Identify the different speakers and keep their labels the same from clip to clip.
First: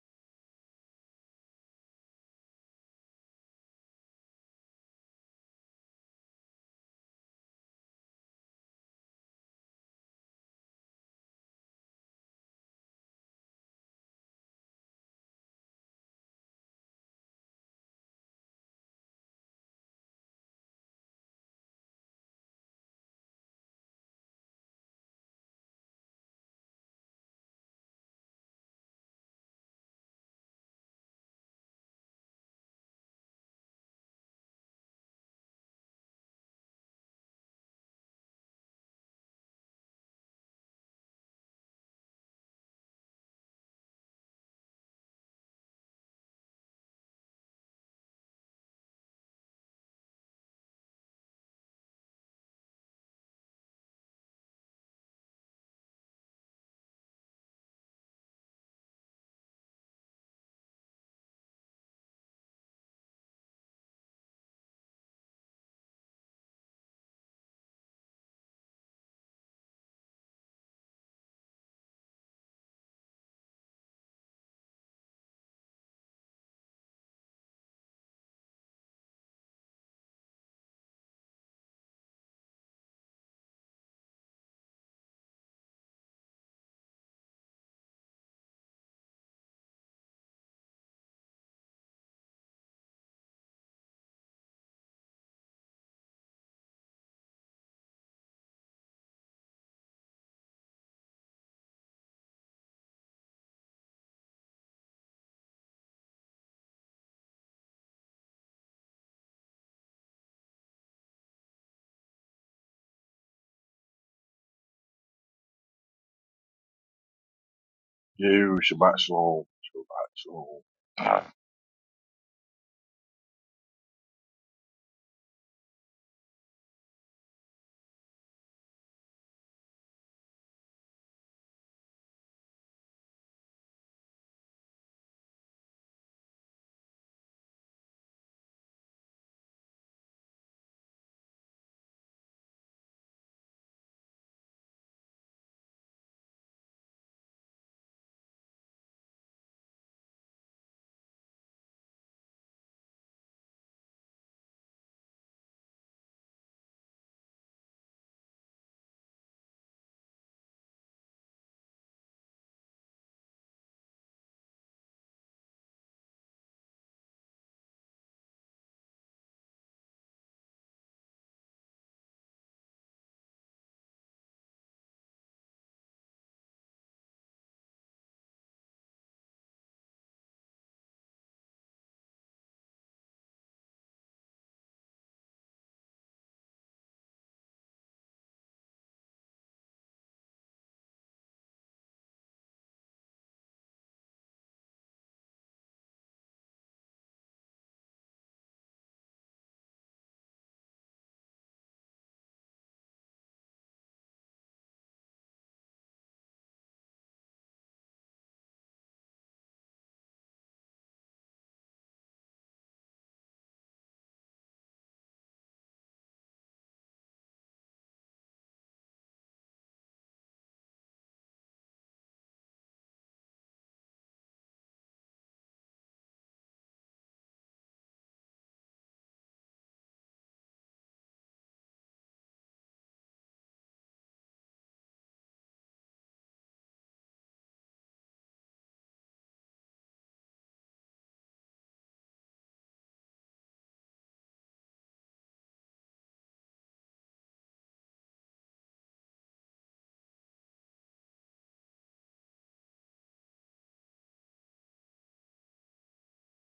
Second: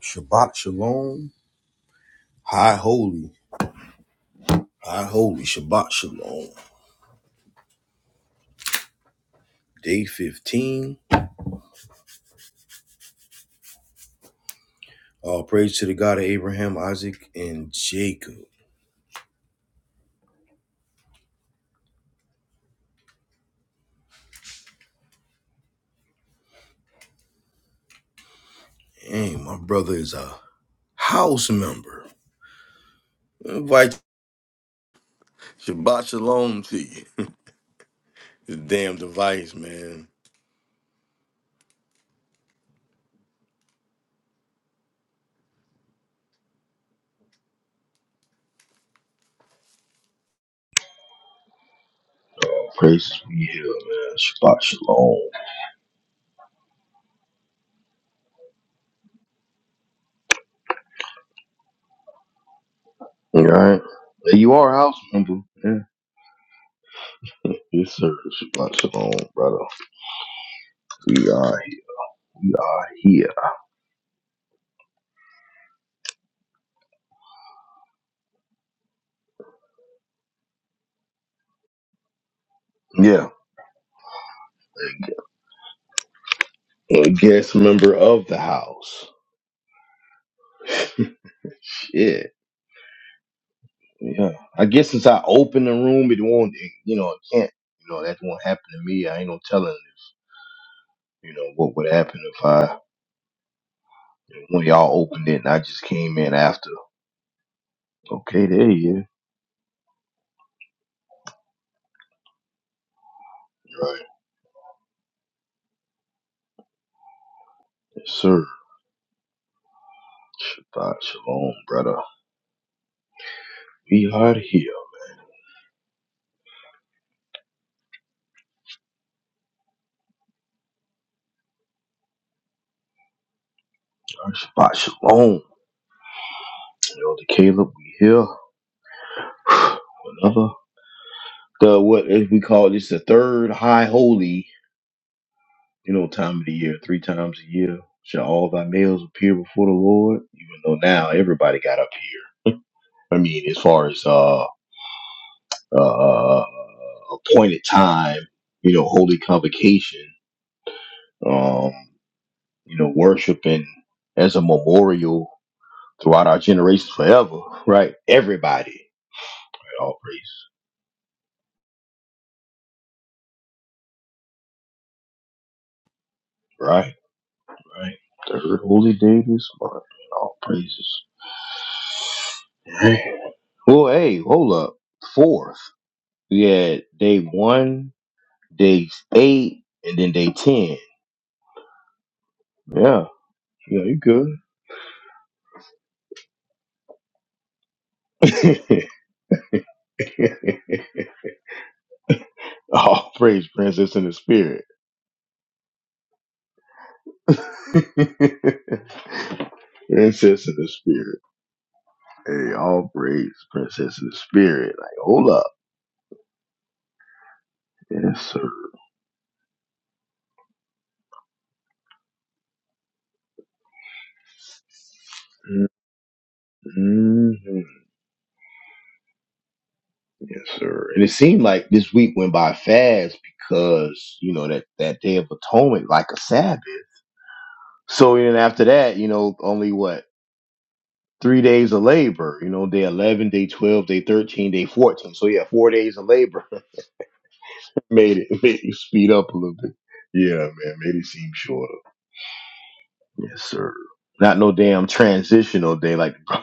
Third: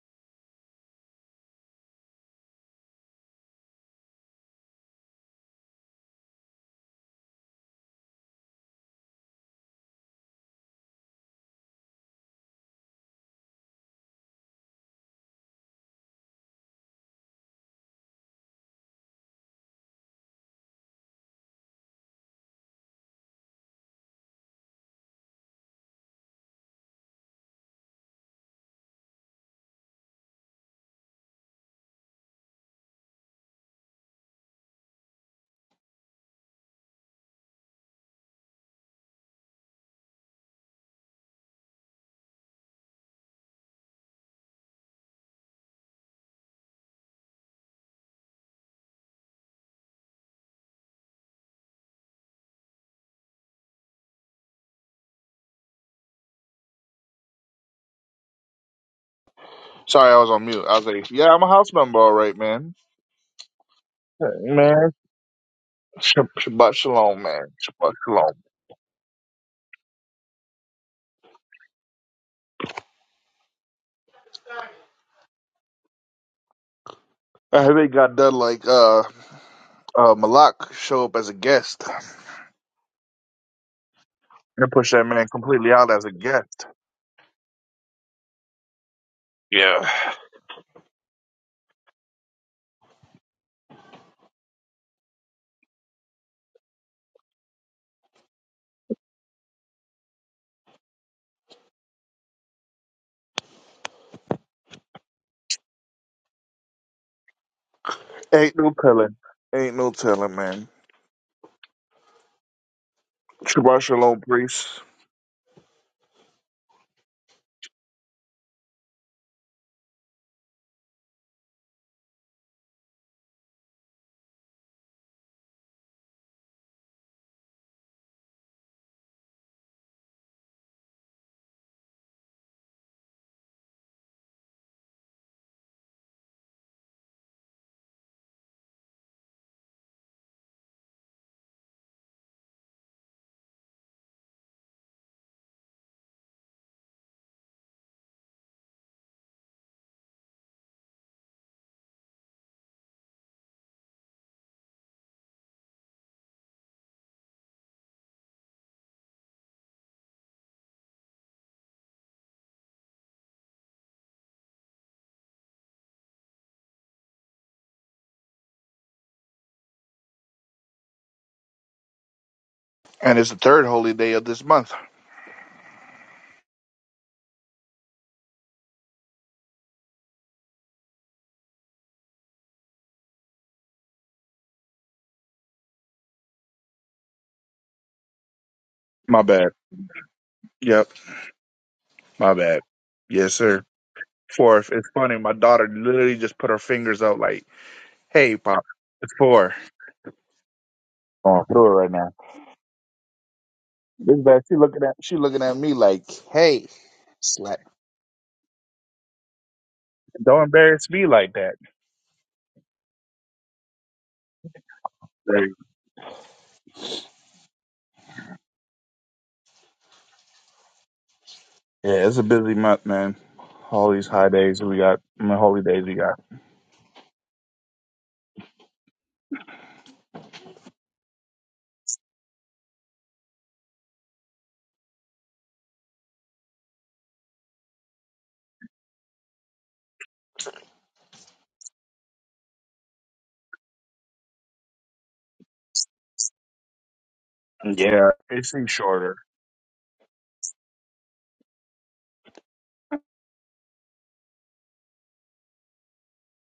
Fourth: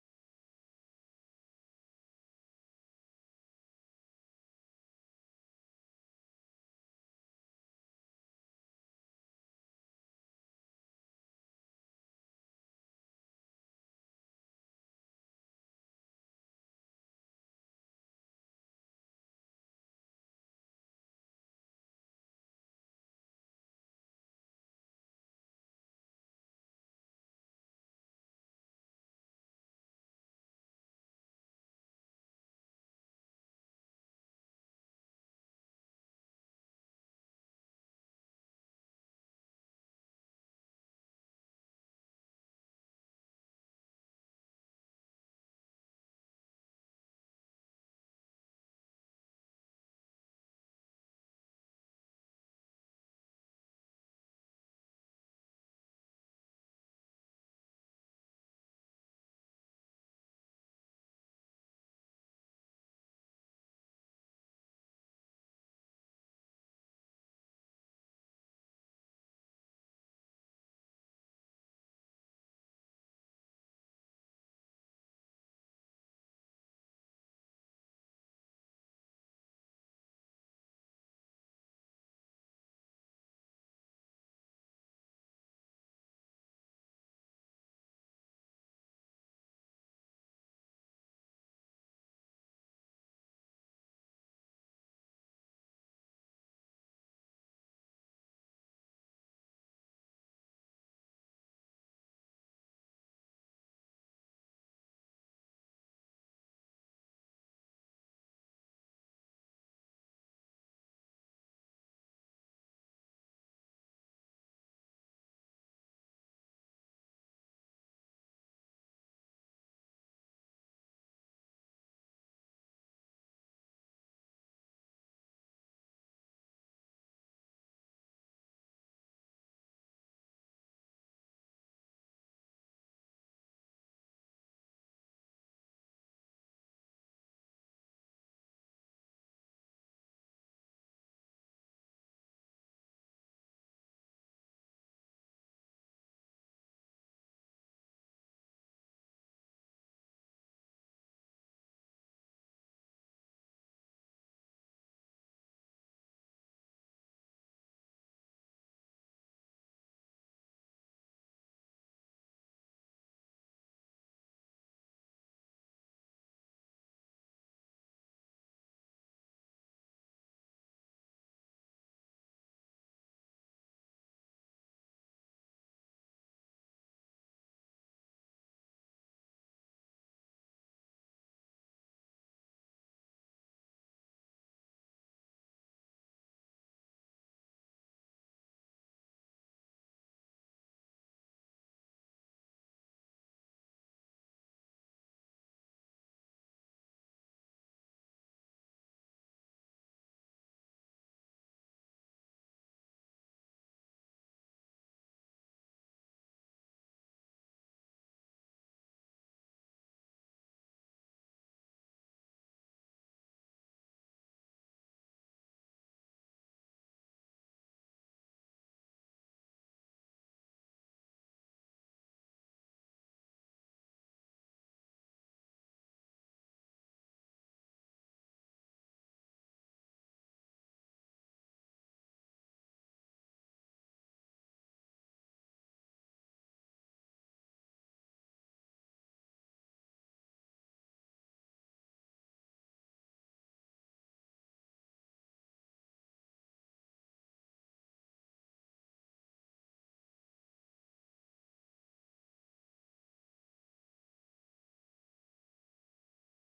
Speaker 1: Shabbat Shalom. High Holy. High Holy. Shabbat Shalom. Day 15. All praise to the God of Abraham, Isaac, and Jacob. Hey, my brother is a house member. I invite Shabbat Shalom to you. This damn device, man. All praises be here, man. Shabbat Shalom. All
Speaker 2: Sorry, I was on mute. I was like, yeah, I'm a house member, all right, man.
Speaker 1: right.
Speaker 2: Hey,
Speaker 1: You are a
Speaker 2: man,
Speaker 1: house member. Yeah.
Speaker 2: Sh- Shabbat shalom, man. Shabbat
Speaker 1: Yes, sir.
Speaker 2: shalom.
Speaker 1: Shabbat Shalom, brother. We are, we are here.
Speaker 2: I heard they got done like uh, uh, Malak show up as a guest
Speaker 1: Yeah.
Speaker 2: and push that man completely out as a guest.
Speaker 1: a guest member of the house.
Speaker 2: Yeah.
Speaker 1: Yeah, yeah. I guess since I opened the room, it won't. It, you know, it can't. You know, that won't happen to me. I ain't no telling. You know what would happen if I when y'all opened it and I just came in after. Okay,
Speaker 2: Ain't
Speaker 1: there
Speaker 2: no
Speaker 1: you is.
Speaker 2: telling. Ain't no telling, man. Shabbat
Speaker 1: Right,
Speaker 2: shalom, priest.
Speaker 1: yes,
Speaker 3: Yo,
Speaker 1: sir.
Speaker 3: Shabbat Shalom. Shabbat Shalom.
Speaker 1: Shabbat shalom, brother. We are here. Shabbat shalom, elder Caleb. We here. Another the what is we call this the third high holy You know, time of the year, three times a year, shall all thy males appear before the Lord? Even though now everybody got up here. I mean, as far as uh, uh, uh, appointed time, you know, holy convocation, um, you know, worshiping as a memorial throughout our generations forever, right? Everybody, right? all praises,
Speaker 2: And it's the third holy day of this month.
Speaker 1: right? Right. Third holy day this month, all praises. Right. Well, hey, hold up. Fourth. Yeah, day one, day
Speaker 2: My bad.
Speaker 1: eight, and then day ten.
Speaker 2: Yep. My bad.
Speaker 1: Yeah,
Speaker 2: Yes, sir.
Speaker 1: yeah, you good.
Speaker 2: Fourth. It's funny. My daughter literally just put her fingers out like, hey, Pop, it's four. Going through it right now.
Speaker 1: All praise, princess in the
Speaker 2: This bad. She
Speaker 1: spirit.
Speaker 2: looking at she looking at me like, hey, slap.
Speaker 1: princess
Speaker 2: Don't
Speaker 1: in the
Speaker 2: embarrass me
Speaker 1: spirit.
Speaker 2: like that.
Speaker 1: Hey, all praise, princess in the spirit. Like, hold up.
Speaker 2: Like,
Speaker 1: Yes, sir.
Speaker 2: yeah, it's a busy month, man. All these high days we got, I mean, holy days we got.
Speaker 1: hmm Yes, sir. And it seemed like this week went by fast because, you know, that, that day of atonement, like a Sabbath. So then after that, you know, only what? three days of labor. You know, day eleven, day twelve, day thirteen, day fourteen. So yeah, four days of labor
Speaker 2: Yeah,
Speaker 1: made it
Speaker 2: it
Speaker 1: made
Speaker 2: seems
Speaker 1: you speed
Speaker 2: shorter.
Speaker 1: up a little bit. Yeah, man, made it seem shorter. Yes, sir. Not no damn transitional day like the bro-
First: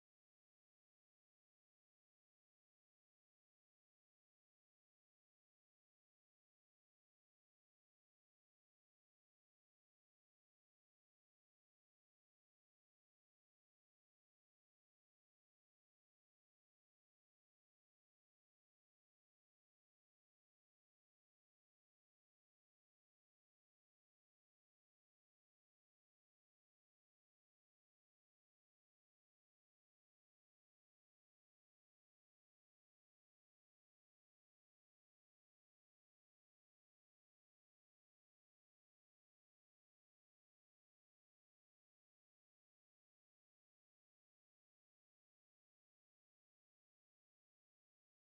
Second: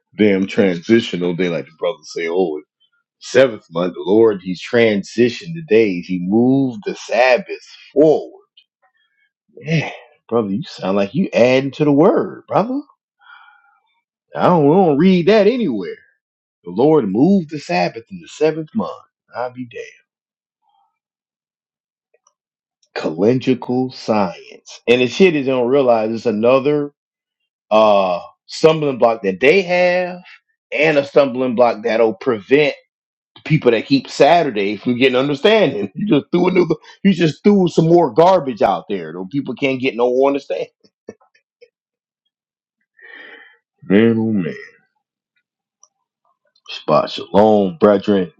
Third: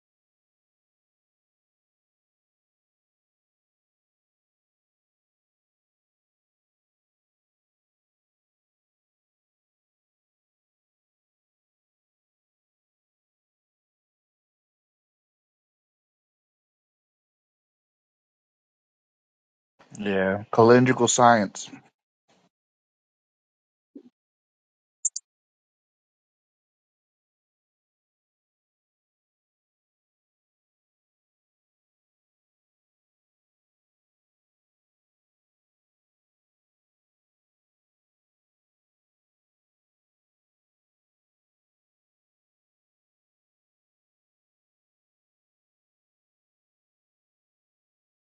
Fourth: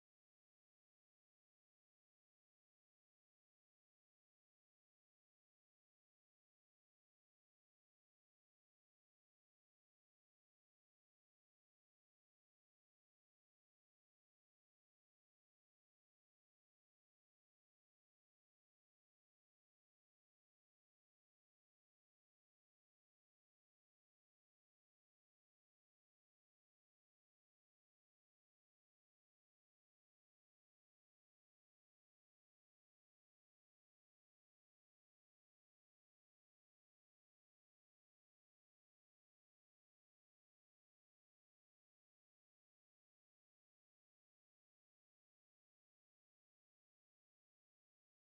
Speaker 1: damn transitional day like the brothers say. Oh, seventh month, the Lord, He's transitioned the days. He moved the Sabbath forward. Man, brother, you sound like you adding to the word, brother. I don't, we don't read that anywhere. The Lord moved the Sabbath in the seventh month. I'll be damned.
Speaker 2: Yeah, calendrical science.
Speaker 1: Calendrical science. And the shit is they don't realize it's another uh stumbling block that they have and a stumbling block that'll prevent people that keep Saturday from getting understanding. You just threw a new you just threw some more garbage out there. though people can't get no understanding. Man, oh man. Shabbat shalom, brethren.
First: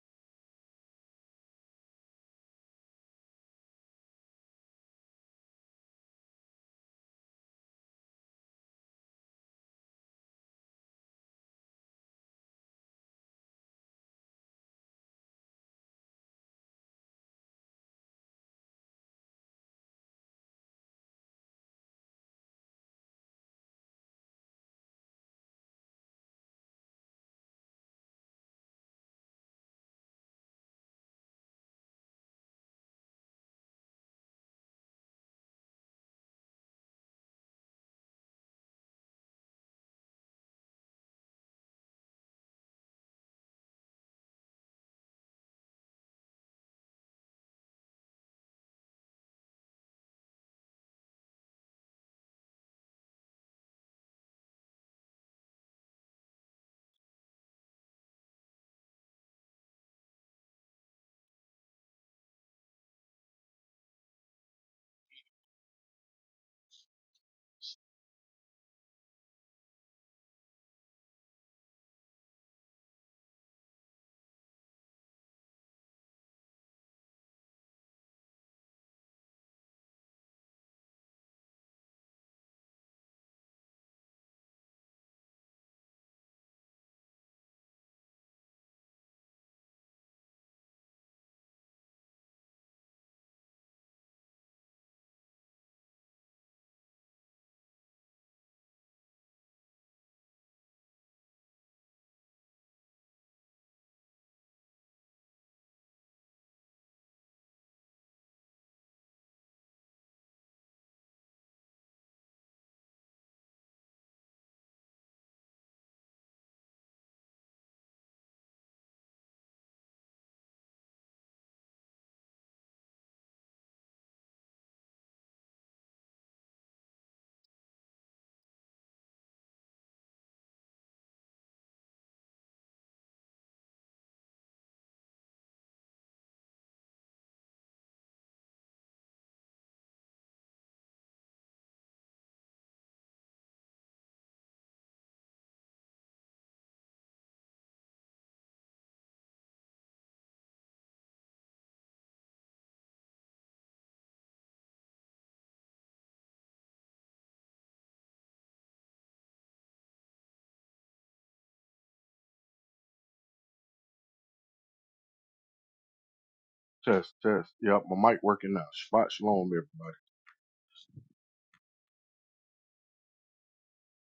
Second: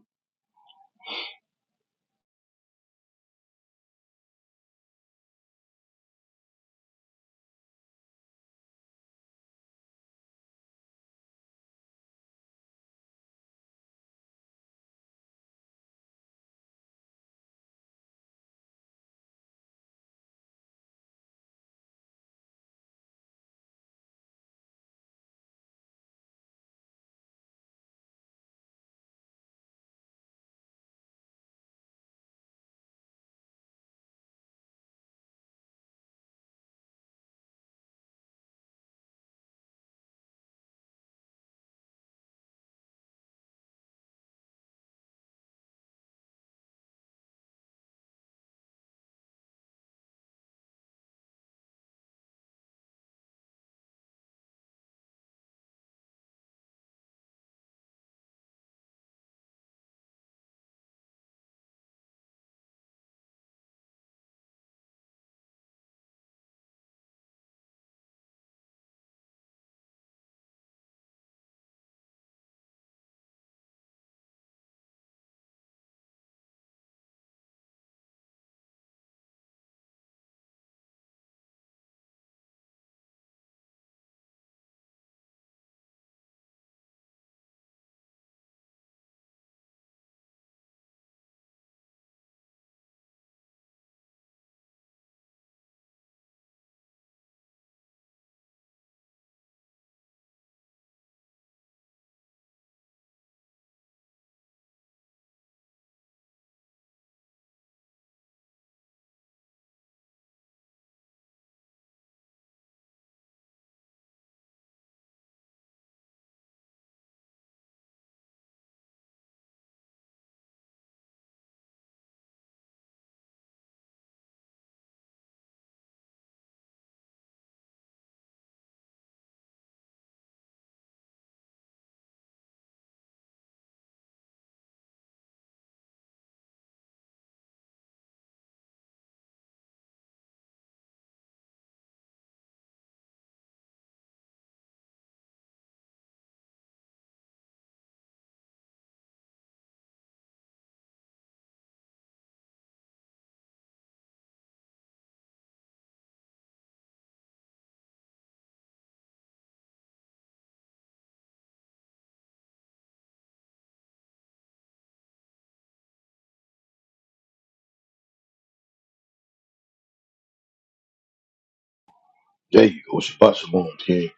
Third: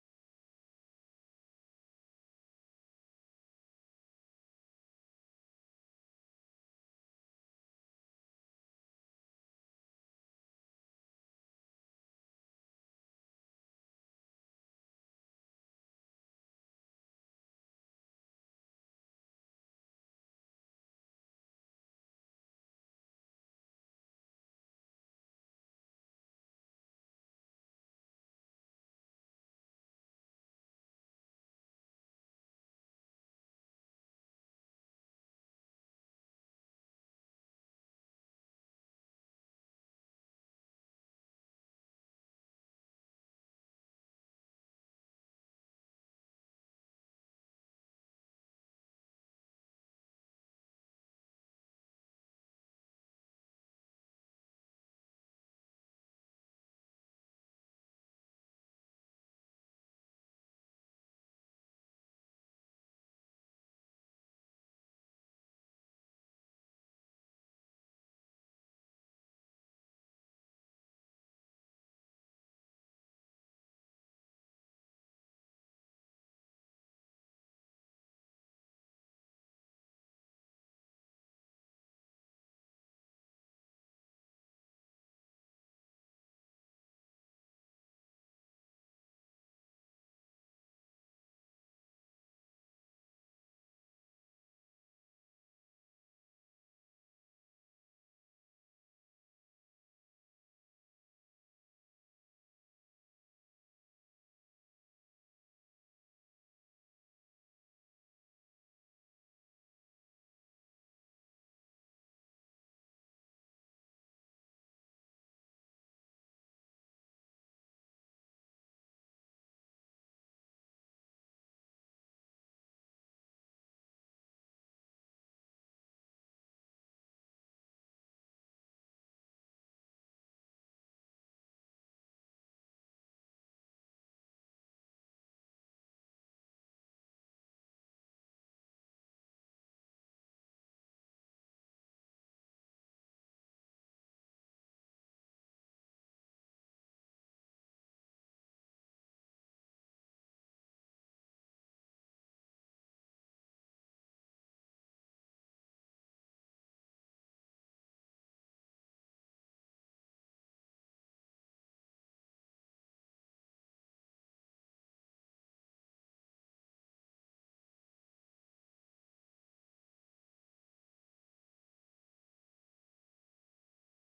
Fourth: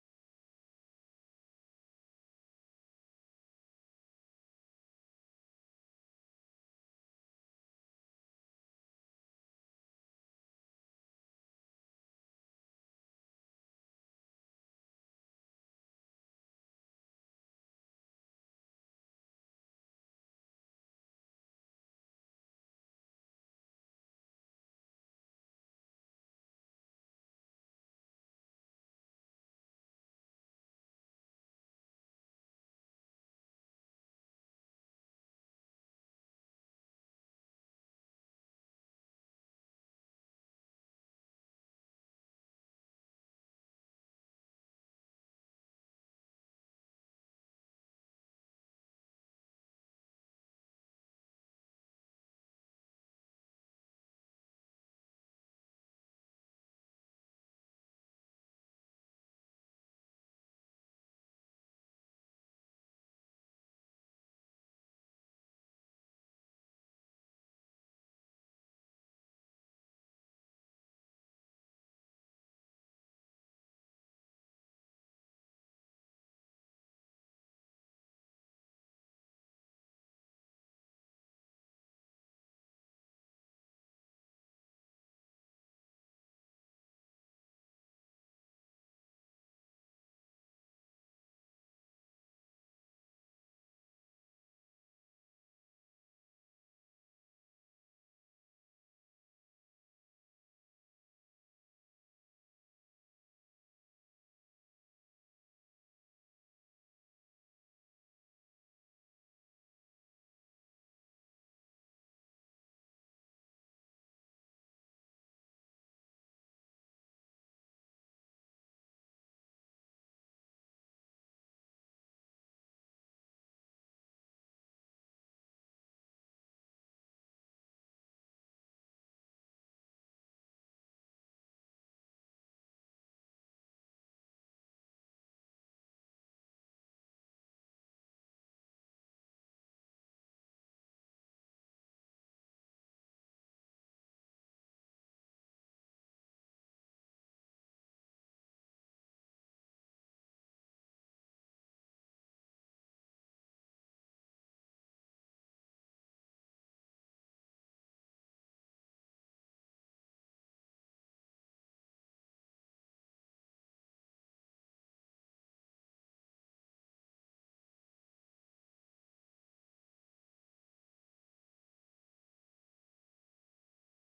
Speaker 3: Test, test. Yep, my mic working now. Shabbat Shalom, everybody.
Speaker 1: There you go. Shabbat shalom, king.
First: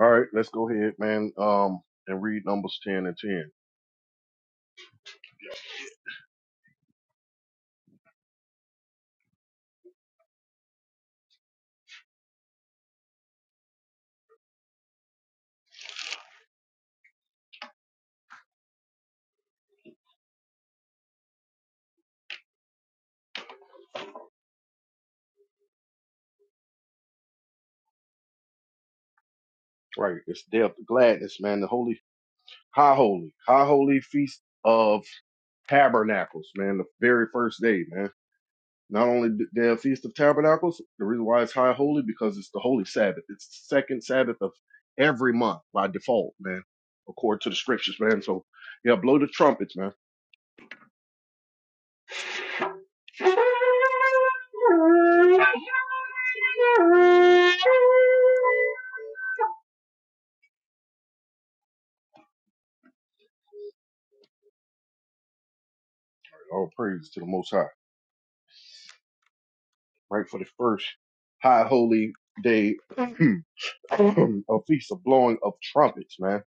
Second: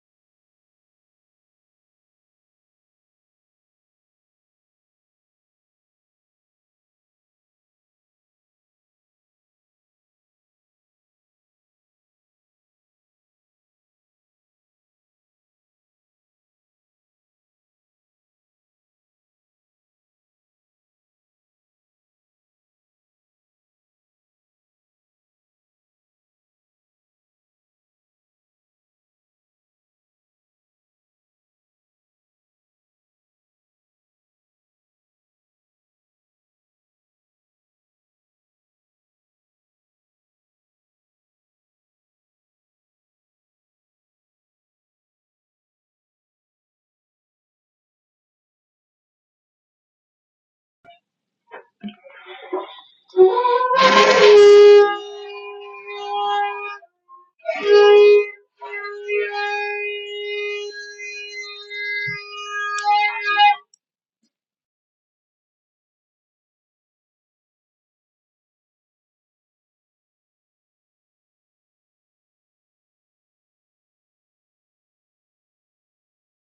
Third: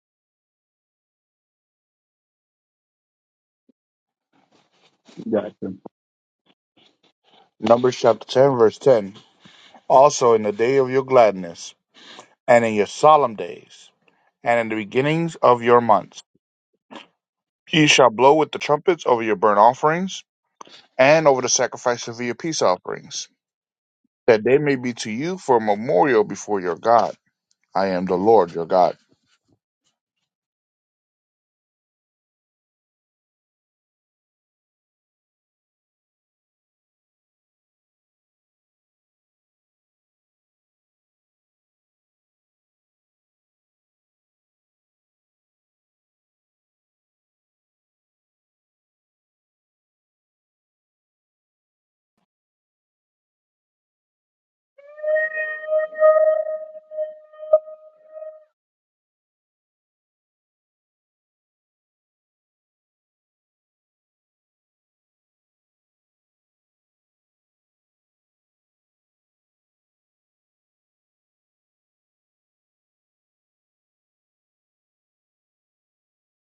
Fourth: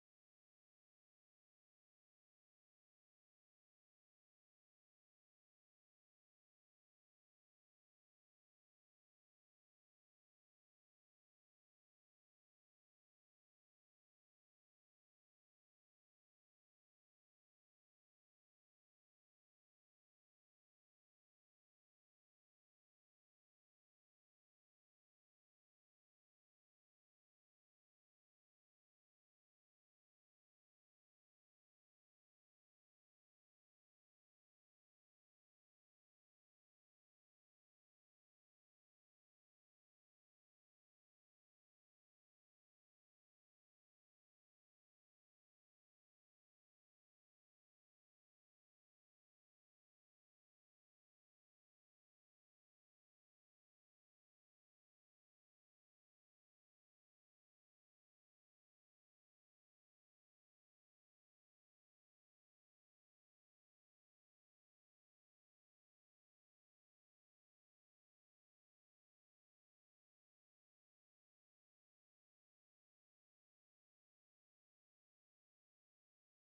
Speaker 3: All right, let's go ahead, man, um, and read Numbers 10 and 10.
Speaker 2: Gotcha. Numbers chapter ten, verse ten. Also, in the day of your gladness, and in your solemn days, and in the beginnings of your months, ye shall blow with the trumpets over your burnt offerings, and over the sacrifice of your peace offerings that they may be to you for a memorial before your God. I am the Lord your God.
Speaker 3: Right, it's Day of Gladness, man. The Holy, High Holy, High Holy Feast of Tabernacles, man. The very first day, man. Not only the Day of Feast of Tabernacles, the reason why it's High Holy, because it's the Holy Sabbath. It's the second Sabbath of every month by default, man, according to the scriptures, man. So, yeah, blow the trumpets, man. All praise to the Most High. Right for the first high holy day a feast of blowing of trumpets, man.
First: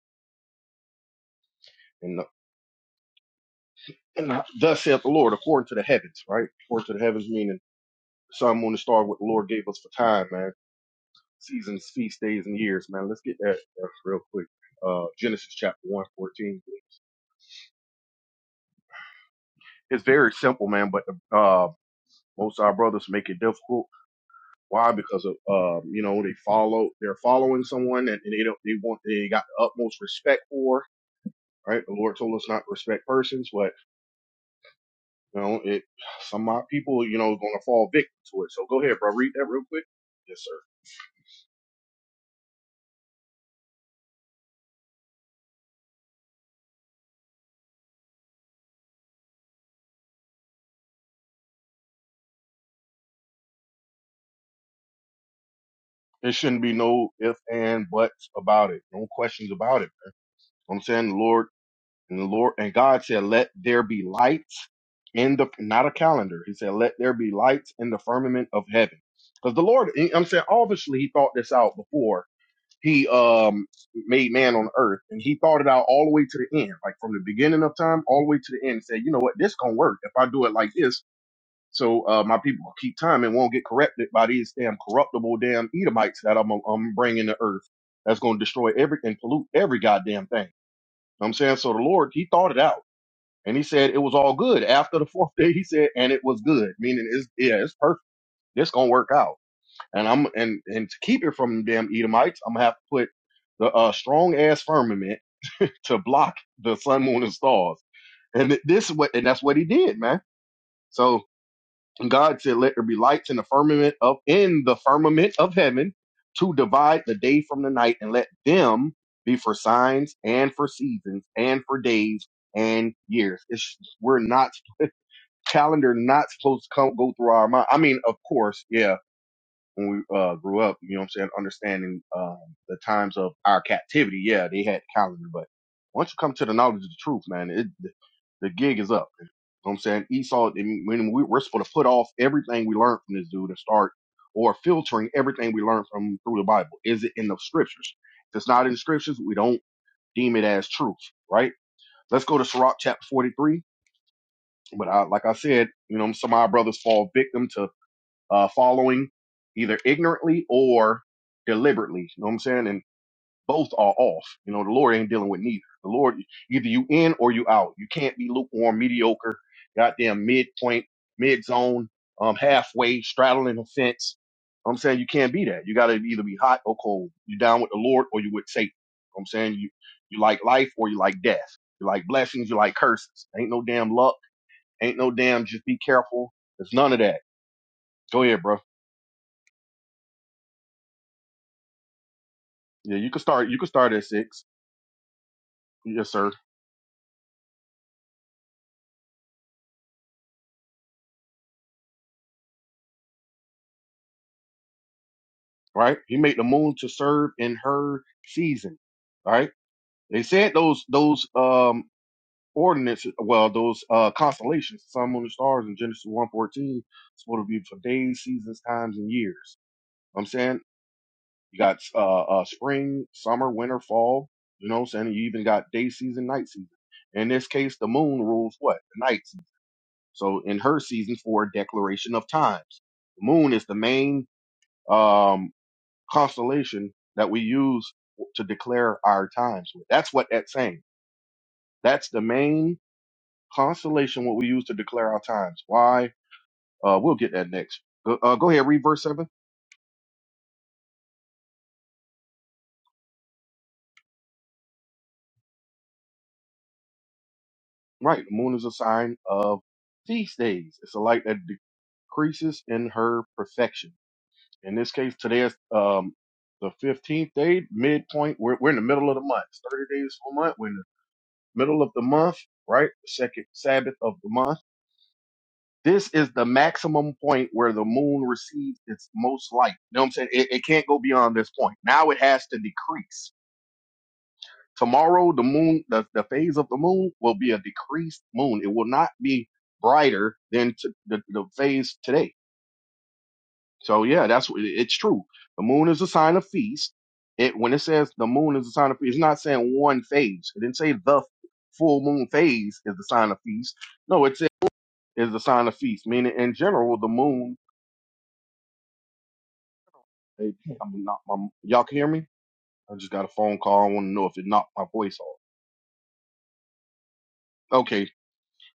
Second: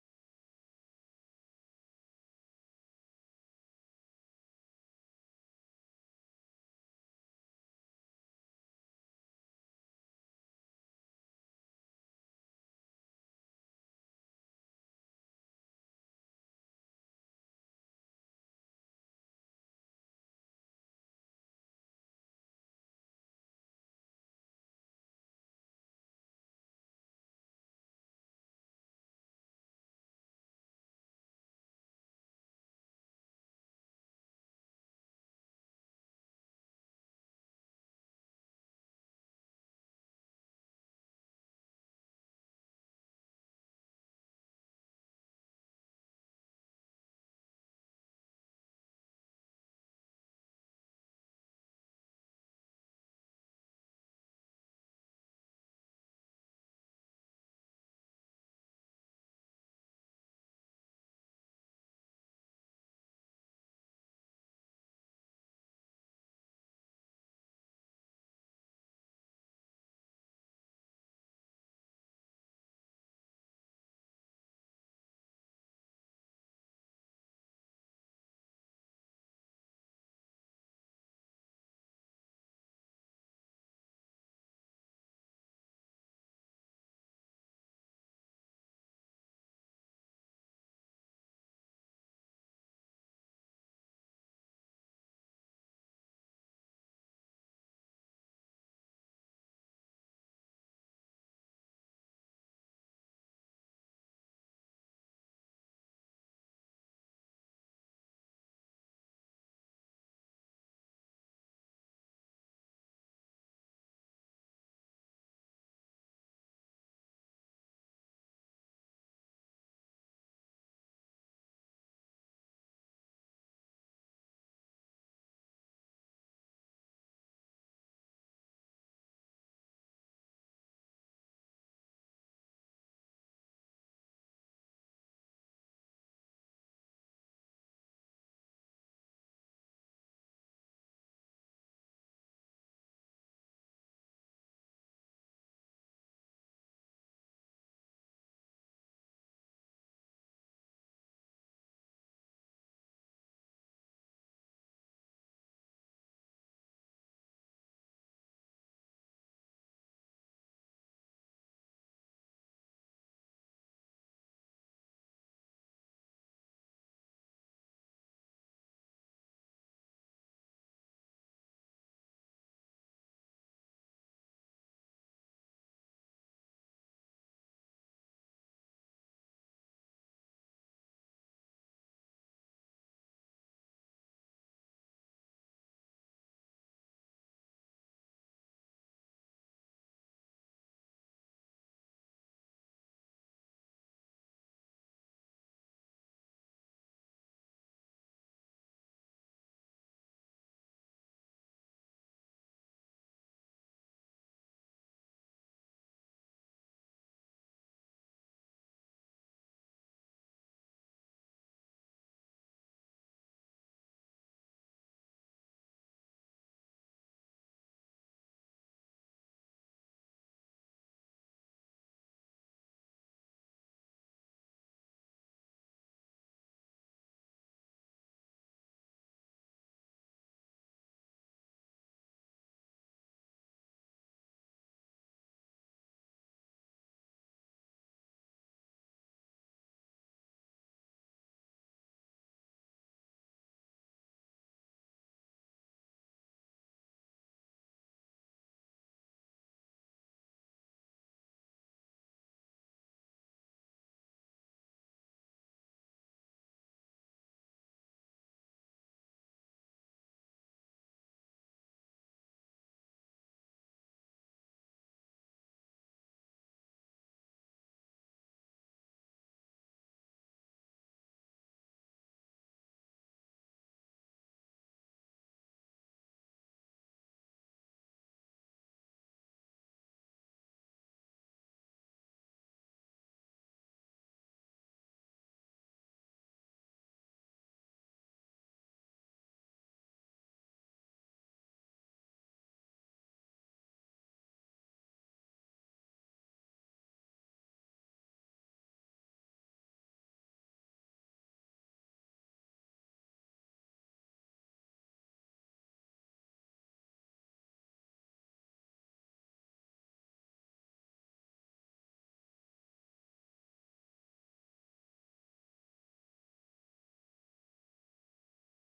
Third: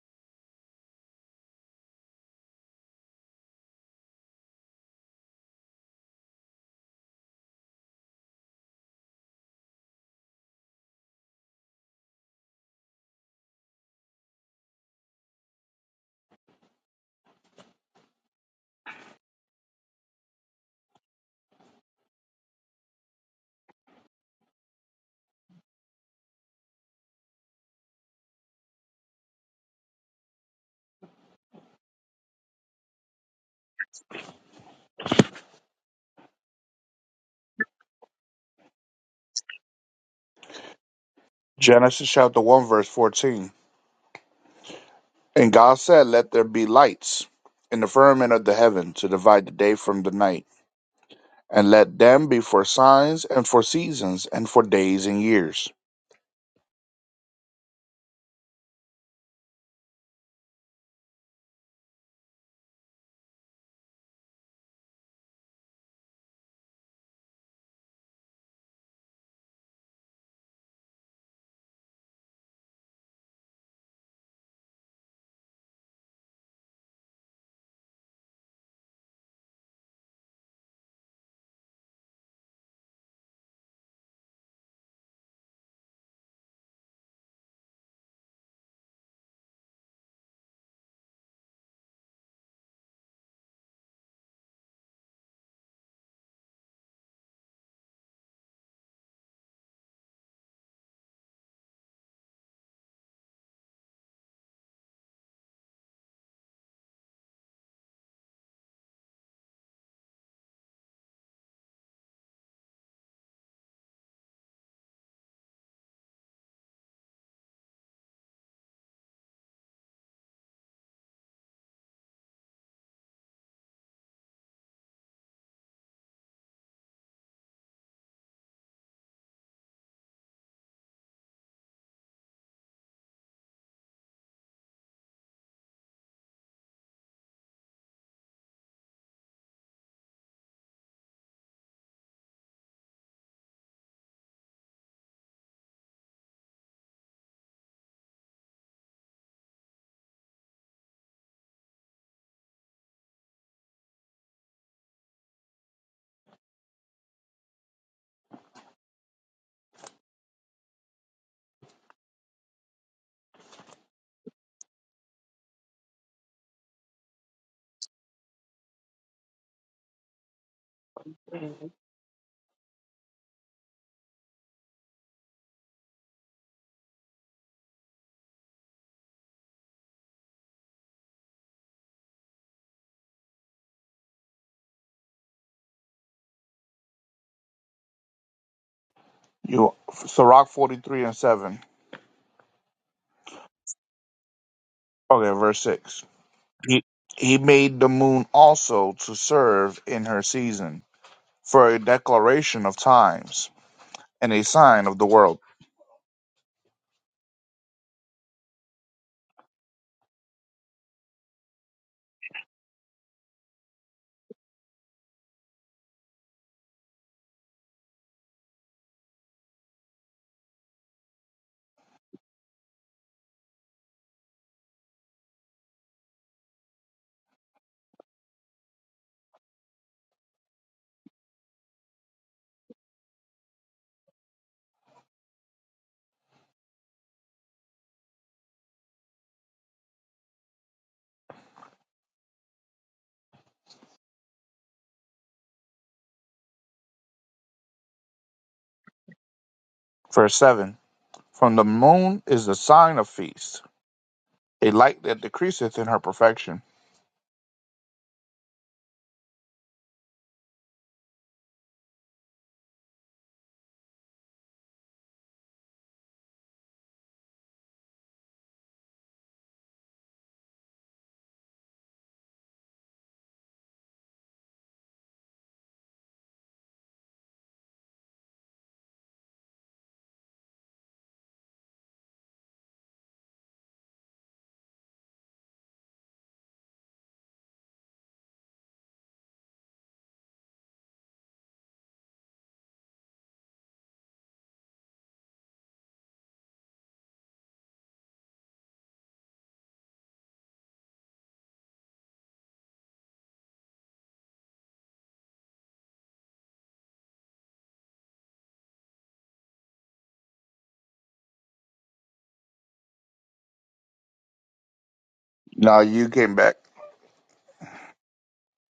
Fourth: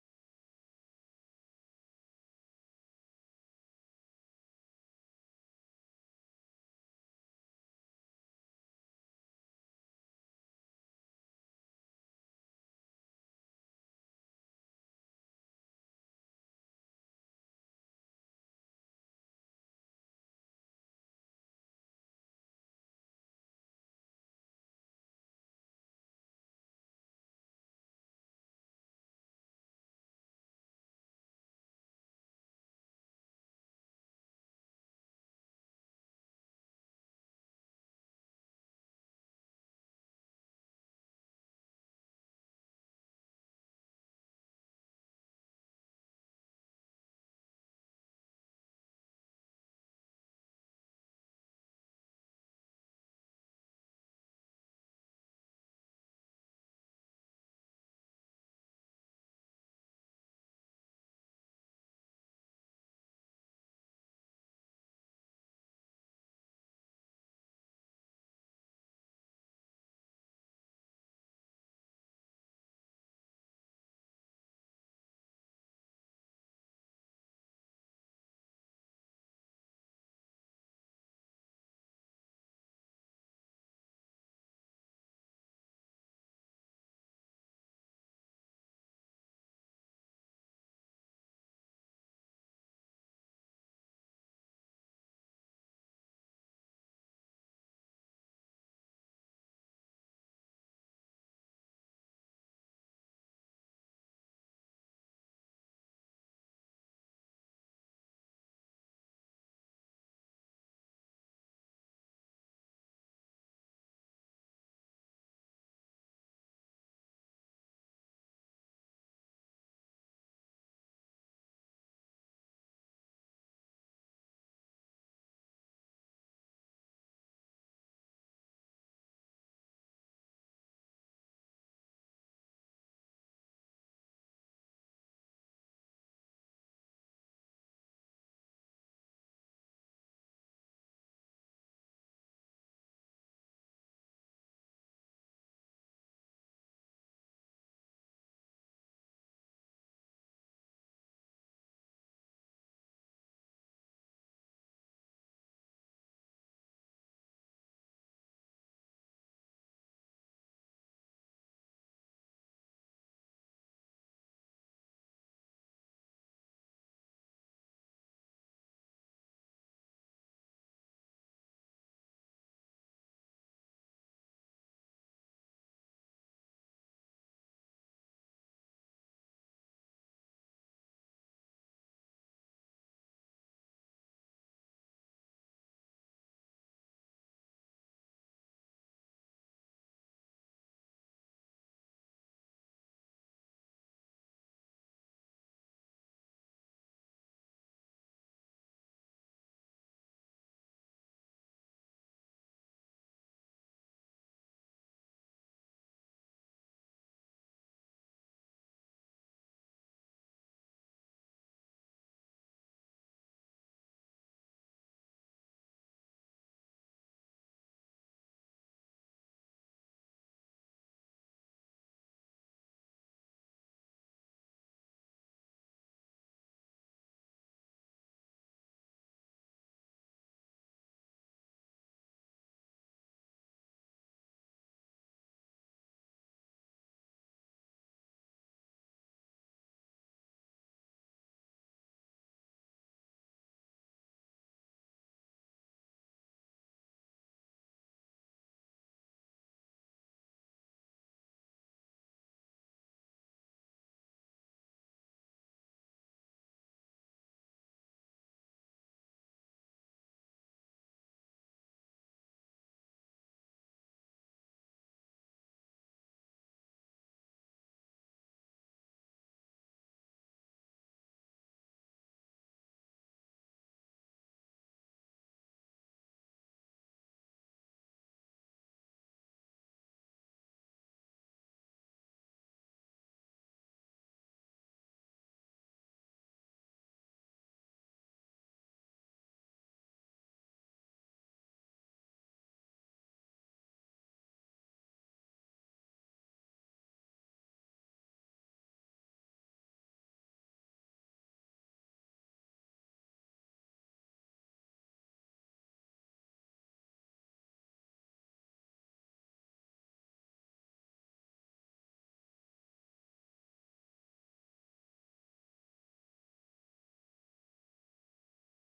Speaker 3: And, the, and the, thus saith the Lord, according to the heavens, right? According to the heavens, meaning the sun, moon, and star, what the Lord gave us for time, man. Seasons, feast days, and years, man. Let's get that uh, real quick. Uh, Genesis chapter one 14. It's very simple, man, but the uh, Most of our brothers make it difficult. Why? Because of um, you know, they follow they're following someone and, and they don't they want they got the utmost respect for, right? The Lord told us not to respect persons, but you know, it some of my people, you know, is gonna fall victim to it. So go ahead, bro, read that real quick. Yes, sir.
Speaker 2: Genesis chapter 1, verse 14. And God said, Let there be lights in the firmament of the heaven to divide the day from the night, and let them be for signs and for seasons and for days and years.
Speaker 3: There shouldn't be no if and buts about it. No questions about it. man. You know what I'm saying the Lord And the Lord and God said, Let there be lights in the not a calendar. He said, Let there be lights in the firmament of heaven. Because the Lord, I'm saying obviously he thought this out before he um made man on earth and he thought it out all the way to the end, like from the beginning of time all the way to the end. He said, you know what, this gonna work if I do it like this. So uh, my people will keep time and won't get corrupted by these damn corruptible damn Edomites that I'm, I'm bringing to earth. That's gonna destroy every and pollute every goddamn thing. I'm saying so. The Lord, He thought it out. And he said it was all good. After the fourth day, he said, and it was good, meaning it's yeah, it's perfect. It's gonna work out. And I'm and and to keep it from them Edomites, I'm gonna have to put the uh, strong ass firmament to block the sun, moon, and stars. And th- this is what and that's what he did, man. So God said, "Let there be lights in the firmament of in the firmament of heaven to divide the day from the night, and let them be for signs and for seasons and for days and years." It's, we're not calendar not supposed to come go through our mind. I mean, of course, yeah, when we uh, grew up, you know what I'm saying, understanding um, the times of our captivity, yeah, they had the calendar, but once you come to the knowledge of the truth, man, it the the gig is up. You know what I'm saying Esau, I mean, when we, we're supposed to put off everything we learned from this dude and start or filtering everything we learned from through the Bible. Is it in the scriptures? If it's not in the scriptures, we don't deem it as truth, right? Let's go to Sirach chapter 43 but I, like I said, you know, some of our brothers fall victim to uh, following either ignorantly or deliberately. You know what I'm saying? And both are off. You know, the Lord ain't dealing with neither. The Lord, either you in or you out. You can't be lukewarm, mediocre, goddamn midpoint, mid zone, um, halfway, straddling a fence. You know what I'm saying you can't be that. You got to either be hot or cold. You down with the Lord or you with Satan. You know what I'm saying you you like life or you like death. You like blessings, you like curses. Ain't no damn love Ain't no damn. Just be careful. It's none of that. Go ahead, bro.
Speaker 2: You Sirach 43 and 7.
Speaker 3: Yeah, you can start. You can start at six.
Speaker 2: Okay, verse 6.
Speaker 3: Yes, sir.
Speaker 2: He, he made the moon also to serve in her season for a declaration of times and a sign of the world.
Speaker 3: Right. He made the moon to serve in her season. All right. They said those those um ordinances. Well, those uh constellations, sun, moon, and stars in Genesis one fourteen, supposed to be for days, seasons, times, and years. I'm saying you got uh, uh spring, summer, winter, fall. You know what I'm saying? You even got day season, night season. In this case, the moon rules what? The nights So in her season four declaration of times, the moon is the main um, constellation that we use to declare our times. with. That's what that's saying. That's the main constellation what we use to declare our times. Why? Uh, we'll get that next. Go, uh, go ahead, read verse seven.
Speaker 2: Verse 7. From the moon is the sign of feast, a light that decreaseth in her perfection.
Speaker 3: Right, the moon is a sign of feast days. It's a light that decreases in her perfection. In this case, today is um, the 15th day, midpoint. We're, we're in the middle of the month. It's 30 days for a month. We're in middle of the month, right? The second Sabbath of the month. This is the maximum point where the moon receives its most light. You know what I'm saying? It, it can't go beyond this point. Now it has to decrease. Tomorrow, the moon, the, the phase of the moon will be a decreased moon. It will not be brighter than t- the, the phase today. So yeah, that's what it's true. The moon is a sign of feast. It when it says the moon is a sign of feast, it's not saying one phase. It didn't say the full moon phase is the sign of feast. No, it's is the sign of feast, meaning in general, the moon. Hey, I am not my, y'all can hear me? I just got a phone call. I want to know if it knocked my voice off.
Speaker 2: Now you came back.
Speaker 3: Okay,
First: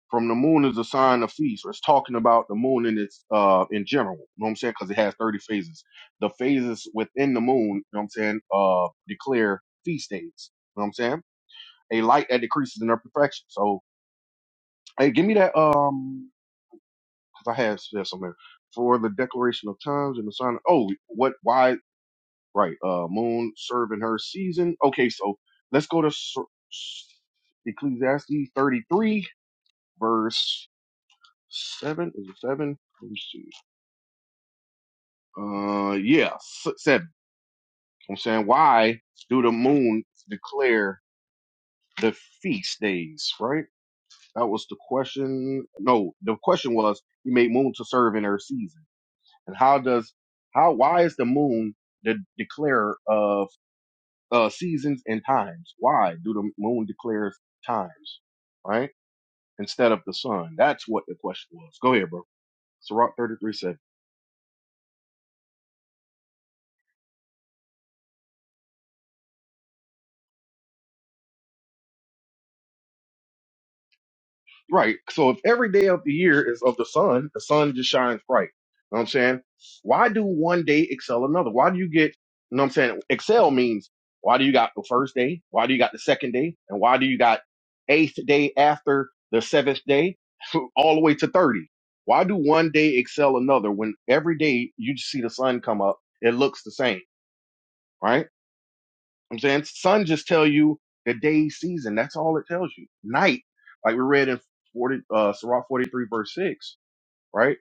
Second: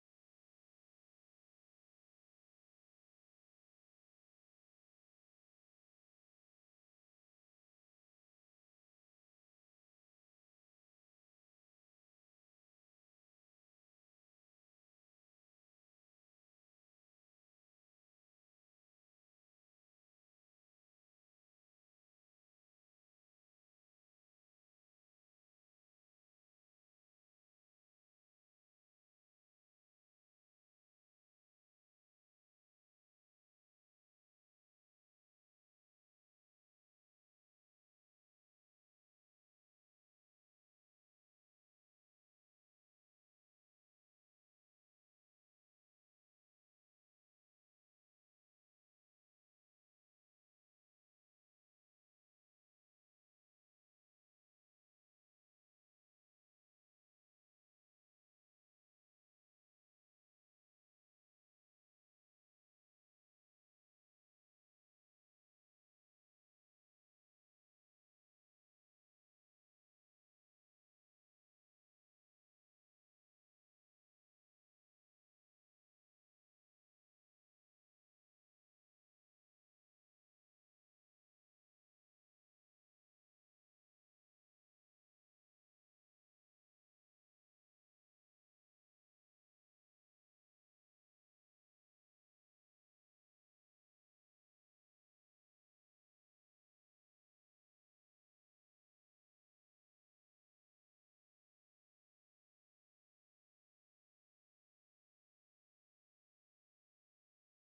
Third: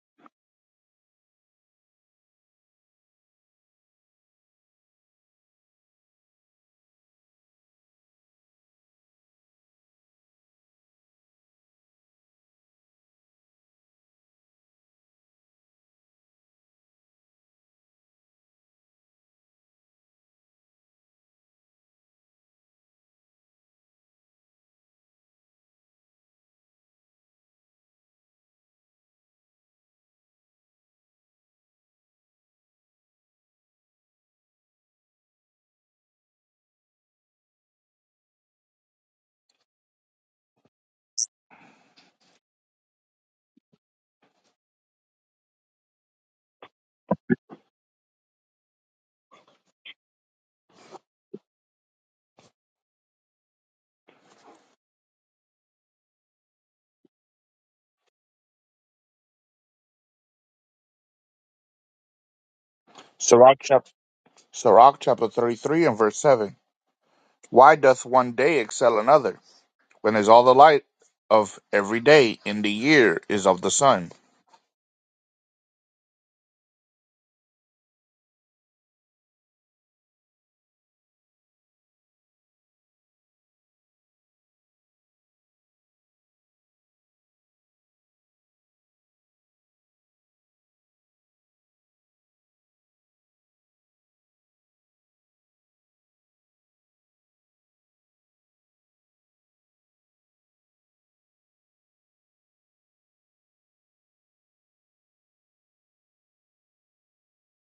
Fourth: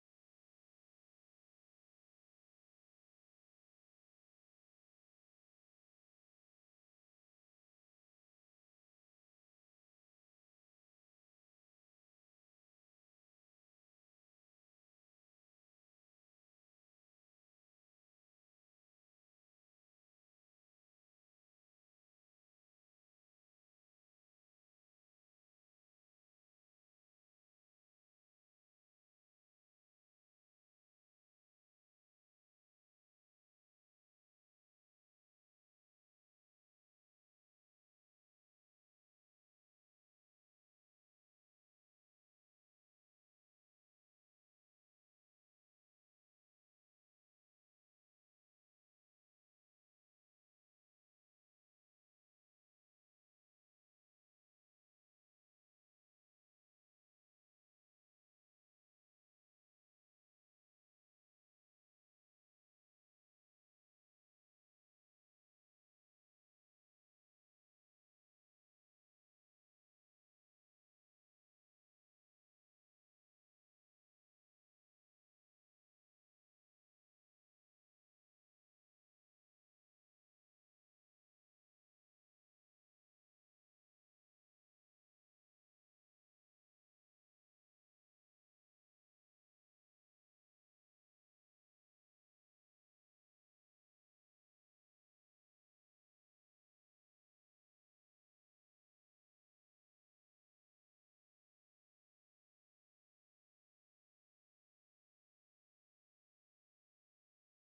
Speaker 3: from the moon is a sign of feast. It's talking about the moon in its uh in general. You know what I'm saying? Because it has 30 phases. The phases within the moon, you know what I'm saying, uh, declare feast days. You know what I'm saying? A light that decreases in their perfection. So, hey, give me that um, because I have said something for the declaration of times and the sign. Oh, what? Why? Right. Uh, moon serving her season. Okay, so let's go to S- S- Ecclesiastes 33, verse 7. Is it 7? Let me see. Uh, yeah, s- 7. I'm saying, why do the moon declare the feast days, right? That was the question. No, the question was, he made moon to serve in her season. And how does, how, why is the moon the declarer of? uh, seasons and times. Why do the moon declare times, right? Instead of the sun. That's what the question was. Go ahead, bro. Sirach
Speaker 2: Sirach
Speaker 3: 33:7.
Speaker 2: chapter, Sirach chapter 33 and verse 7. Why doth one day excel another, when is all the light of every day in the year is of the sun?
Speaker 3: Right. So if every day of the year is of the sun, the sun just shines bright. You know what I'm saying? Why do one day excel another? Why do you get, you know what I'm saying? Excel means why do you got the first day? Why do you got the second day? And why do you got eighth day after the seventh day all the way to 30? Why do one day excel another when every day you just see the sun come up? It looks the same, right? I'm saying sun just tell you the day season. That's all it tells you. Night, like we read in 40, uh, Sirach 43 verse six, right?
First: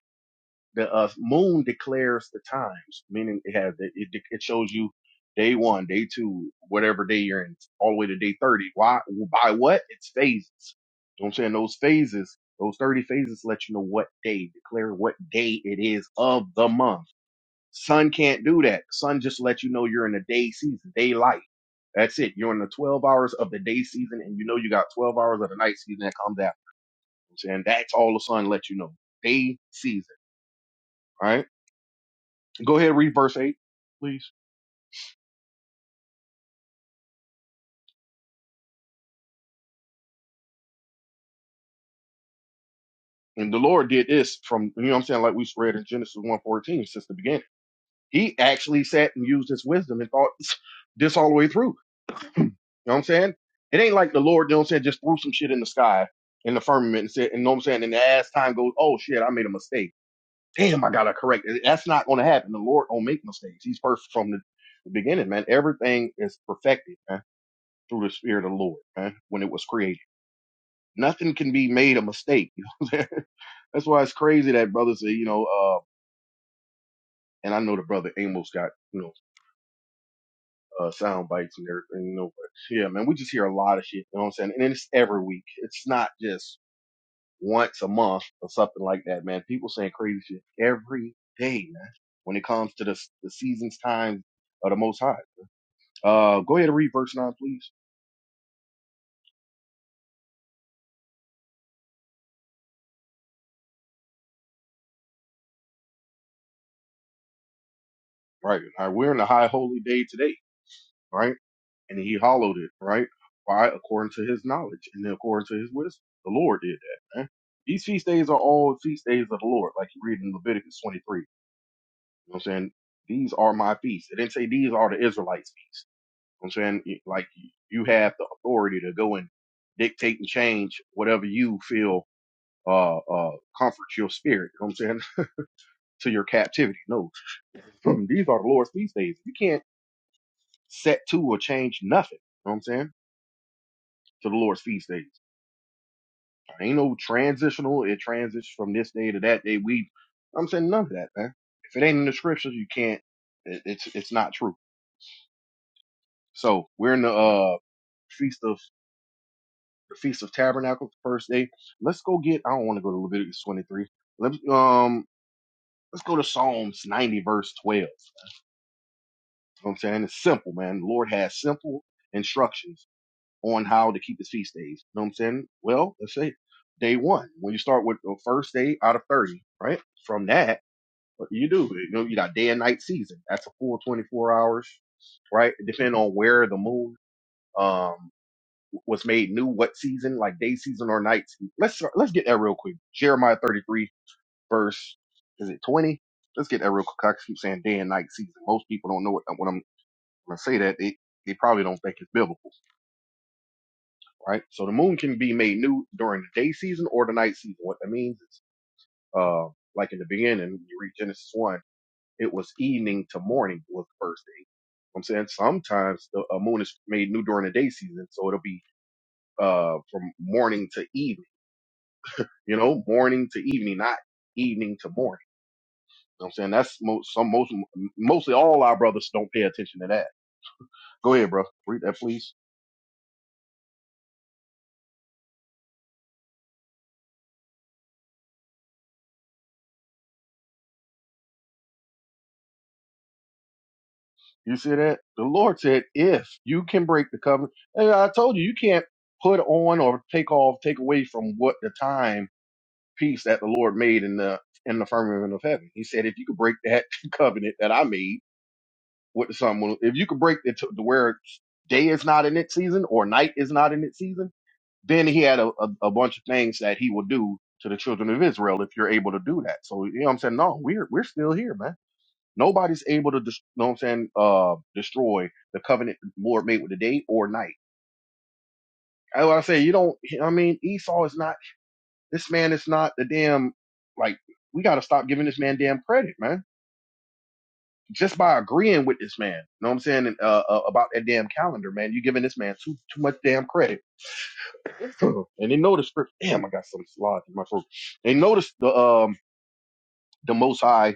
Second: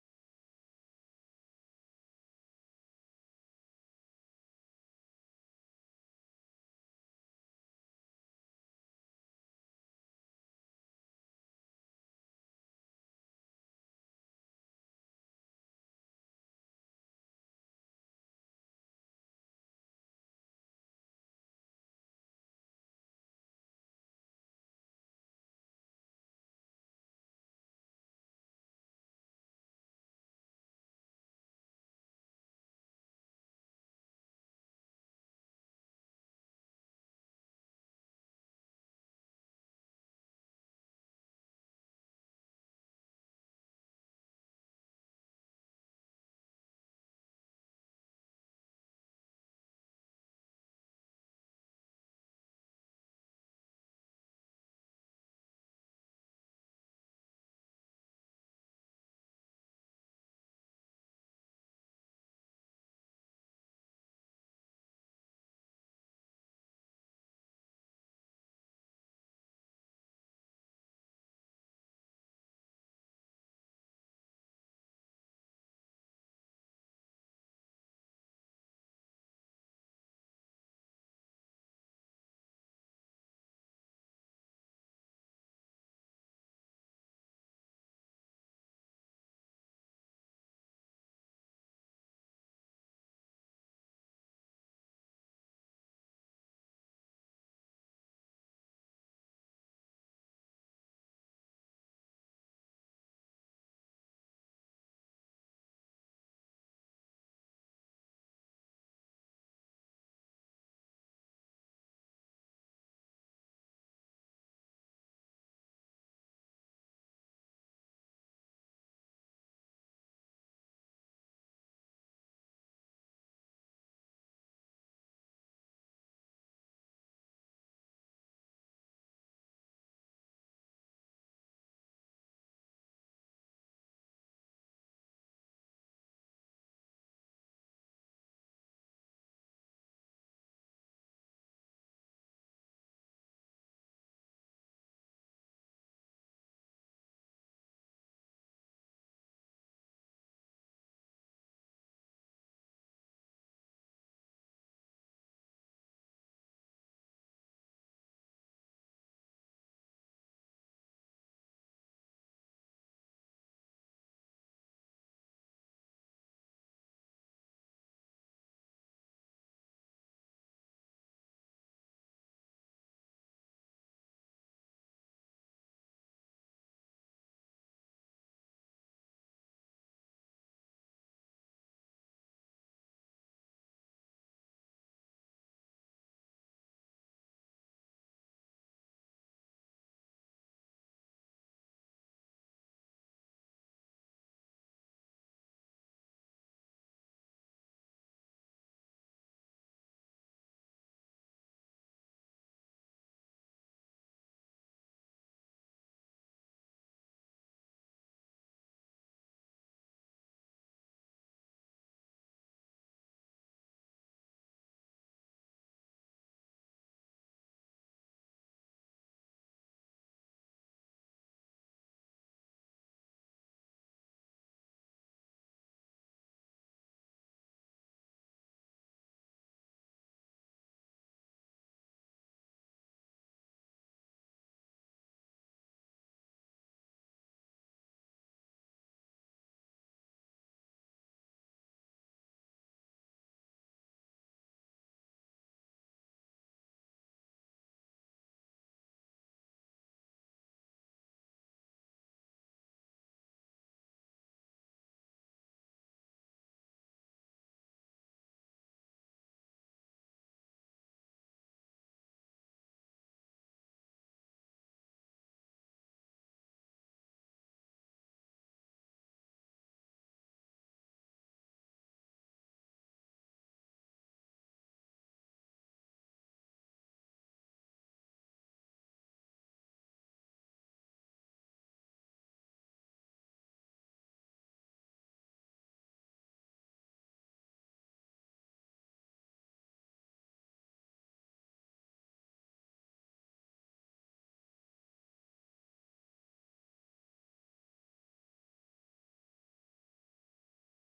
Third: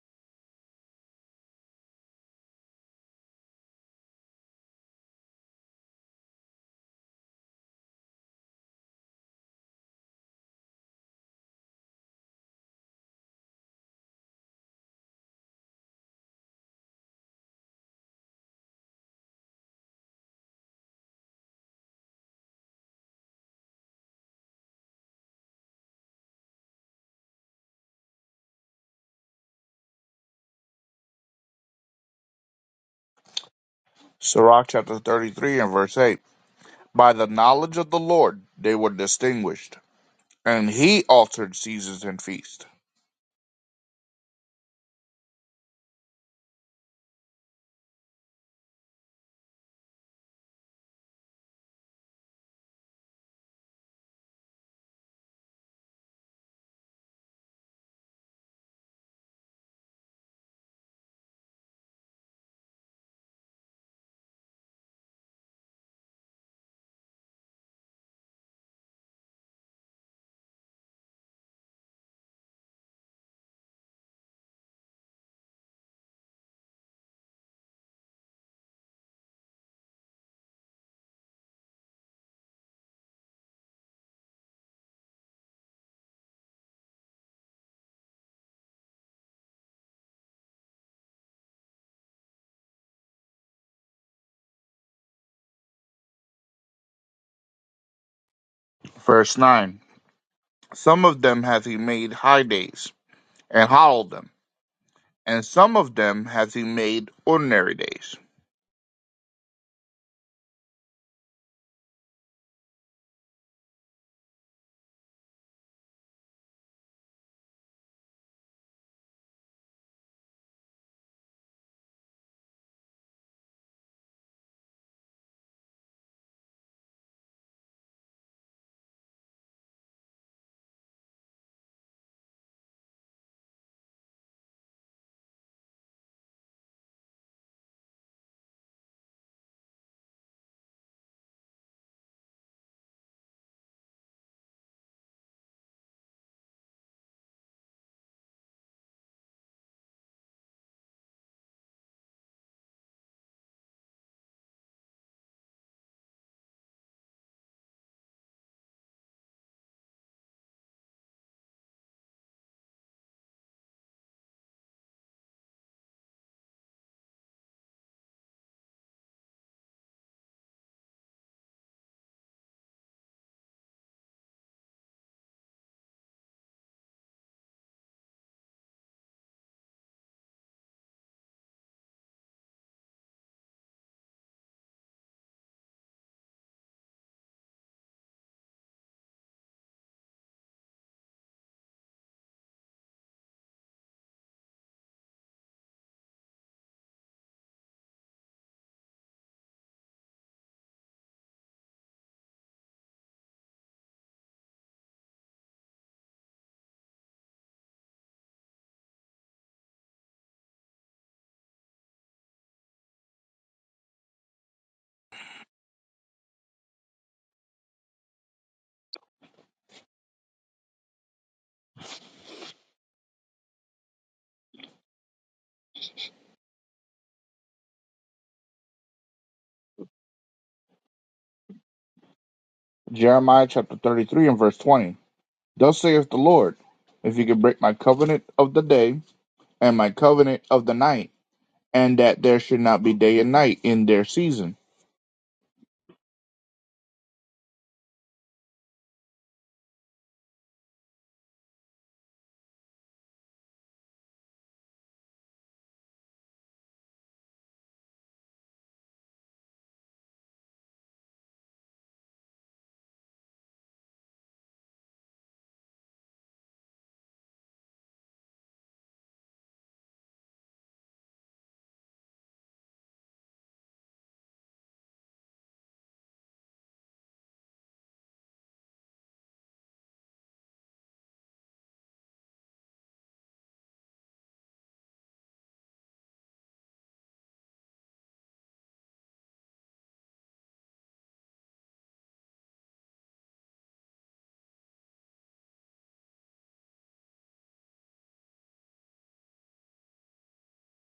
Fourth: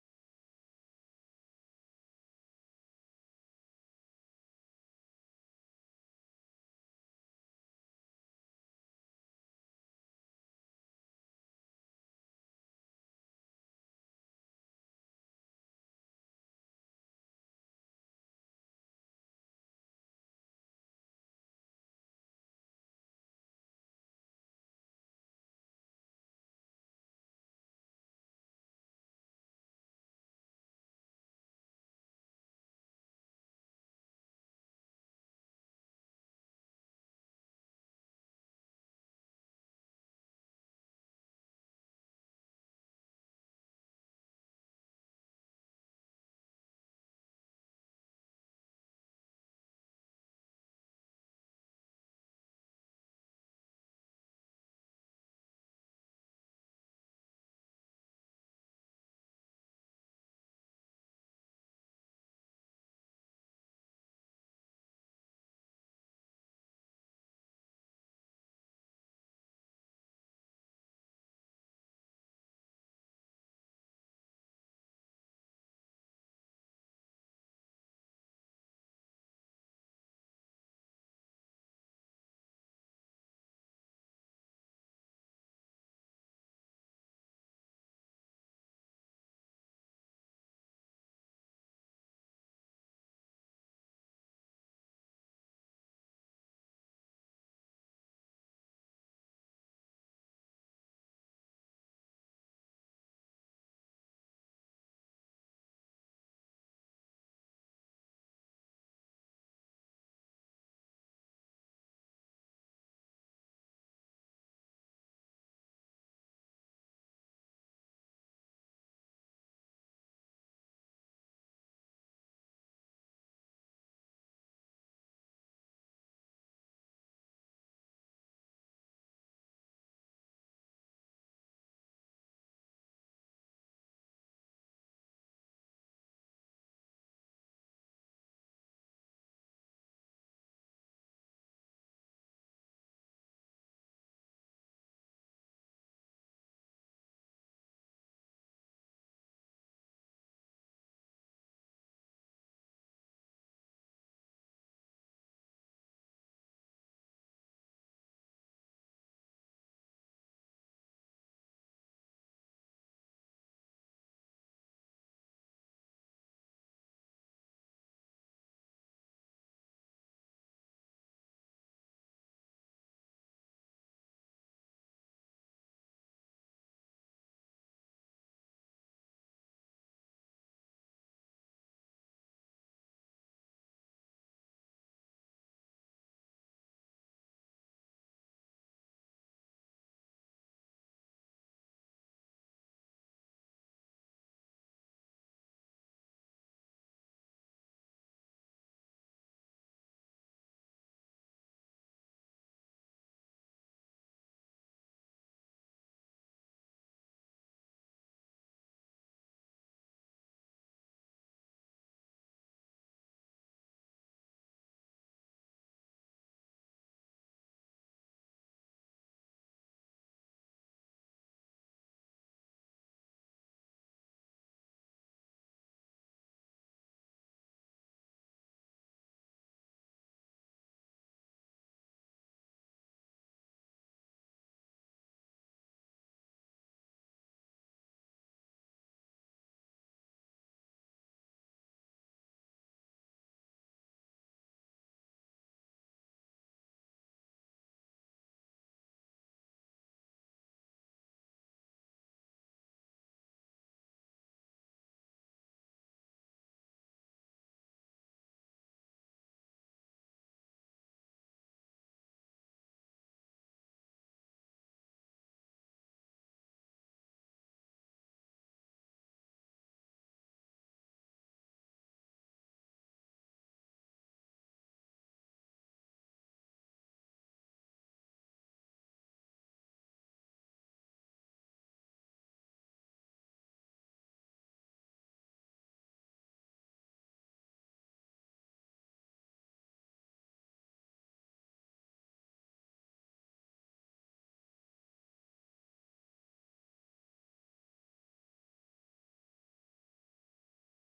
Speaker 3: The uh, moon declares the times, meaning it has, it, it, it shows you day one, day two, whatever day you're in, all the way to day 30. Why? By what? It's phases. You know what I'm saying? Those phases, those 30 phases let you know what day, declare what day it is of the month Sun can't do that. Sun just lets you know you're in a day season, daylight. That's it. You're in the 12 hours of the day season, and you know you got 12 hours of the night season that comes after. And that's all the sun lets you know. Day season. All right. Go ahead, read verse 8, please.
Speaker 2: Sirach chapter 33 and verse 8. By the knowledge of the Lord they were distinguished, and he altered seasons and feasts.
Speaker 3: And the Lord did this from, you know what I'm saying, like we read in Genesis one fourteen since the beginning. He actually sat and used his wisdom and thought this all the way through. You know what I'm saying? It ain't like the Lord, you know what I'm saying, just threw some shit in the sky in the firmament and said, and you know what I'm saying? And as time goes, oh shit, I made a mistake. Damn, I gotta correct it. That's not gonna happen. The Lord don't make mistakes. He's perfect from the, the beginning, man. Everything is perfected, man, through the spirit of the Lord, man, when it was created. Nothing can be made a mistake. You know what I'm saying? That's why it's crazy that brothers say, you know, uh, and I know the brother Amos got, you know, uh, sound bites and everything, you know, but yeah, man, we just hear a lot of shit, you know what I'm saying? And it's every week. It's not just once a month or something like that, man. People saying crazy shit every day, man, when it comes to the, the season's time of the Most High. Uh, go ahead and read verse 9, please.
Speaker 2: Verse 9. Some of them hath he made high days, and hollowed them and some of them hath he made ordinary days.
Speaker 3: Right. All right. We're in the high holy day today, right? And he hallowed it, right? Why? According to his knowledge and according to his wisdom. The Lord did that, man. These feast days are all feast days of the Lord, like you read in Leviticus 23. You know what I'm saying? These are my feasts. It didn't say these are the Israelites' feasts. You know what I'm saying like you have the authority to go and dictate and change whatever you feel uh uh comforts your spirit. You know what I'm saying to your captivity. No, these are the Lord's feast days. You can't set to or change nothing. You know what I'm saying to the Lord's feast days. Ain't no transitional. It transits from this day to that day. We, I'm saying none of that, man. If it ain't in the scriptures, you can't. It, it's it's not true. So we're in the uh feast of the Feast of Tabernacles, the first day. Let's go get. I don't want to go to Leviticus 23. Let Let's um. Let's go to Psalms 90, verse 12. You know what I'm saying? It's simple, man. The Lord has simple instructions on how to keep his feast days. You know what I'm saying? Well, let's say day one, when you start with the first day out of 30, right? From that, what do you do? You know, you got day and night season. That's a full 24 hours, right? Depending on where the moon. Um, was made new what season, like day season or night season. Let's start, let's get that real quick. Jeremiah 33 verse is it 20? Let's get that real quick. I keep saying day and night season. Most people don't know what when I'm when I say that they they probably don't think it's biblical, right? So the moon can be made new during the day season or the night season. What that means is, uh, like in the beginning, when you read Genesis one, it was evening to morning was the first day. I'm saying sometimes the a moon is made new during the day season, so it'll be uh from morning to evening you know, morning to evening, not evening to morning. You know what I'm saying that's most some most mostly all our brothers don't pay attention to that. Go ahead, bro. Read that, please.
Speaker 2: Jeremiah chapter 33 and verse 20. Thus saith the Lord, if you could break my covenant of the day and my covenant of the night, and that there should not be day and night in their
Speaker 3: You
Speaker 2: season.
Speaker 3: see that? The Lord said, "If you can break the covenant," and I told you, you can't put on or take off, take away from what the time piece that the Lord made in the in the firmament of heaven. He said, "If you could break that covenant that I made with the sun, if you could break it to to where day is not in its season or night is not in its season." Then he had a, a, a bunch of things that he will do to the children of Israel if you're able to do that. So you know what I'm saying? No, we're we're still here, man. Nobody's able to, dis- you know what I'm saying, uh, destroy the covenant the Lord made with the day or night. I, I say you don't. I mean, Esau is not. This man is not the damn. Like we got to stop giving this man damn credit, man. Just by agreeing with this man, you know what I'm saying, and, uh, uh, about that damn calendar, man. You giving this man too too much damn credit. and they know the script. Damn, I got some slot in my throat. They noticed the um the Most High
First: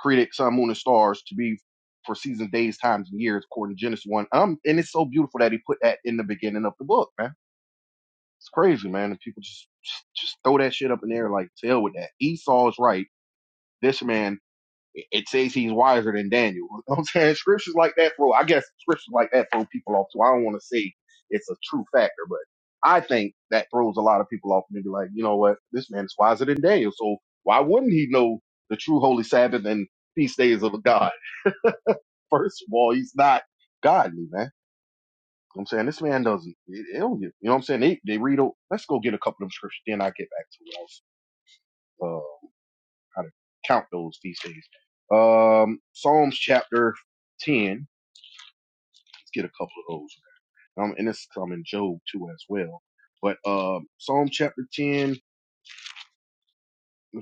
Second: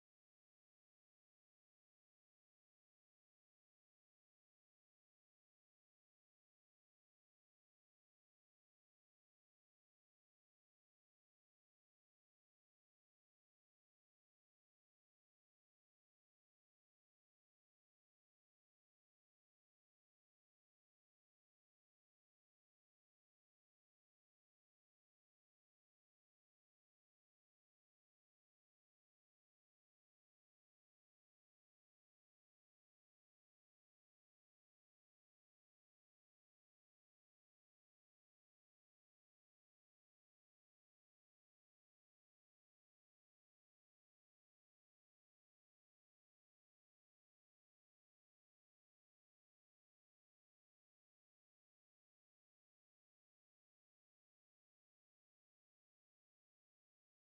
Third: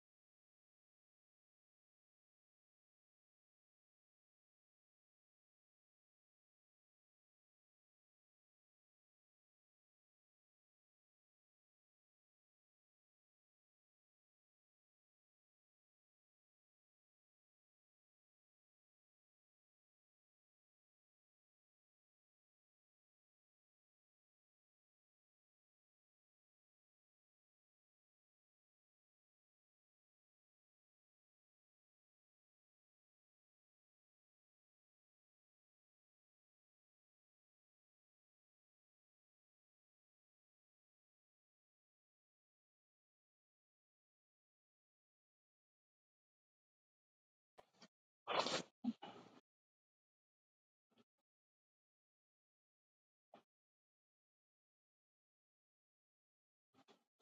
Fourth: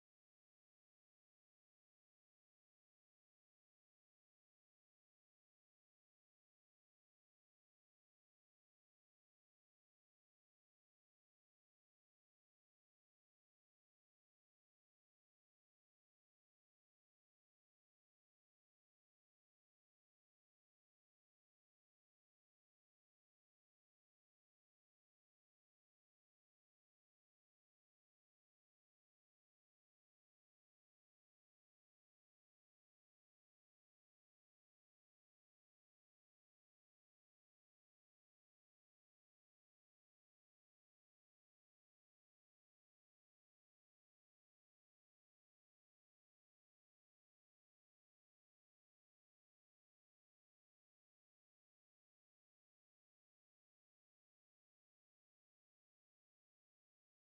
Speaker 3: created sun, moon, and stars to be for seasons, days, times, and years, according to Genesis one. Um, and it's so beautiful that he put that in the beginning of the book, man. It's crazy, man. And people just just throw that shit up in there, like, tell with that. Esau is right. This man it says he's wiser than Daniel. You know what I'm saying scriptures like that throw, I guess scriptures like that throw people off. So I don't want to say it's a true factor, but I think that throws a lot of people off and they be like, you know what, this man is wiser than Daniel. So why wouldn't he know the true holy Sabbath and feast days of God? First of all, he's not godly, man. You know what I'm saying this man doesn't. It, it don't get- you know what I'm saying? They they read. o- Let's go get a couple of them scriptures, then I get back to what else. how to count those feast days. Um, Psalms chapter 10. Let's get a couple of those. Um, and this come in Job too as well. But um, Psalm chapter 10,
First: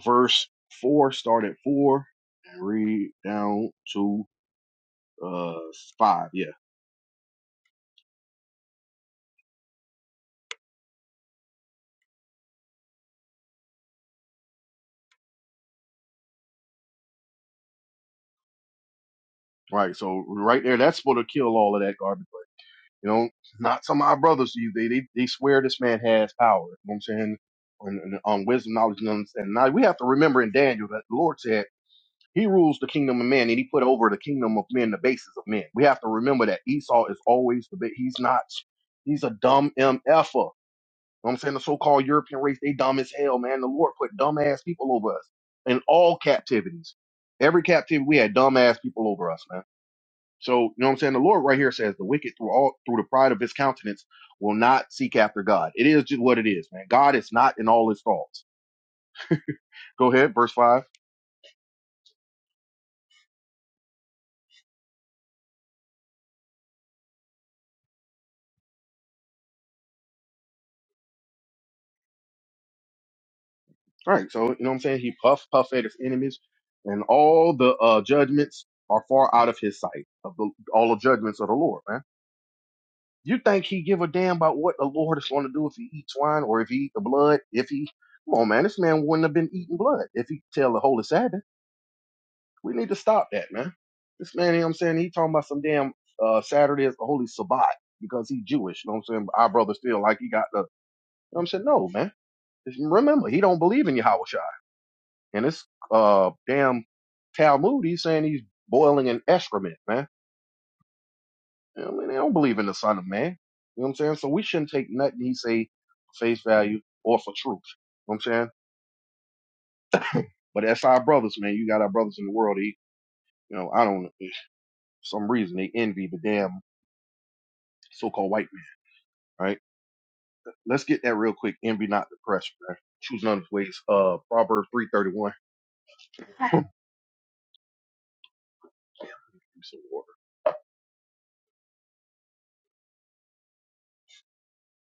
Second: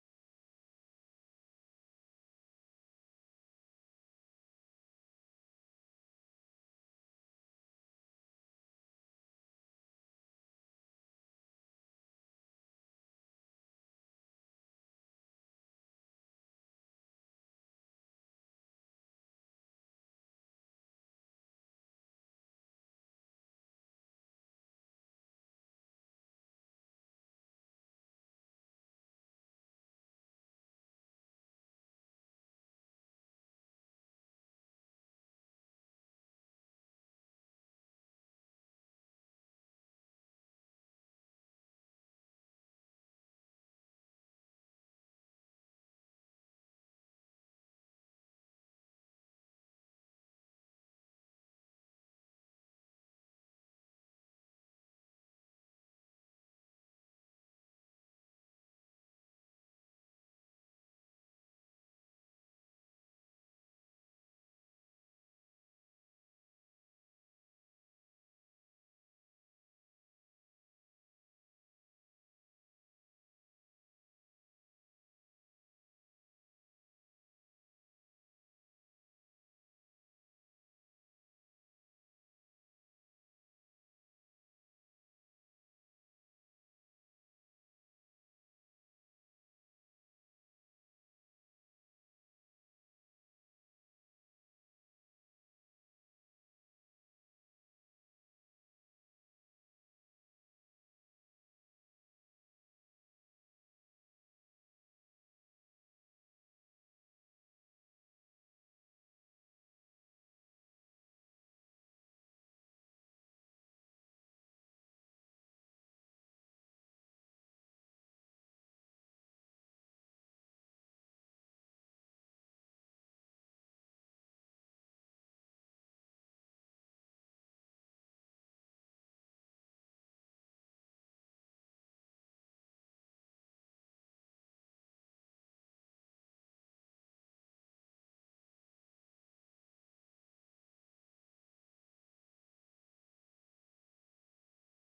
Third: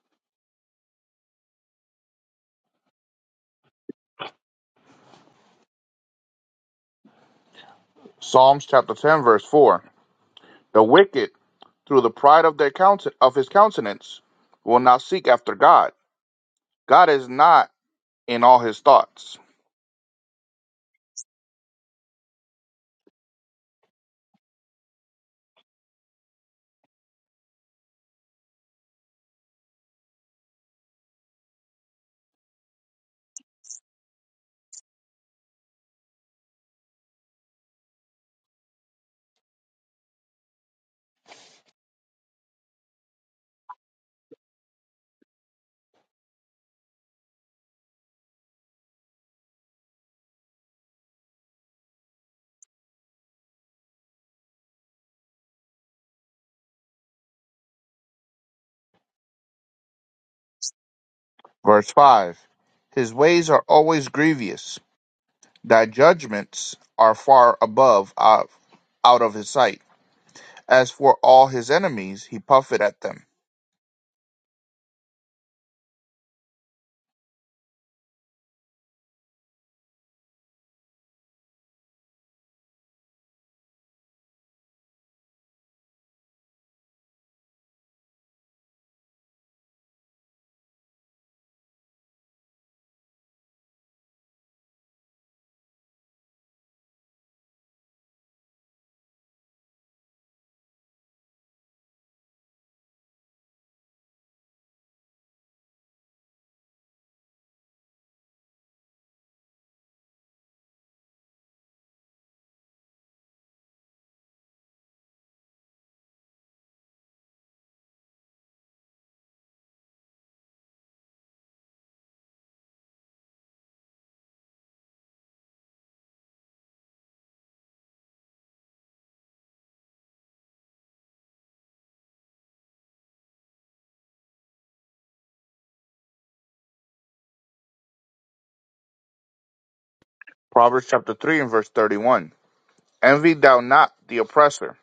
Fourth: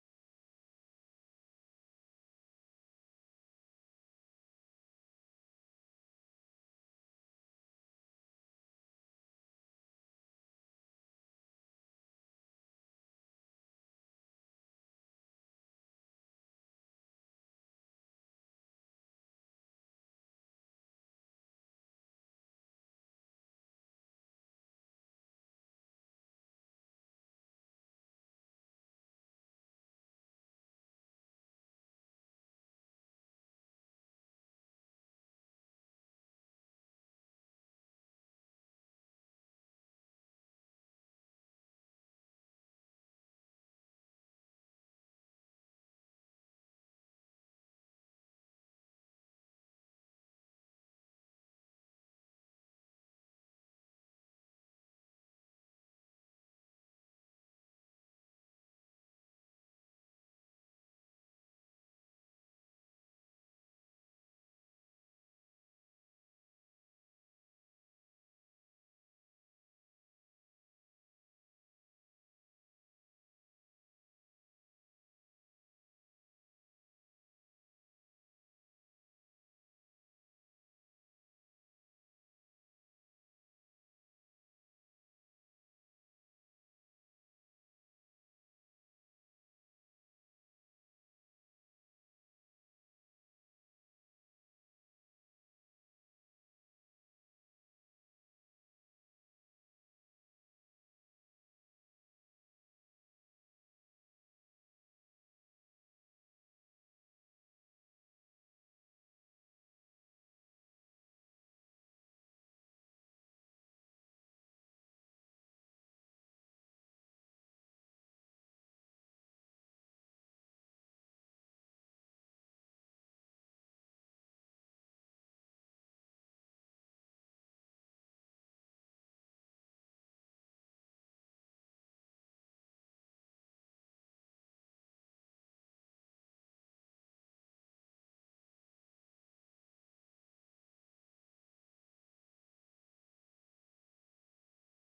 Speaker 3: verse 4, start at 4 and read down to uh 5. Yeah.
Speaker 2: Psalms chapter 10 verse 4. The wicked, through the pride of their counten- of his countenance, will not seek after God. God is not in all his thoughts.
Speaker 3: Right. So right there, that's supposed to kill all of that garbage. But, you know, not some of our brothers. You They, they, they swear this man has power. You know what I'm saying? On, on wisdom, knowledge, and understanding. Now we have to remember in Daniel that the Lord said He rules the kingdom of man, and he put over the kingdom of men the basis of men. We have to remember that Esau is always the big. He's not. He's a dumb mf'er. You know what I'm saying the so-called European race, they dumb as hell, man. The Lord put dumb ass people over us in all captivities. Every captivity, we had dumb ass people over us, man. So you know what I'm saying. The Lord right here says the wicked through all through the pride of his countenance will not seek after God. It is just what it is, man. God is not in all his thoughts. Go ahead, verse five.
Speaker 2: Verse 5. His ways are always grievous Thy judgments are far above uh, out of his sight. As for all his enemies, he puffeth at them.
Speaker 3: Right. So you know what I'm saying? He puff puff at his enemies, and all the uh, judgments are far out of his sight of the all the judgments of the Lord, man. You think he give a damn about what the Lord is going to do if he eats wine or if he eat the blood? If he come on, man, this man wouldn't have been eating blood if he tell the holy Sabbath. We need to stop that, man. This man, you know what I'm saying? He talking about some damn uh, Saturday is the holy Sabbath because he Jewish. You know what I'm saying? Our brother still like he got the. You know what I'm saying? No, man. Remember, he don't believe in Yahweh And this uh damn Talmud, he's saying he's boiling in excrement, man. You know what I mean, they don't believe in the Son of Man. You know what I'm saying? So we shouldn't take nothing he say for face value or for truth. You know what I'm saying? But that's our brothers, man. You got our brothers in the world. He, you know, I don't know. For some reason they envy the damn so-called white man, right? Let's get that real quick. Envy not depression, man. Choose none of his ways. Uh, Proverbs 3:31. Give me water.
Speaker 2: Proverbs chapter 3 and verse 31. Envy thou not the oppressor,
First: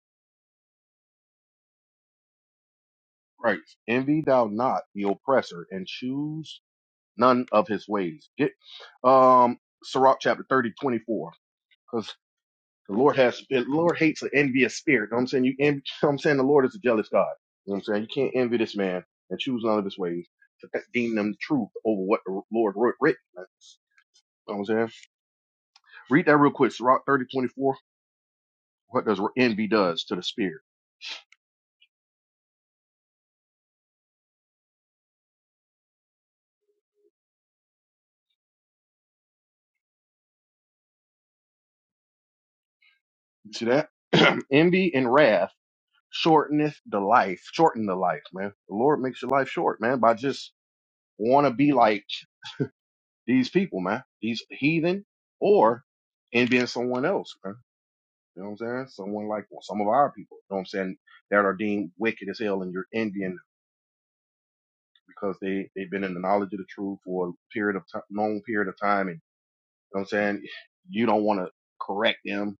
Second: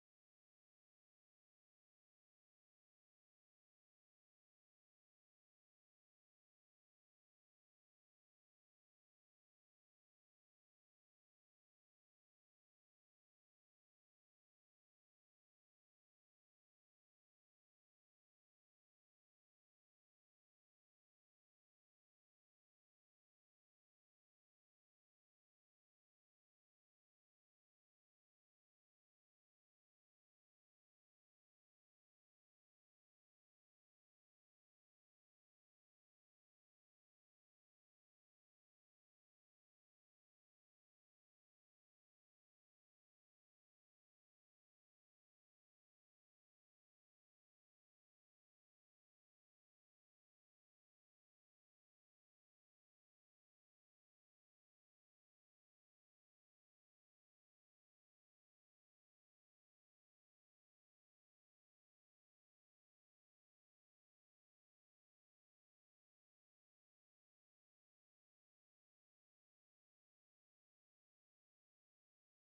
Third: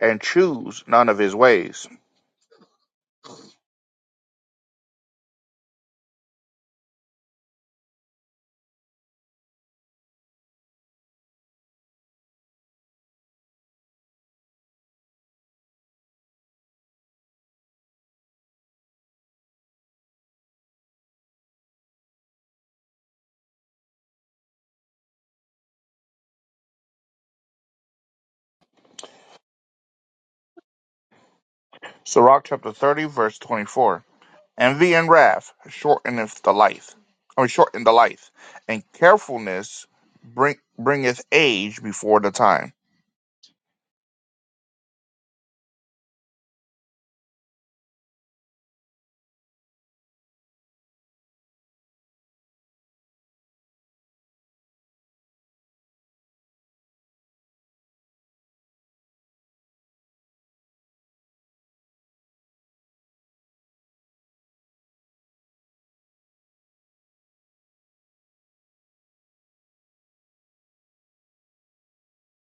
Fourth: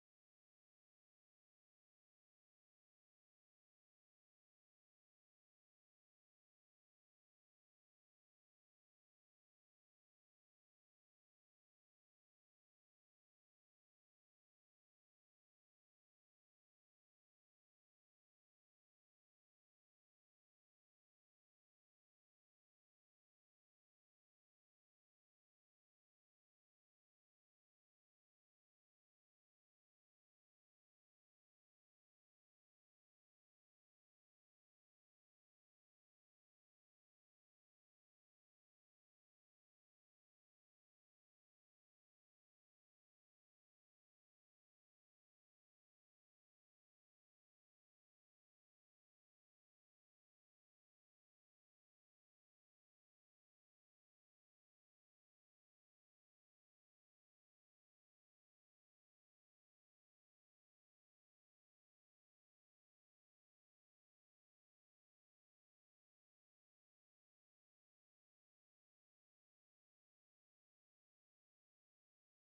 Speaker 2: and choose none of his ways.
Speaker 3: Right. Envy thou not the oppressor, and choose. none of his ways. Get um Sirach chapter 30 24 Because the Lord has the Lord hates an envious spirit. You know what I'm saying? You envy, you know what I'm saying the Lord is a jealous God. You know what I'm saying? You can't envy this man and choose none of his ways to deem them truth over what the Lord wrote written. You know what I'm saying? Read that real quick. Sirach 30 24. What does envy does to the spirit?
Speaker 2: Sirach chapter 30, verse 24. Envy and wrath shorteneth the life, or shorten the life, and carefulness bring, bringeth age before the time.
Speaker 3: You see that? envy and wrath shorteneth the life. Shorten the life, man. The Lord makes your life short, man, by just wanna be like these people, man, these heathen, or in being someone else, man. You know what I'm saying? Someone like well, some of our people, you know what I'm saying, that are deemed wicked as hell and you're Indian because they, they've been in the knowledge of the truth for a period of time, long period of time. And you know what I'm saying? You don't want to correct them. You know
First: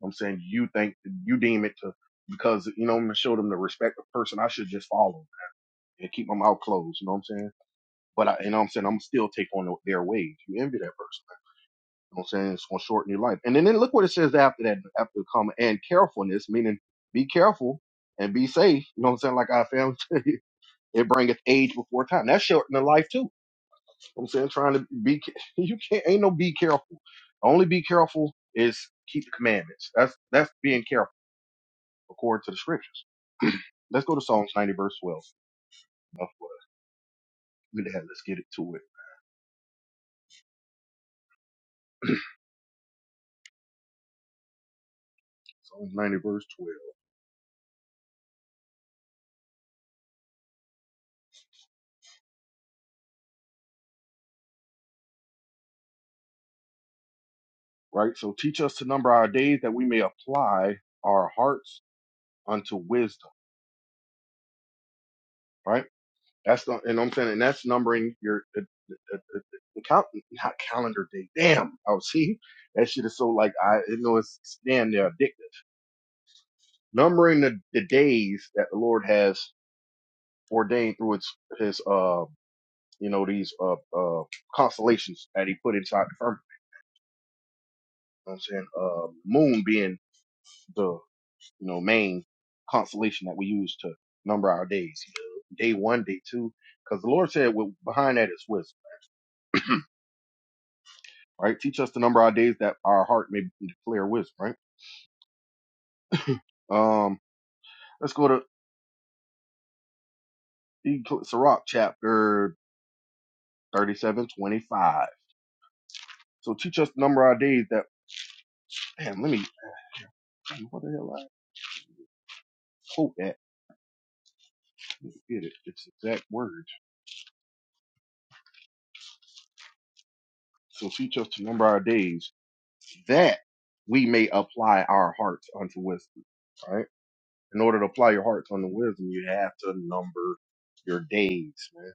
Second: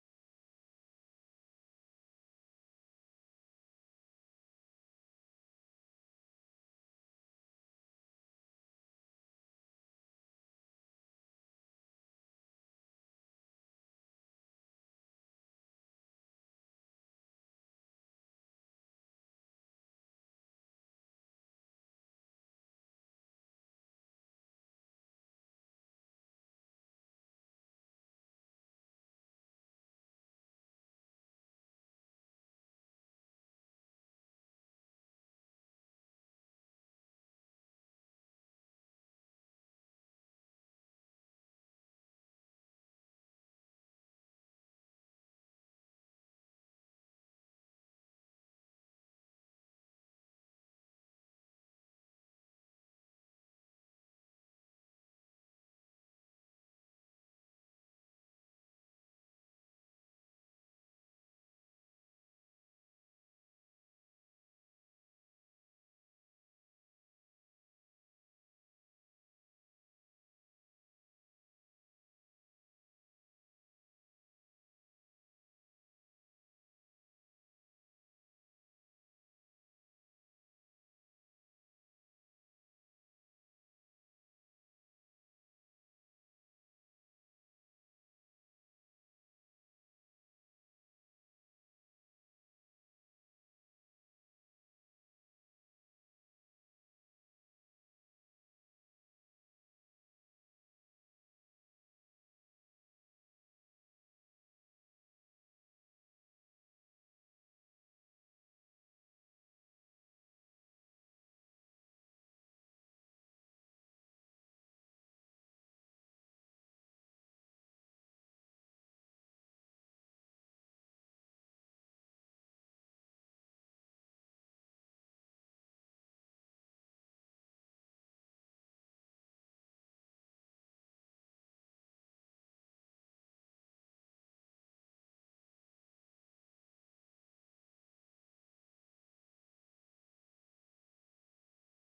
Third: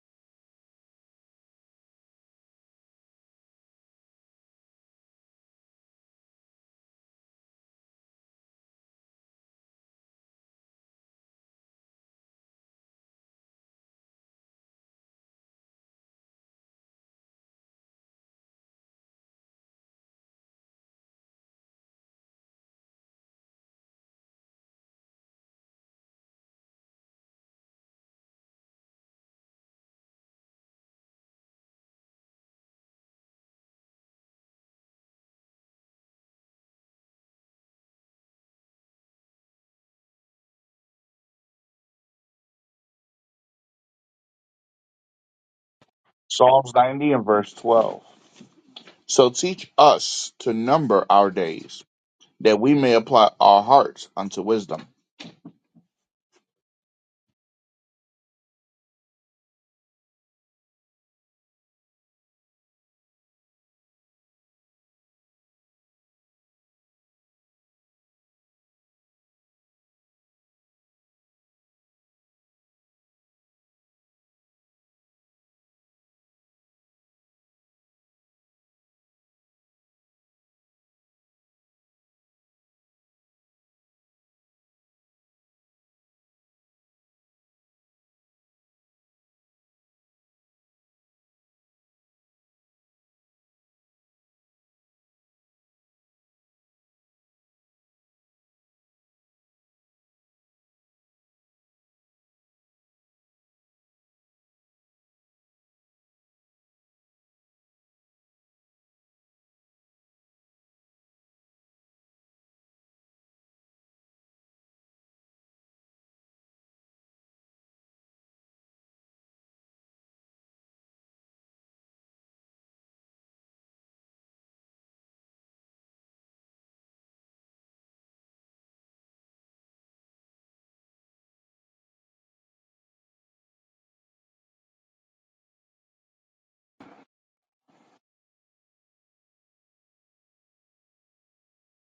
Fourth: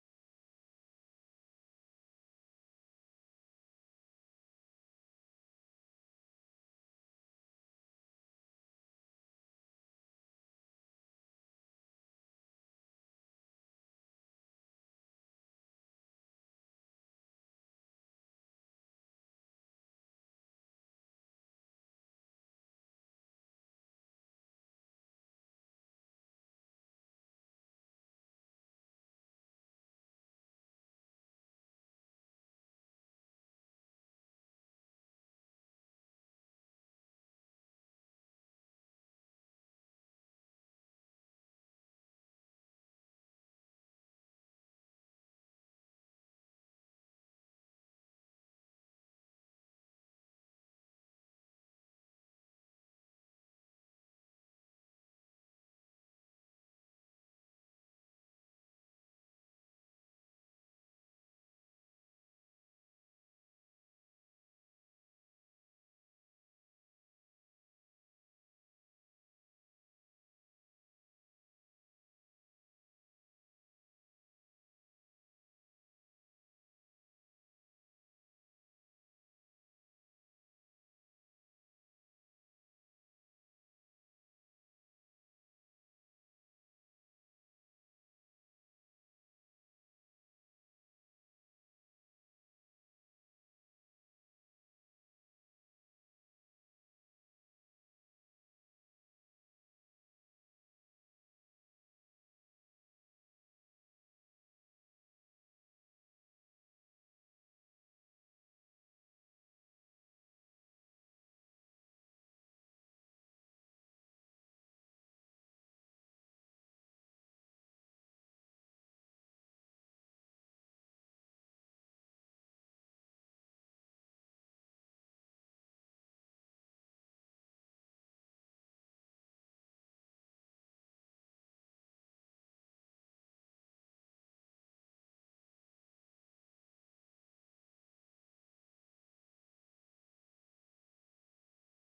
Speaker 3: what I'm saying you think you deem it to because you know I'm gonna show them the respect of person. I should just follow and keep my mouth closed. You know what I'm saying? But I, you know what I'm saying I'm still take on their ways. You envy that person. You know what I'm saying? It's gonna shorten your life. And then, then look what it says after that, after the comma, and carefulness, meaning be careful and be safe. You know what I'm saying? Like our family, tell you, it bringeth age before time. That's shortening the life too. You know what I'm saying trying to be, ca- you can't, ain't no be careful. Only be careful is keep the commandments. That's that's being careful according to the scriptures. Let's go to Psalms 90 verse 12. Enough for that. Good to have- Let's get it to it. Psalms 90 verse 12.
Speaker 2: Psalms 90 and verse 12. So teach us to number our days that we may apply our hearts unto wisdom.
Speaker 3: Right. So teach us to number our days that we may apply our hearts unto wisdom. Right That's the, and I'm saying, and that's numbering your uh, uh, uh, uh, count, not calendar day. Damn, I was see that shit is so like I you know it's damn near addictive. Numbering the, the days that the Lord has ordained through its his uh you know these uh uh constellations that He put inside the firmament. You know what I'm saying uh moon being the you know main constellation that we use to number our days. You know, Day one, day two, because the Lord said well, behind that is wisdom. right? Teach us to number our days that our heart may declare wisdom, right? Um, let's go to Sirach chapter 37 25. So teach us to number our days that, man, let me, what the hell I quote at? Let me get it. It's exact words. So teach us to number our days that we may apply our hearts unto wisdom, right? In order to apply your hearts unto wisdom, you have to number your days, man,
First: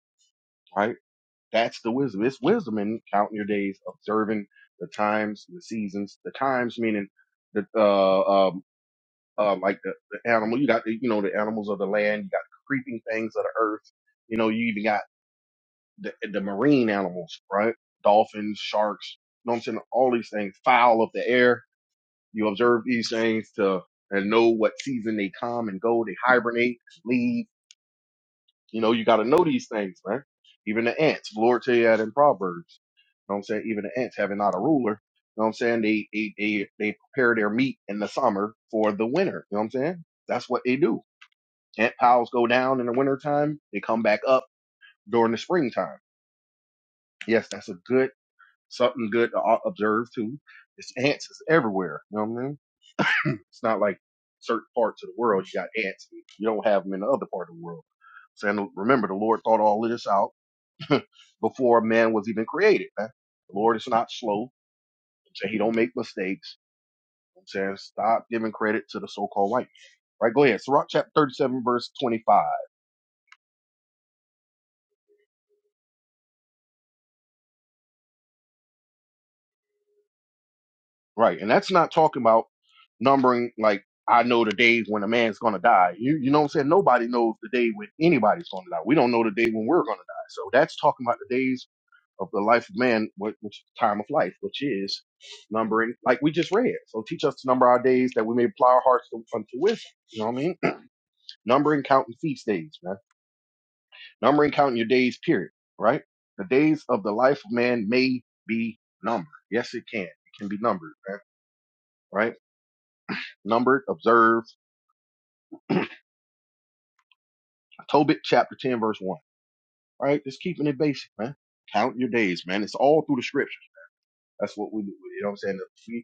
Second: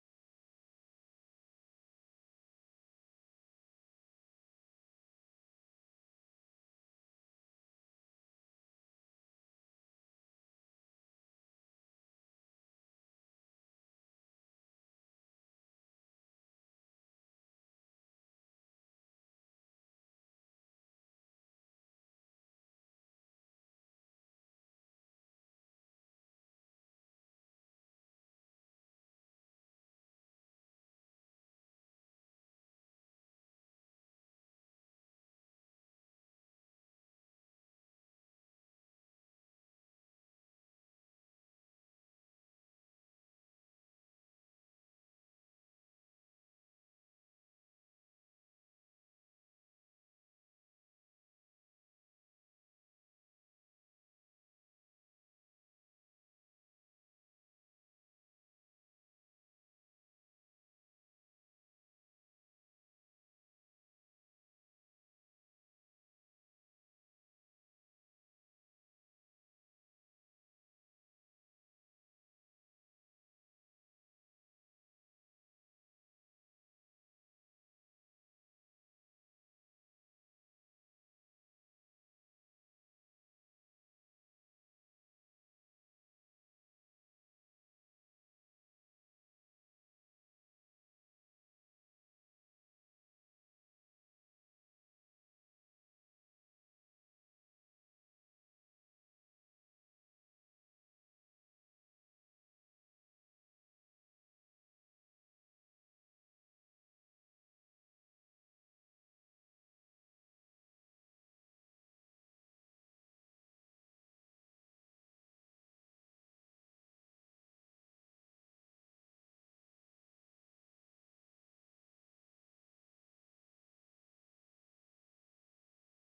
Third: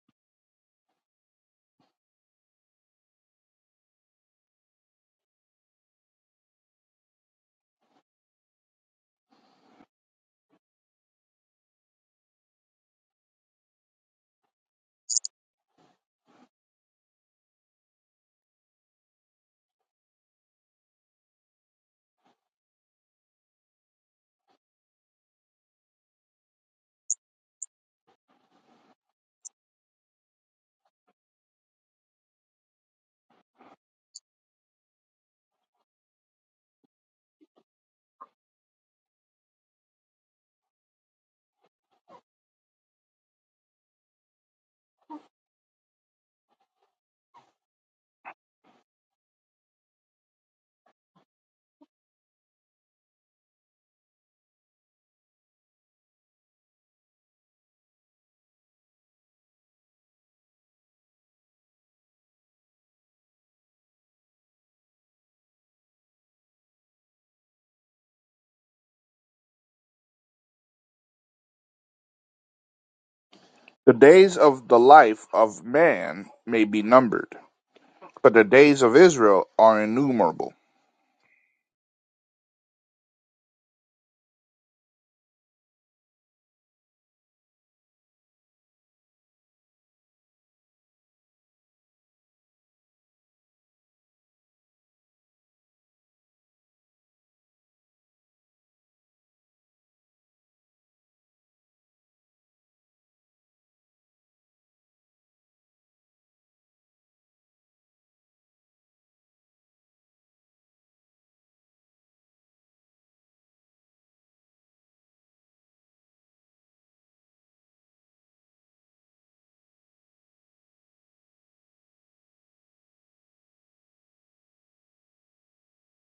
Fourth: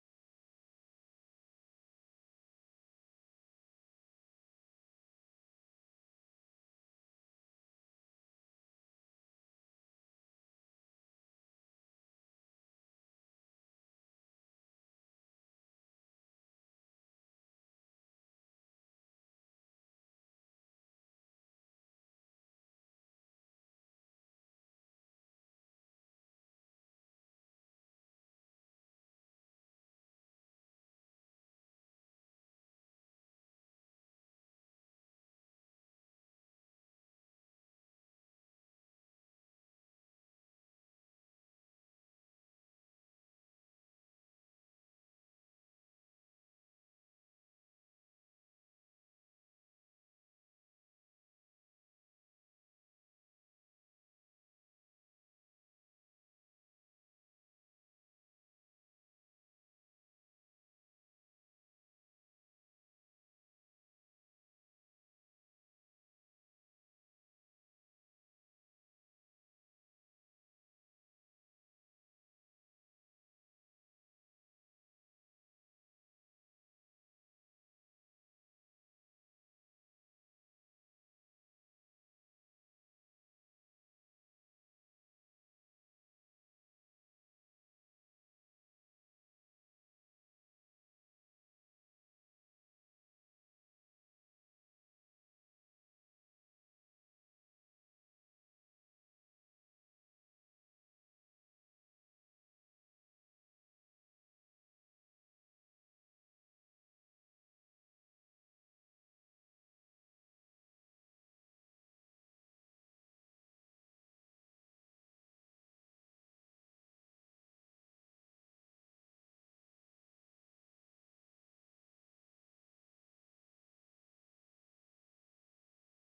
Speaker 3: right? That's the wisdom. It's wisdom in counting your days, observing the times, the seasons, the times meaning the uh um uh, like the, the animal. You got the you know the animals of the land. You got the creeping things of the earth. You know you even got the the marine animals, right? Dolphins, sharks. You know what I'm saying? All these things, fowl of the air. You observe these things to and know what season they come and go. They hibernate, leave you know, you got to know these things, man. Even the ants, the Lord tell you that in Proverbs. You know what I'm saying? Even the ants having not a ruler. You know what I'm saying? They, they, they, they prepare their meat in the summer for the winter. You know what I'm saying? That's what they do. Ant piles go down in the wintertime. They come back up during the springtime. Yes, that's a good, something good to o- observe too. It's ants is everywhere. You know what I mean? It's not like certain parts of the world you got ants. You don't have them in the other part of the world. Saying, remember, the Lord thought all of this out before man was even created. man. The Lord is not slow. You know He don't make mistakes. You know what I'm saying stop giving credit to the so-called white. man. Right, go ahead. Sirach chapter 37, verse 25.
Speaker 2: The days of the life of man may be numbered, but the days of Israel are innumerable.
Speaker 3: Right, and that's not talking about numbering like I know the day when a man's gonna die. You you know what I'm saying? Nobody knows the day when anybody's gonna die. We don't know the day when we're gonna die. So that's talking about the days of the life of man, which, which is the time of life, which is numbering, like we just read. So teach us to number our days that we may apply our hearts to, unto wisdom. You know what I mean? Numbering, counting feast days, man. Numbering, counting your days, period. Right? The days of the life of man may be numbered. Yes, it can. It can be numbered, man. Right? Numbered, observed. Tobit chapter 10, verse 1. Right? Just keeping it basic, man. Count your days, man. It's all through the scriptures. That's what we do. You know what I'm saying? We, you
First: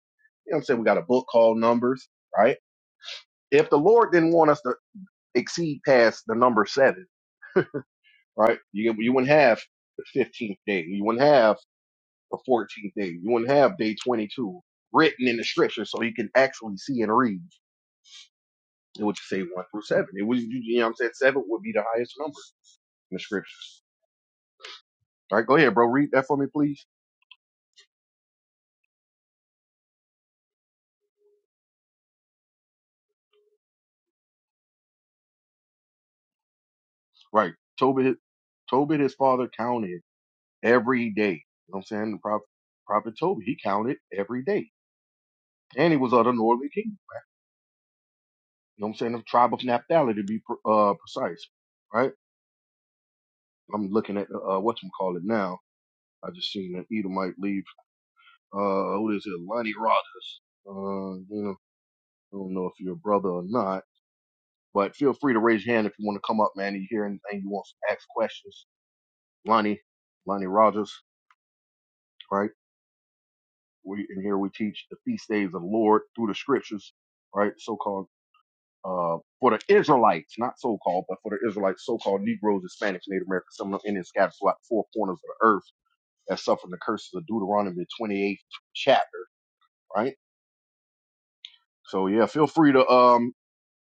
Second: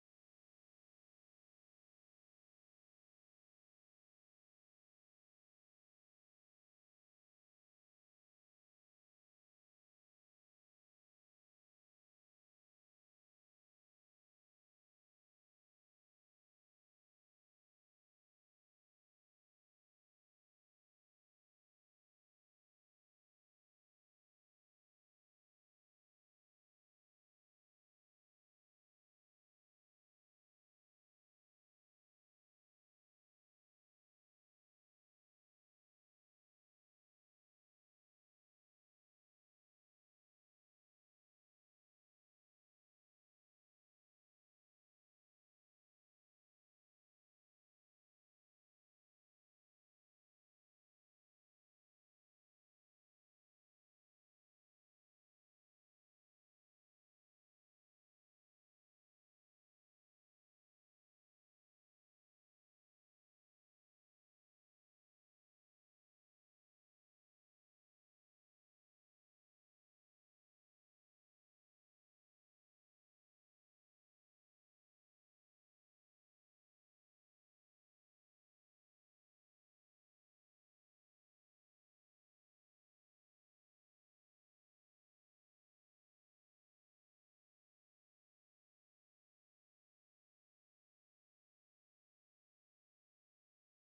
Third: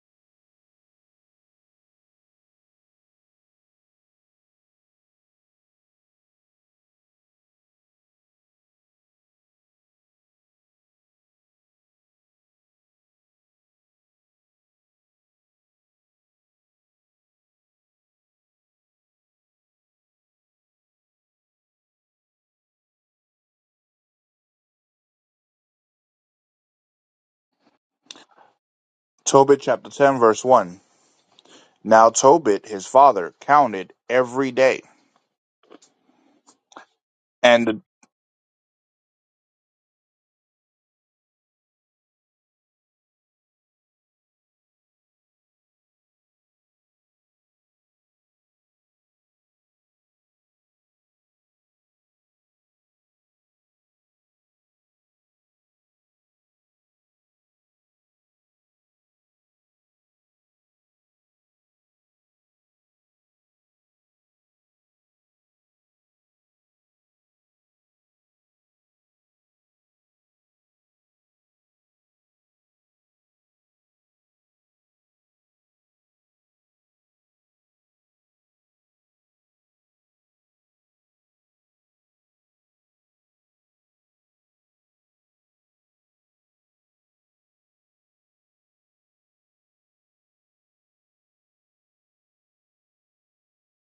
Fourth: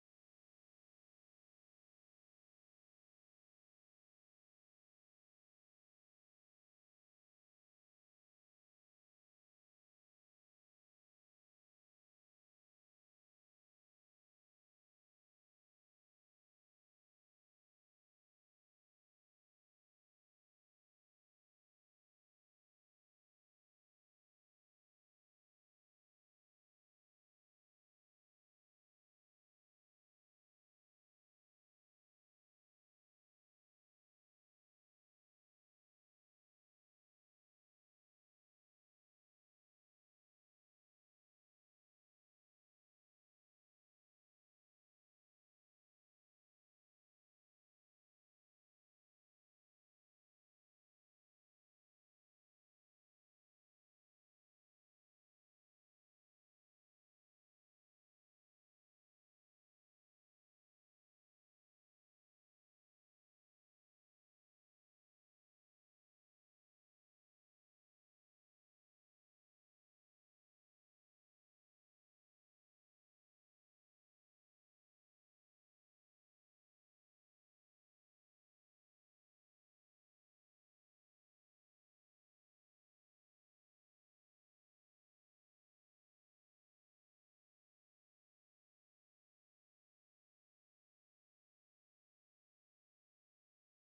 Speaker 3: know what I'm saying? We got a book called Numbers, right? If the Lord didn't want us to exceed past the number seven, right? You, you wouldn't have the 15th day. You wouldn't have the 14th day. You wouldn't have day 22 written in the scripture so you can actually see and read. It would say one through seven. It was, you know what I'm saying? Seven would be the highest number in the scriptures. All right, go ahead, bro. Read that for me, please.
Speaker 2: Tobit chapter 10, verse 1. Now Tobit, his father, counted every day.
Speaker 3: Right.
Speaker 2: And the,
Speaker 3: Tobit, Tobit, his father, counted every day. You know what I'm saying? The prophet, prophet Tobit, he counted every day. And he was of the northern kingdom. You know what I'm saying? The tribe of Naphtali, to be uh, precise. Right? I'm looking at uh, whatcomacallit now. I just seen an Edomite leave uh, who is it, Lonnie Rogers. Uh, you know, I don't know if you're a brother or not, but feel free to raise your hand if you want to come up, man. You hear anything you want to ask questions. Lonnie, Lonnie Rogers, right? We in here we teach the feast days of the Lord through the scriptures, right? So called uh for the Israelites, not so called, but for the Israelites, so called Negroes, Hispanics, Native Americans, some of them Indians scattered throughout the four corners of the earth that suffered the curses of Deuteronomy 28th chapter, right? So yeah, feel free to um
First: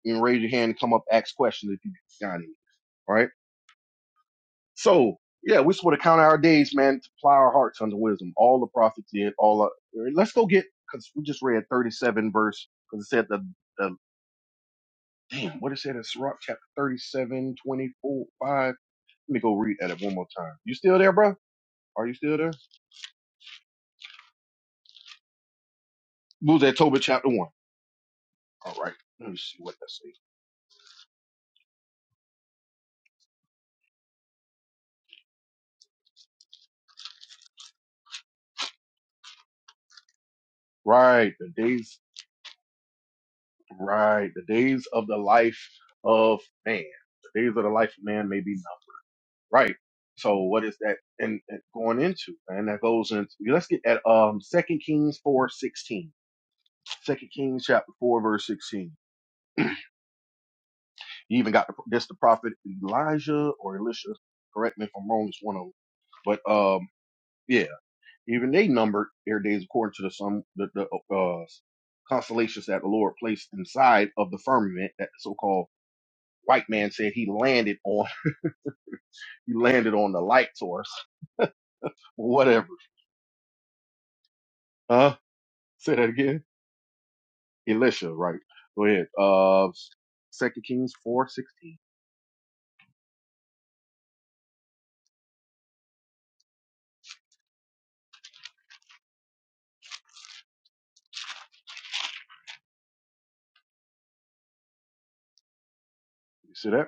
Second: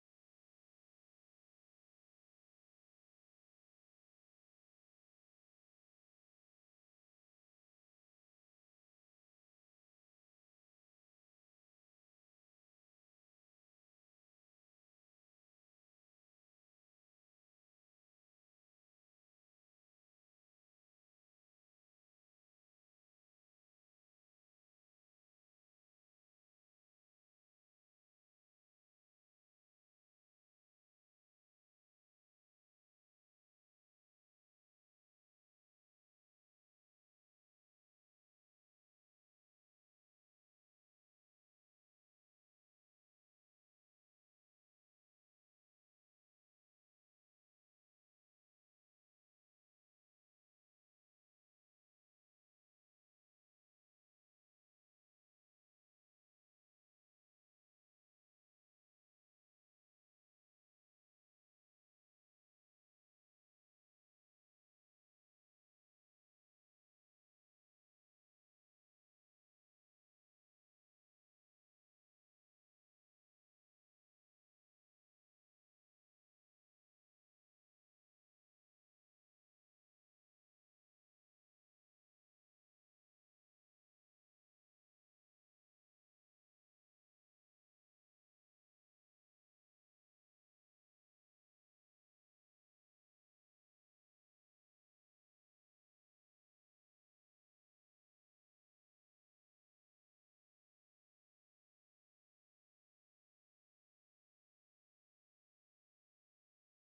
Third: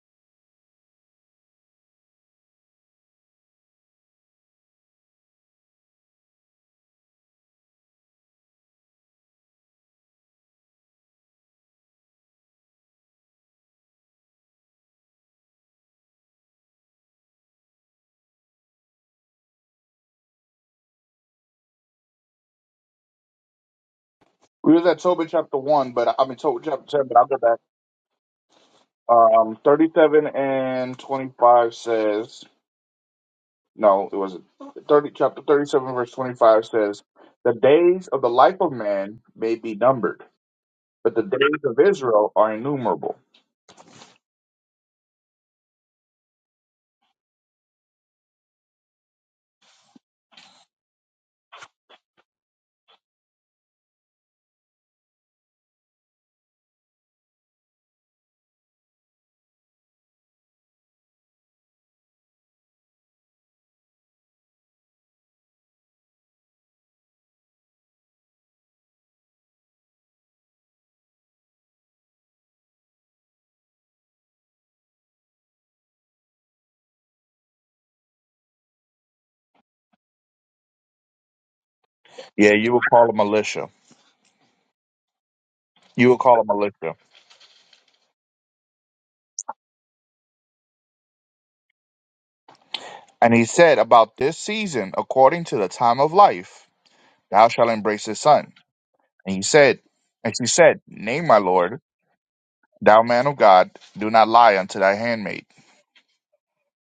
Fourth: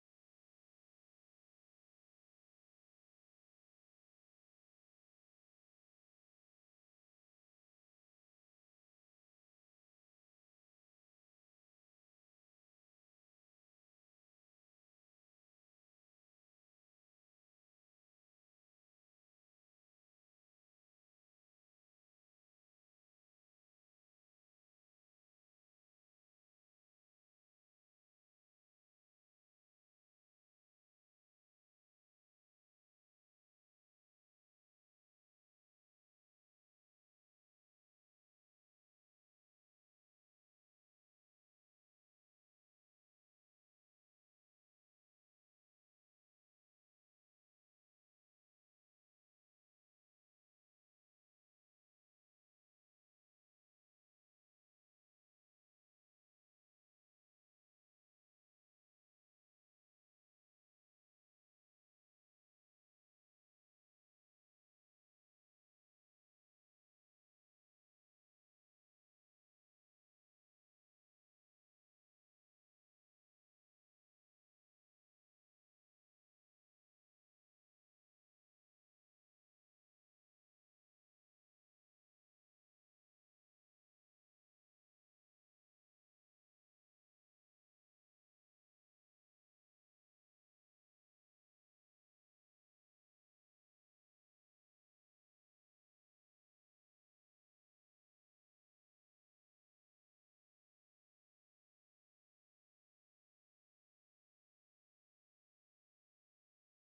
Speaker 3: and raise your hand and come up, ask questions if you got any. All right. So yeah, we just want to count our days, man, to plow our hearts unto wisdom. All the prophets did. All the, let's go get because we just read 37 verse because it said the the damn what it said in Sirach chapter thirty-seven twenty-four, 5. Let me go read at it one more time. You still there, bro? Are you still there?
Speaker 2: we was at Tobit chapter 1, but I mean,
Speaker 3: We was
Speaker 2: Tobit
Speaker 3: at
Speaker 2: chapter
Speaker 3: Tobit
Speaker 2: 10, but I'll
Speaker 3: chapter
Speaker 2: go
Speaker 3: one.
Speaker 2: back.
Speaker 3: All right. Let me see
Speaker 2: Um,
Speaker 3: what that says.
Speaker 2: 37 and 25 says, no, it wasn't. 30, chapter 37, verse 25 says, The days of the life of man may be numbered But the
Speaker 3: Right, the
Speaker 2: days of
Speaker 3: days.
Speaker 2: Israel are innumerable.
Speaker 3: Right, the days of the life of man. The days of the life of man may be Right. So what is that and going into? And that goes into yeah, let's get at um Second Kings four sixteen. Second Kings chapter four verse sixteen. You even got the, this the prophet Elijah or Elisha. Correct me if I'm wrong. It's one of them. But um yeah, even they numbered their days according to the some the, the uh constellations that the Lord placed inside of the firmament that the so-called white man said he landed on he landed on the light source or
Speaker 2: Yeah,
Speaker 3: whatever.
Speaker 2: you will call a militia.
Speaker 3: Huh? Say
Speaker 2: You
Speaker 3: that
Speaker 2: will
Speaker 3: again.
Speaker 2: call a militia.
Speaker 3: Elisha, right? Go ahead. Uh, Second Kings four sixteen.
Speaker 2: And he said, About this season, according to the time of life, thou shalt embrace his son. And he said, And she said, Nay, my Lord, thou man of God, do not lie unto thy handmaid.
Speaker 3: You see that?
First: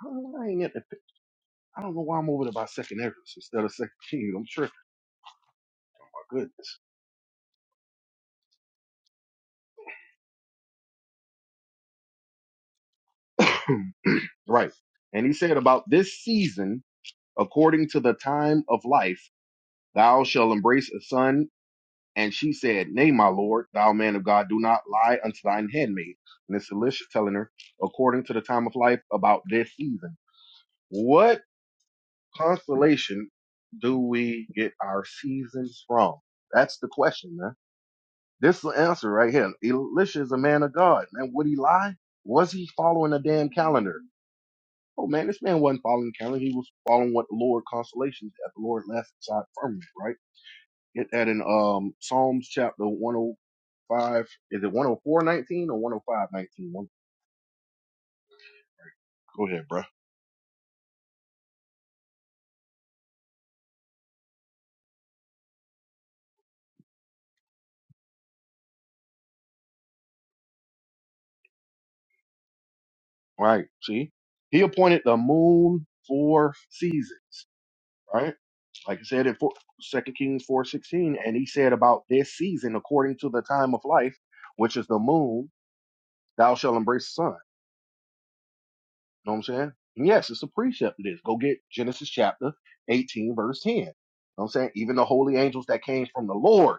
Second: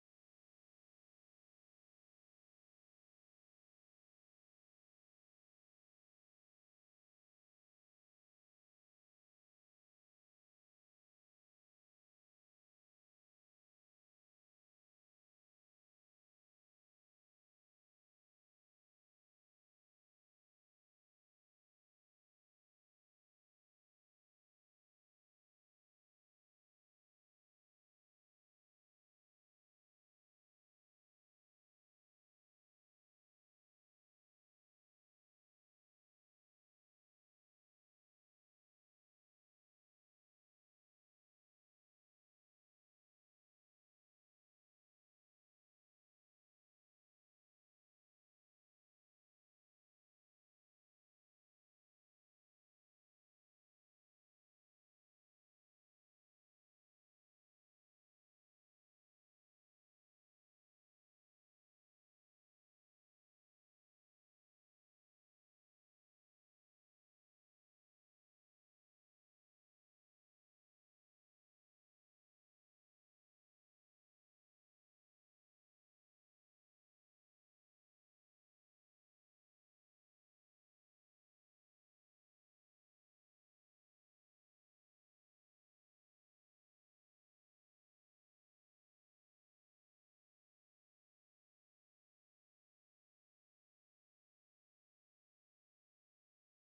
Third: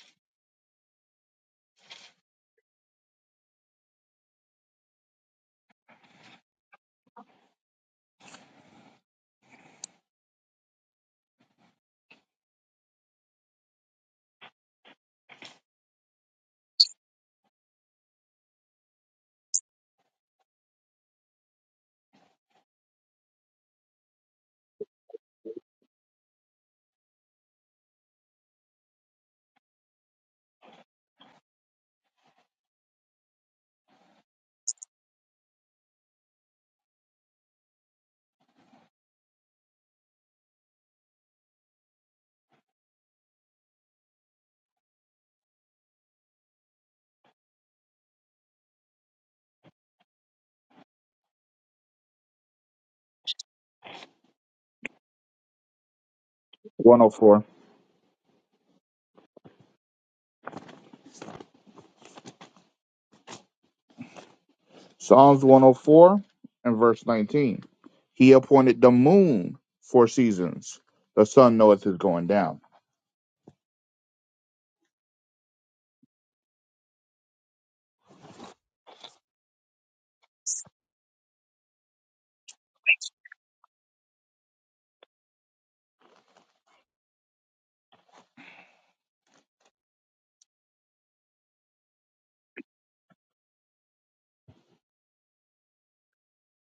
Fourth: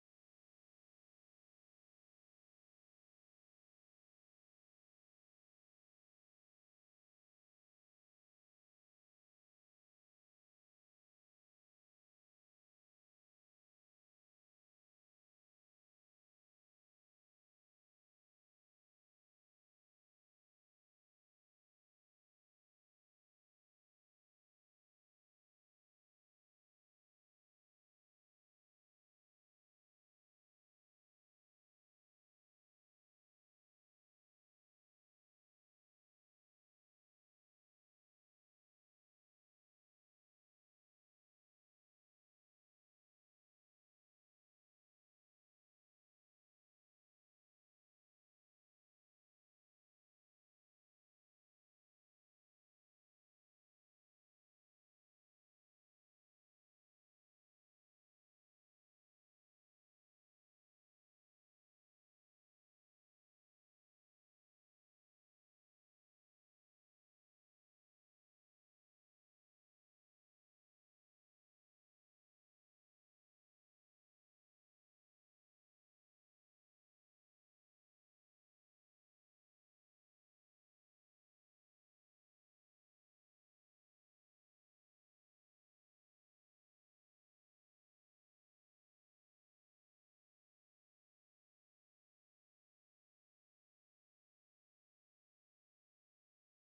Speaker 3: I don't know why I ain't at the pic- I don't know why I'm over there by Second Exodus instead of Second Kings. I'm sure. My goodness. right. And he said about this season, according to the time of life, thou shalt embrace a son. And she said, Nay, my lord, thou man of God, do not lie unto thine handmaid. And it's Elisha telling her, according to the time of life, about this season. What constellation do we get our seasons from? That's the question, man. This is the answer right here. Elisha is a man of God, man. Would he lie? Was he following a damn calendar? Oh man, this man wasn't following the calendar. He was following what the Lord constellations that the Lord left side firmament, right? Get that in um Psalms chapter 105. Is it one hundred four nineteen or 105 19? 19?
Speaker 2: 104.
Speaker 3: Go ahead, bruh.
Speaker 2: Psalms 104 and verse 19. He appointed the moon for seasons. The sun knoweth his going down.
Speaker 3: Right. See, he appointed the moon for season, right? like I said in Second Kings four sixteen, and he said about this season according to the time of life, which is the moon, thou shalt embrace the sun. know what I'm saying? And yes, it's a precept. It is. Go get Genesis chapter eighteen, verse ten. know what I'm saying even the holy angels that came from the Lord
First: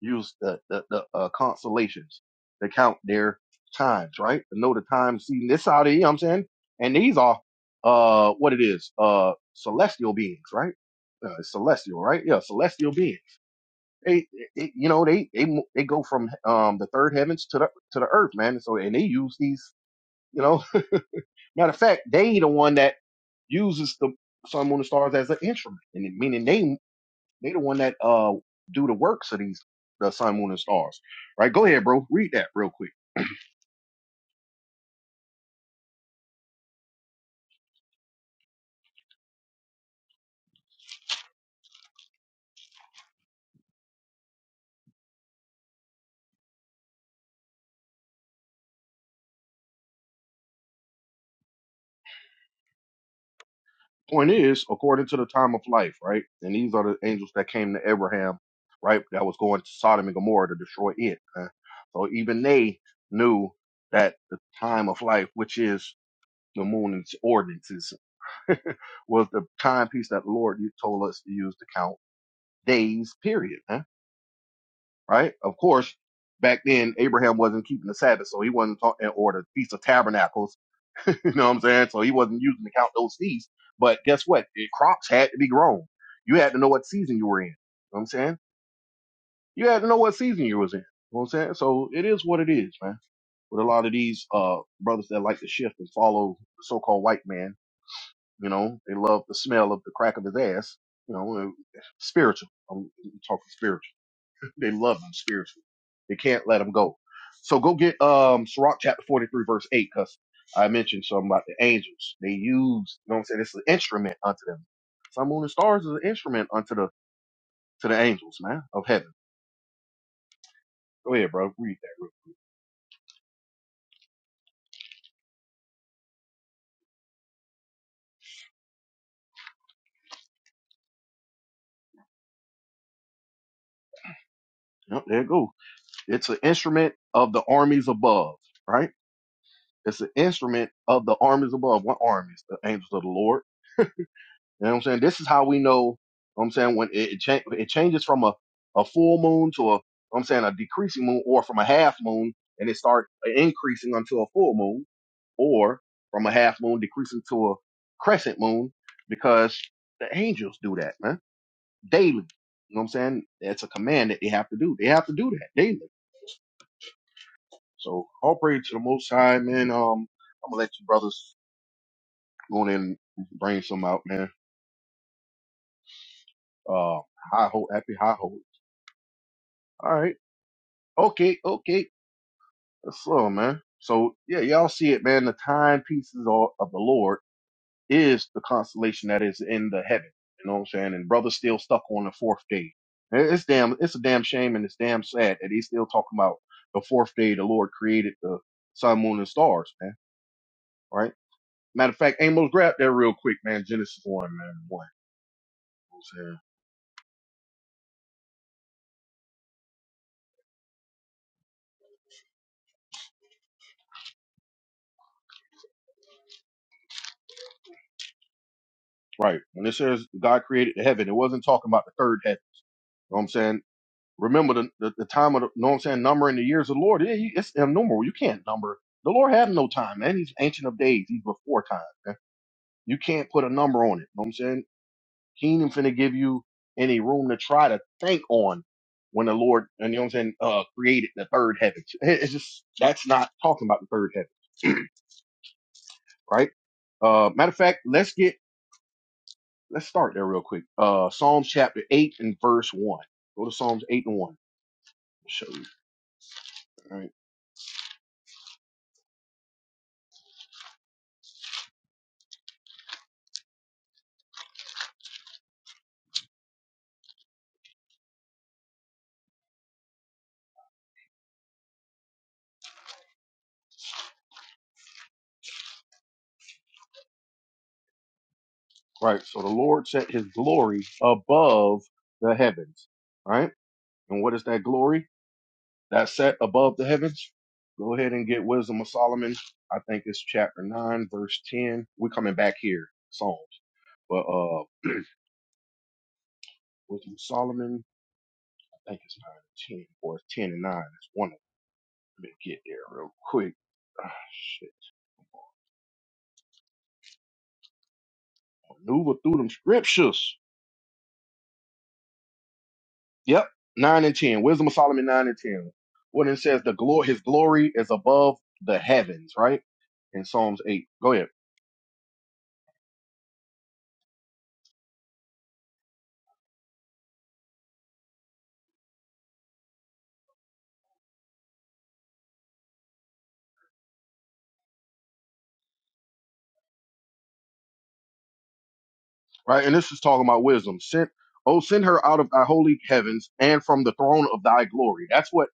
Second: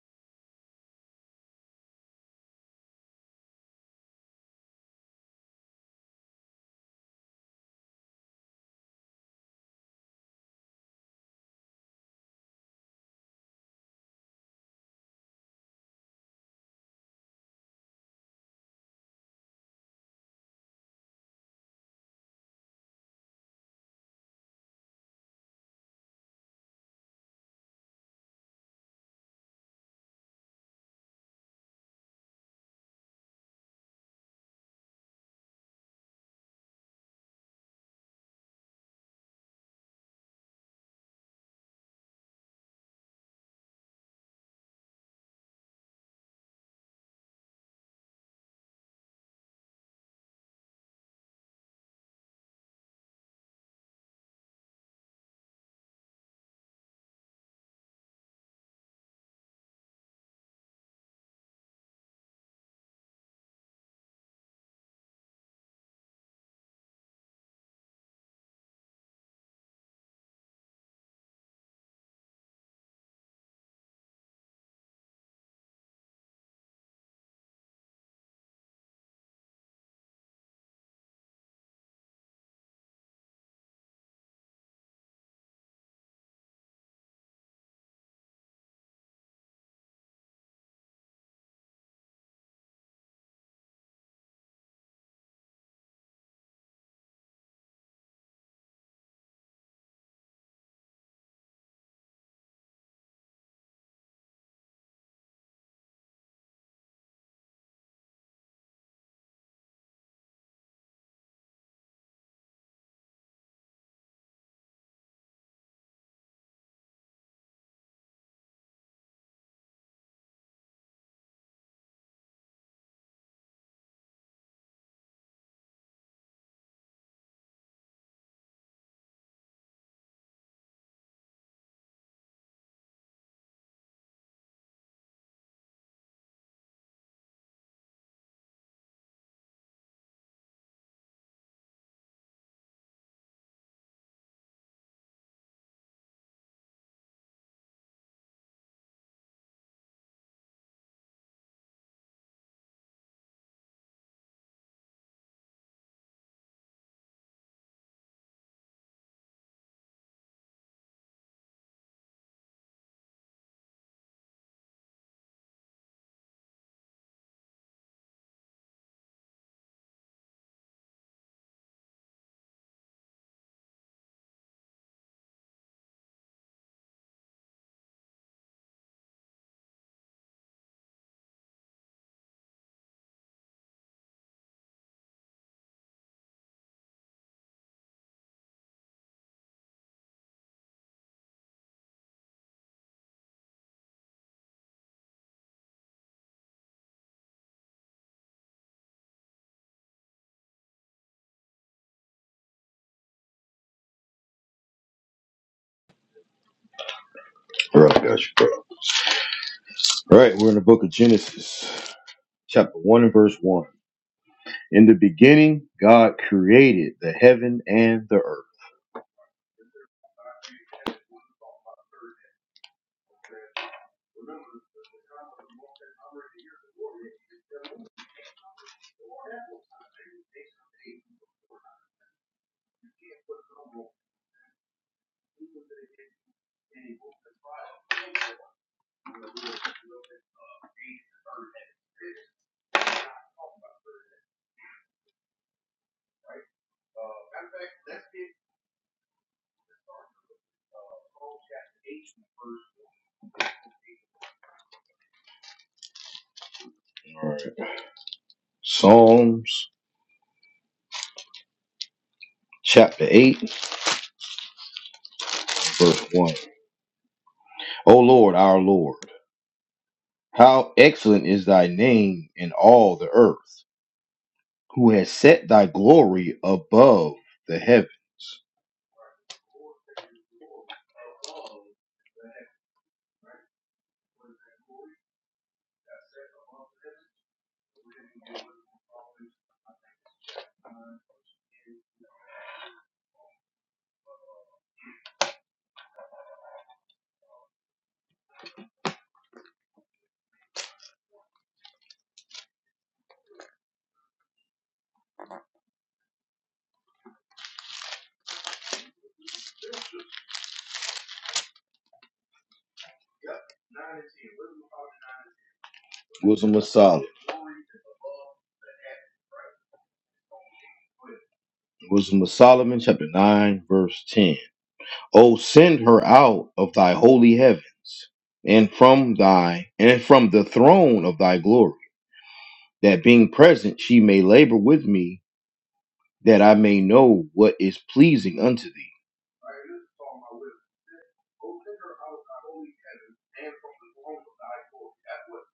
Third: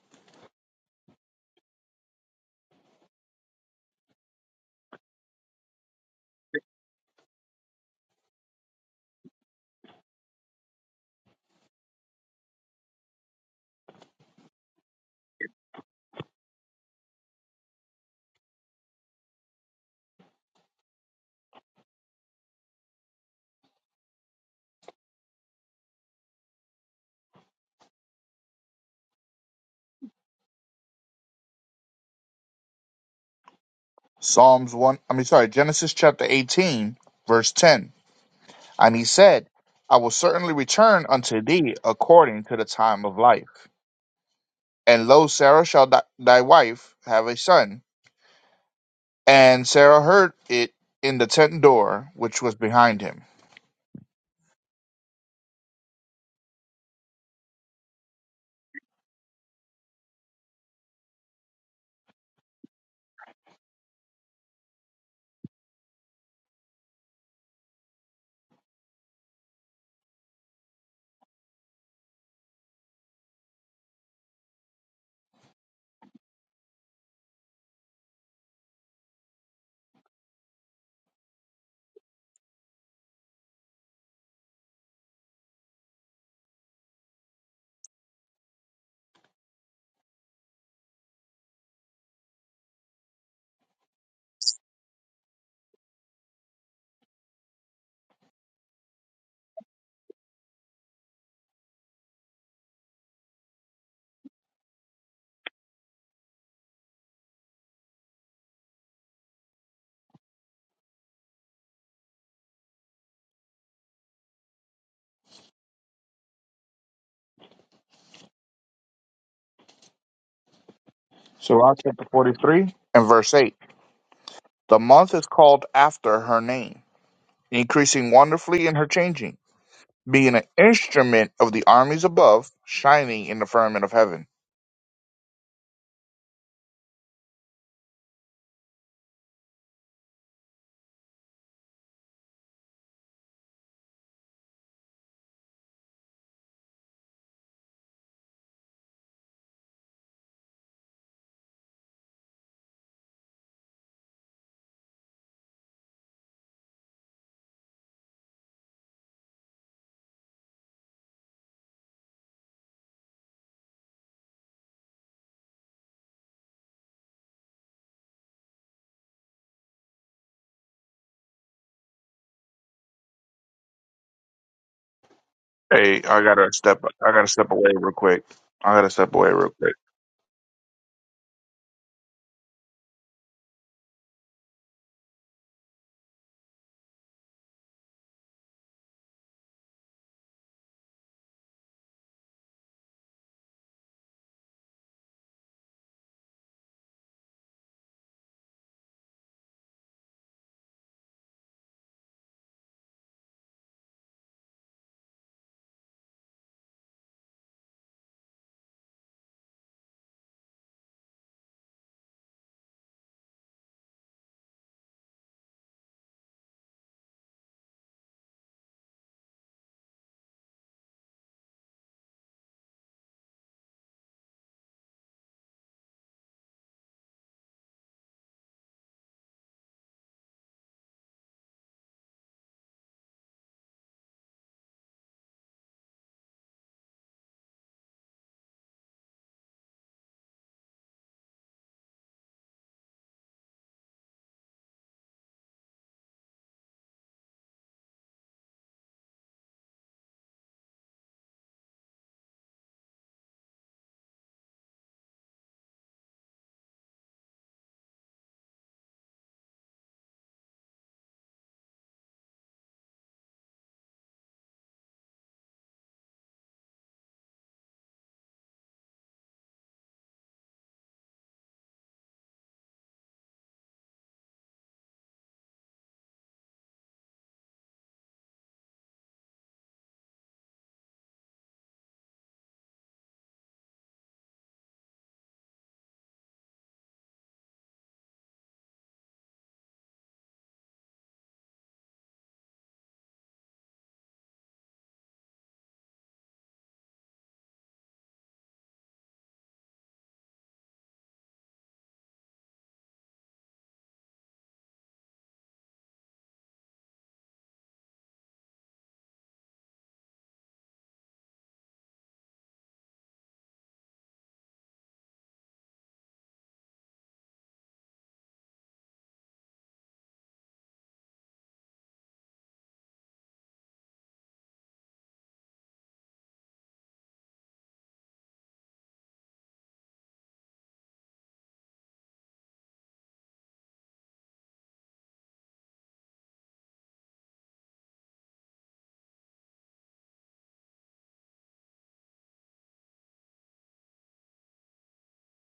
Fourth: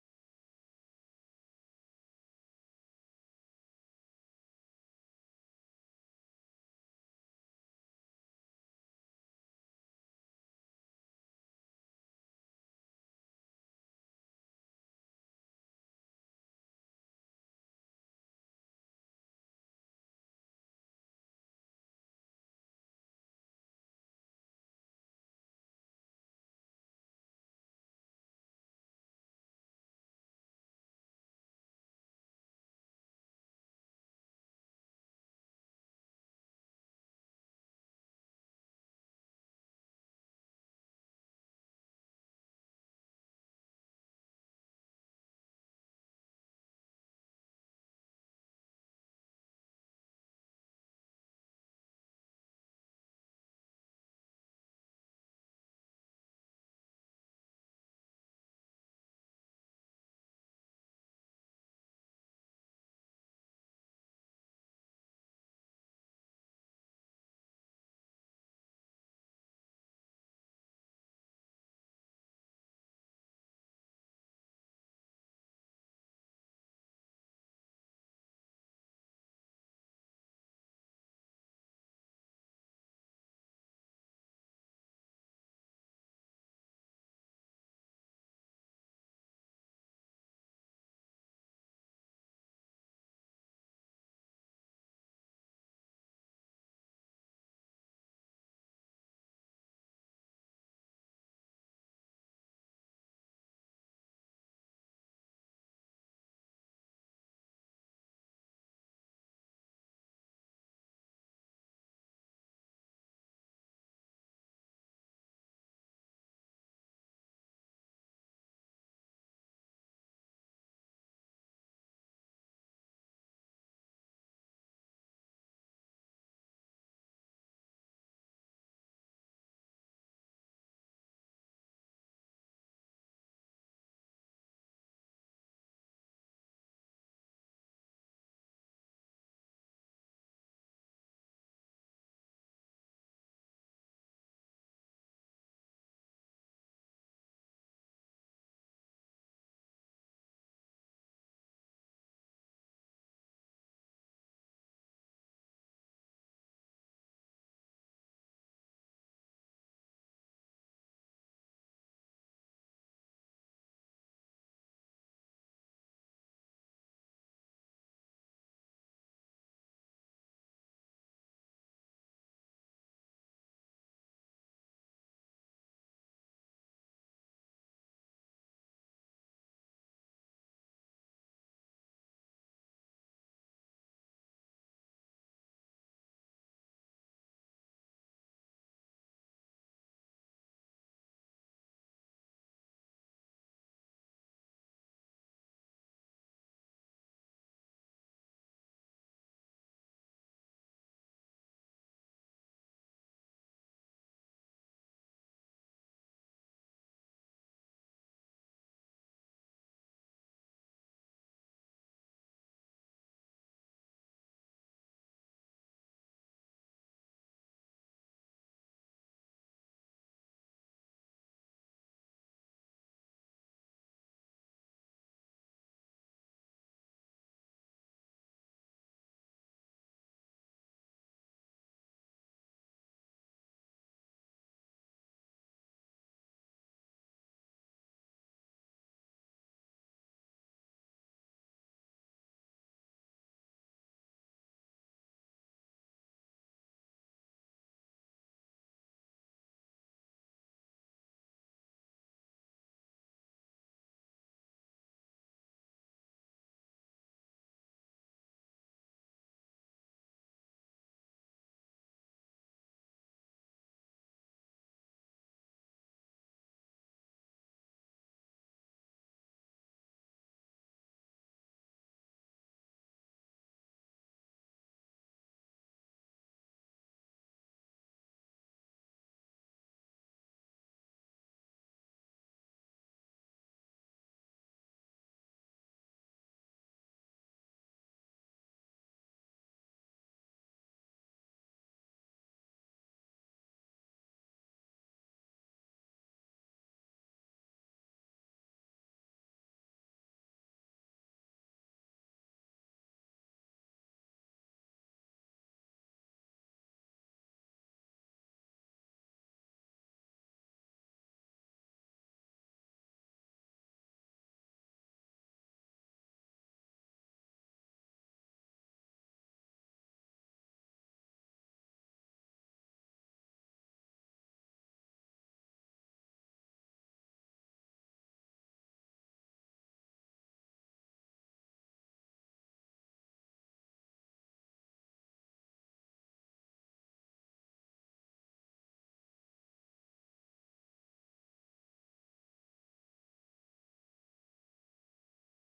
Speaker 3: used the the, the uh, constellations to count their times, right? To know the time, seeing this out of here. You know what I'm saying, and these are uh what it is uh celestial beings, right? Uh, it's celestial, right? Yeah, celestial beings They, they- you know, they they mo- they go from um the third heavens to the to the earth, man. So and they use these, you know. Matter of fact, they the one that uses the sun, moon, and stars as an instrument, and it- meaning they they the one that uh do the works of these the sun, moon, and stars, right? Go ahead, bro. Read that real quick.
Speaker 2: Psalms 1, I mean, sorry, Genesis chapter 18, verse 10. And he said, I will certainly return unto thee according to the time of life. And lo, Sarah shall th- thy wife have a son. And Sarah heard it in the tent door which was behind him.
Speaker 3: Point is, according to the time of life, right? And these are the angels that came to Abraham, right? That was going to Sodom and Gomorrah to destroy it. man. So even they knew that the time of life, which is The morning's ordinances was the timepiece that the Lord told us to use to count days, period. huh? Right? Of course, back then Abraham wasn't keeping the Sabbath, so he wasn't talking or the Feast of Tabernacles. you know what I'm saying? So he wasn't using to count those feasts. But guess what? The crops had to be grown. You had to know what season you were in. You know what I'm saying? You had to know what season you was in. You know what I'm saying? So it is what it is, man. With a lot of these uh brothers that like to shift and follow the so called white man You know, they love the smell of the crack of his ass. You know, and spiritual. I'm talking spiritual. they love him spiritually. They can't let him go. So go get um Sirach chapter 43, verse 8, because I mentioned something about the angels. They use, you know what I'm saying? It's an instrument unto them. Sun, moon, and stars is an instrument unto the to the angels, man, of heaven. Go ahead, bro.
Speaker 2: Sirach
Speaker 3: Read that
Speaker 2: chapter
Speaker 3: real
Speaker 2: 43 and verse 8. The month is called after her name, increasing wonderfully in her changing, being an instrument of the armies above, shining in the firmament of heaven.
Speaker 3: quick. Yep, there it go. It's an instrument of the armies above, right? It's an instrument of the armies above. What armies? The angels of the Lord You know what I'm saying? This is how we know, you know what I'm saying, when it, it, cha- it changes from a, a full moon to a, you know what I'm saying, a decreasing moon or from a half moon and it start increasing until a full moon or from a half moon decreasing to a crescent moon because the angels do that, man, daily. You know what I'm saying? That's a command that they have to do. They have to do that daily. So all praise to the Most High, man. Um, I'm gonna let you brothers go on in and bring some out, man.
Speaker 2: Hey, I gotta step.
Speaker 3: Uh,
Speaker 2: I gotta
Speaker 3: high
Speaker 2: step
Speaker 3: hope,
Speaker 2: away real
Speaker 3: happy high
Speaker 2: quick.
Speaker 3: hope.
Speaker 2: I gotta step away real quick.
Speaker 3: All right. Okay, okay. So, man. So, yeah, y'all see it, man. The timepieces of of the Lord is the constellation that is in the heaven. You know what I'm saying? And brother's still stuck on the fourth day. It- It's damn, it's a damn shame and it's damn sad that he's still talking about the fourth day the Lord created the sun, moon, and stars, man. Right? Matter of fact, Amos, grab that real quick, man. Genesis 1, man. 1. You know what I'm saying?
Speaker 1: All right, guys. All right, we're in the book of Genesis, chapter 1 and verse 1. In the beginning, God created the heaven and the earth.
Speaker 3: Right. When it says God created the heaven, it wasn't talking about the third heaven. You know what I'm saying? Remember the, the, the time of the, you know what I'm saying, numbering the years of the Lord. Yeah, he, it's innumerable. You can't number. The Lord had no time, man. He's ancient of days. He's before time. Man. You can't put a number on it. You know what I'm saying? He ain't even finna give you any room to try to think on when the Lord, and you know what I'm saying, uh, created the third heaven. It- It's just, that's not talking about the third heaven, right? Uh, matter of fact, let's get, let's start there real quick. Uh, Psalms chapter 8 and verse 1. Go to Psalms 8 and 1. I'll show you. All right.
Speaker 1: Psalms chapter 8, verse 1. O Lord, our Lord, how excellent is thy name in all the earth, who has set thy glory above the heavens.
Speaker 3: Right. So the Lord set his glory above the heavens. Right. And what is that glory? That set above the heavens. Go ahead and get Wisdom of Solomon. I think it's chapter 9, verse 10. We're coming back here, Psalms. But uh Wisdom of Solomon, I think it's 9 and 10, or it's 10 and 9. It's one of them. Let me get there real quick. Ah, shit. Maneuver through them scriptures. Yep, nine and ten. Wisdom of Solomon nine and ten. When it
Speaker 1: Wisdom
Speaker 3: says
Speaker 1: of
Speaker 3: the glory,
Speaker 1: Solomon.
Speaker 3: his glory is above the heavens, right? In Psalms eight. Go ahead.
Speaker 1: Wisdom of Solomon, chapter 9, verse 10. O send her out of thy holy heavens, and from thy and from the throne of thy glory, that being present she may labor with me that I may know what is pleasing unto thee.
Speaker 3: Right, and this is talking about wisdom. Send, oh, send her out of thy holy heavens and from the throne of thy glory. That's what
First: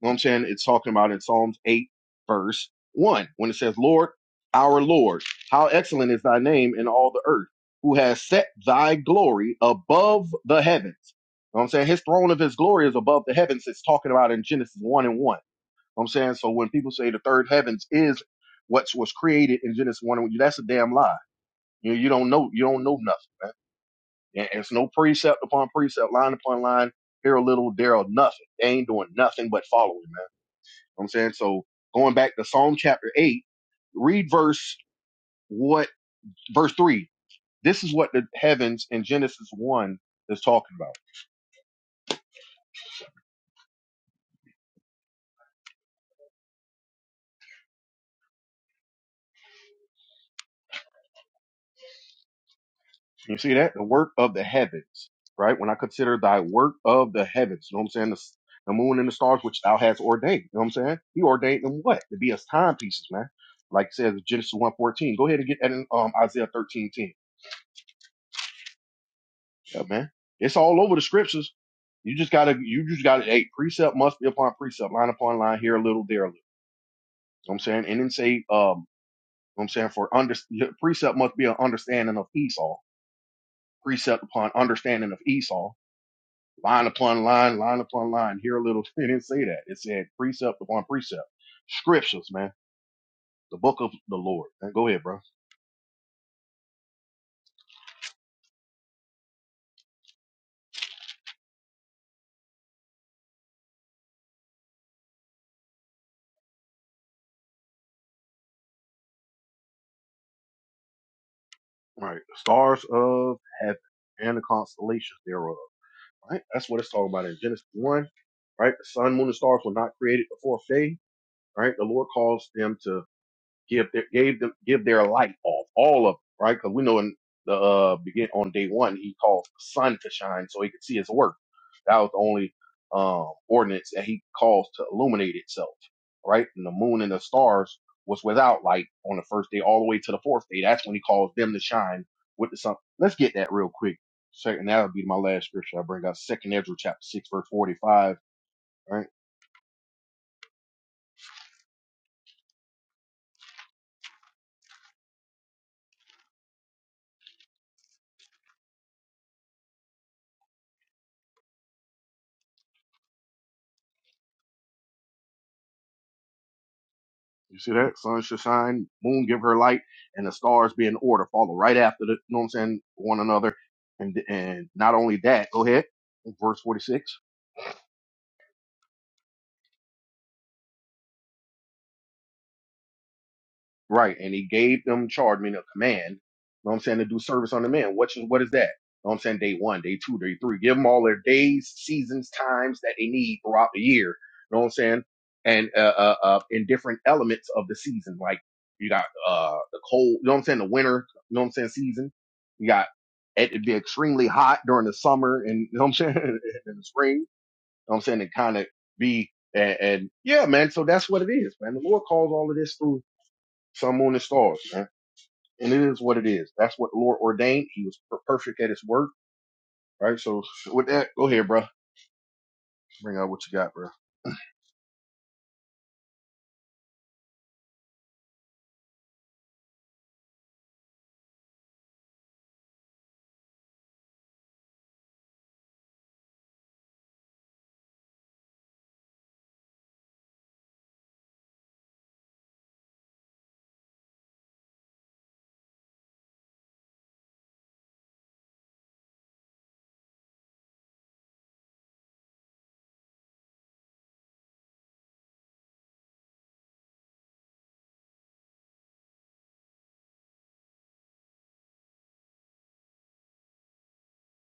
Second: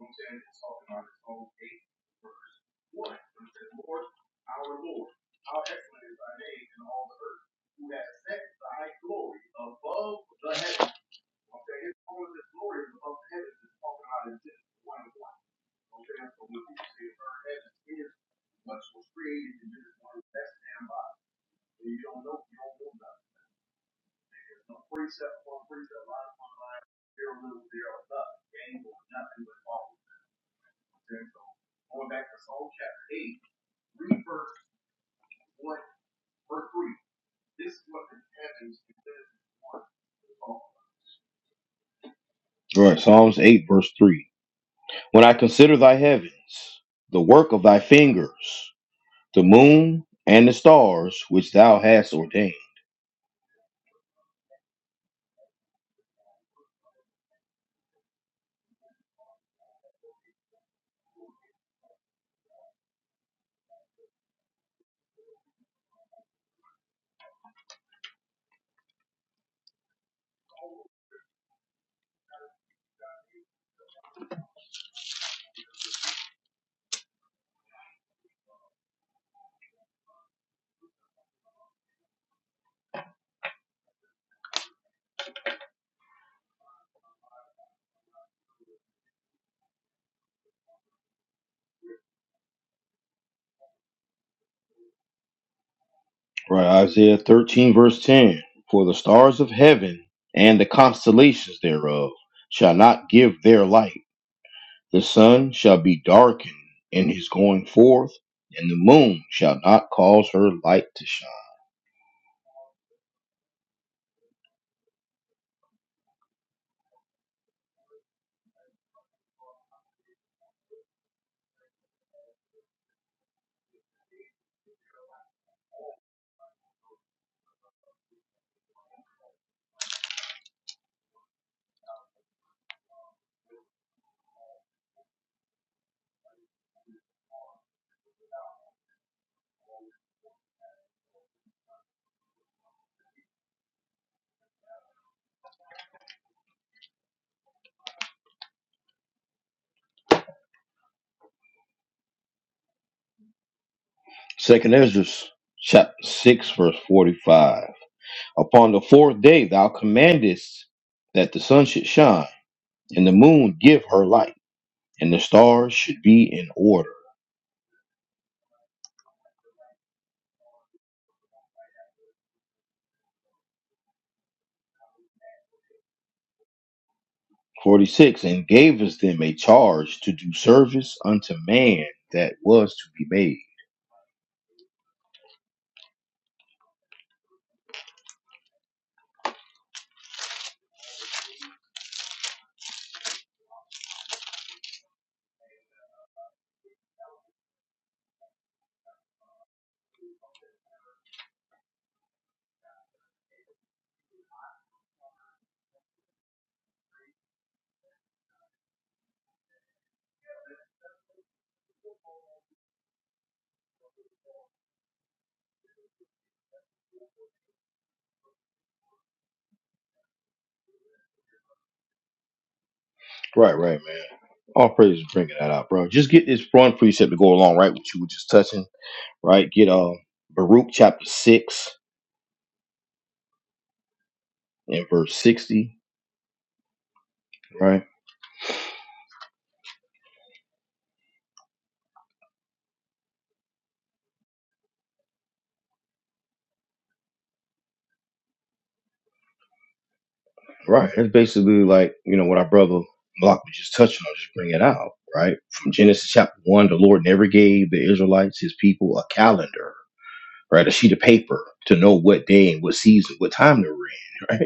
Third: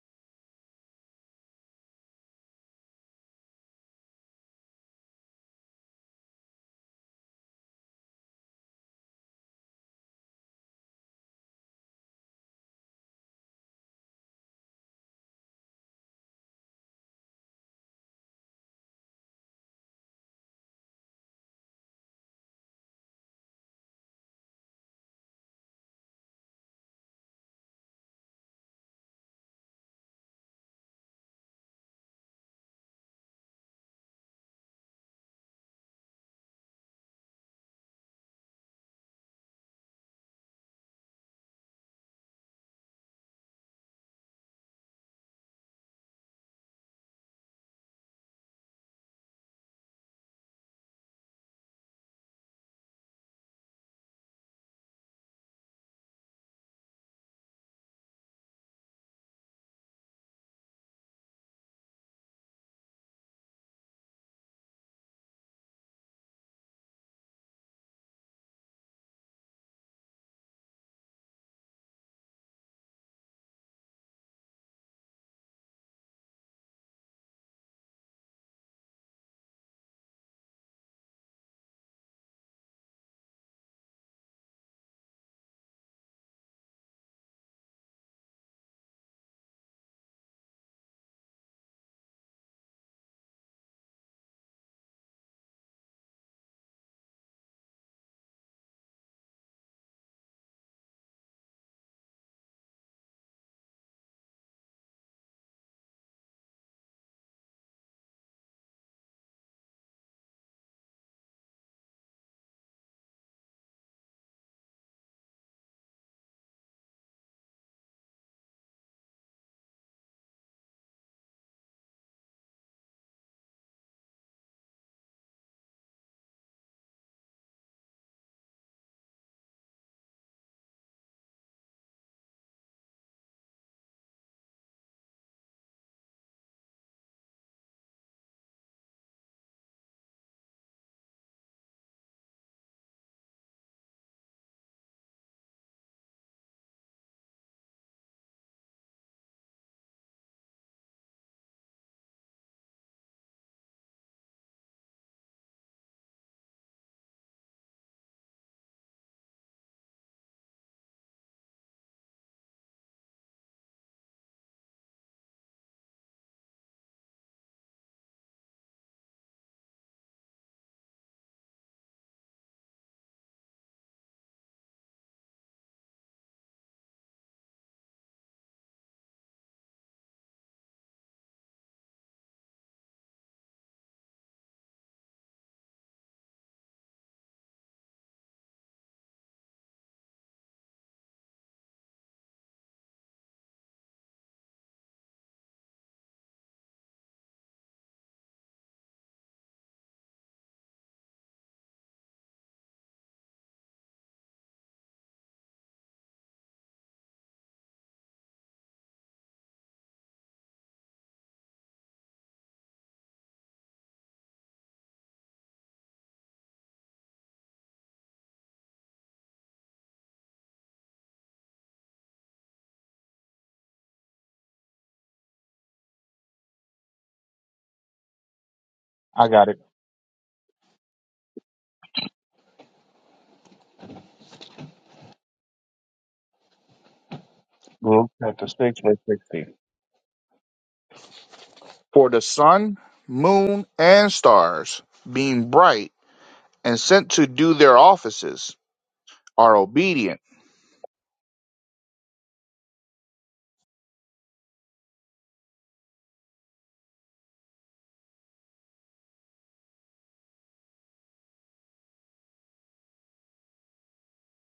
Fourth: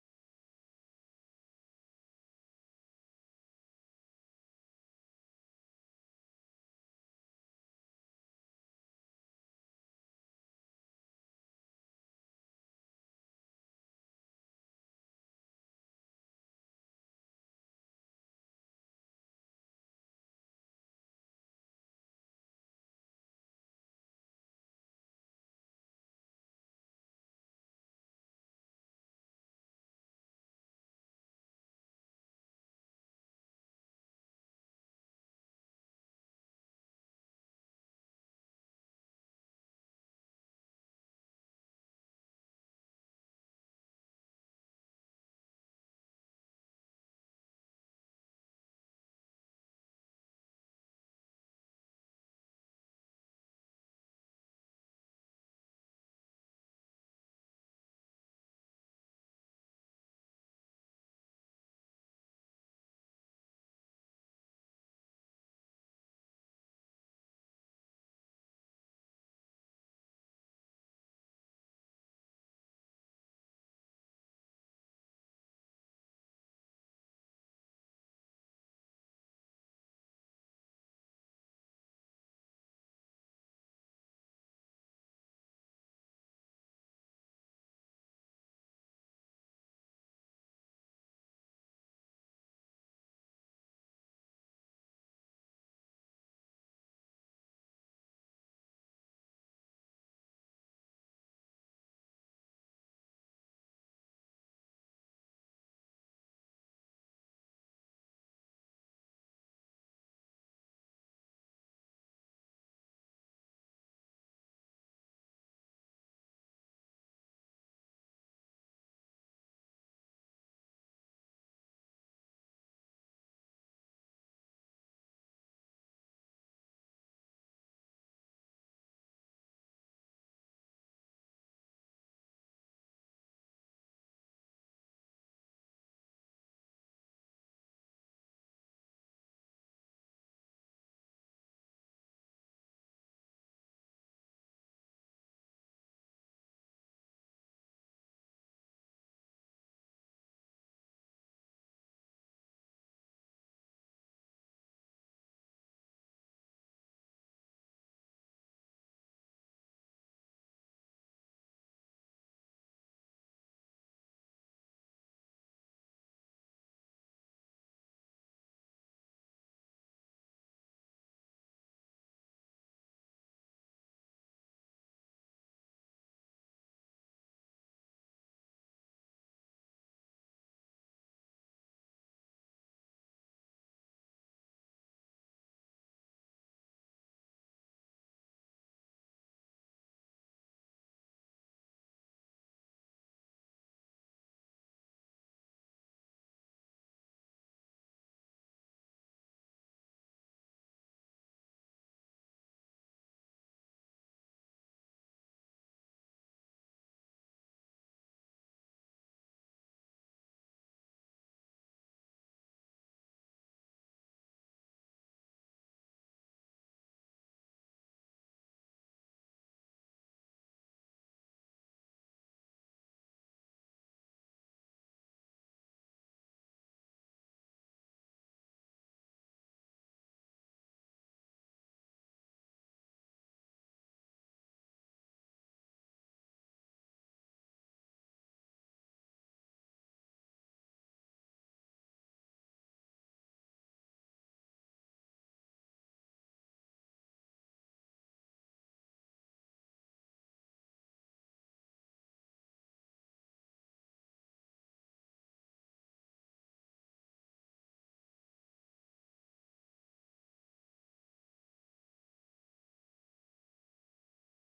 Speaker 3: you know what I'm saying. It's talking about in Psalms eight, verse one, when it says, "Lord, our Lord, how excellent is thy name in all the earth, who has set thy glory above the heavens." You know what I'm saying his throne of his glory is above the heavens. It's talking about in Genesis one and one know what I'm saying so when people say the third heavens is what was created in Genesis one, that's a damn lie. You know, you don't know you don't know nothing, man. And and it's no precept upon precept, line upon line, here a little, there a nothing. They ain't doing nothing but following, man. You know what I'm saying so. Going back to Psalm chapter eight, read verse what verse three. This is what the heavens in Genesis one is talking about.
Speaker 1: Right. Psalms 8, verse 3. When I consider thy heavens, the work of thy fingers, the moon and the stars which thou hast ordained.
Speaker 3: Can you see that? The work of the heavens, right? When I consider thy work of the heavens, you know what I'm saying? The, s- the moon and the stars, which thou hast ordained, you know what I'm saying? He ordained them what? To be his timepieces, man. Like it says in Genesis one fourteen. Go ahead and get that in um, Isaiah 13.10. Yeah, man. It's all over the scriptures. You just gotta, you just gotta, hey, precept must be upon precept, line upon line, here a little, there a little. You know what I'm saying? And then say, um, you know what I'm saying? For under, precept must be an understanding of Esau. Precept upon understanding of Esau line upon line, line upon line. Here a little. It didn't say that. It said precept upon precept. Scriptures, man. The book of the Lord. Man, go ahead, bro.
Speaker 1: Right. Isaiah 13, verse 10. For the stars of heaven and the constellations thereof shall not give their light. The sun shall be darkened in his going forth, and the moon shall not cause her light to shine.
Speaker 3: All right. The stars of heaven and the constellations thereof. Right? That's what it's talking about in Genesis 1. Right? The sun, moon, and stars were not created the fourth day. Right? The Lord calls them to give their gave them give their light off, all of them, right? Because we know in the uh begin on day one he caused the sun to shine so he could see his work. That was the only um ordinance that he caused to illuminate itself, right? And the moon and the stars was without light on the first day all the way to the fourth day. That's when he caused them to shine with the sun. Let's get that real quick. Second that'll be my last scripture I bring out. Second Ezra chapter six, verse forty five. right.
Speaker 1: Second Esdras chapter 6, verse 45. Upon the fourth day thou commandest that the sun should shine, and the moon give her light, and the stars should be in order.
Speaker 3: You see that? Sun should shine, moon give her light, and the stars be in order, follow right after the, you know what I'm saying, one another. And, and not only that, go ahead, verse 46.
Speaker 1: 46. And gavest them a charge to do service unto man that was to be made.
Speaker 3: Right. And he gave them charge, meaning a command, know what I'm saying, to do service on the man. What is, what is that? know what I'm saying? Day one, day two, day three. Give them all their days, seasons, times that they need throughout the year. know what I'm saying? And uh, uh, uh, in different elements of the season. Like you got uh, the cold, you know what I'm saying? The winter, you know what I'm saying? Season. You got it, it'd be extremely hot during the summer and, you know what I'm saying? in the spring. You know what I'm saying? It kind of be, and, and yeah, man. So that's what it is, man. The Lord calls all of this through sun, moon, and stars, man. And it is what it is. That's what the Lord ordained. He was per- perfect at his work, right? So with that, go ahead, bro. Bring out what
Speaker 1: Right,
Speaker 3: you got,
Speaker 1: right,
Speaker 3: bro.
Speaker 1: man. All praise is bringing that out, bro. Just get this one precept to go along right with you were just touching,
Speaker 2: I got
Speaker 1: right?
Speaker 2: it.
Speaker 1: Get uh Baruch chapter 6 and verse 60, right?
Speaker 2: Luke chapter 6, verse 16. For the sun, moon, and stars, being bright and sent to do their offices, are obedient.
Speaker 1: Right. It's basically like, you know, what our brother Block was just touching on, just bring it out, right? From Genesis chapter one, the Lord never gave the Israelites, his people, a calendar, right? A sheet of paper to know what day and what season, what time they were in. right?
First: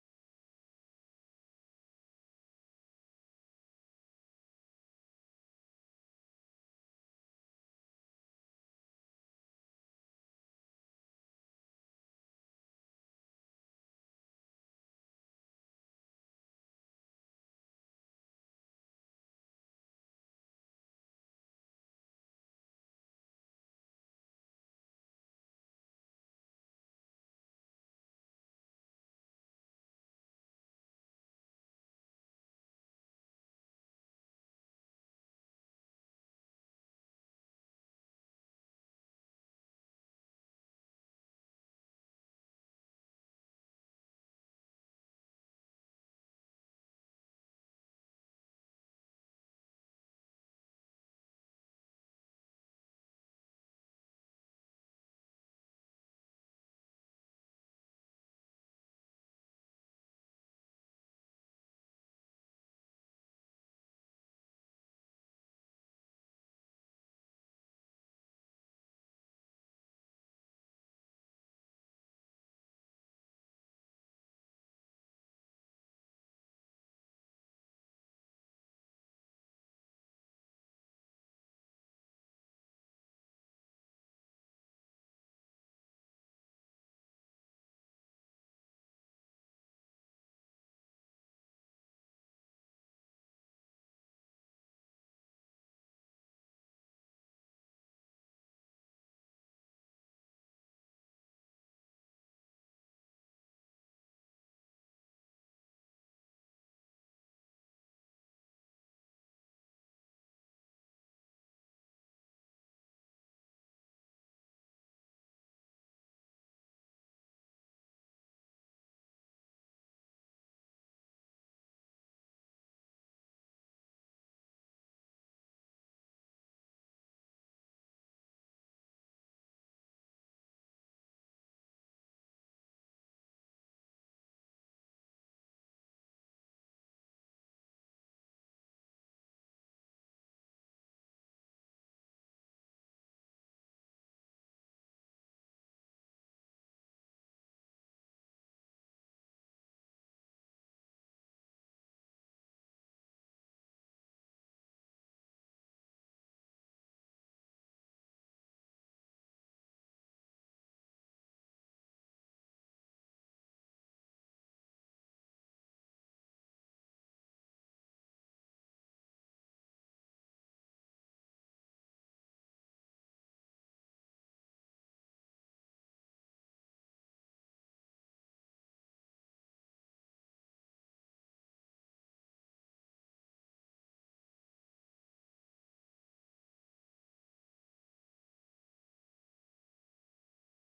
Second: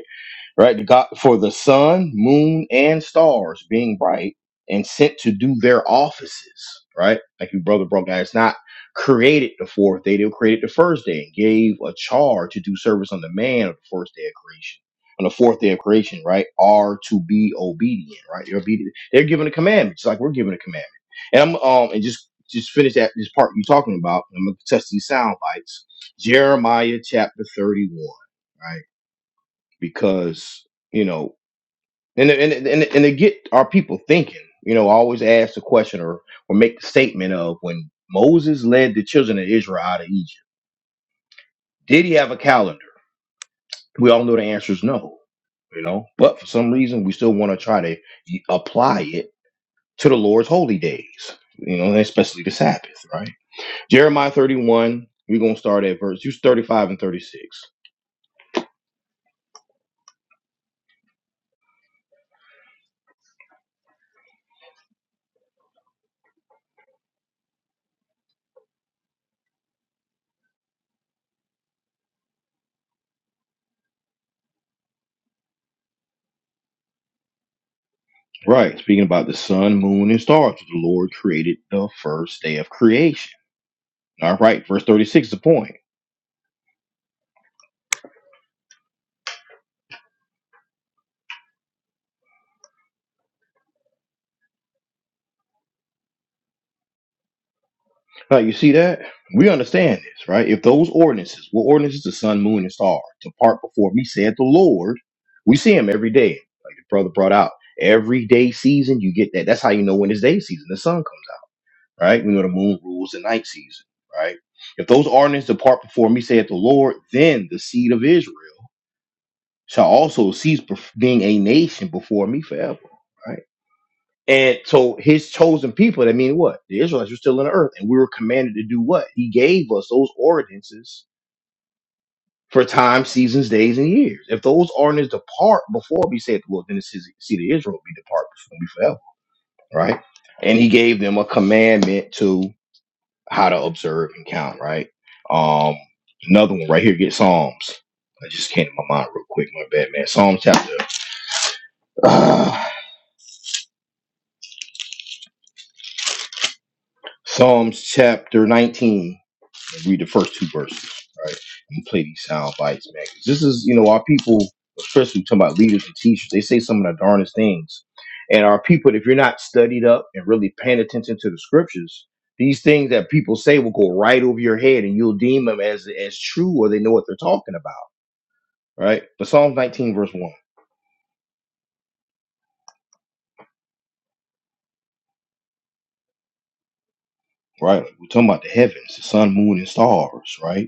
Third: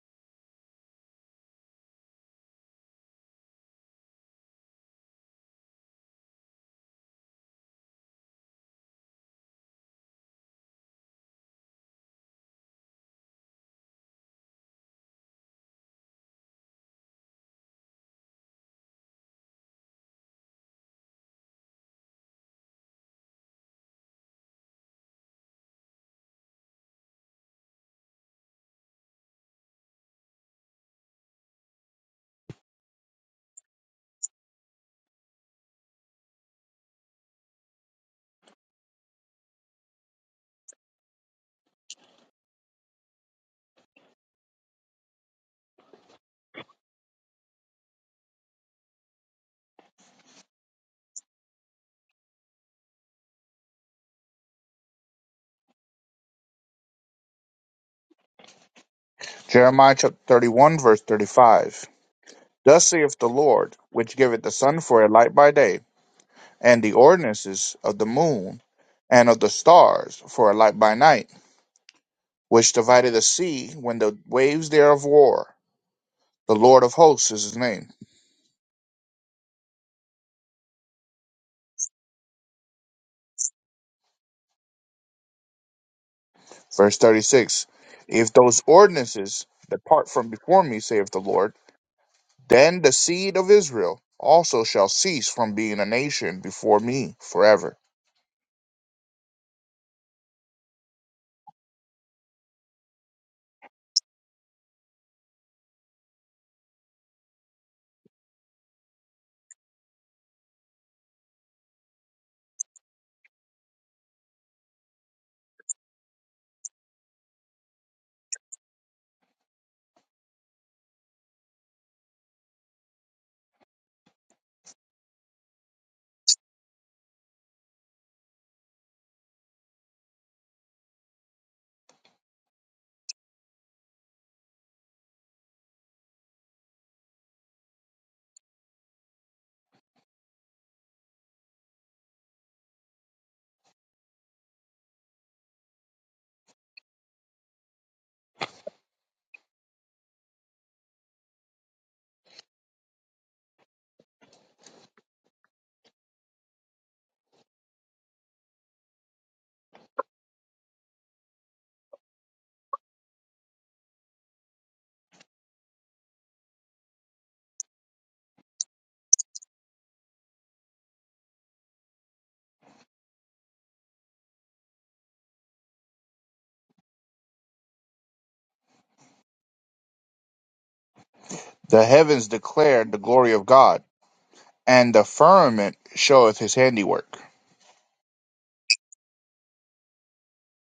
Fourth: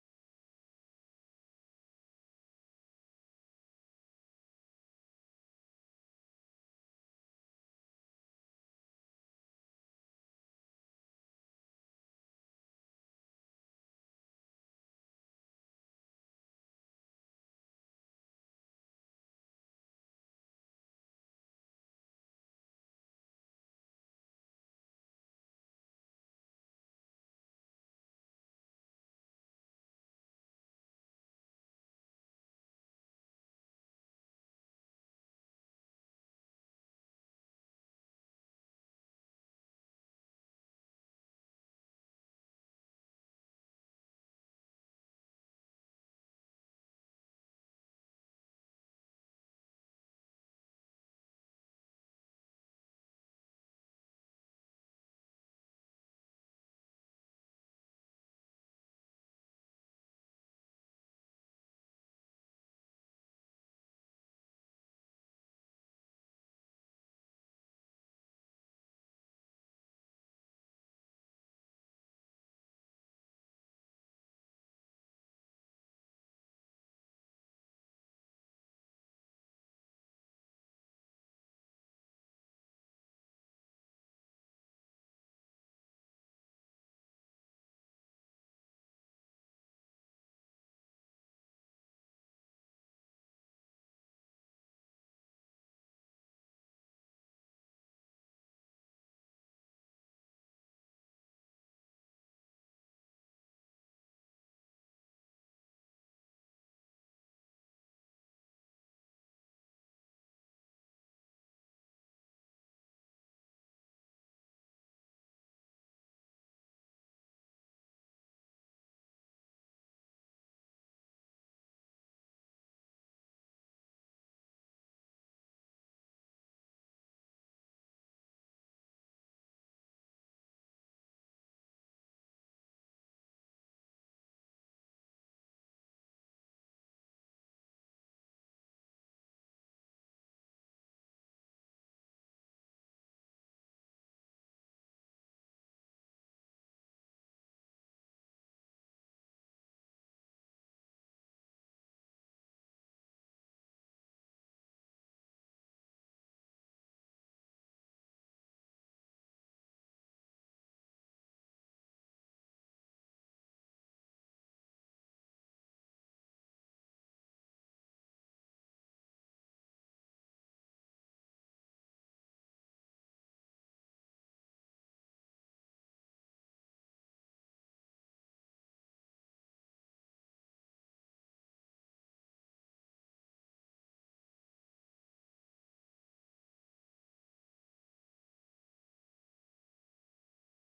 Speaker 1: right? The God for the sun, moon, and stars being bright and sent to do their offices, right? Like your brother broke down. It's not created the fourth day, they were created the first day and gave a charge to do service on the man of the first day of creation. On the fourth day of creation, right? Are to be obedient, right? They're obedient. They're given a commandment, just like we're given a commandment. And I'm um and just just finish that this part you're talking about. I'm gonna test these sound bites. Jeremiah chapter 31, right? because you know and and and, and they get our people thinking you know I always ask the question or or make the statement of when moses led the children of israel out of egypt did he have a calendar we all know the answer is no you know but for some reason we still want to try to y- apply it to the lord's holy days you know and especially the sabbath right jeremiah 31 we're going to start at verse just 35 and 36
Speaker 2: Jeremiah chapter 31, verse 35. Thus saith the Lord, which giveth the sun for a light by day, and the ordinances of the moon and of the stars for a light by night, which divided the sea when the waves thereof war. The Lord of hosts is his name.
Speaker 1: right speaking about the sun moon and stars the lord created the first day of creation All right, verse 36 is the point.
Speaker 2: Verse 36 If those ordinances depart from before me, saith the Lord, then the seed of Israel also shall cease from being a nation before me forever.
Speaker 1: Now, you see that? We understand this, right? If those ordinances, what ordinances the sun, moon, and star, to part before me, said the Lord, we see him every day, like the brother brought out. Every day season, you get that. That's how you know when it's day season, the sun comes out, right? We know the moon rules the night season, right? If those ordinances depart before me, saith the Lord, then the seed of Israel shall also cease bef- being a nation before me forever, right? And so his chosen people, that mean what? The Israelites were still on the earth, and we were commanded to do what? He gave us those ordinances for time, seasons, days, and years. If those ordinances depart before we say said, well, then it's his seed of Israel be depart before me forever, right? And he gave them a commandment to how to observe and count, right? Um, another one right here, get Psalms. I just came to my mind real quick, my bad man. Psalm chapter uh, Psalms chapter 19. and read the first two verses, right? And play these sound bites, man. 'Cause This is, you know, our people, especially talking about leaders and teachers, they say some of the darndest things. And our people, if you're not studied up and really paying attention to the scriptures, these things that people say will go right over your head and you'll deem them as as true or they know what they're talking about, right? But Psalms 19, verse 1,
Speaker 2: The heavens declare the glory of God, and the firmament showeth his handiwork.
Speaker 1: right? We're talking about the heavens, the sun, moon, and stars, right?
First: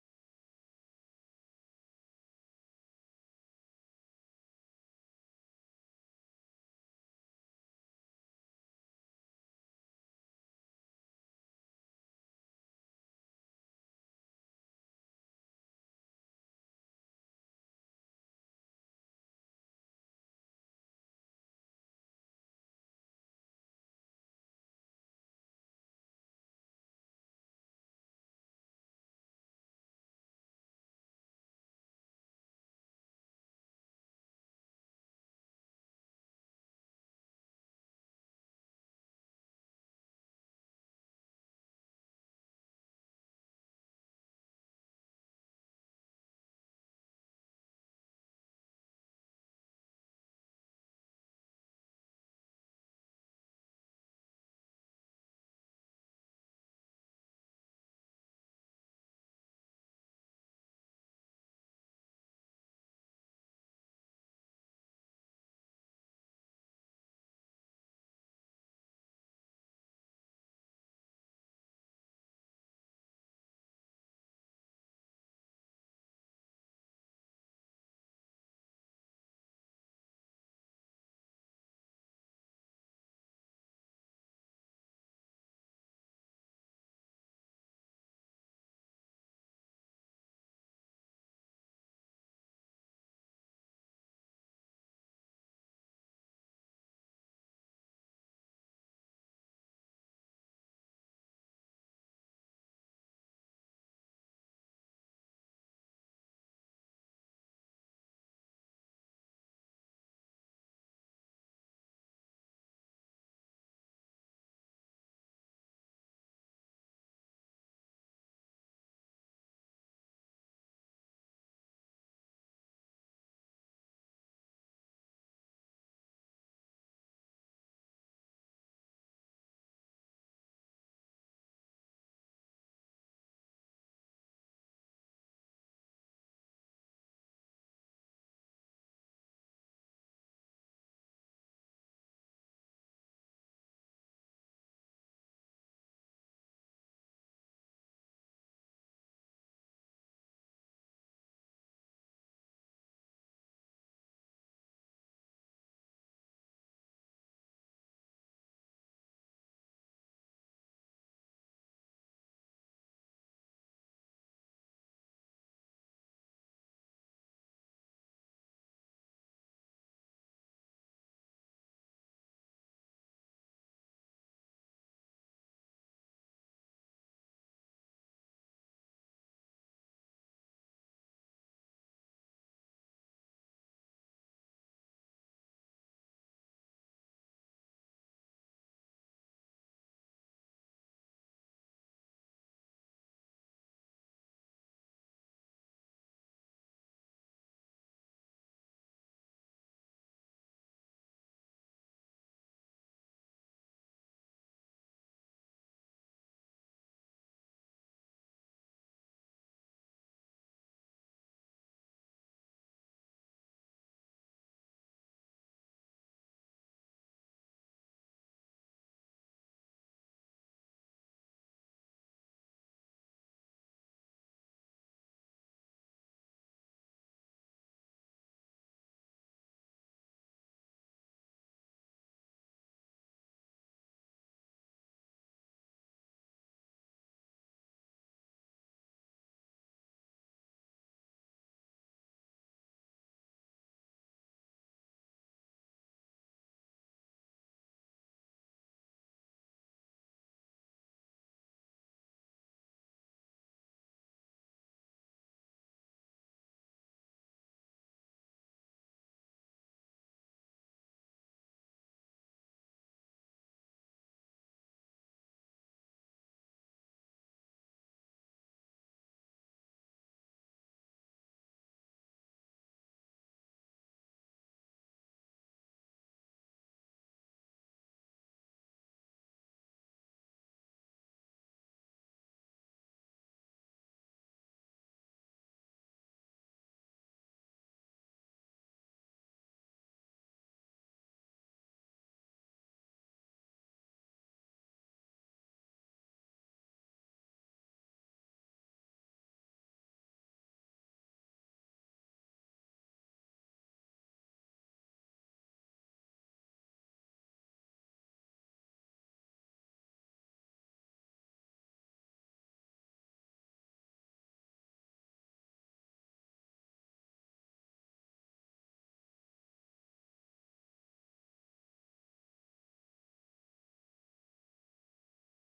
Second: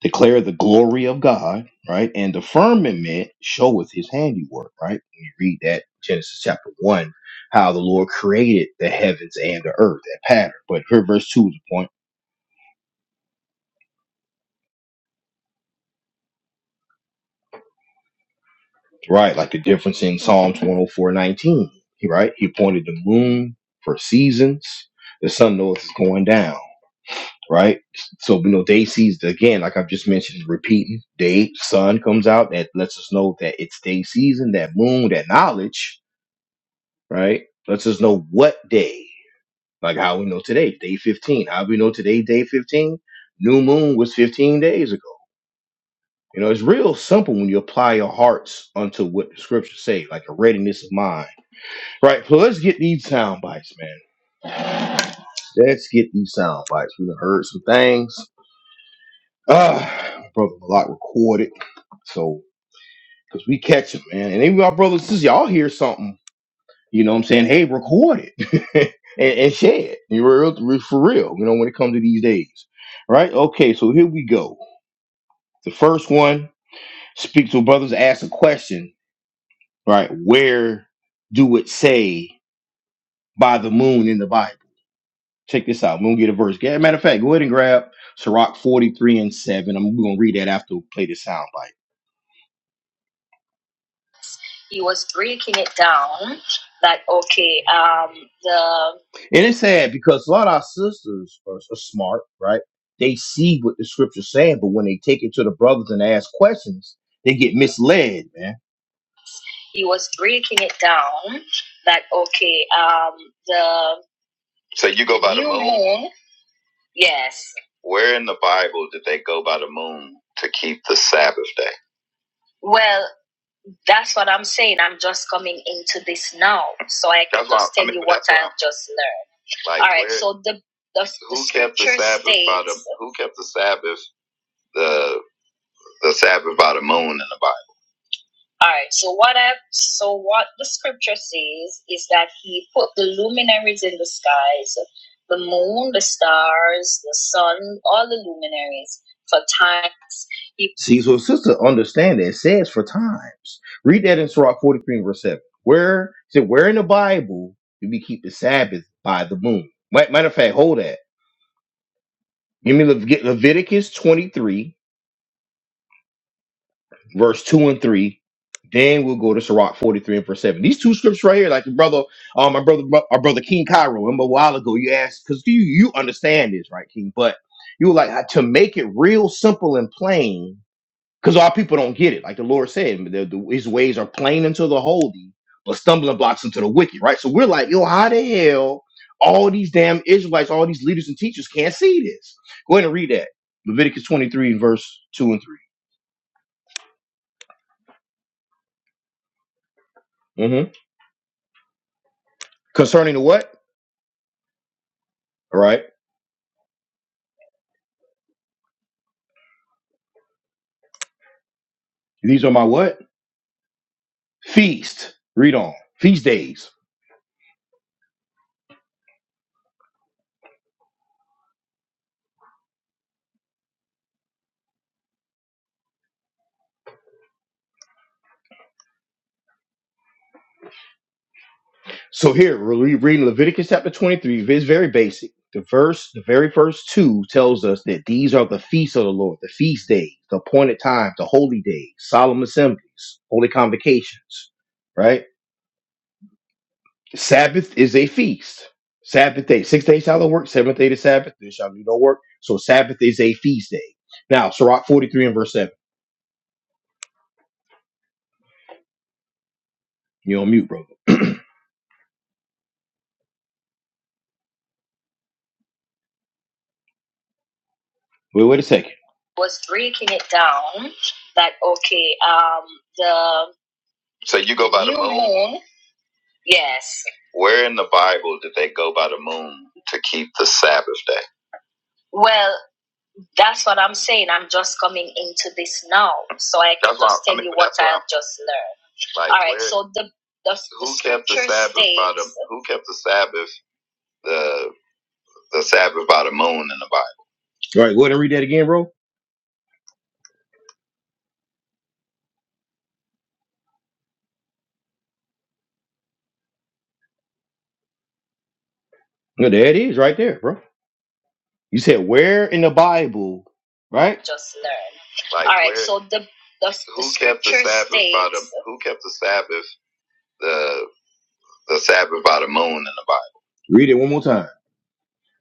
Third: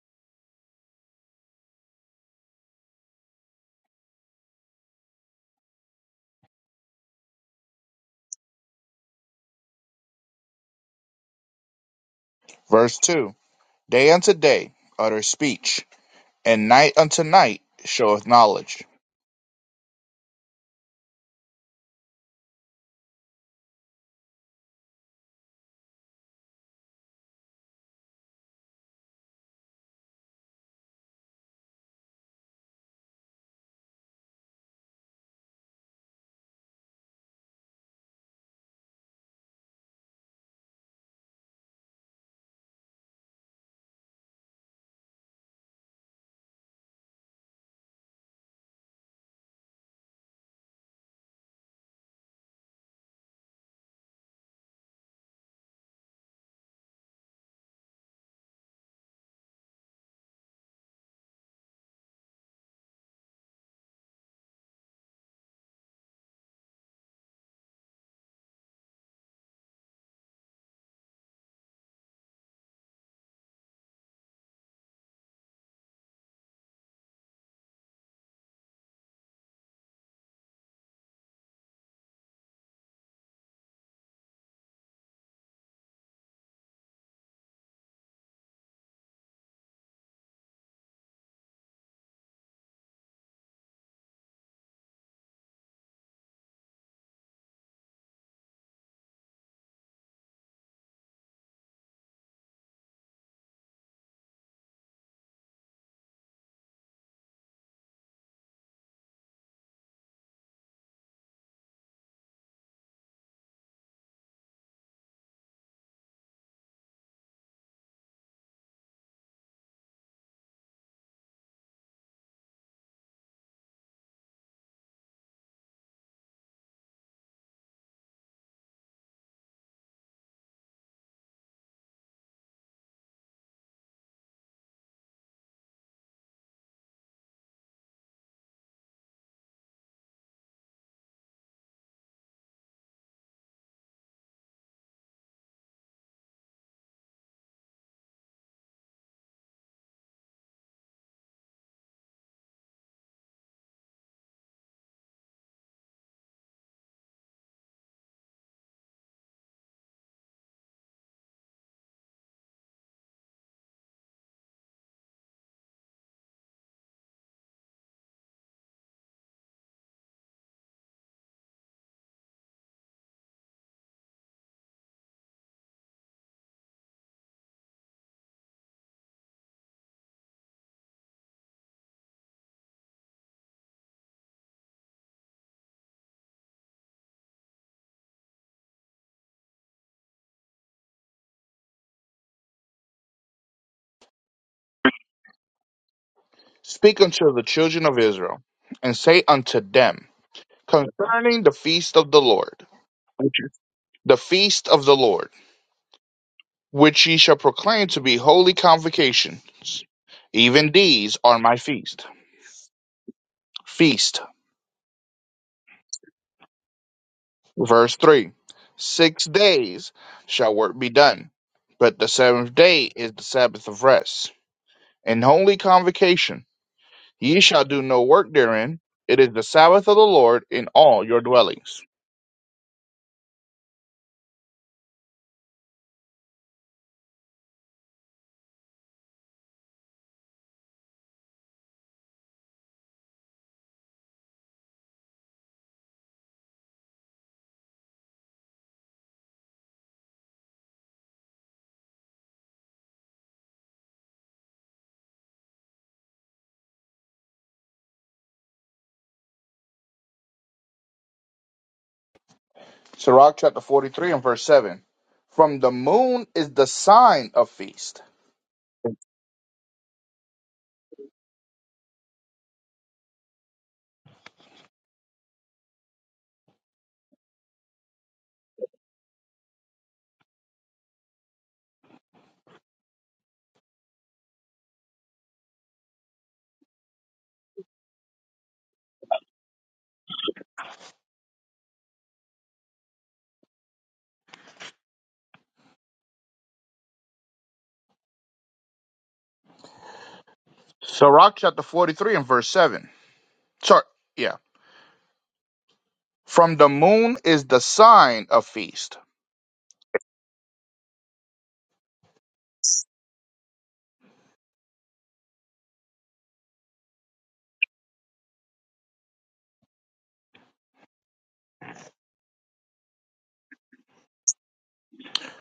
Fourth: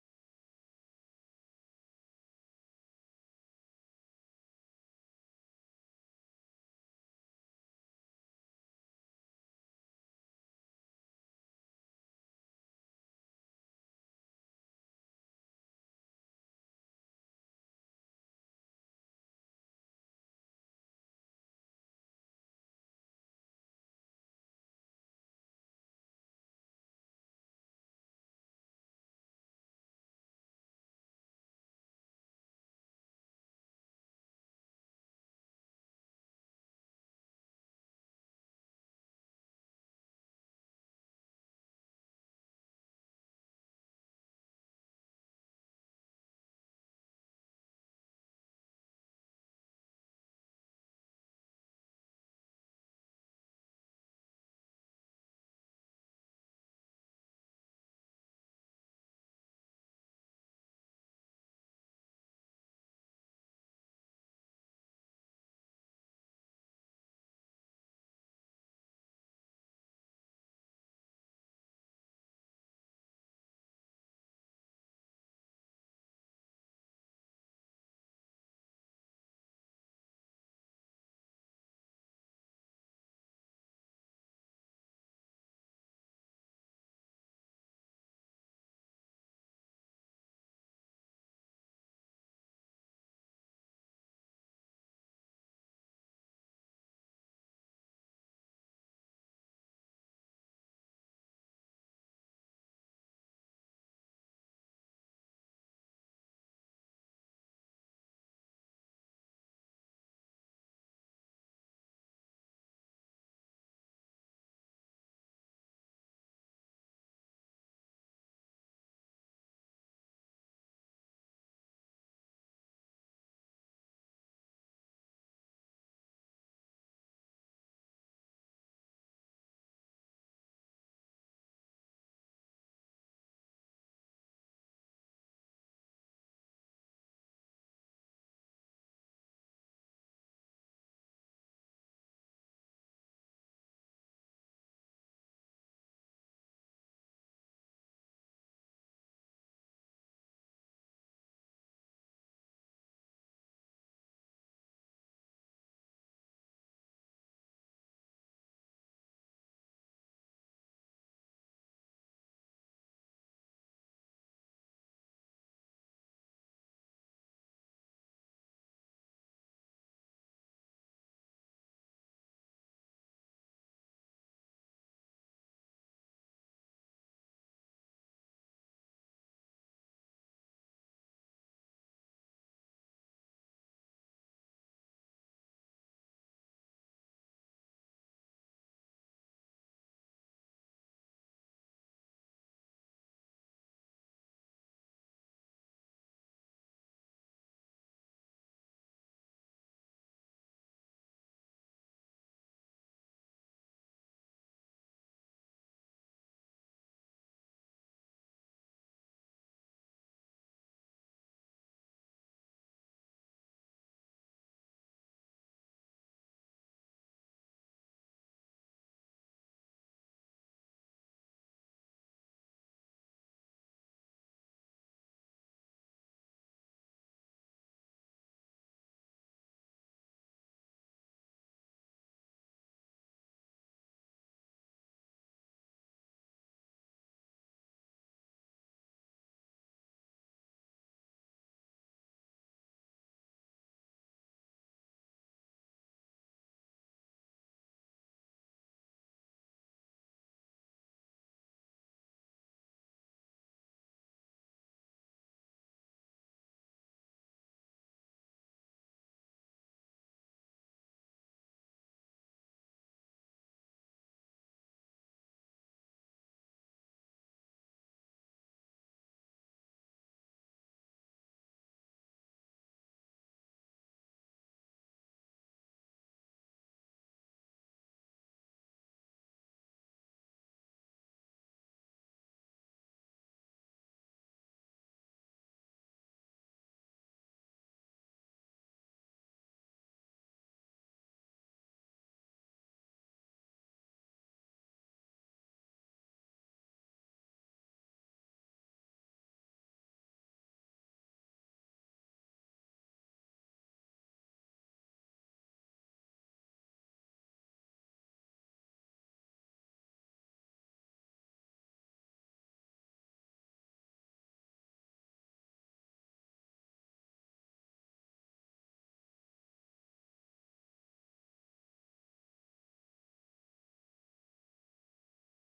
Speaker 1: declare the glory of God, right? And the firmament showeth his handiwork, right? When you read that Genesis chapter one, how the Lord created the heavens and the earth, that pattern. But here verse two is the point,
Speaker 2: Verse 2 Day unto day utter speech, and night unto night showeth knowledge.
Speaker 1: right? Like the difference in Psalms 104, 19, right? He appointed the moon for seasons, the sun knoweth is going down. Right, so you know day season again, like I've just mentioned, repeating day sun comes out that lets us know that it's day season. That moon, that knowledge, right? Lets us know what day, like how we know today, day 15. How we know today, day 15? New moon was 15 days ago. You know, it's real simple when you apply your hearts unto what the scriptures say, like a readiness of mind. Right, so let's get these sound bites, man. Let's get these sound bites. We've heard some things. Ah, my brother Malak recorded, so because we catch them, man. And even our brothers and sisters, y'all hear something. you know what I'm saying? Hey, record it and, and share it. You real re- for real, you know, when it comes to these days. Right? Okay, so here we go. The first one, speak to brothers, ask a question, right? Where do it say by the moon in the Bible? Check this out. We're gonna get a verse. Yeah, matter of fact, go ahead and grab Sirach 43 and 7. I'm we're gonna read that after we play the soundbite. he was breaking it down like okay um the And it's sad because a lot of our sisters are, are smart, right? They see what the scripture's saying, but when they take it to the brothers and ask questions, they get misled, man. he was breaking it down that okay um the eh? yes well that's what i'm saying i'm just coming into this now so i can just learn so the the All right. So what I so what the scripture says is that he put the luminaries in the skies, the moon, the stars, the sun, all the luminaries for times. He See, so sister, understand that it says for times. Read that in Sirach 43 and verse 7. Where it said, where in the Bible do we keep the Sabbath by the moon? Ma- Matter of fact, hold that. Give me Lev- get Leviticus 23 verse 2 and 3. Then we'll go to Sirach 43 and verse 7. These two scriptures right here, like your brother, um, my brother, our brother King Cairo, remember a while ago, you asked, because you, you understand this, right, King? But you were like, to make it real simple and plain, because our people don't get it. Like the Lord said, the, the, his ways are plain unto the holy, but stumbling blocks unto the wicked, right? So we're like, yo, how the hell all these damn Israelites, all these leaders and teachers can't see this? Go ahead and read that. Leviticus 23, verse 2 and
Speaker 2: Speak unto the children of Israel, and say unto them
Speaker 1: 3. hmm
Speaker 2: concerning the feast of the Lord,
Speaker 1: Concerning the
Speaker 2: which
Speaker 1: what?
Speaker 2: is the feast of the Lord
Speaker 1: All right.
Speaker 2: which ye shall proclaim to be holy convocations. Even these are my feast.
Speaker 1: These are my what?
Speaker 2: Feast,
Speaker 1: Feast. Read on. Feast days.
Speaker 2: verse 3. Six days shall work be done, but the seventh day is the Sabbath of rest. An holy convocation, ye shall do no work therein. It is the Sabbath of the Lord in all your dwellings.
Speaker 1: So here we're re- reading Leviticus chapter 23. It's very basic. The verse, the very first two tells us that these are the feasts of the Lord, the feast days, the appointed times, the holy days, solemn assemblies, holy convocations, right? Sabbath is a feast. Sabbath day. Six days shall thou work, seventh day the Sabbath, there shall be no work. So Sabbath is a feast day. Now, Sirach 43 and verse 7. You're on mute, bro.
Speaker 2: Sirach chapter 43 and verse 7. From the moon is the sign of feast.
Speaker 1: Wait, wait a second. was breaking it down that okay um the moon yes well that's what i'm saying i'm just coming into this now so i can just learn so the, the All right, go ahead and read that again, bro.
Speaker 2: Sirach chapter 43 and verse 7. Sorry, yeah. From the moon is the sign of feast.
Speaker 1: No, there it is, right there, bro. You said where in the Bible, right? just learn so the the Read it one more time.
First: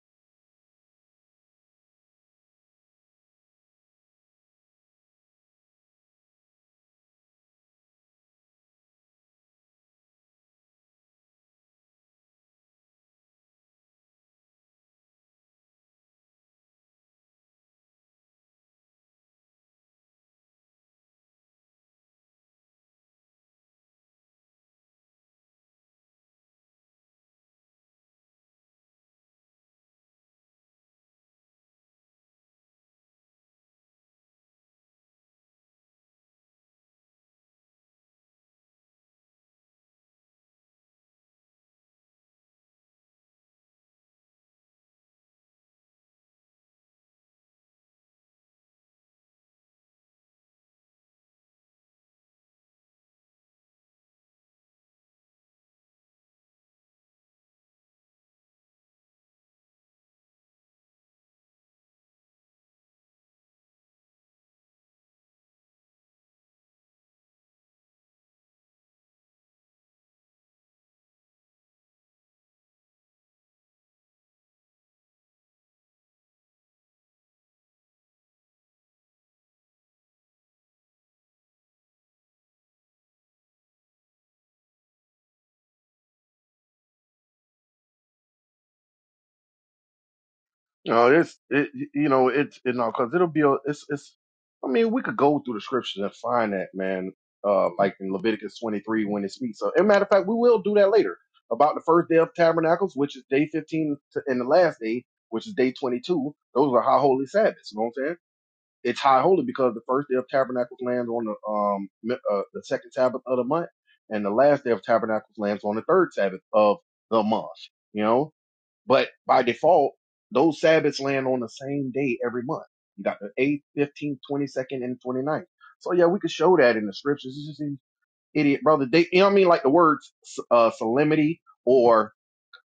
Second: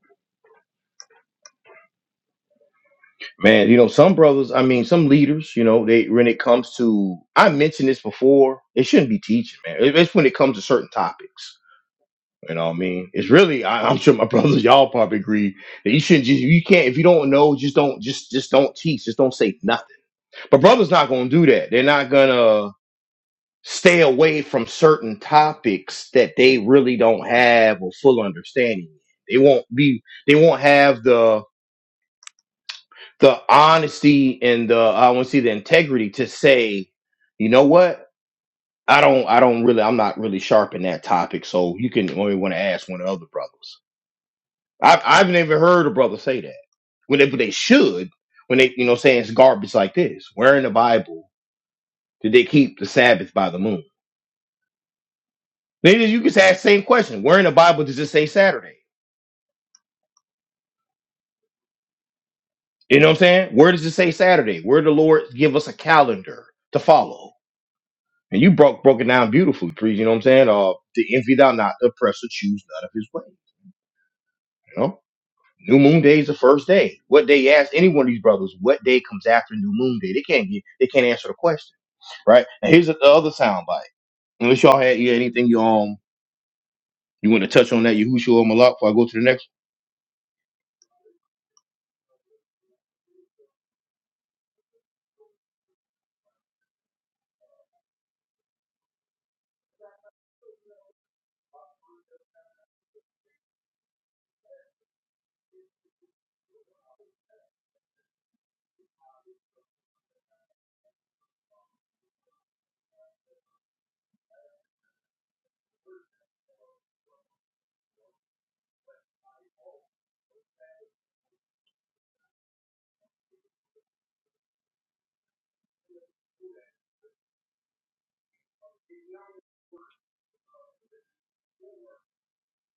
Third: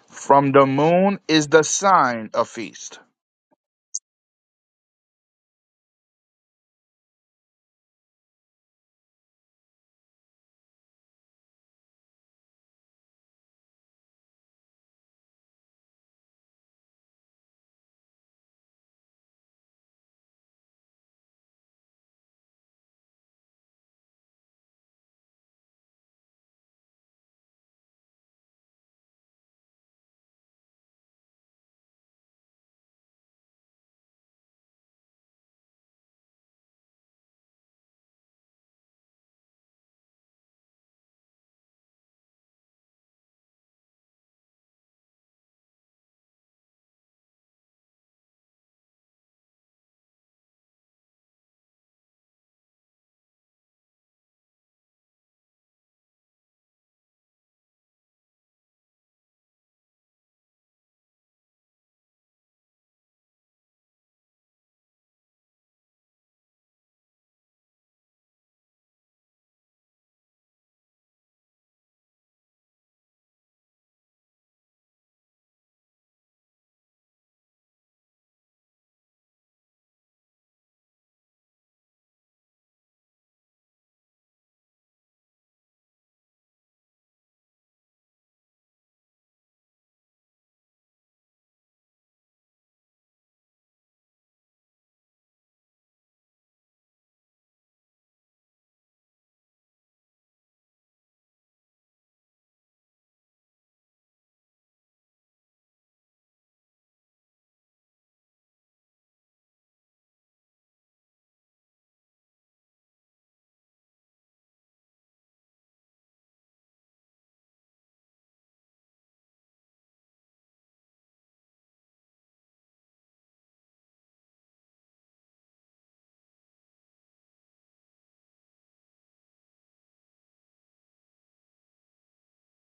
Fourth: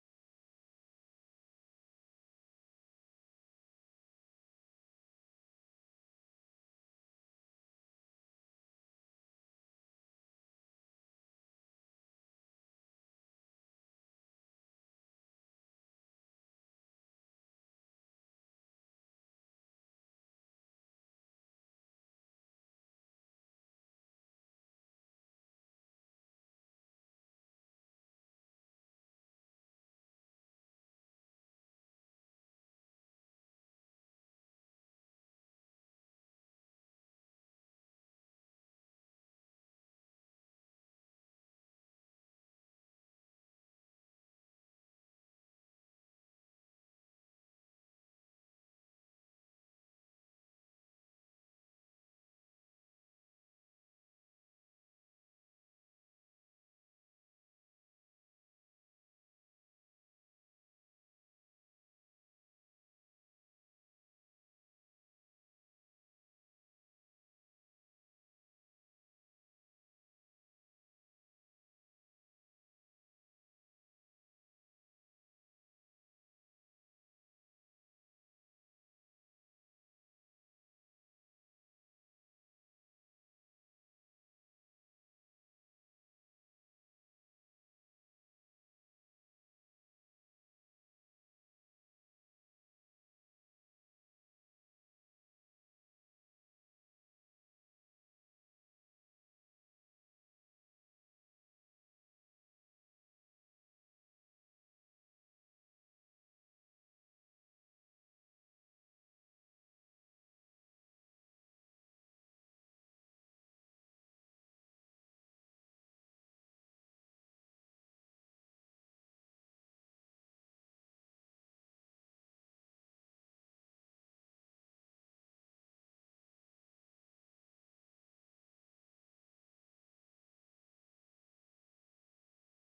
Speaker 2: From the moon is the sign of feast.
Speaker 1: Man, you know, some brothers, I mean, some leaders, you know, they when it comes to I mentioned this before, they shouldn't be teaching, man. It- It's when it comes to certain topics. You know what I mean? It's really I, I'm sure my brothers, y'all probably agree that you shouldn't just you can't if you don't know, just don't just just don't teach, just don't say nothing. But brothers not gonna do that. They're not gonna stay away from certain topics that they really don't have a full understanding. They won't be they won't have the the honesty and the I want to see the integrity to say, you know what? I don't I don't really I'm not really sharp in that topic, so you can only want to ask one of the other brothers. I've I've never heard a brother say that. When they but they should when they you know saying it's garbage like this. Where in the Bible did they keep the Sabbath by the moon? Then you can ask the same question. Where in the Bible does it say Saturday? You know what I'm saying? Where does it say Saturday? Where the Lord give us a calendar to follow? And you broke broke it down beautifully, Preach, you know what I'm saying? Uh the envy thou not, the oppressor choose none of his way. You know? New moon day is the first day. What day ask any one of these brothers, what day comes after new moon day? They can't get they can't answer the question. Right? And here's the other sound bite. Unless y'all had you anything you um you want to touch on that, Yahushua or Malak before I go to the next
Speaker 3: No, it's it. You know, it's it, no, because it'll be a. It's it's. I mean, we could go through the scriptures and find that, man. Uh, like in Leviticus 23 when it speaks. So, and matter of fact, we will do that later about the first day of tabernacles, which is day 15, to, and the last day, which is day 22. Those are high holy Sabbaths. You know what I'm saying? It's high holy because the first day of tabernacles lands on the um mi- uh, the second Sabbath of the month, and the last day of tabernacles lands on the third Sabbath of the month. You know, but by default, those Sabbaths land on the same day every month. You got the eighth, fifteenth, twenty second, and twenty ninth. So yeah, we could show that in the scriptures. It's just an idiot brother. They, you know what I mean? Like the words uh, solemnity or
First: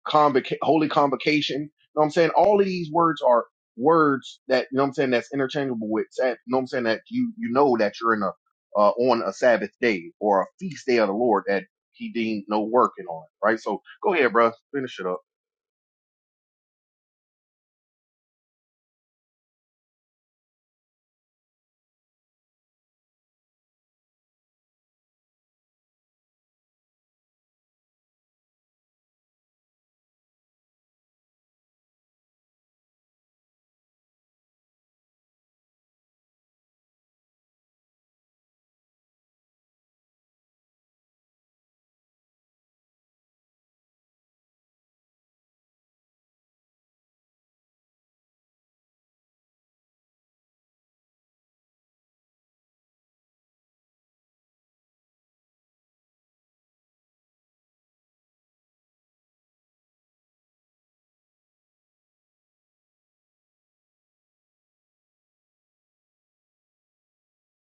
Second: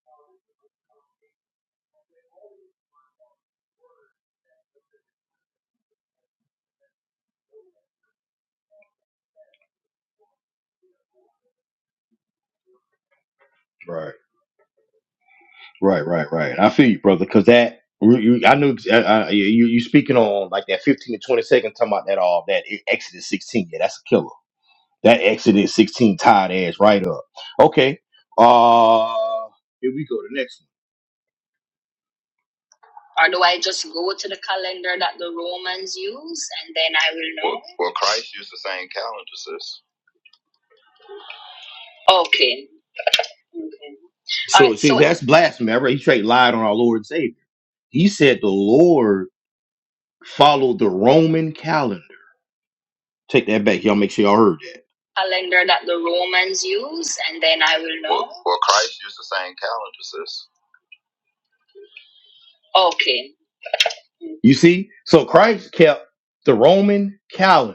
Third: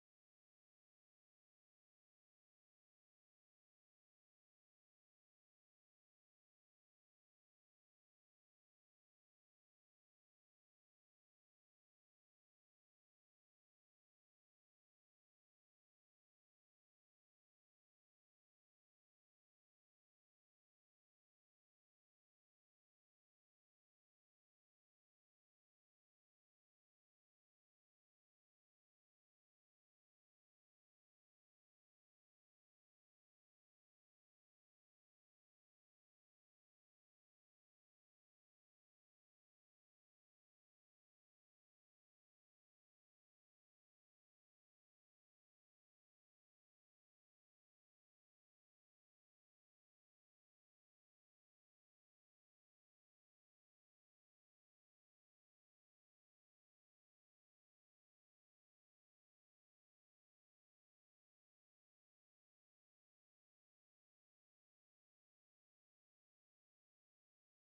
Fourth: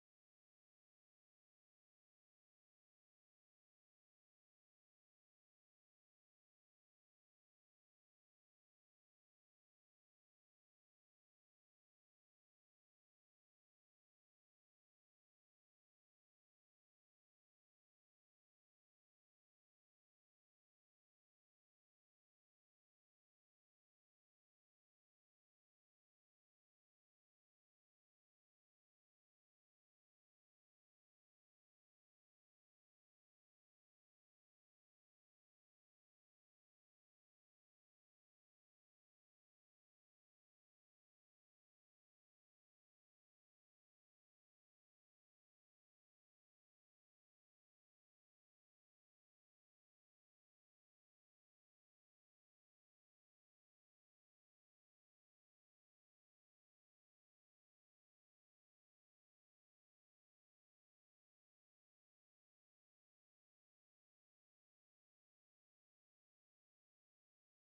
Speaker 3: convoca- holy convocation. You know what I'm saying? All of these words are words that, you know what I'm saying, that's interchangeable with, Sab- you know what I'm saying, that you, you know that you're in a, uh, on a Sabbath day or a feast day of the Lord that he deemed no working on, right? So
Speaker 1: one.
Speaker 3: go
Speaker 1: Right.
Speaker 3: ahead, bro. Finish it up.
Speaker 1: Right, right, right. I feel you, brother, because that you, you- I knew I, I, you you speaking on like that 15 to 20 seconds talking about that all that Exodus 16. Yeah, that's a killer. That Exodus 16 tied ass right up. Okay. Uh here we go. The next Or do I just go to the calendar that the Romans use and then I will know? Okay. okay. All one. So right. see, So that's blasphemy. Right? He straight lied on our Lord and Savior. He said the Lord followed the Roman calendar. Take that back. Y'all make sure y'all heard that. calendar that the Romans use and then I will know. Okay. You see? So Christ kept the Roman calendar.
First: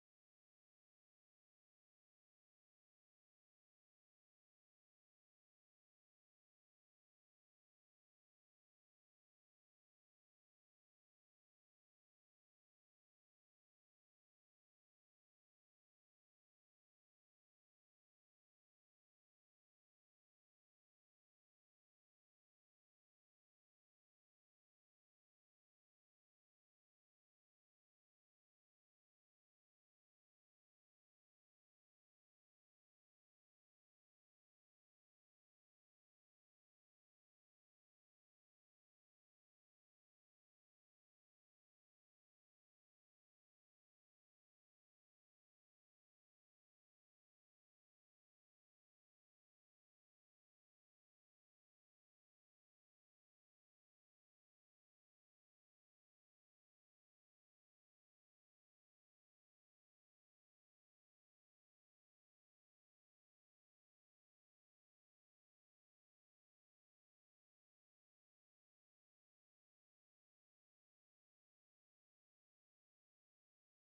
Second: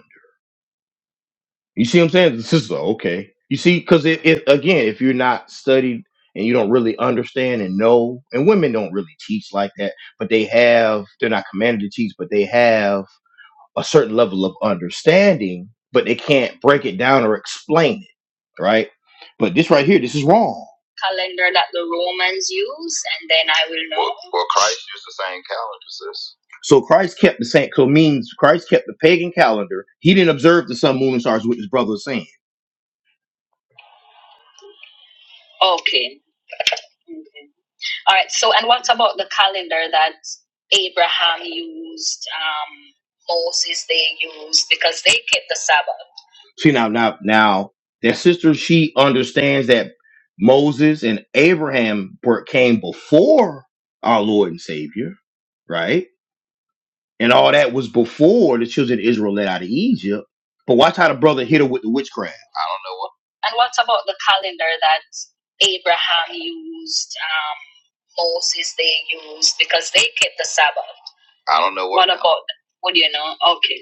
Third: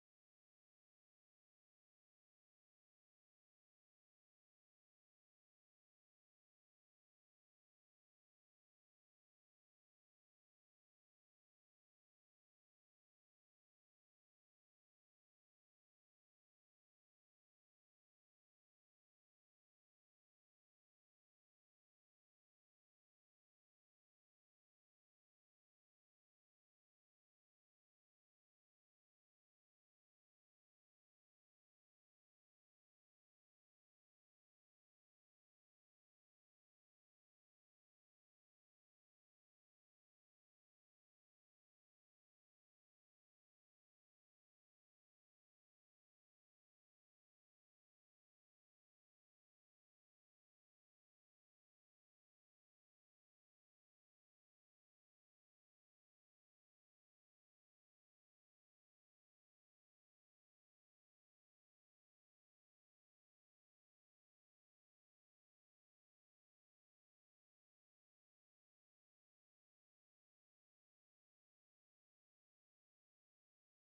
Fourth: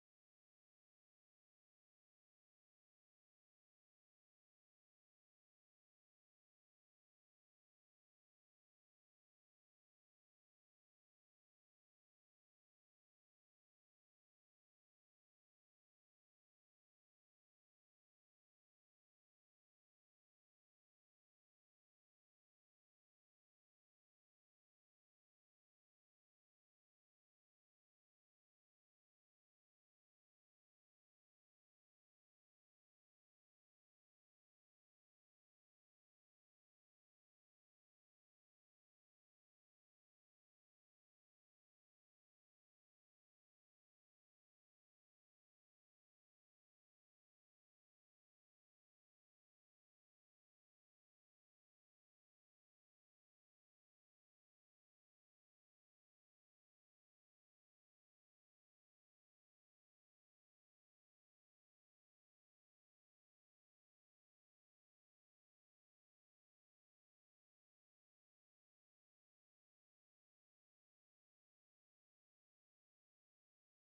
Speaker 1: You see what I'm saying? This is okay. You see, because it, it again, if you're not studied and you don't really understand and know, and women don't really teach like that, but they have, they're not commanded to teach, but they have a certain level of understanding, but they can't break it down or explain it, right? But this right here, this is wrong. Calendar that the Romans use, and then I will know. So Christ kept the same. So means Christ kept the pagan calendar. He didn't observe the sun, moon, and stars, which his brother was saying. Okay. okay. All right. So, and what about the calendar that Abraham used? Um, Moses they used because they kept the Sabbath. See now, now, now that sister, she understands that Moses and Abraham were, came before our Lord and Savior, right? And all that was before the children of Israel led out of Egypt. But watch how the brother hit her with the witchcraft. And what about the calendar that Abraham used, um, Moses they used, because they kept the Sabbath. But what do you know? Okay.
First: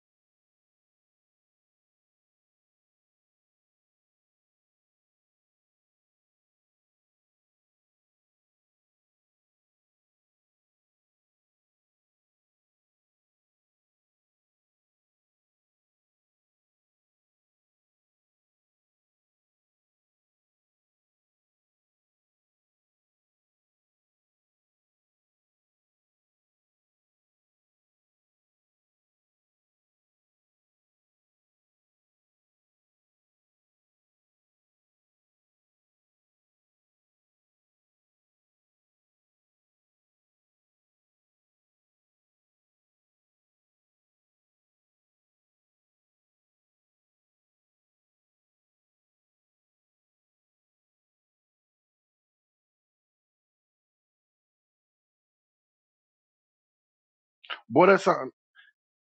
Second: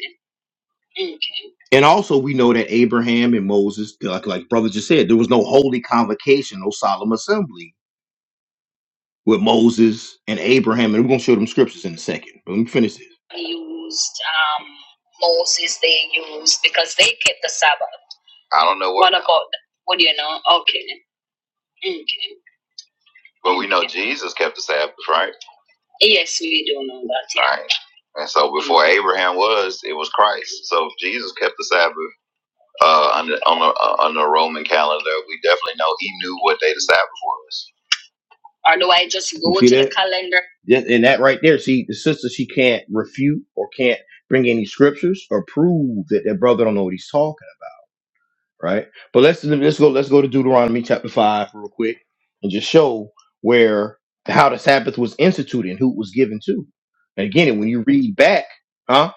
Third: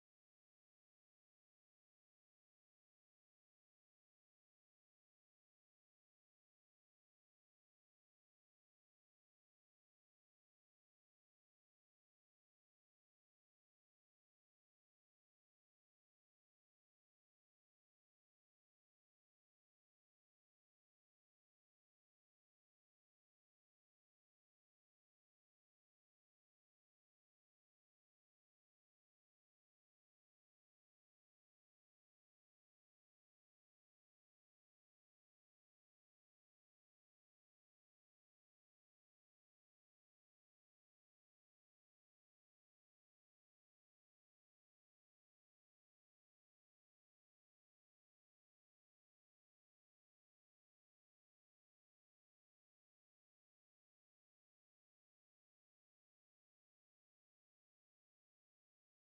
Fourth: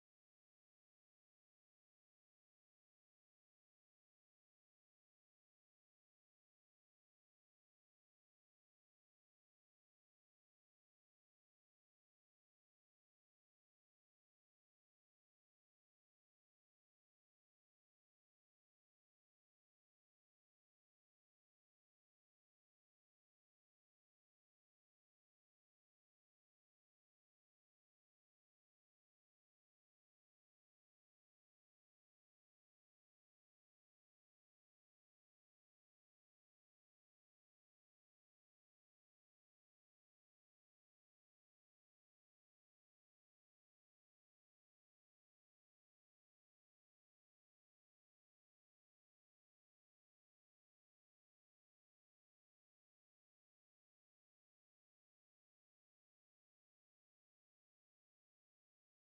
Speaker 1: Okay. And also, we know that Abraham and Moses, like like brother just said, there was no holy convocation, no solemn assembly with Moses and Abraham. And we're gonna show them scriptures in a second. But let me finish this. Used, um, Moses they used, because they kept the Sabbath. Look out. What do you know? Okay. Okay. Yes, we do know that. Or do I just You go see to See the that? calendar? Just and that right there. See, the sister she can't refute or can't bring any scriptures or prove that that brother don't know what he's talking about, right? But let's let's go let's go to Deuteronomy chapter five real quick and just show where how the Sabbath was instituted and who it was given to. And again, when you
Speaker 3: Boy, that
Speaker 1: read
Speaker 3: sound,
Speaker 1: back, huh?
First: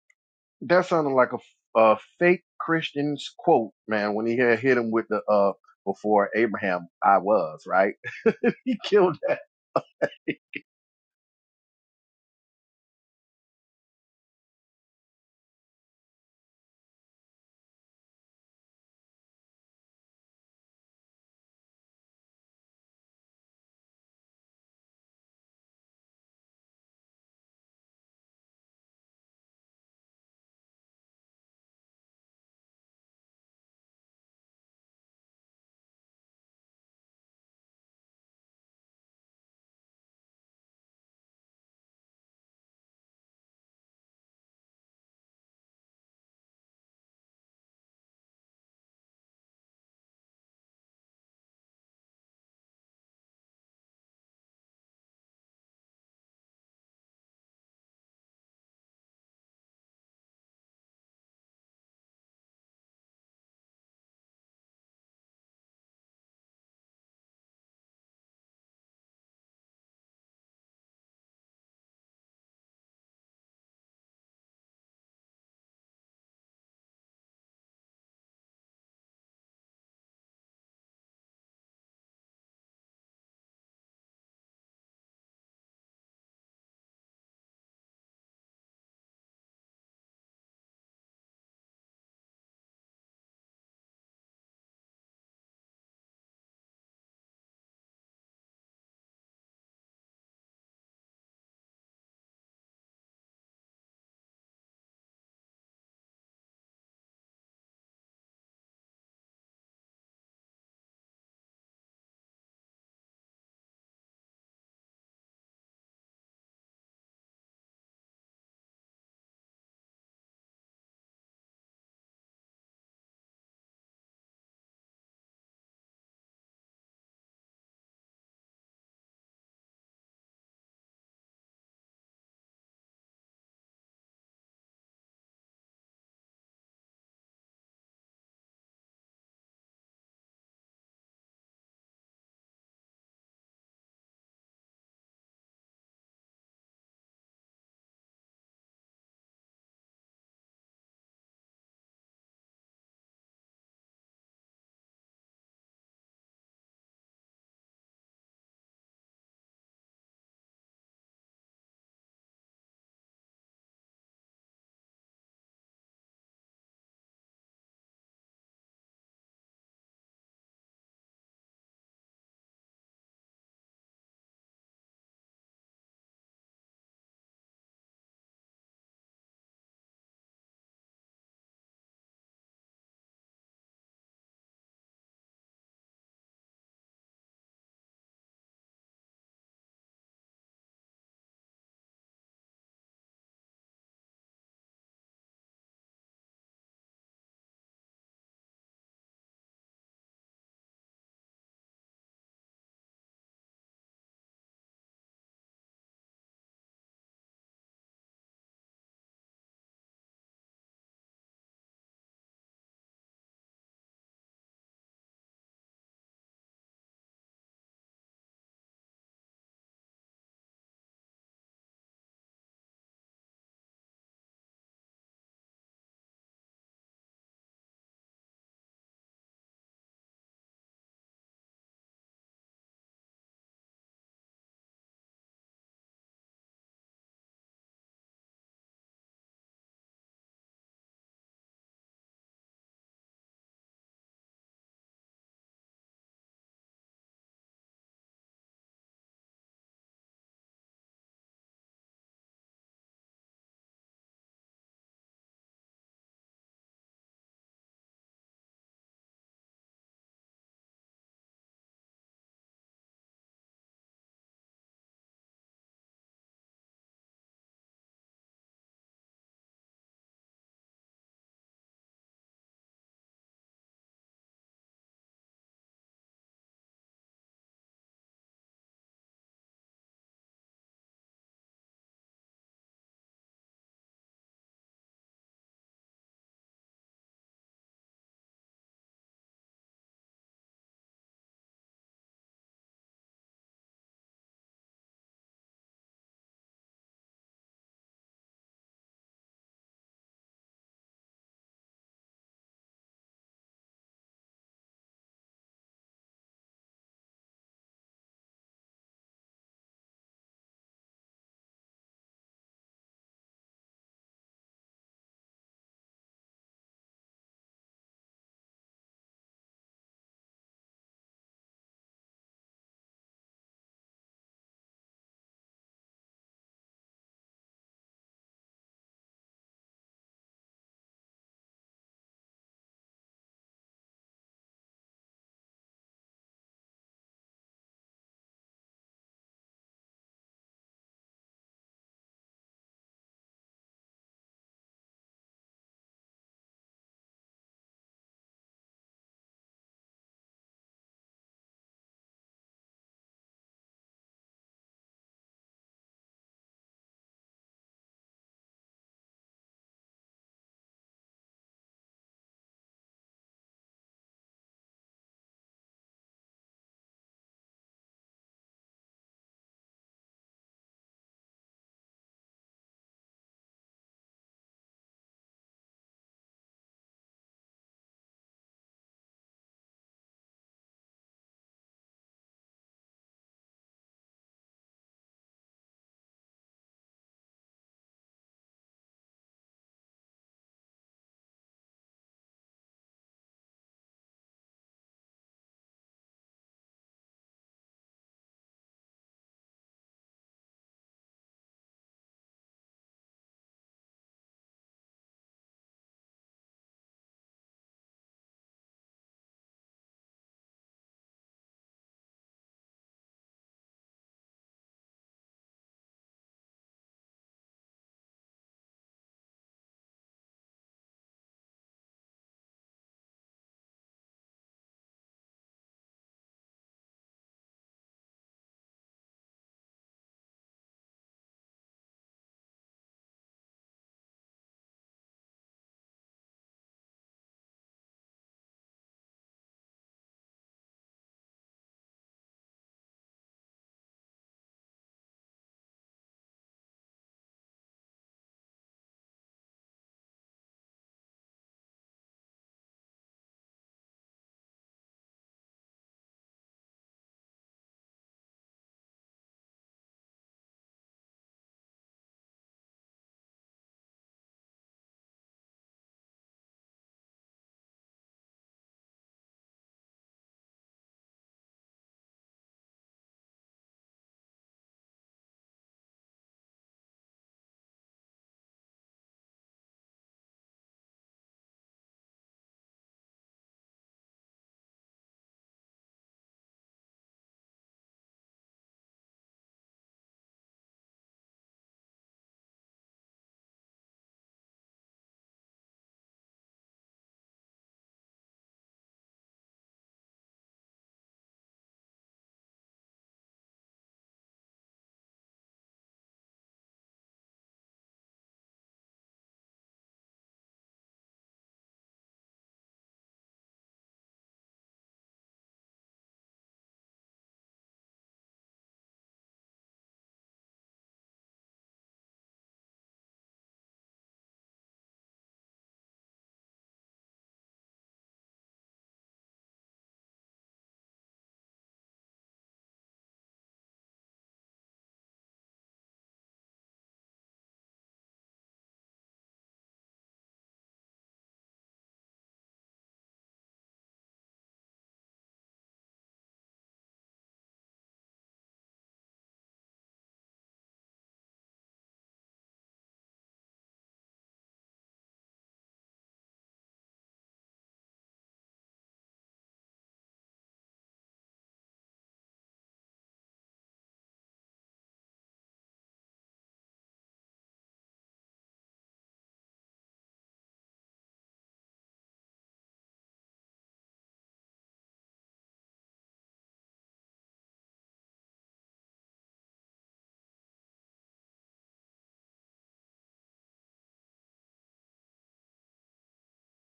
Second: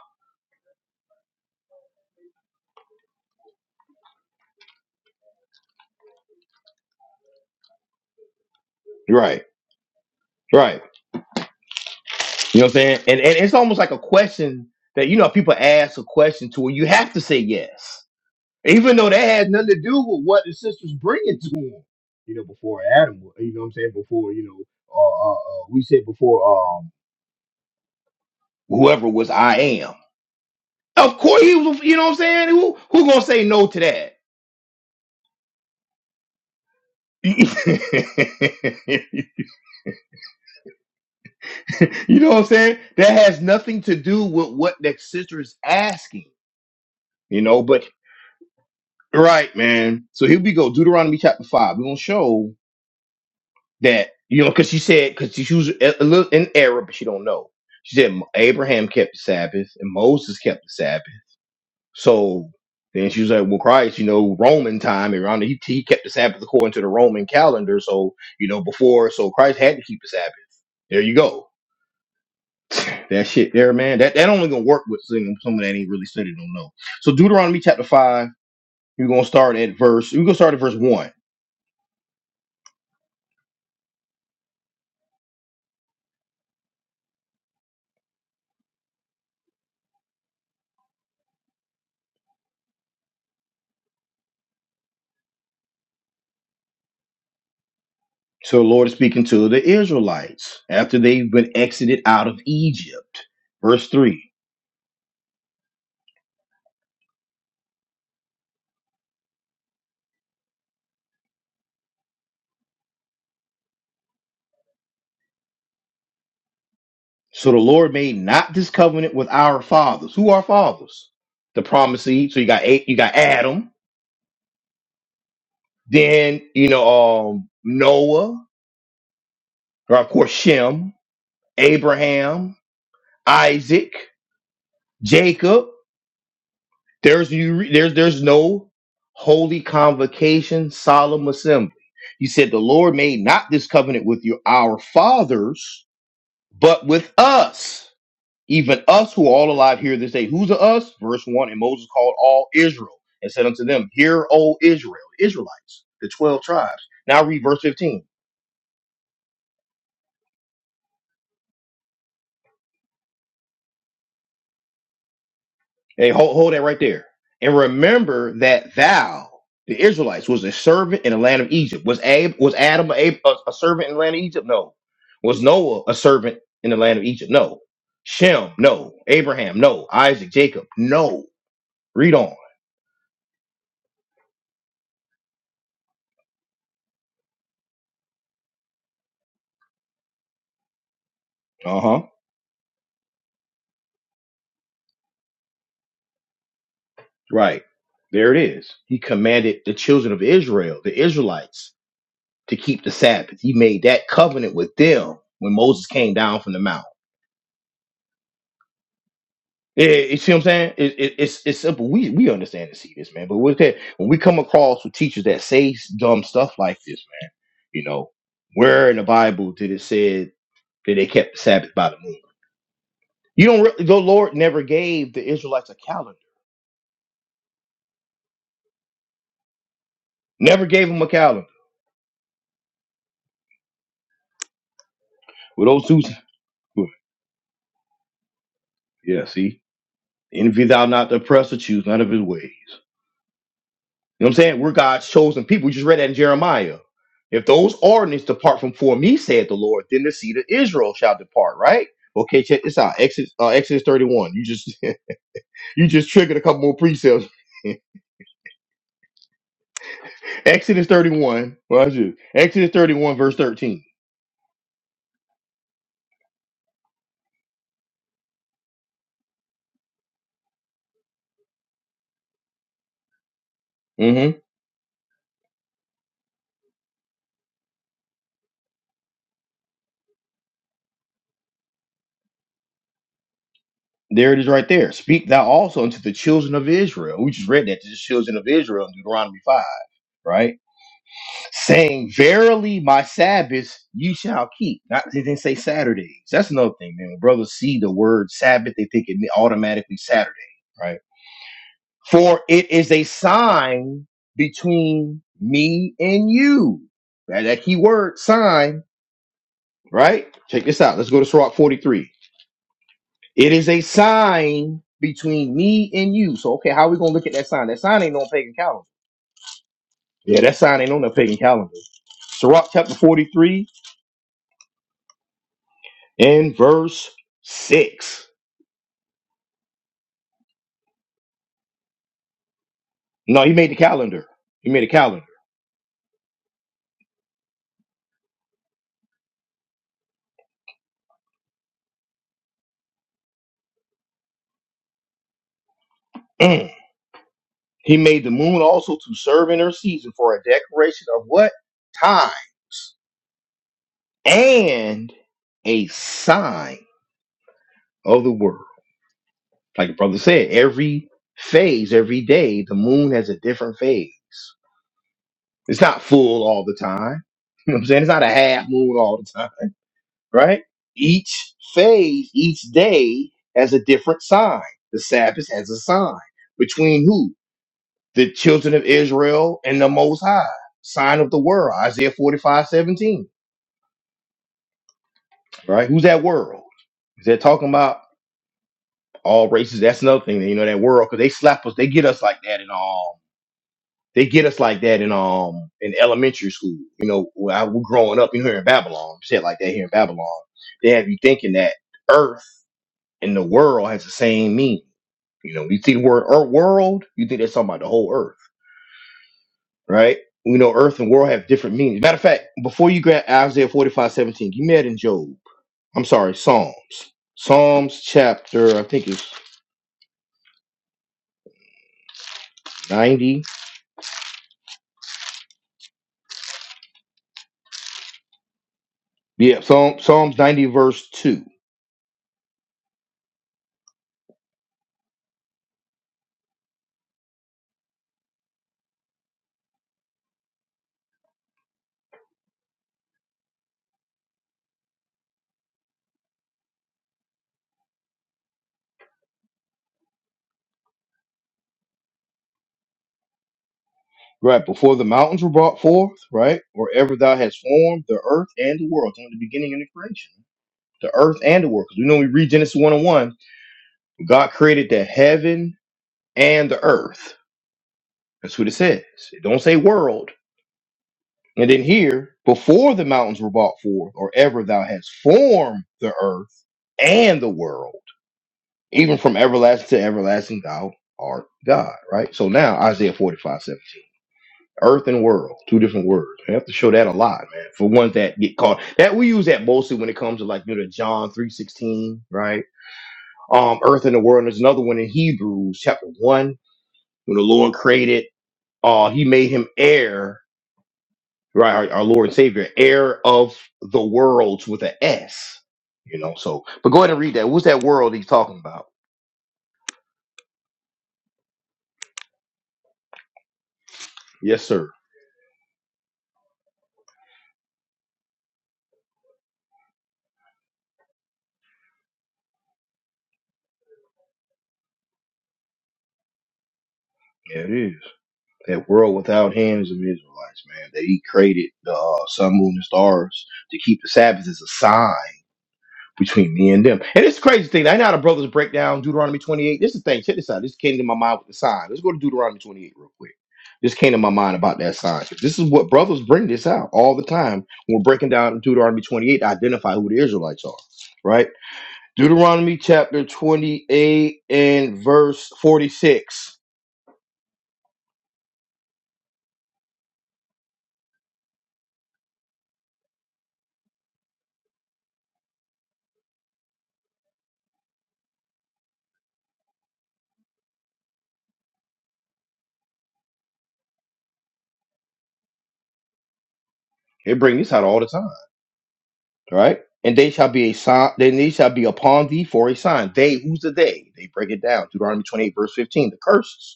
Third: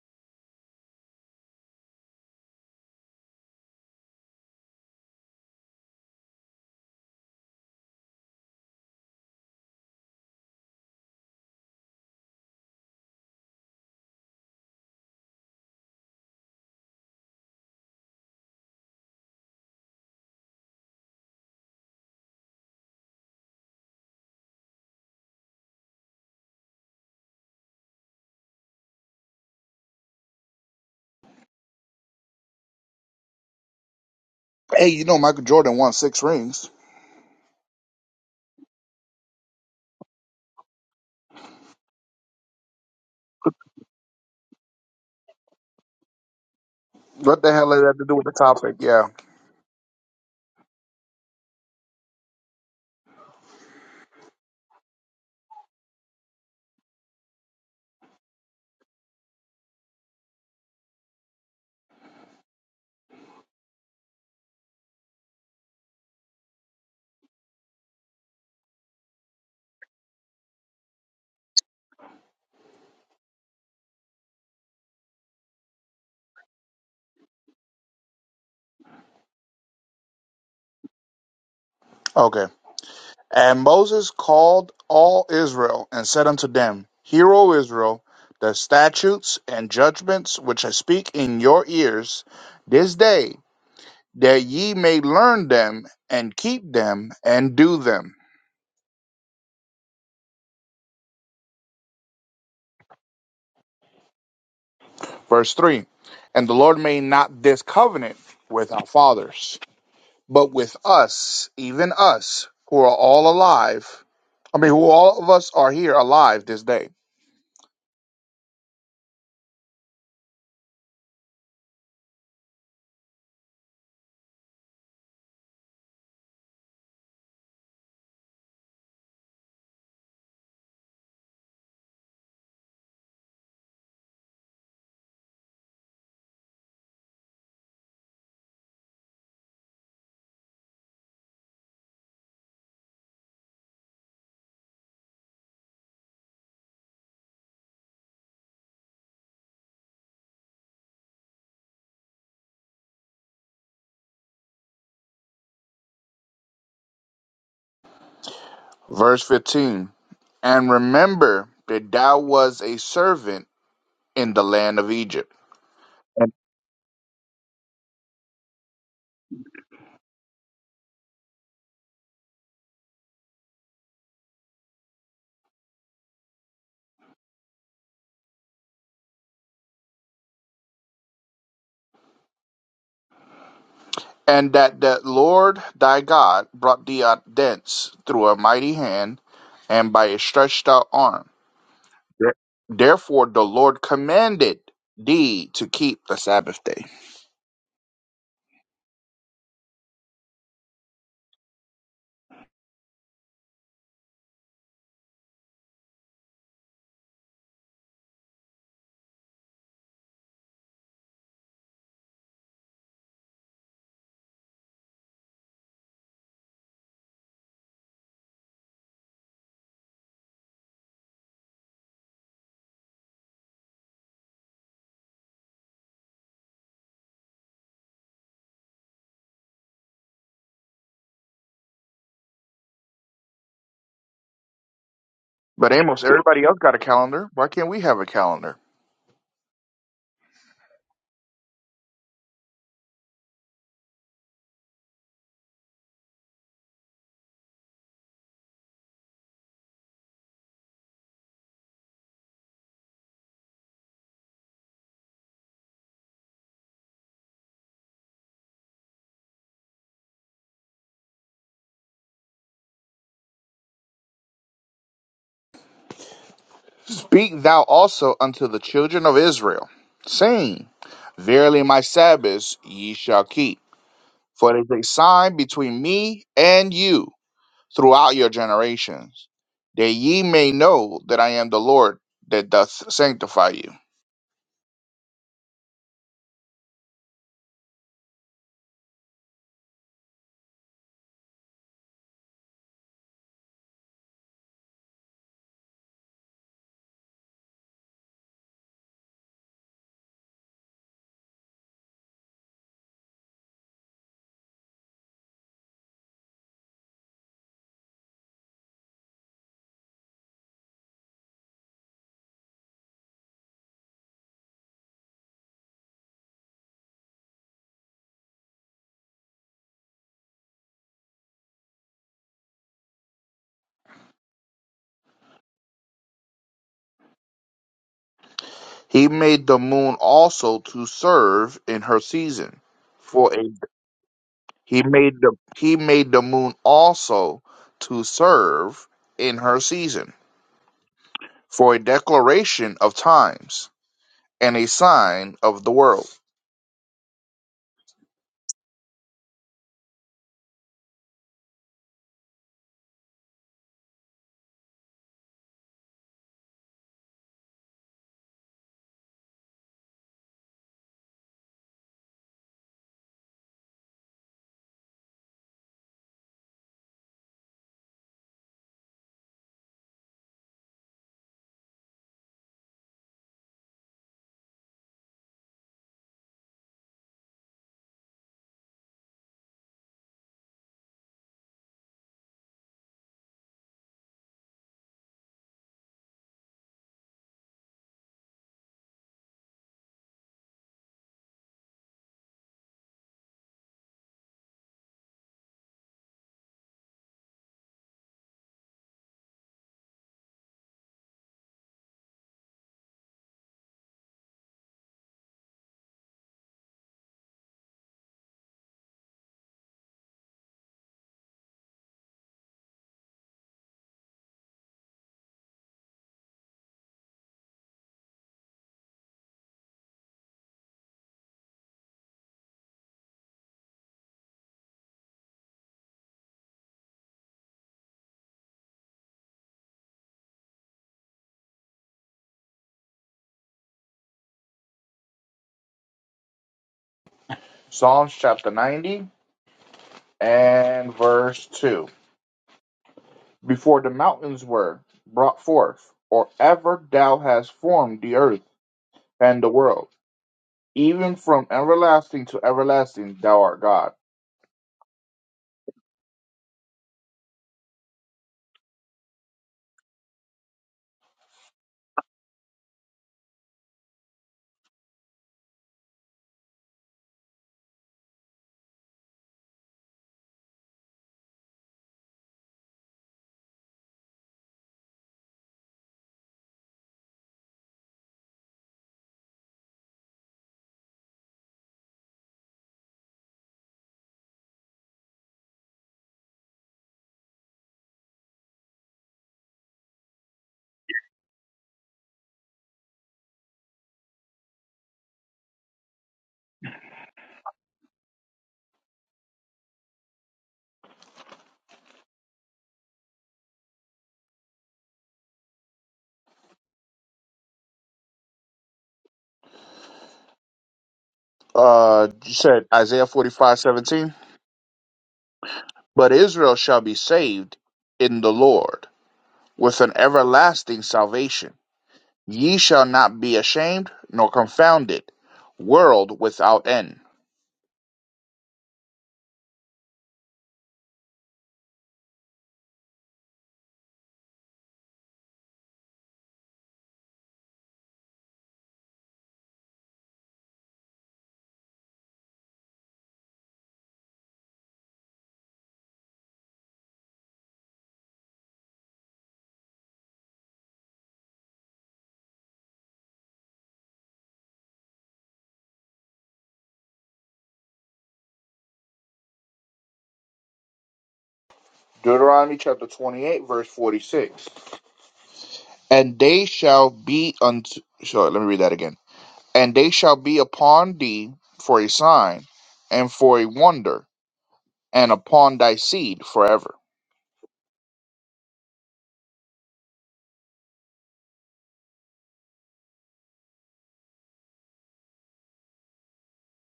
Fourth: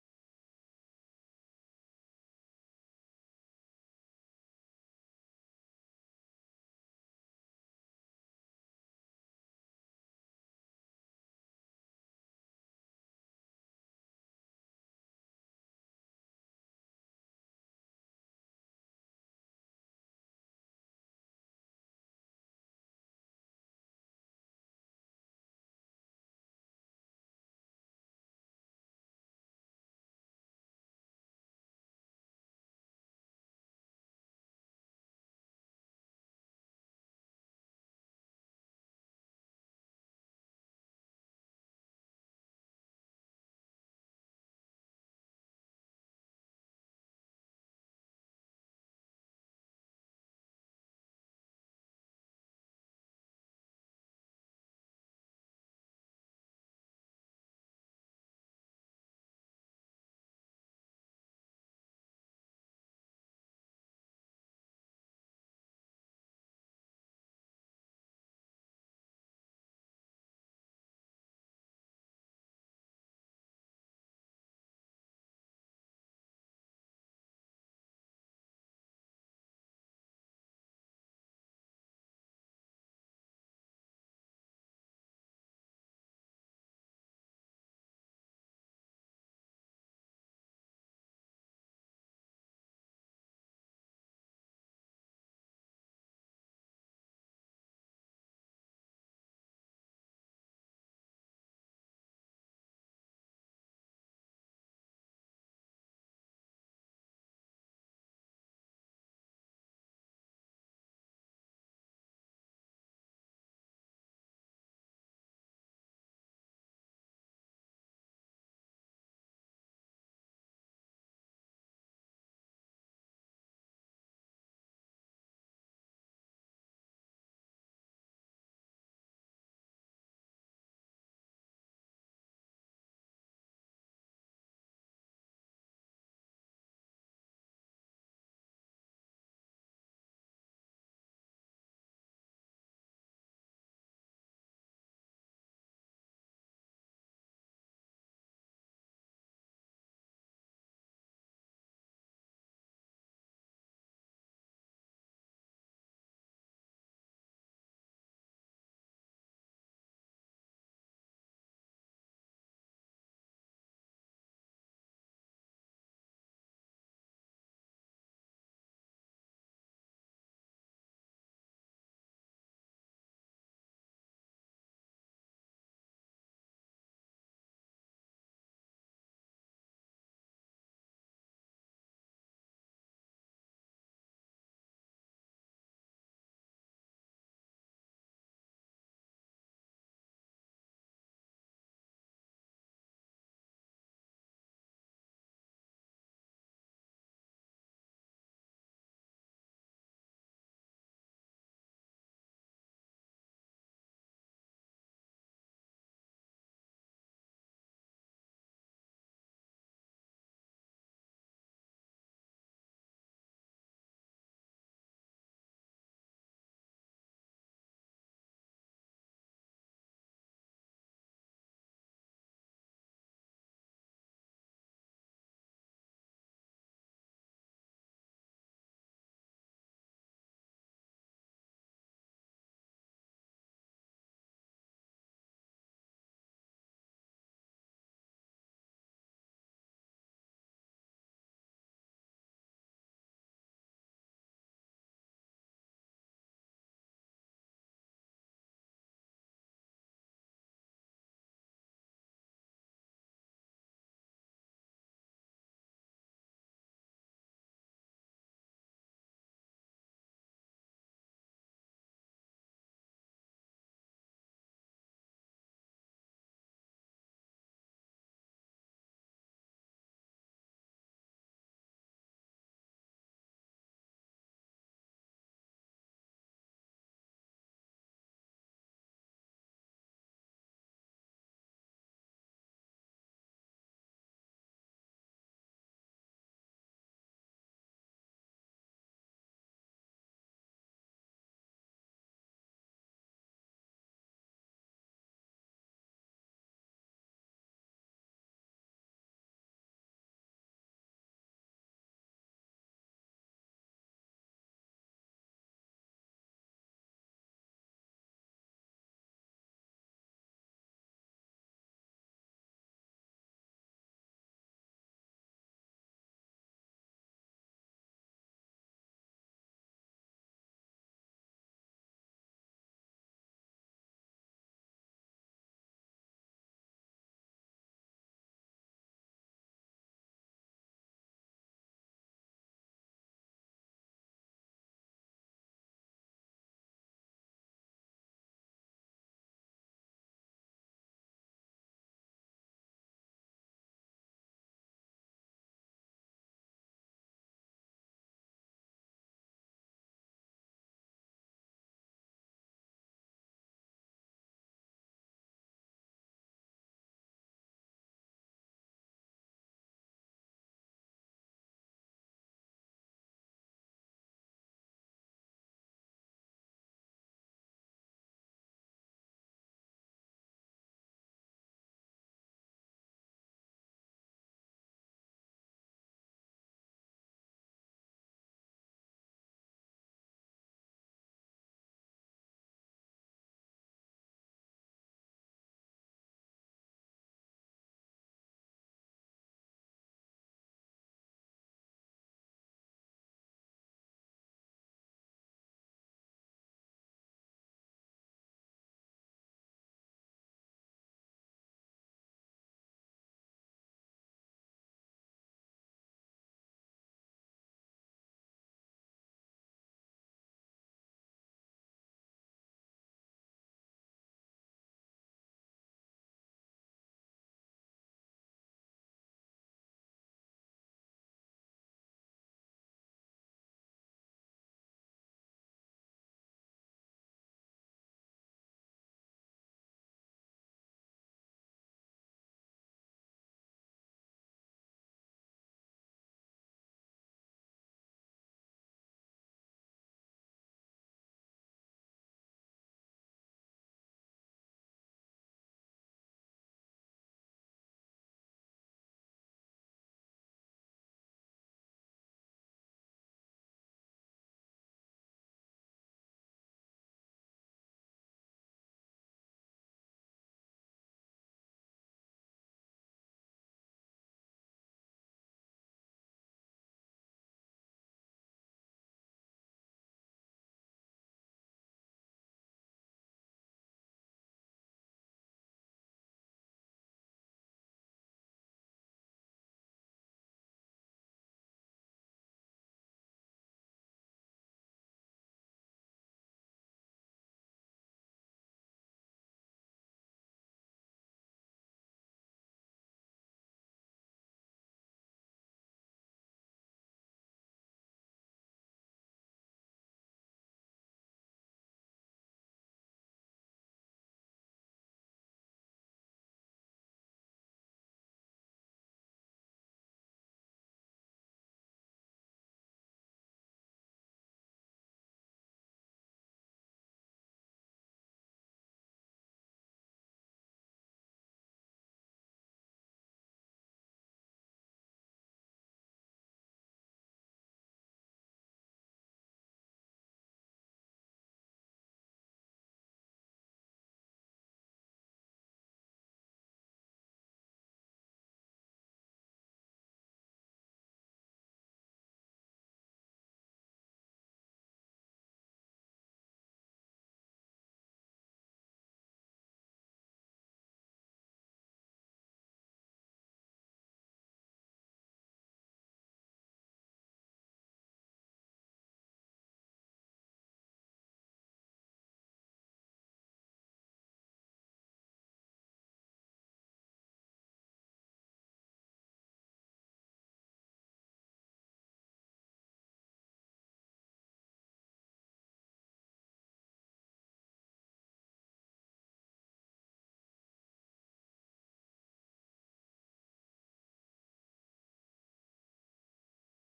Speaker 3: that sounded like a, a fake Christian's quote, man, when he had hit him with the, uh, before Abraham, I was, right? he killed that.
Speaker 1: Right, right. You know what I'm saying? And and it's almost like a question that you know people ask a question to where you have to say yes. even though that had nothing to do with what the sisters bringing to him. You know, before Adam, you know what I'm saying? Before, you know, uh, uh, uh, we said before, um, whoever was I am. Of course, he was, you know what I'm saying? Who, who gonna say no to that?
Speaker 2: Hey, you know Michael Jordan won six rings.
Speaker 1: you know what I'm saying? That has nothing to do with what that sister is asking,
Speaker 2: What
Speaker 1: you
Speaker 2: the
Speaker 1: know,
Speaker 2: hell does that
Speaker 1: but
Speaker 2: have to do with the topic? Yeah.
Speaker 1: right, man. So here we go. Deuteronomy chapter five. We're gonna show. that you know because she said because she was a a little in error but she don't know she said "Mo- abraham kept the sabbath and moses kept the sabbath so then she was like well christ you know roman time around he, he kept the sabbath according to the roman calendar so you know before so christ had to keep the sabbath there you go that shit there man that that only gonna work with some- someone that ain't really studied don't know so deuteronomy chapter 5 we're gonna start at verse we're gonna start at verse 1
Speaker 2: Okay. And Moses called all Israel and said unto them, Hear, O Israel, the statutes and judgments which I speak in your ears this day, that ye may learn them and keep them and do them
Speaker 1: So the Lord is speaking to the Israelites after they've been exited out of Egypt. Verse 3.
Speaker 2: Verse 3 And the Lord made not this covenant with our fathers, but with us, even us, who are all alive. I mean, who all of us are here alive this day.
Speaker 1: So the Lord made not this covenant with our fathers. Who are fathers? The promised seed. So you got eight, you got Adam, then you know um Noah, or of course Shem, Abraham, Isaac, Jacob. There's you there's there's no holy convocation, solemn assembly. He said, The Lord made not this covenant with you, our fathers But with us, even us who are all alive here this day, who's a us? Verse 1 And Moses called all Israel and said unto them, Hear, O Israel, Israelites, the 12 tribes. Now read verse 15.
Speaker 2: Verse 15 And remember that thou was a servant in the land of Egypt,
Speaker 1: Hey,
Speaker 2: and
Speaker 1: hold, hold that right there. And remember that thou, the Israelites, was a servant in the land of Egypt. Was Ab, was Adam a, a, a servant in the land of Egypt? No. Was Noah a servant in the land of Egypt? No. Shem, no. Abraham, no. Isaac, Jacob, no. Read on.
Speaker 2: and that the Lord thy God brought thee out thence through a mighty hand and by a stretched out arm
Speaker 1: Uh huh.
Speaker 2: There- Therefore, the Lord commanded thee to keep the Sabbath day.
Speaker 1: Right. There it is. He commanded the children of Israel, the Israelites, to keep the Sabbath. He made that covenant with them when Moses came down from the mount. Eh, eh, you see what I'm saying? It, it, it's it's simple. We we understand and see this, man. But with that, when we come across with teachers that say s- dumb stuff like this, man, you know, where in the Bible did it said that they kept the Sabbath by the moon? You don't. Really, the Lord never gave the Israelites a calendar. Never gave them a calendar. With
Speaker 2: But
Speaker 1: those two,
Speaker 2: Amos, everybody else got a calendar. Why can't we have a calendar?
Speaker 1: yeah. See, Envy thou not the oppressor, choose none of his ways. You know what I'm saying? We're God's chosen people. We just read that in Jeremiah. If those ordinances depart from for me, said the Lord, then the seed of Israel shall depart, right? Okay, check this out. Exodus, uh, Exodus 31. You just you just triggered a couple more precepts. Exodus 31. Watch this. Exodus 31, verse 13.
Speaker 2: Speak thou also unto the children of Israel, saying, Verily my Sabbaths ye shall keep,
Speaker 1: hmm
Speaker 2: for it is a sign between me and you throughout your generations, that ye may know that I am the Lord that doth sanctify you.
Speaker 1: There it is right there. Speak thou also unto the children of Israel. We just read that to the children of Israel in Deuteronomy 5, right? saying, Verily my Sabbaths you shall keep. Not they didn't say Saturdays. That's another thing, man. When brothers see the word Sabbath, they think it automatically Saturday, right? For it is a sign between me and you. That, that key word sign, right? Check this out. Let's go to Sirach 43. It is a sign between me and you. So okay, how are we gonna look at that sign? That sign ain't on pagan calendar. Yeah, that sign ain't on the pagan calendar. Sirach chapter 43 in verse 6.
Speaker 2: He made the moon also to serve in her season, for a
Speaker 1: No, he made the calendar. He
Speaker 2: He
Speaker 1: made a
Speaker 2: made
Speaker 1: calendar.
Speaker 2: the he made the moon also to serve in her season for a declaration of times and a sign of the world.
Speaker 1: Mm. He made the moon also to serve in her season for a decoration of what? Time and a sign of the world. Like the brother said, every phase, every day, the moon has a different phase. It's not full all the time. You know what I'm saying? It's not a half moon all the time. right? Each phase, each day has a different sign. The Sabbath has a sign between who? The children of Israel and the Most High. Sign of the world, Isaiah 45 17. right? Who's that world? Is that talking about all races? That's another thing, you know, that world, because they slap us, they get us like that in um, they get us like that in um in elementary school. You know, when I was growing up, you know, here in Babylon, shit like that here in Babylon, they have you thinking that Earth in the world has the same meaning. You know, you see the word earth world, you think that's talking about the whole earth, right? We know earth and world have different meanings. Matter of fact, before you grab Isaiah 45 17, you met in Job. I'm sorry, Psalms. Psalms chapter, I think it's 90. Yeah, Psalm, Psalms 90, verse 2.
Speaker 2: Psalms chapter 90 and verse 2. Before the mountains were brought forth, or ever thou hast formed the earth and the world, even from everlasting to everlasting thou art God.
Speaker 1: Right, before the mountains were brought forth, right? Wherever thou hast formed the earth and the world, It's only the beginning of the creation, the earth and the world. Because we know we read Genesis 1 and 1, God created the heaven and the earth That's what it says. It don't say world. And then here, before the mountains were brought forth, or ever thou hast formed the earth and the world, even from everlasting to everlasting, thou art God. Right. So now Isaiah 45 17, Earth and world, two different words. We have to show that a lot, man. For ones that get caught, that we use that mostly when it comes to like you know the John three sixteen, right? Um, earth and the world. And there's another one in Hebrews chapter one when the Lord created, uh, He made him heir right? Our, our Lord and Savior, heir of the worlds with an S, you know. So, but go ahead and read that. What's that world he's talking about?
Speaker 2: Uh, you said Isaiah forty five seventeen.
Speaker 1: Yes, sir.
Speaker 2: But Israel shall be saved in the Lord with an everlasting salvation. Ye shall not be ashamed nor confounded, world without end.
Speaker 1: Yeah, it is. That world without him is of Israelites, man. That he created the uh, sun, moon, and stars to keep the Sabbath is a sign. between me and them. And it's a crazy thing. I know how the brothers break down Deuteronomy 28. This is the thing. Check this out. This came to my mind with the sign. Let's go to Deuteronomy 28 real quick. This came to my mind about that sign. This is what brothers bring this out all the time when we're breaking down Deuteronomy 28 to identify who the Israelites are, right? Deuteronomy chapter 28 and verse 46.
Speaker 2: Deuteronomy chapter 28, verse 46. And they shall be unto. Sorry, let me read that again. And they shall be upon thee for a sign and for a wonder, and upon thy seed forever.
Speaker 1: They bring this out all the time, right? And they shall be a sign, then they shall be upon thee for a sign. They, who's the they? They break it down. Deuteronomy 28, verse 15, the curses.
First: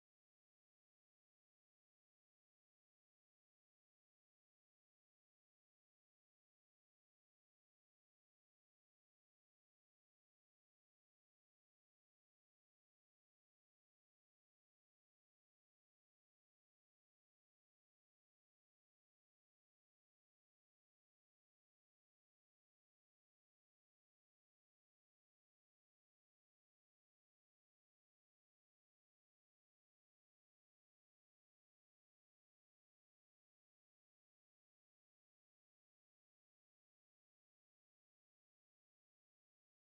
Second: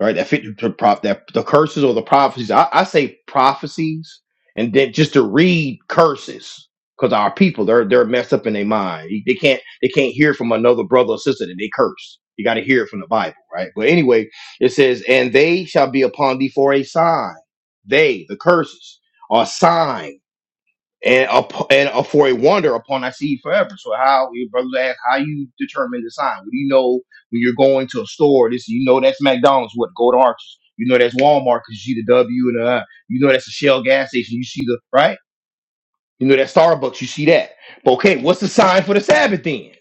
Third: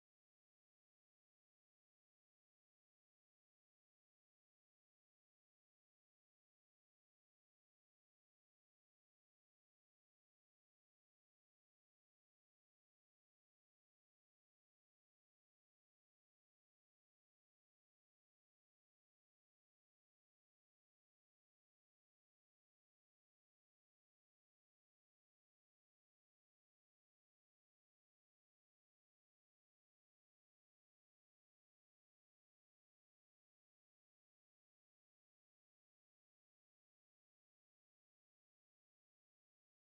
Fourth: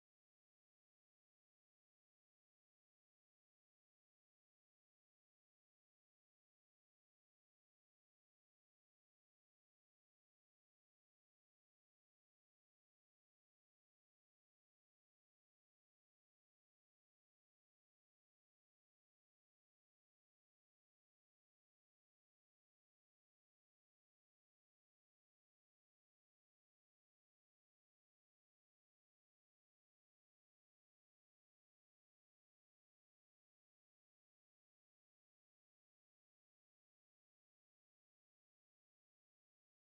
Speaker 1: right? That fit the prop that the curses or the prophecies. I, I say prophecies, and then just to read curses because our people they're they're messed up in their mind. They can't they can't hear from another brother or sister that they curse. You got to hear it from the Bible, right? But anyway, it says, "And they shall be upon thee for a sign." They the curses are signs and up and up for a wonder upon thy seed forever. So how your brother asked how you determine the sign? What do you know when you're going to a store? This you know that's McDonald's, what go to Arches. You know that's Walmart because you see the W and uh you know that's a Shell gas station. You see the right. You know that Starbucks. You see that. But okay, what's the sign for the Sabbath then?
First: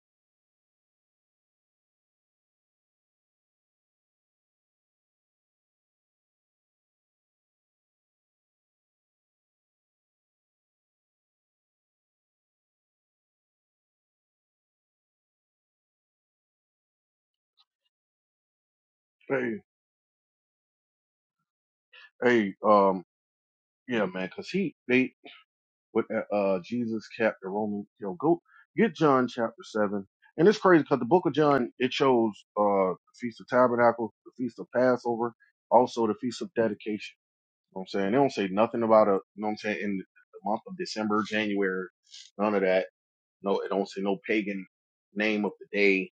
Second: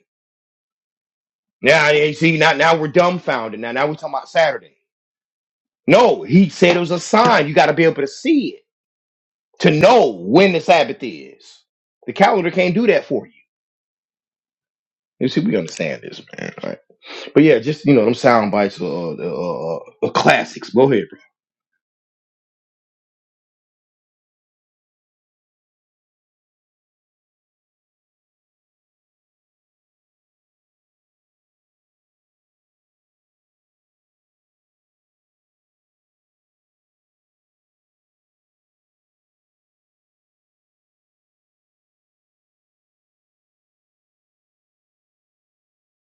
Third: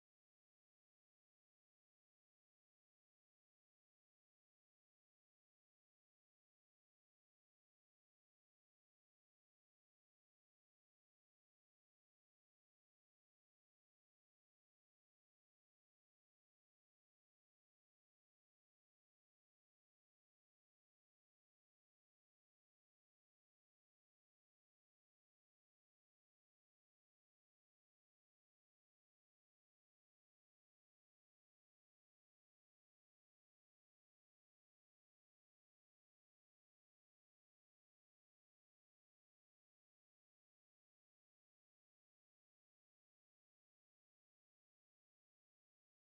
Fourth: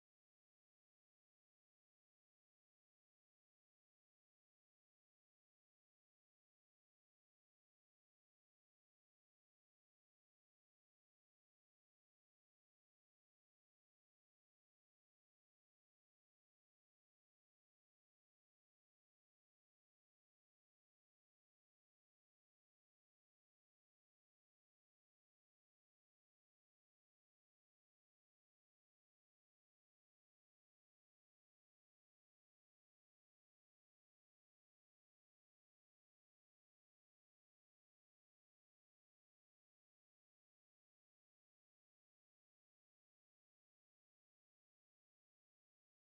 Speaker 1: Now you see now now we're dumbfounded. Now now we're talking about Saturday. No, he said it was a sign. You got to be able to see it to know when the Sabbath is. The calendar can't do that for you. You see, we understand this, man. Right? But yeah, just you know, them sound bites are, are,
Speaker 3: Hey,
Speaker 1: are, classics. Go ahead.
Speaker 3: hey, um, yeah, man, cause he, they, with uh, uh, Jesus kept the Roman. You know, go get John chapter seven, and it's crazy because the Book of John it shows uh, the Feast of Tabernacle, the Feast of Passover, also the Feast of Dedication. You know what I'm saying they don't say nothing about a. You know what I'm saying in the month of December, January, none of that. No, it don't say no pagan name of the day.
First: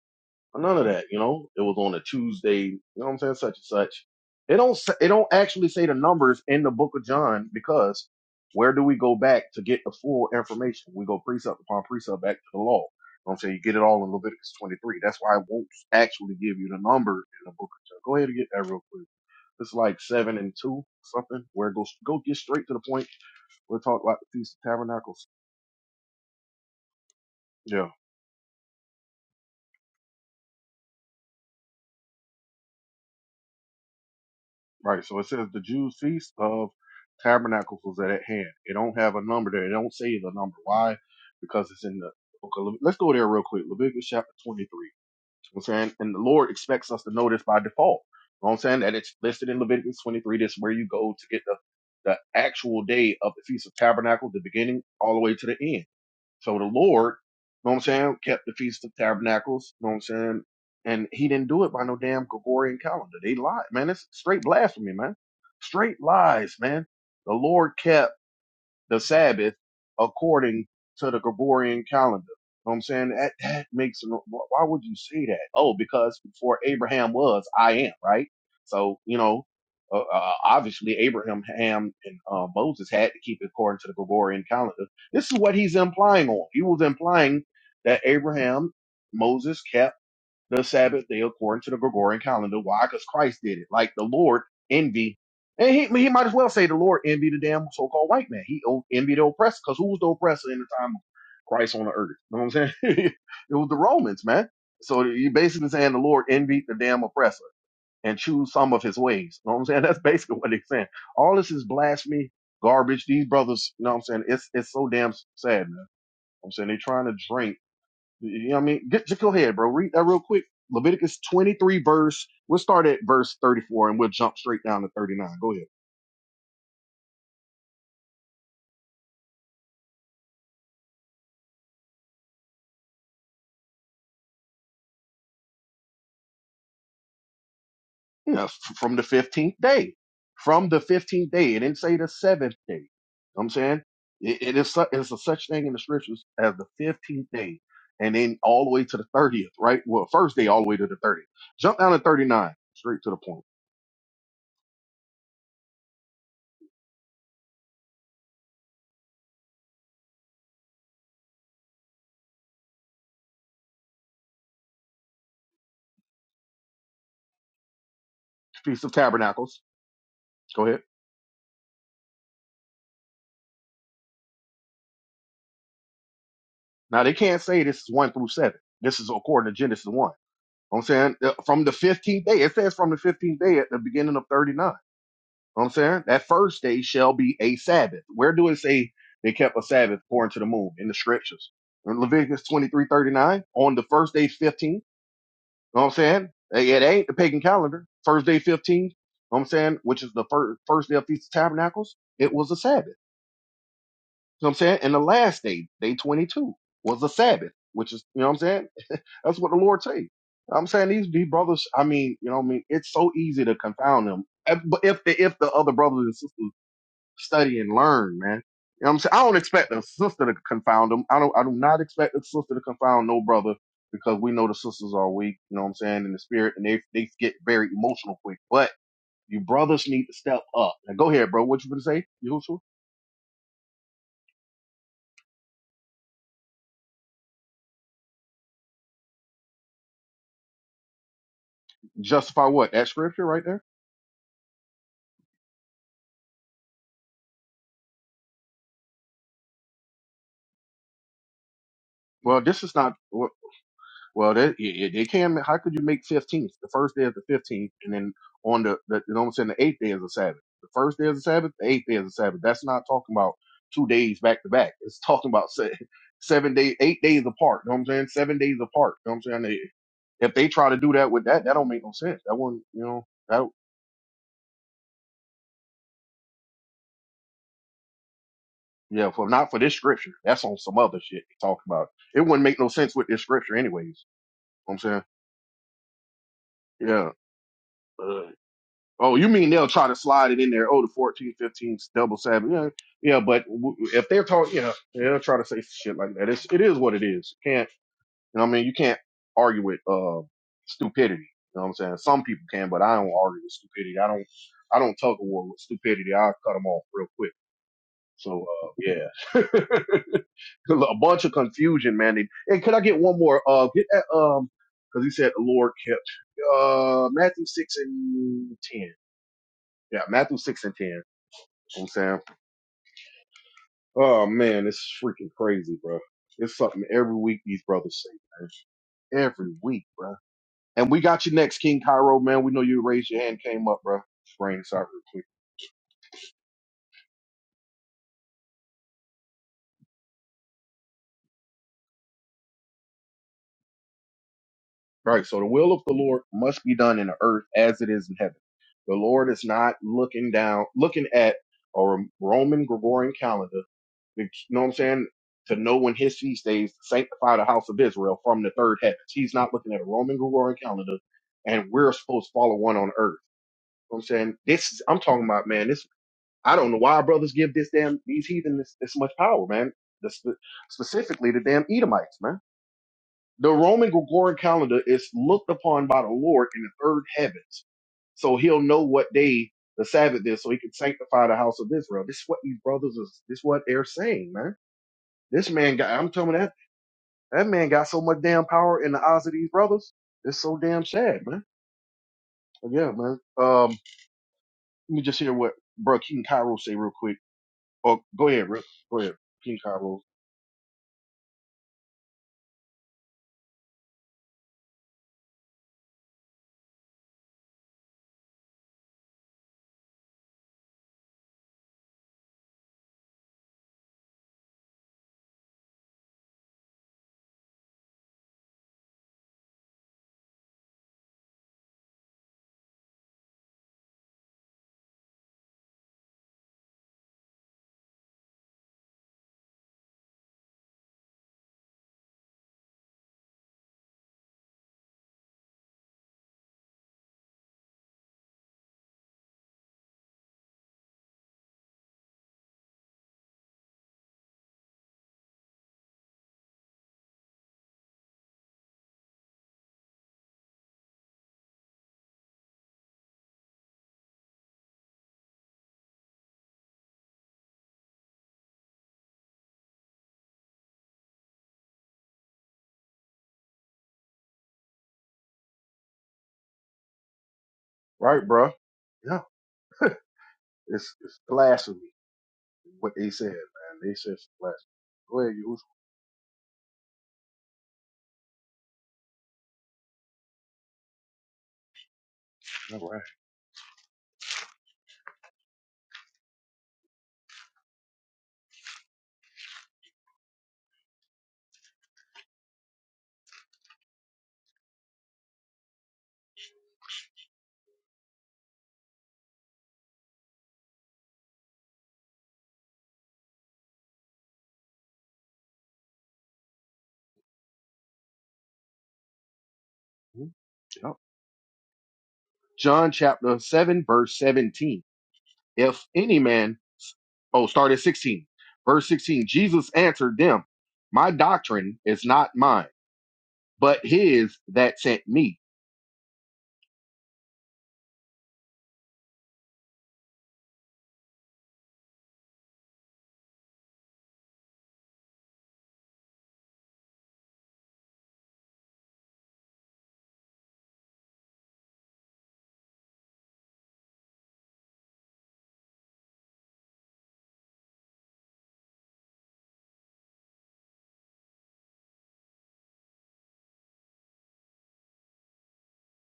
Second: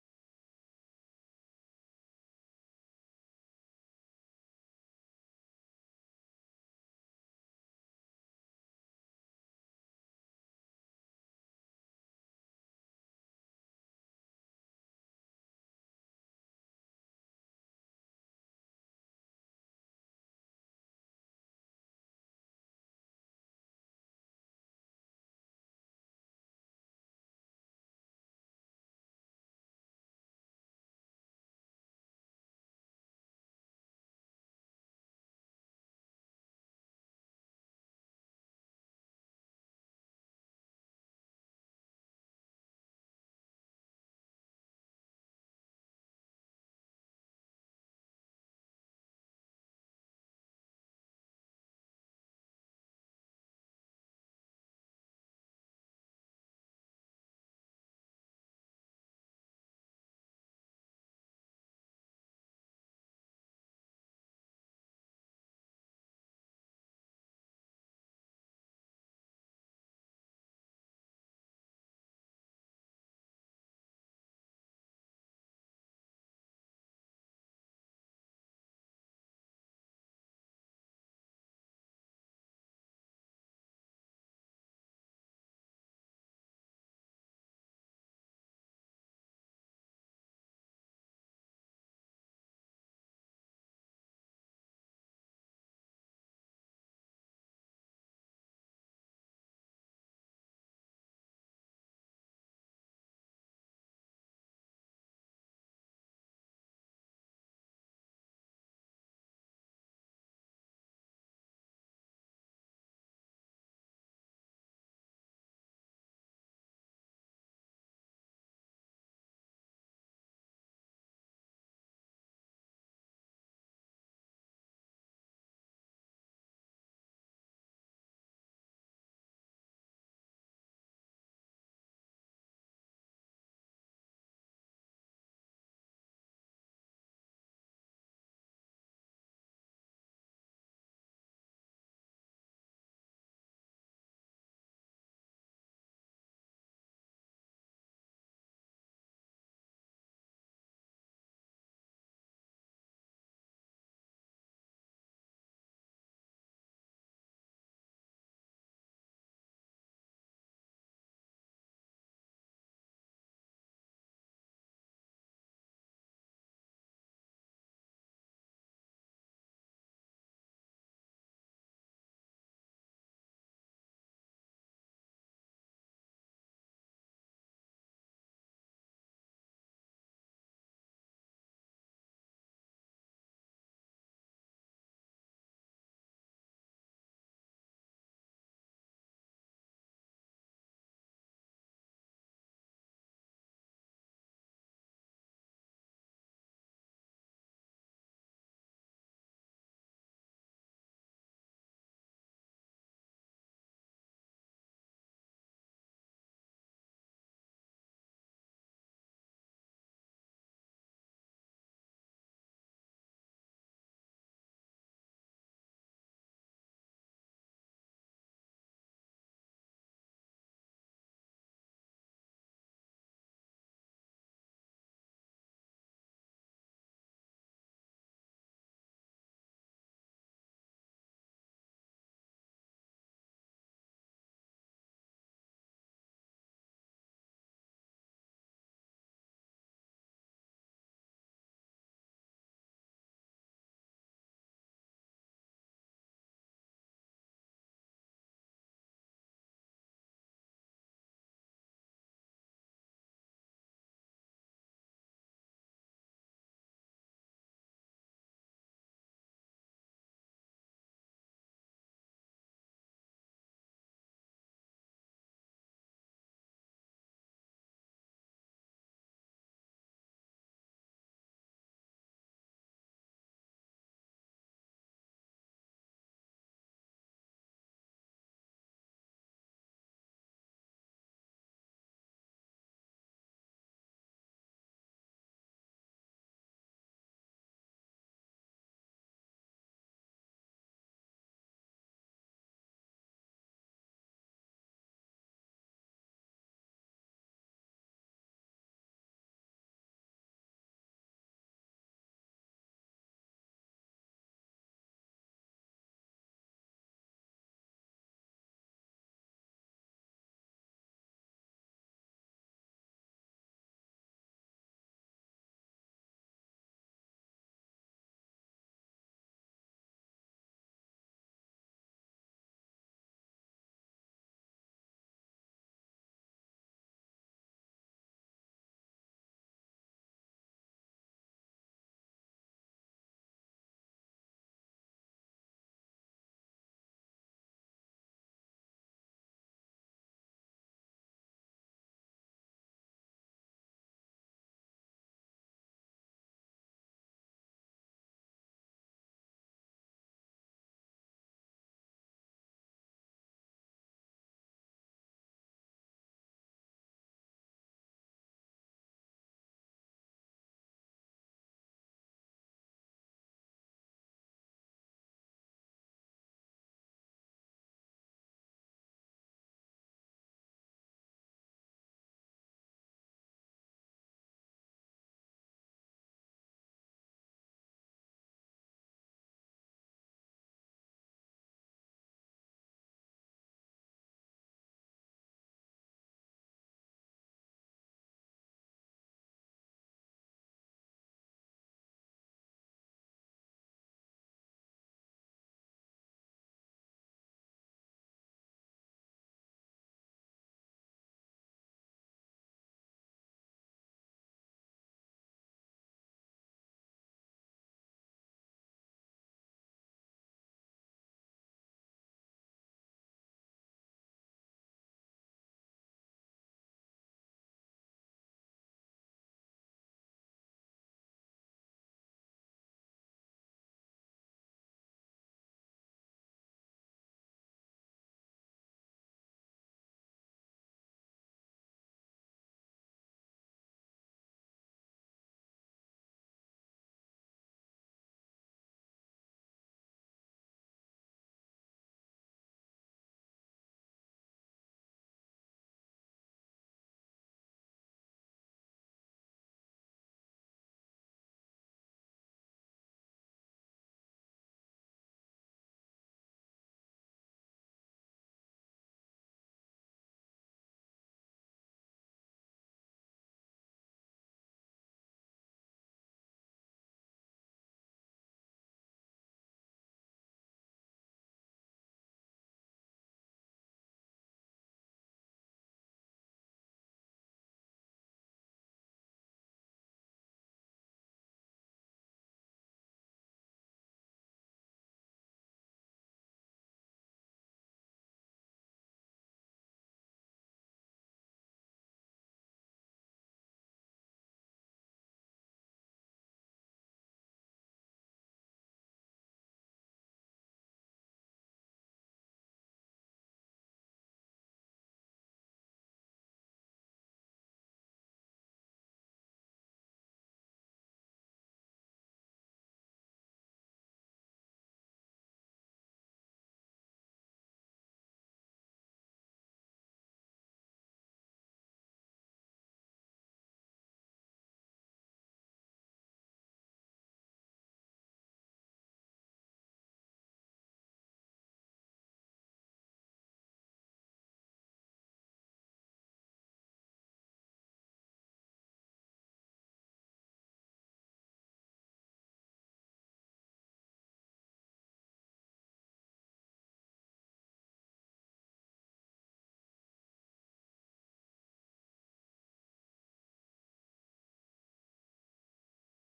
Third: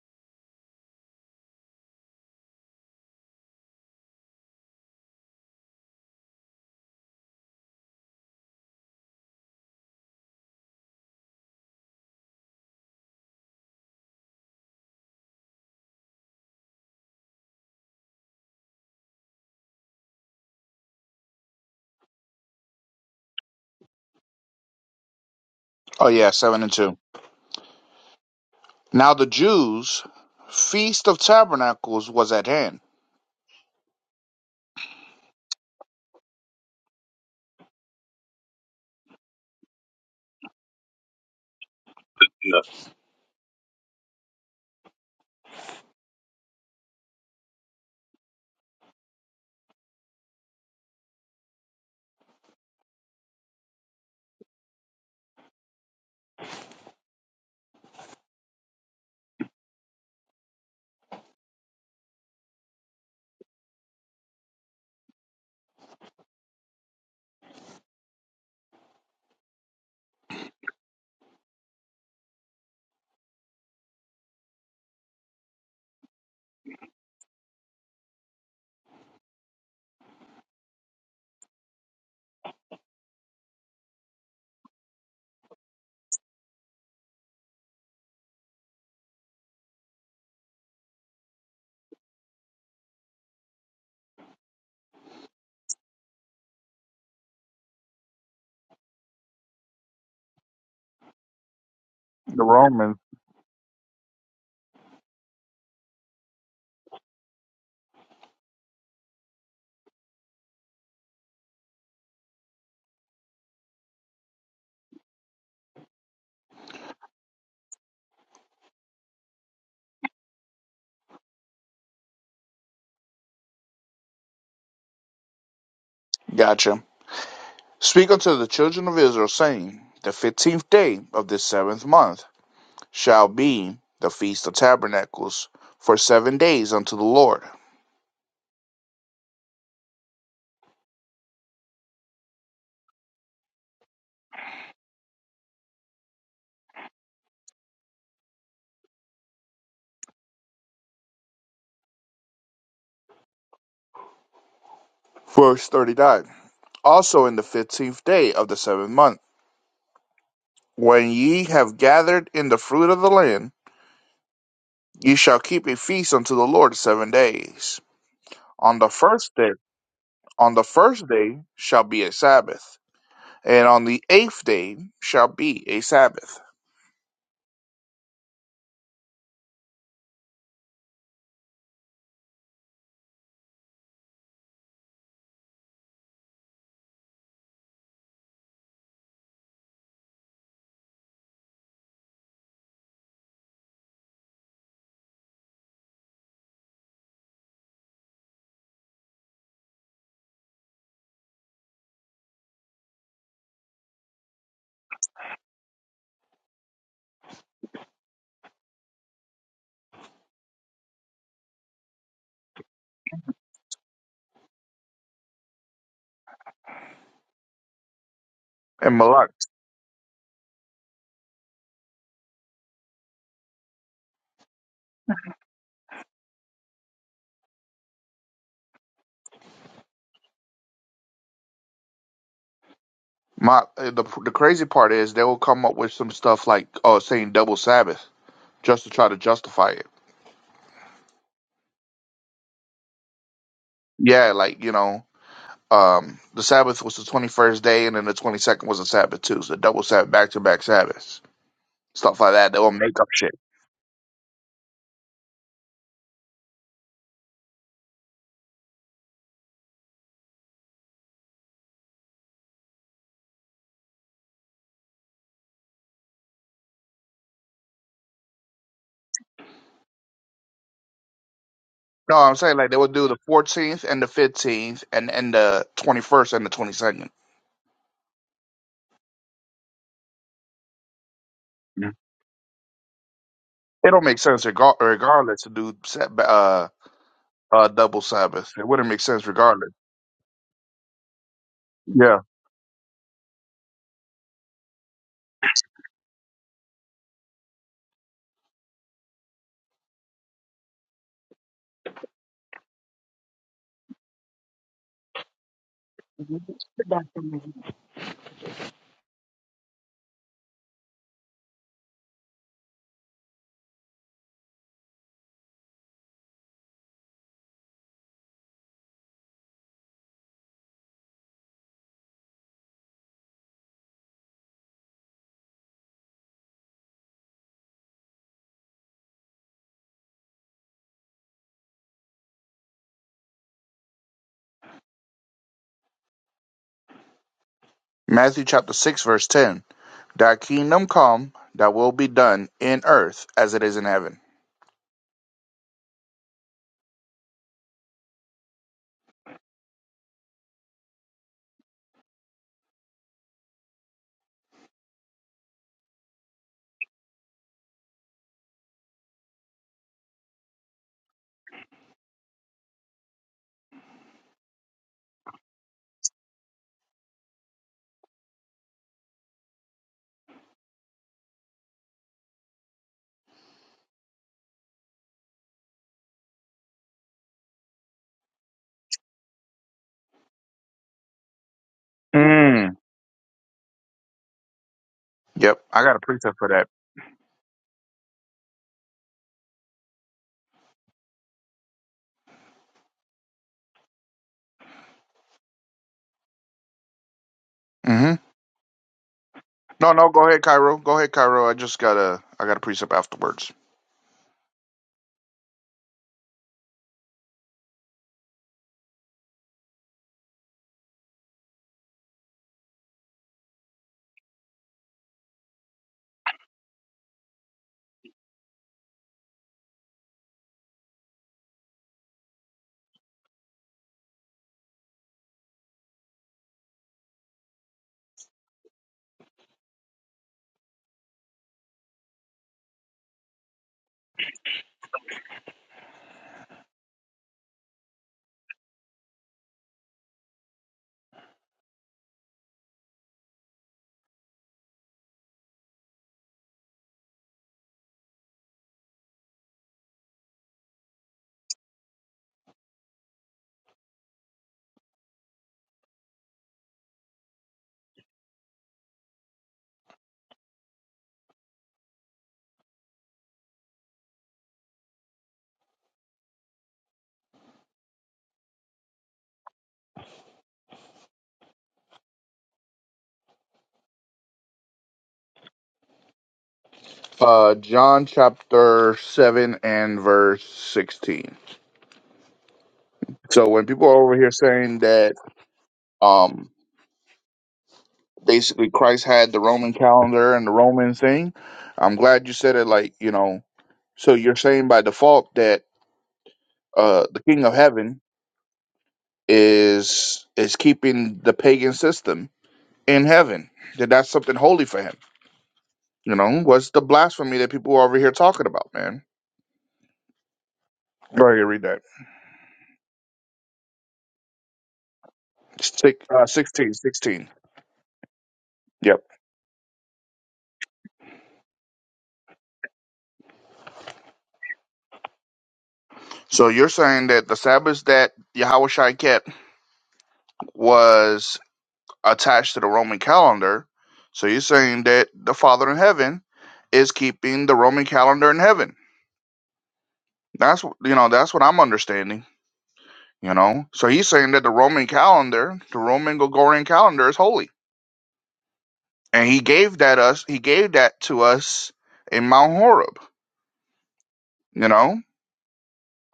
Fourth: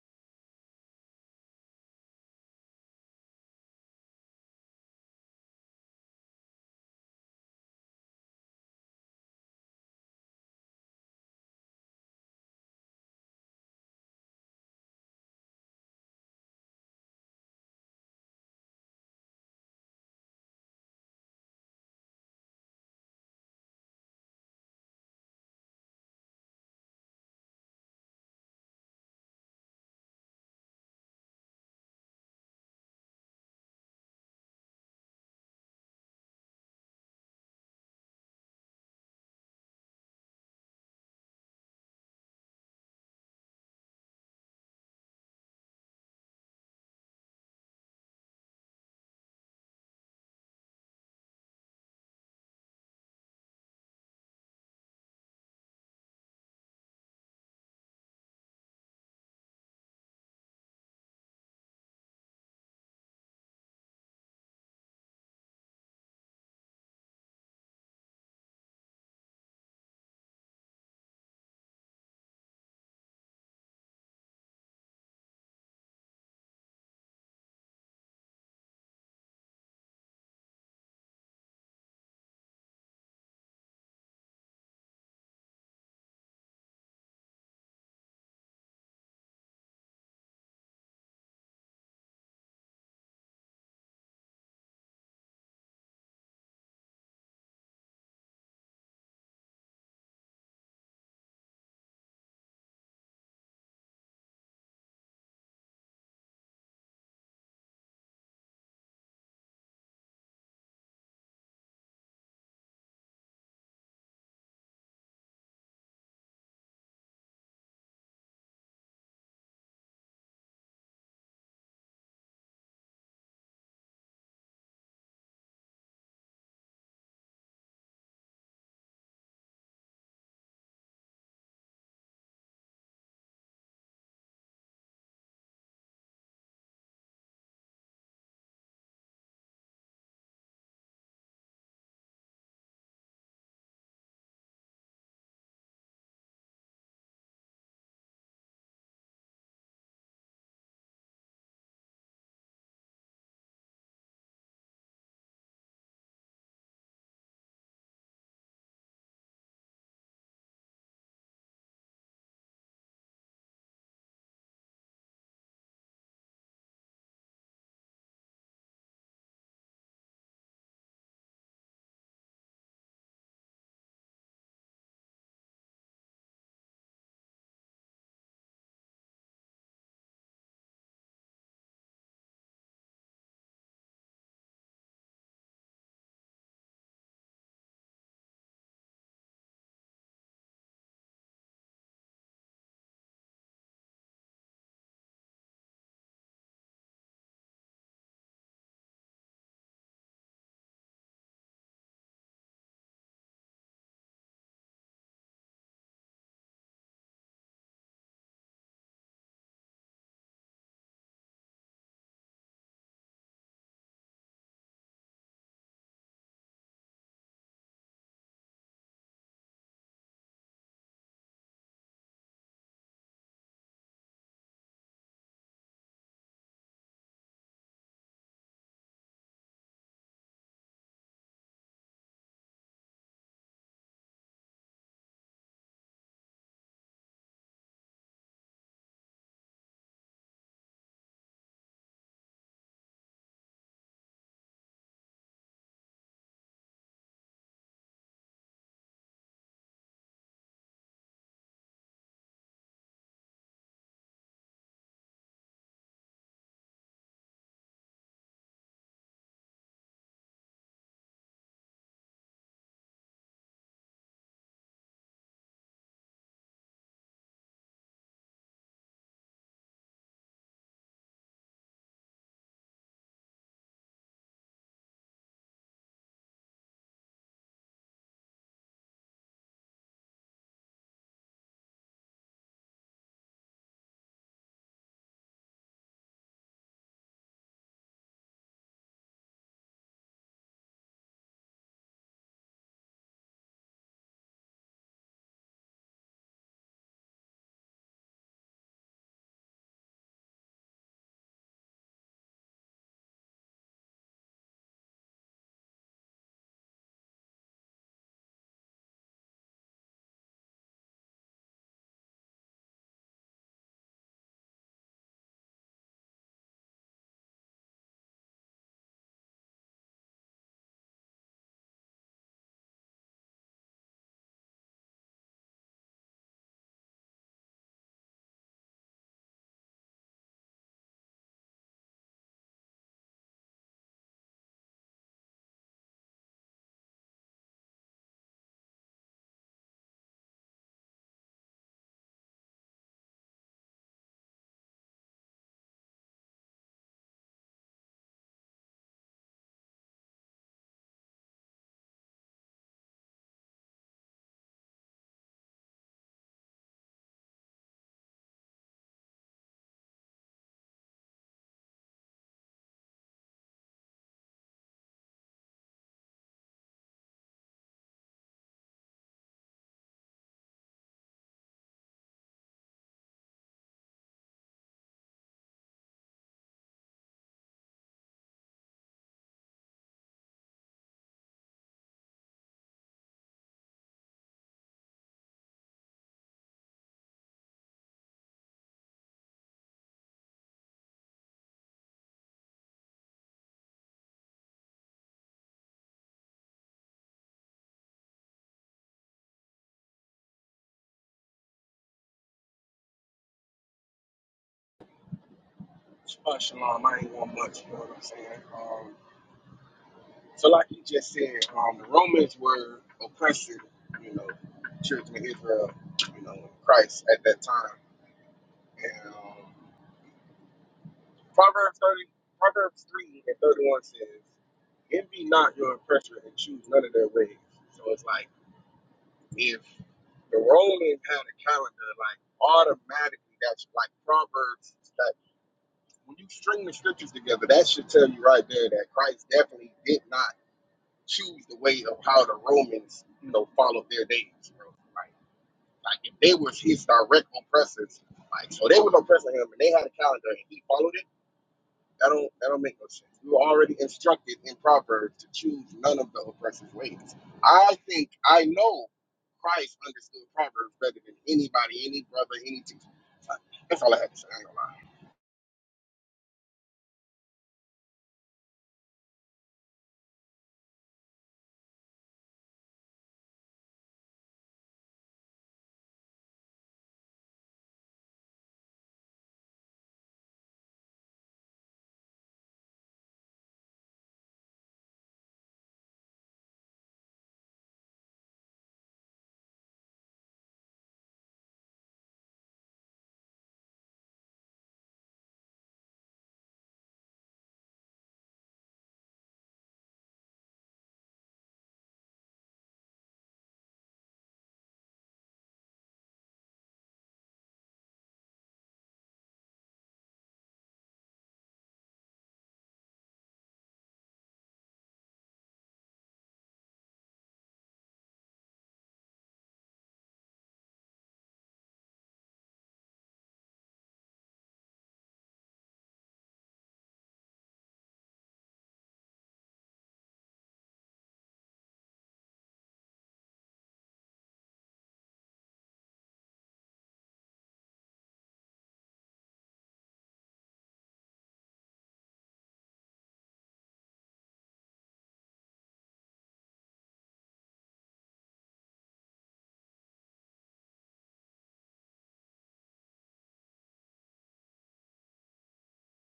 Speaker 3: None of that, you know. It was on a Tuesday, you know what I'm saying, such and such. It don't s- it don't actually say the numbers in the book of John because where do we go back to get the full information? We go precept upon precept back to the law. You know what I'm saying you get it all in Leviticus 23. That's why I won't actually give you the number in the book of John. Go ahead and get that real quick. It's like seven and two something. Where it goes go get straight to the point. We'll talk about the Feast of Tabernacles.
Speaker 2: Oh, yeah, 7 and 2.
Speaker 3: Yeah.
Speaker 2: Now the Jews' feast of tabernacles was at hand.
Speaker 3: Right. So it says the Jews' feast of tabernacles was at hand. It don't have a number there. It don't say the number. Why? Because it's in the
Speaker 2: No.
Speaker 3: okay. Le- Let's go there real quick. Leviticus chapter twenty-three. You know what I'm saying, and the Lord expects us to know this by default. You know what I'm saying that it's listed in Leviticus 23. This is where you go to get the the actual day of the Feast of Tabernacle, the beginning all the way to the end. So the Lord, you know what I'm saying, kept the Feast of Tabernacles, you know what I'm saying? And he didn't do it by no damn Gregorian calendar. They lied, man. It's straight blasphemy, man. Straight lies, man. The Lord kept the Sabbath according to the Gregorian calendar. You know what I'm saying? That, that makes, why would you say that? Oh, because before Abraham was, I am, right? So, you know, uh, uh, obviously Abraham, Ham, and uh, Moses had to keep it according to the Gregorian calendar. This is what he's implying on. He was implying that Abraham, Moses kept the Sabbath day according to the Gregorian calendar. Why? Because Christ did it. Like the Lord envied, and he he might as well say the Lord envied the damn so called white man. He o- envied the oppressor because who was the oppressor in the time of Christ on the earth? You
Speaker 2: The
Speaker 3: know what I'm saying?
Speaker 2: Romans.
Speaker 3: it was the Romans, man. So you basically saying the Lord envied the damn oppressor and choose some of his ways. You know what I'm saying? That's basically what they're saying. All this is blasphemy, garbage. These brothers, you know what I'm saying? It's it's so damn sad, man. You know what I'm saying they are trying to drink. You know what I mean? Get, just go ahead, bro. Read that real quick. Leviticus 23, verse. We'll start at verse 34 and we'll jump straight down to 39. Go ahead.
Speaker 2: Gotcha. Speak unto the children of Israel, saying, The fifteenth day of this seventh month shall be the Feast of Tabernacles, for seven days unto the Lord.
Speaker 3: Yeah, f- from the 15th day. From the 15th day. It didn't say the seventh day. You know what I'm saying? It, it is su- it's a such thing in the scriptures as the 15th day and then all the way to the 30th, right? Well, first day all the way to the 30th. Jump down to 39, straight to the point.
Speaker 2: Verse 39. Also in the fifteenth day of the seventh month, when ye have gathered in the fruit of the land, ye shall keep a feast unto the Lord seven days. On
Speaker 3: Feast
Speaker 2: the
Speaker 3: of
Speaker 2: first day,
Speaker 3: Tabernacles.
Speaker 2: on the
Speaker 3: Go ahead.
Speaker 2: first day shall be a Sabbath, and on the eighth day shall be a Sabbath.
Speaker 3: Now, they can't say this is 1 through 7. This is according to Genesis 1. I'm saying uh, from the 15th day, it says from the 15th day at the beginning of 39. I'm saying that first day shall be a Sabbath. Where do it say they kept a Sabbath according to the moon in the scriptures? In Leviticus 23 39. on the first day 15, you know what I'm saying? It it ain't the pagan calendar. First day 15, you know what I'm saying, which is the first, first day of Feast of Tabernacles, it was a Sabbath. You know what I'm saying? And the last day, day 22, was a Sabbath, which is, you know what I'm saying? That's what the Lord say. I'm saying these these brothers. I mean, you know, what I mean, it's so easy to confound them. Uh, But if the if the other brothers and sisters study and learn, man, you know, what
Speaker 2: And
Speaker 3: I'm saying I
Speaker 2: Malak.
Speaker 3: don't expect a sister to confound them. I don't. I do not expect a sister to confound no brother because we know the sisters are weak. You know what I'm saying in the spirit, and they they get very emotional quick. But you brothers need to step up. And go ahead, bro. What you gonna say? You Yahushua?
Speaker 2: My uh, the the crazy part is they will come up with some stuff like oh saying double Sabbath just to try to justify it.
Speaker 3: justify what that scripture right there?
Speaker 2: Yeah, like you know, um, the Sabbath was the twenty first day, and then the twenty second was a Sabbath too. So double Sabbath, back to back Sabbaths, stuff like
Speaker 3: Well,
Speaker 2: that. They
Speaker 3: this
Speaker 2: will
Speaker 3: is not.
Speaker 2: make up shit.
Speaker 3: Well, that it, it can. How could you make fifteenth? The first day is the fifteenth, and then on the, the you know what I'm saying. The eighth day is a Sabbath. The first day is a Sabbath. The eighth day is a Sabbath. That's not talking about two days back to back. It's talking about se- seven days, eight days apart. You know what I'm saying? Seven days apart. You know what I'm saying? They, if they try to do that with that, that don't make no
Speaker 2: No,
Speaker 3: sense. That
Speaker 2: I'm saying
Speaker 3: wouldn't,
Speaker 2: like they
Speaker 3: you
Speaker 2: will
Speaker 3: know,
Speaker 2: do the
Speaker 3: that
Speaker 2: fourteenth and the fifteenth, and and the twenty first and the twenty second.
Speaker 3: yeah, for not for this scripture. That's on some other shit they talking about. It wouldn't make no sense with this scripture,
Speaker 2: It don't
Speaker 3: anyways.
Speaker 2: make sense
Speaker 3: You know what
Speaker 2: regar-
Speaker 3: I'm
Speaker 2: regardless to do sa- uh
Speaker 3: saying,
Speaker 2: uh double
Speaker 3: yeah. uh,
Speaker 2: Sabbath. It wouldn't make
Speaker 3: Oh,
Speaker 2: sense
Speaker 3: you mean they'll
Speaker 2: regardless.
Speaker 3: try to slide it in there? Oh, the 14, 15, double seven, Yeah, yeah but w- if they're talking, yeah, they'll try to say shit like that. It's, it is what it is. Can't, you know what I mean? You can't argue with, uh, stupidity. You know what I'm saying? Some people can, but I don't argue with stupidity. I don't, I don't tug a war with stupidity. i cut them off real quick. So, uh, yeah, a bunch of confusion, man. And and could I get one more? Uh, get that, um, cause he said the Lord kept, uh, Matthew 6 and 10. Yeah, Matthew 6 and 10 You know what I'm saying? Oh man, it's freaking crazy, bro. It's something every week these brothers say, man. Every week, bro. And we got you next, King Cairo, man. We know you raised your hand, came up, bro. Let's Bring this out real quick.
Speaker 2: Matthew chapter six verse ten. Thy kingdom come, thy will be done in earth as it is in heaven.
Speaker 3: All right, so the will of the Lord must be done in the earth as it is in heaven. The Lord is not looking down, looking at a Roman Gregorian calendar, you know what I'm saying, to know when his feast days to sanctify the house of Israel from the third heavens. He's not looking at a Roman Gregorian calendar, and we're supposed to follow one on earth. You know what I'm saying this. I'm talking about man. This I don't know why brothers give this damn these heathen this, this much power, man. The, spe- specifically the damn Edomites, man. The Roman Gregorian calendar is looked upon by the Lord in the third heavens, so He'll know what day the Sabbath is, so He can sanctify the house of Israel. This is what these
Speaker 2: Mm.
Speaker 3: brothers is. This is what they're saying, man. This
Speaker 2: Yep.
Speaker 3: man
Speaker 2: I
Speaker 3: got.
Speaker 2: got a
Speaker 3: I'm telling
Speaker 2: precept
Speaker 3: you
Speaker 2: for
Speaker 3: that
Speaker 2: that.
Speaker 3: that man got so much damn power in the eyes of these brothers. It's so damn sad, man. But yeah, man. Um, let me just hear what bro King Cairo say real quick. Oh,
Speaker 2: hmm
Speaker 3: go ahead, Rick. Go ahead, King
Speaker 2: No,
Speaker 3: Cabo.
Speaker 2: no, go ahead, Cairo. Go ahead, Cairo. I just got a I got a precept afterwards.
Speaker 4: Shabbat shalom. I ain't want much, you know what I'm saying? Um, so like you just said, um, the Romans were oppressing, you know, children of Israel, you know, in Christ at that time. And um, Proverbs 30, Proverbs 3 and 31 says, envy not your oppressor and choose none of their ways. So it's like if the Romans had a calendar, like automatically that's like Proverbs, like when you string the scriptures together, that should tell you right there that Christ definitely did not choose the way of how the Romans, you know, followed their days, bro. Like, like if they was his direct oppressors, like so they was oppressing him and they had a calendar and he followed it. That don't that don't make no sense. We were already instructed in Proverbs to choose none of the oppressors' ways. I think I know Christ understood Proverbs better than anybody, any brother, any teacher. That's all I had to say. I ain't gonna lie.
Speaker 3: Right, bro. Yeah, it's it's blasphemy what they said, man. They said it's blasphemy. Go ahead, you.
Speaker 2: Uh John chapter seven and verse sixteen.
Speaker 3: All right.
Speaker 2: So when people are over here saying that um basically Christ had the Roman calendar and the Roman thing, I'm glad you said it like, you know, so you're saying by default that uh the king of heaven is is keeping the pagan system in heaven. That that's something holy for him. You know, what's the blasphemy that people are over here talking about, man?
Speaker 3: Mhm. Yep.
Speaker 2: Go ahead, read that.
Speaker 3: John chapter seven, verse seventeen. If
Speaker 2: Six,
Speaker 3: any
Speaker 2: uh,
Speaker 3: man,
Speaker 2: 16, sixteen.
Speaker 3: oh, start at 16, verse
Speaker 2: Yep.
Speaker 3: 16, Jesus answered them, My doctrine is not mine, but his that sent me.
Speaker 2: So you're saying that the Sabbath that Yahweh Shai kept was attached to the Roman calendar. So you're saying that the Father in heaven is keeping the Roman calendar in heaven. That's wh- you know that's what I'm understanding. You know, so he's saying that the Roman calendar, the Roman Gregorian calendar, is holy, and he gave that us, he gave that to us in Mount Horeb. You know,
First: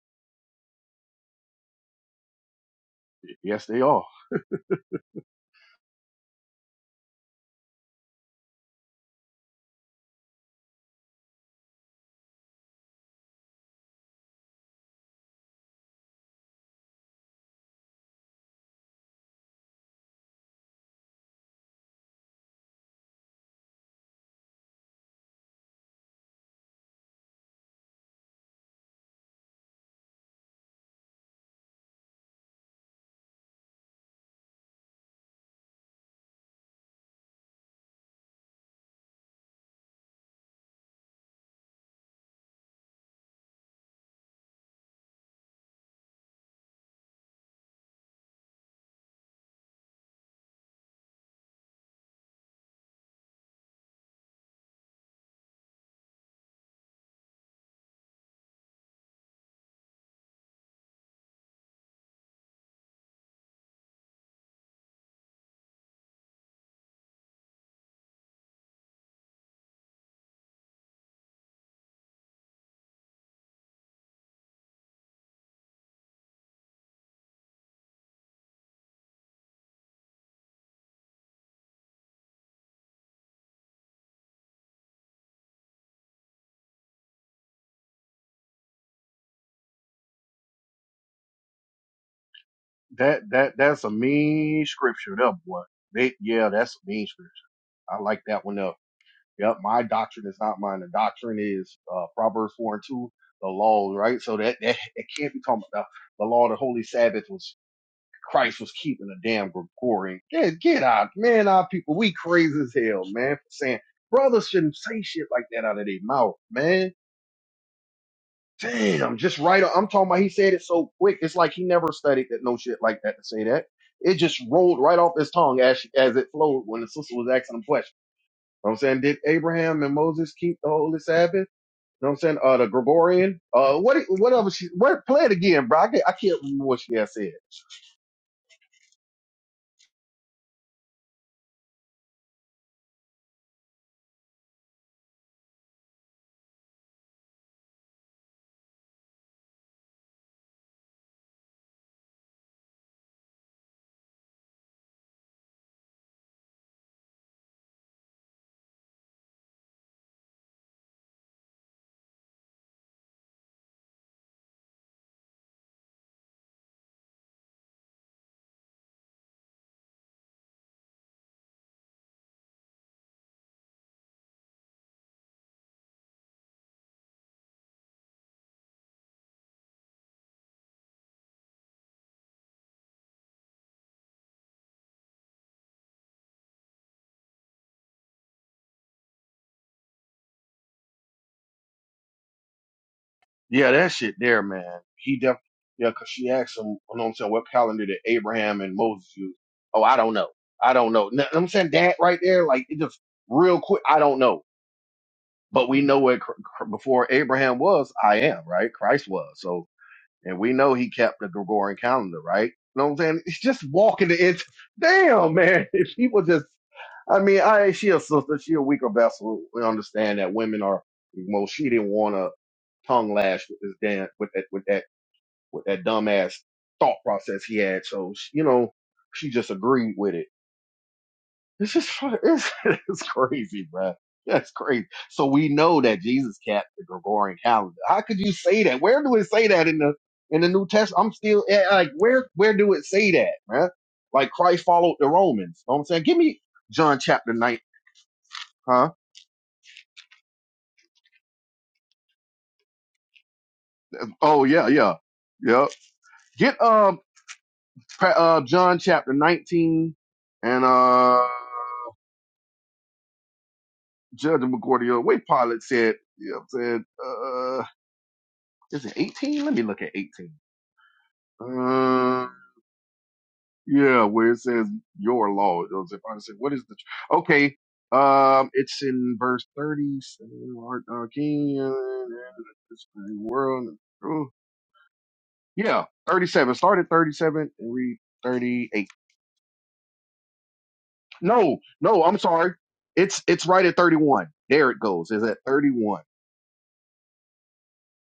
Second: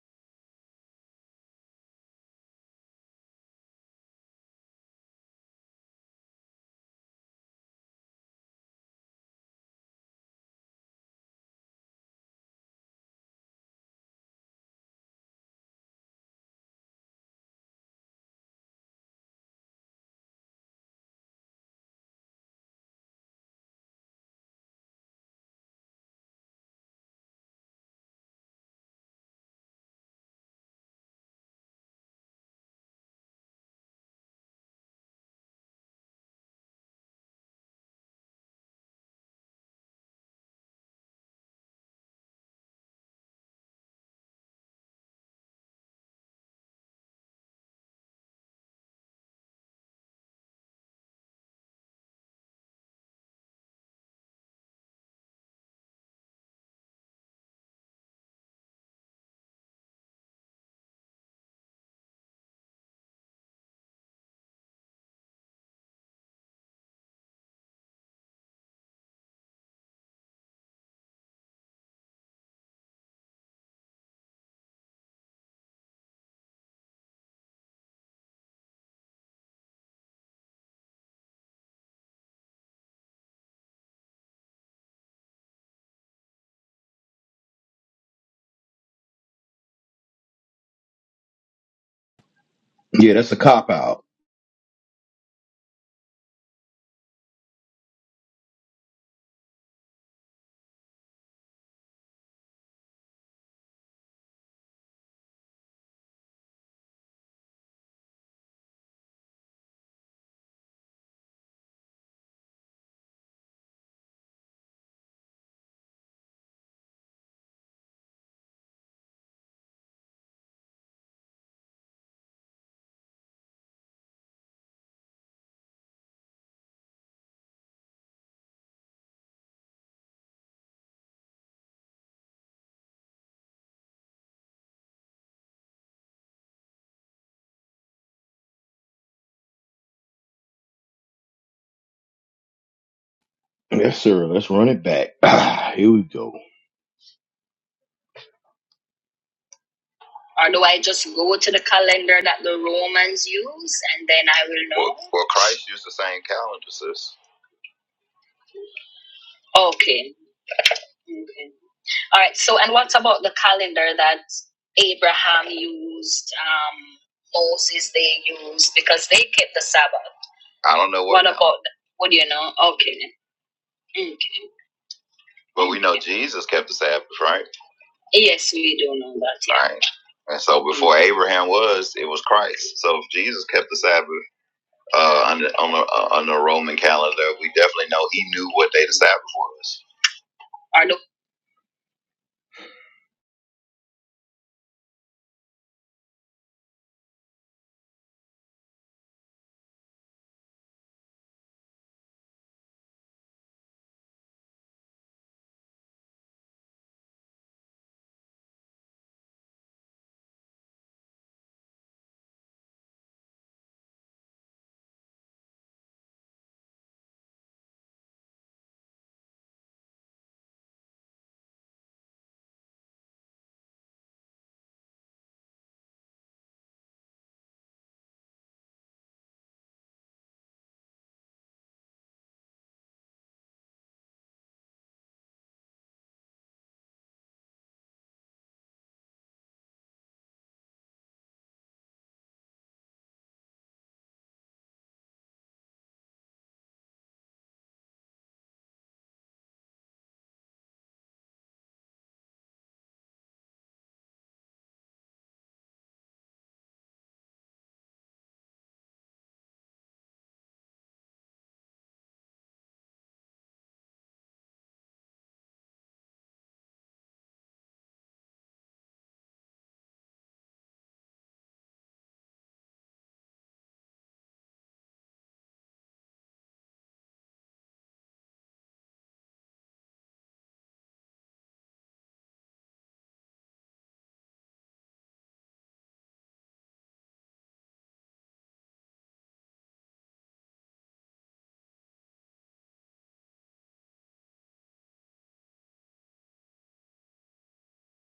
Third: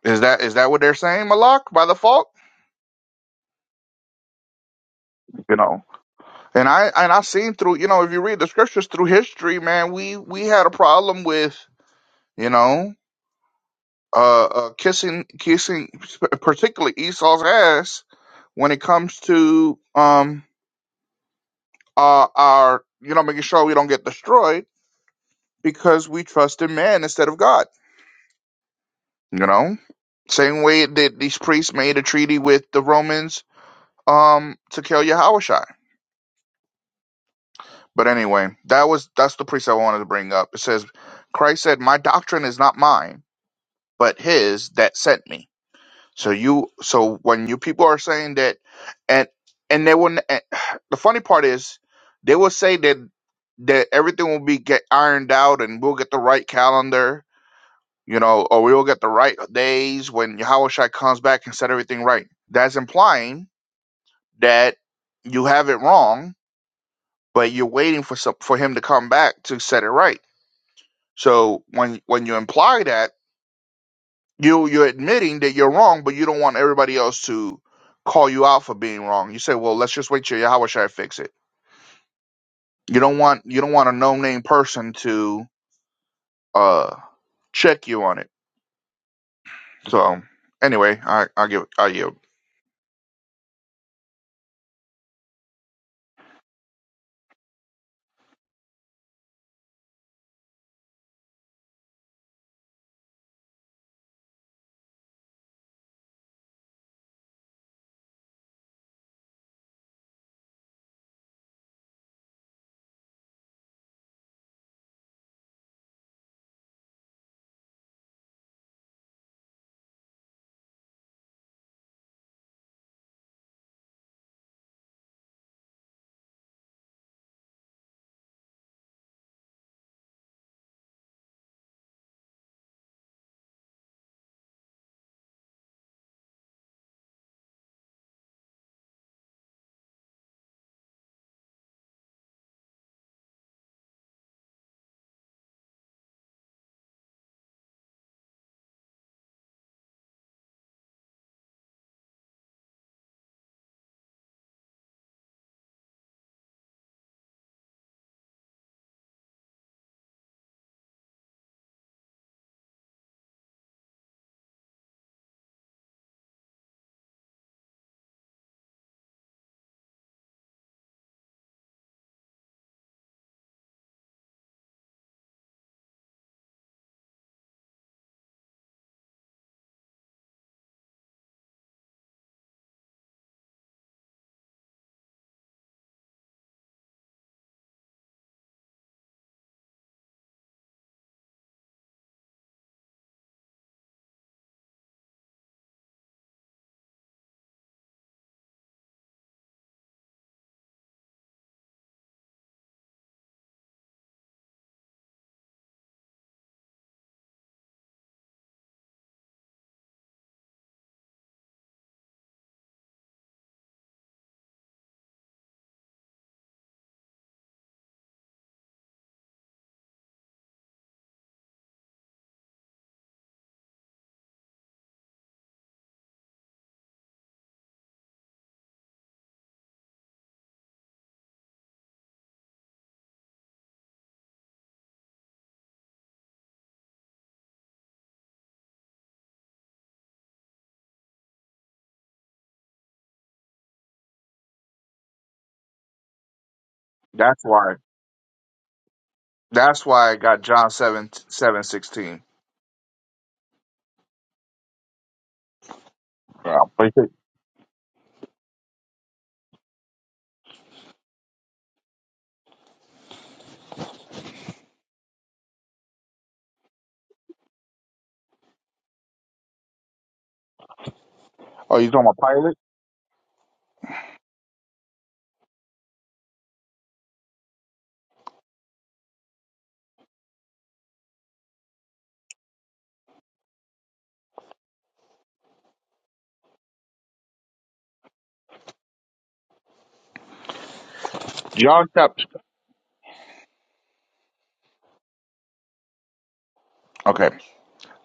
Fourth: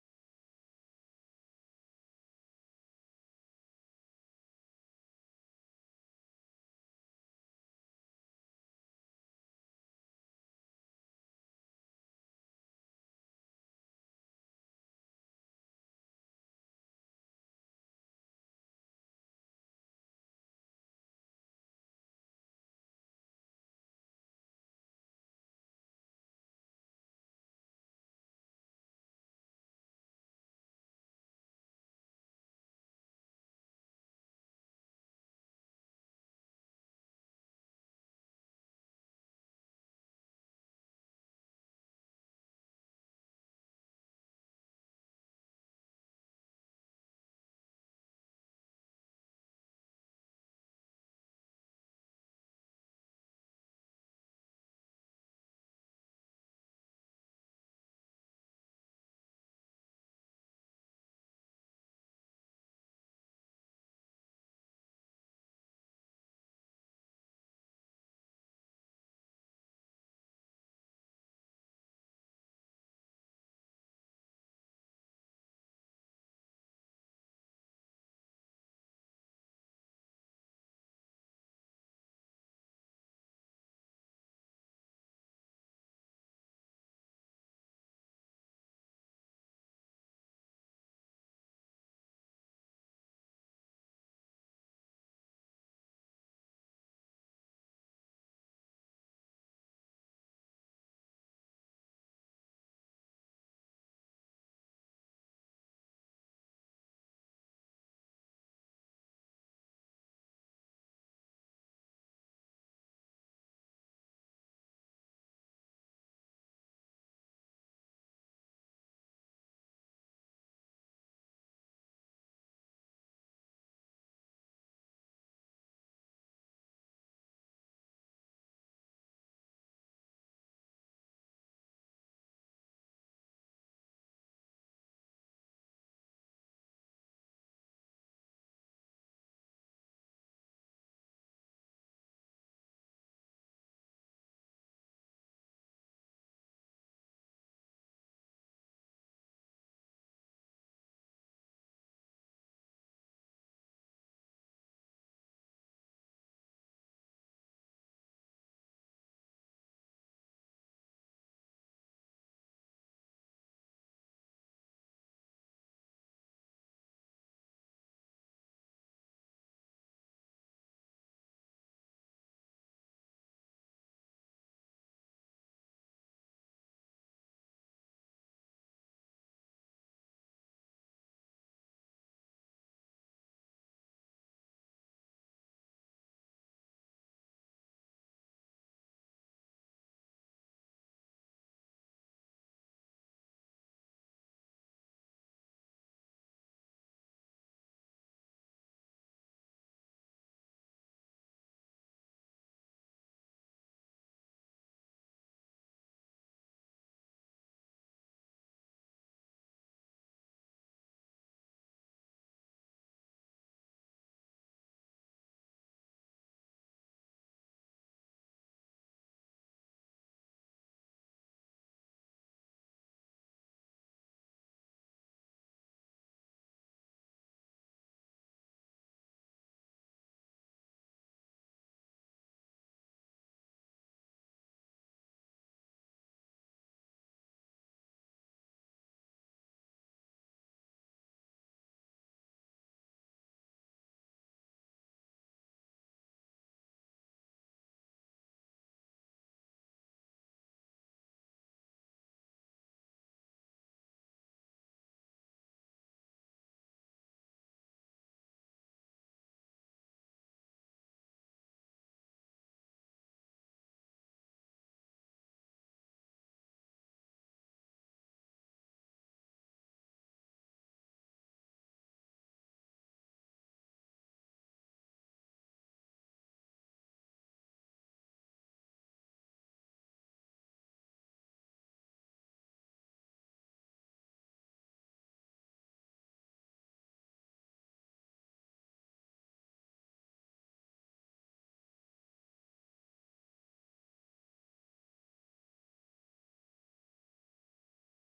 Speaker 2: is that is that what they're saying, Malak, by default?
Speaker 3: Yes, they are.
Speaker 2: You know, and I and I've seen through, you know, if you read the scriptures through history, man, we we had a problem with, you know, uh, uh kissing kissing, particularly Esau's ass when it comes to um uh our you know making sure we don't get destroyed because we trust in man instead of God. You know, same way that these priests made a treaty with the Romans um, to kill Yahushua. But anyway, that was that's the priest I wanted to bring up. It says Christ said, "My doctrine is not mine, but His that sent me." So you, so when you people are saying that, and and they will, and the funny part is they will say that that everything will be get ironed out and we'll get the right calendar you know, or we will get the right days when Yahushua comes back and set everything right. That's implying that you have it wrong, but you're waiting for some, for him to come back to set it right. So when when you imply that, you you're admitting that you're wrong, but you don't want everybody else to call you out for being wrong. You say, well, let's just wait till Yahushua fix it. You don't want you don't want a no name person to uh check you on it. So anyway, I I give I yield.
Speaker 1: Yeah,
Speaker 3: That
Speaker 1: that's a
Speaker 3: that
Speaker 1: cop
Speaker 3: that's a
Speaker 1: out.
Speaker 3: mean scripture, that boy. They, yeah, that's a mean scripture. I like that one up. Yep, my doctrine is not mine. The doctrine is uh, Proverbs four and two, the law, right? So that that, that can't be talking about the, the law. Of The holy Sabbath was Christ was keeping a damn Gregorian. Get, get out, man. Our people, we crazy as hell, man, for saying brothers shouldn't say shit like that out of their mouth, man. Damn, just right. i I'm talking about he said it so quick. It's like he never studied that no shit like that to say that. It just rolled right off his tongue as she, as it flowed when the sister was asking him questions. You know what I'm saying, did Abraham and Moses keep the holy Sabbath? You know what I'm saying? Uh, the Gregorian. Uh, what, what other she, what, play it again, bro. I can't, I can't remember what she had said.
Speaker 1: Yes, sir. Let's run it back. Ah, here we go. Or do I just go to the calendar that the Romans use, and then I will know? Okay. okay. All right. So, and what about the calendar that Abraham used? Um, Moses they used because they kept the Sabbath. God, what do you know? Okay. Okay. Yes, we do know that. Or the
Speaker 3: Yeah, that shit there, man. He def yeah, 'cause she asked him, you know what I'm saying, what calendar did Abraham and Moses use? Oh, I don't know. I don't know. i I'm saying that right there, like it just real quick. I don't know, but we know what cr- cr- before Abraham was, I am right. Christ was. So, and we know he kept the Gregorian calendar, right? You know what I'm saying? It's just walking the it's damn man. If he was just I mean, I she a sister, she a weaker vessel. We understand that women are well, she didn't want to tongue lash with this damn with that with that with that dumbass thought process he had. So you know, she just agreed with it. It's just it's, it's crazy, bruh. That's crazy. So we know that Jesus kept the Gregorian calendar. How could you say that? Where do it say that in the in the New Testament? I'm still eh, like, where where do it say that, man? Like Christ followed the Romans. You know what I'm saying, give me John chapter
Speaker 2: That's
Speaker 3: nine,
Speaker 2: why.
Speaker 3: huh?
Speaker 2: That's why I got John 7, 7 16.
Speaker 3: Oh yeah, yeah, yeah.
Speaker 2: Yeah,
Speaker 3: Get
Speaker 2: but
Speaker 3: um
Speaker 2: you-
Speaker 3: pa- uh John chapter nineteen and uh Judge McGordio. Wait, Pilate said. Yeah, said. Uh, is it eighteen? Let me look at eighteen.
Speaker 2: oh, you talking
Speaker 3: Uh,
Speaker 2: about Pilate?
Speaker 3: yeah, where it says your law. It was- If I said, what is the? tr- Okay, um, it's in verse thirty. so, uh, King uh, this great world. oh, Yeah, thirty-seven. Start at thirty-seven and read thirty-eight. No,
Speaker 2: John
Speaker 3: no, I'm
Speaker 2: chapter.
Speaker 3: sorry. It's it's right at 31. There it goes. It's at 31.
Speaker 2: Okay.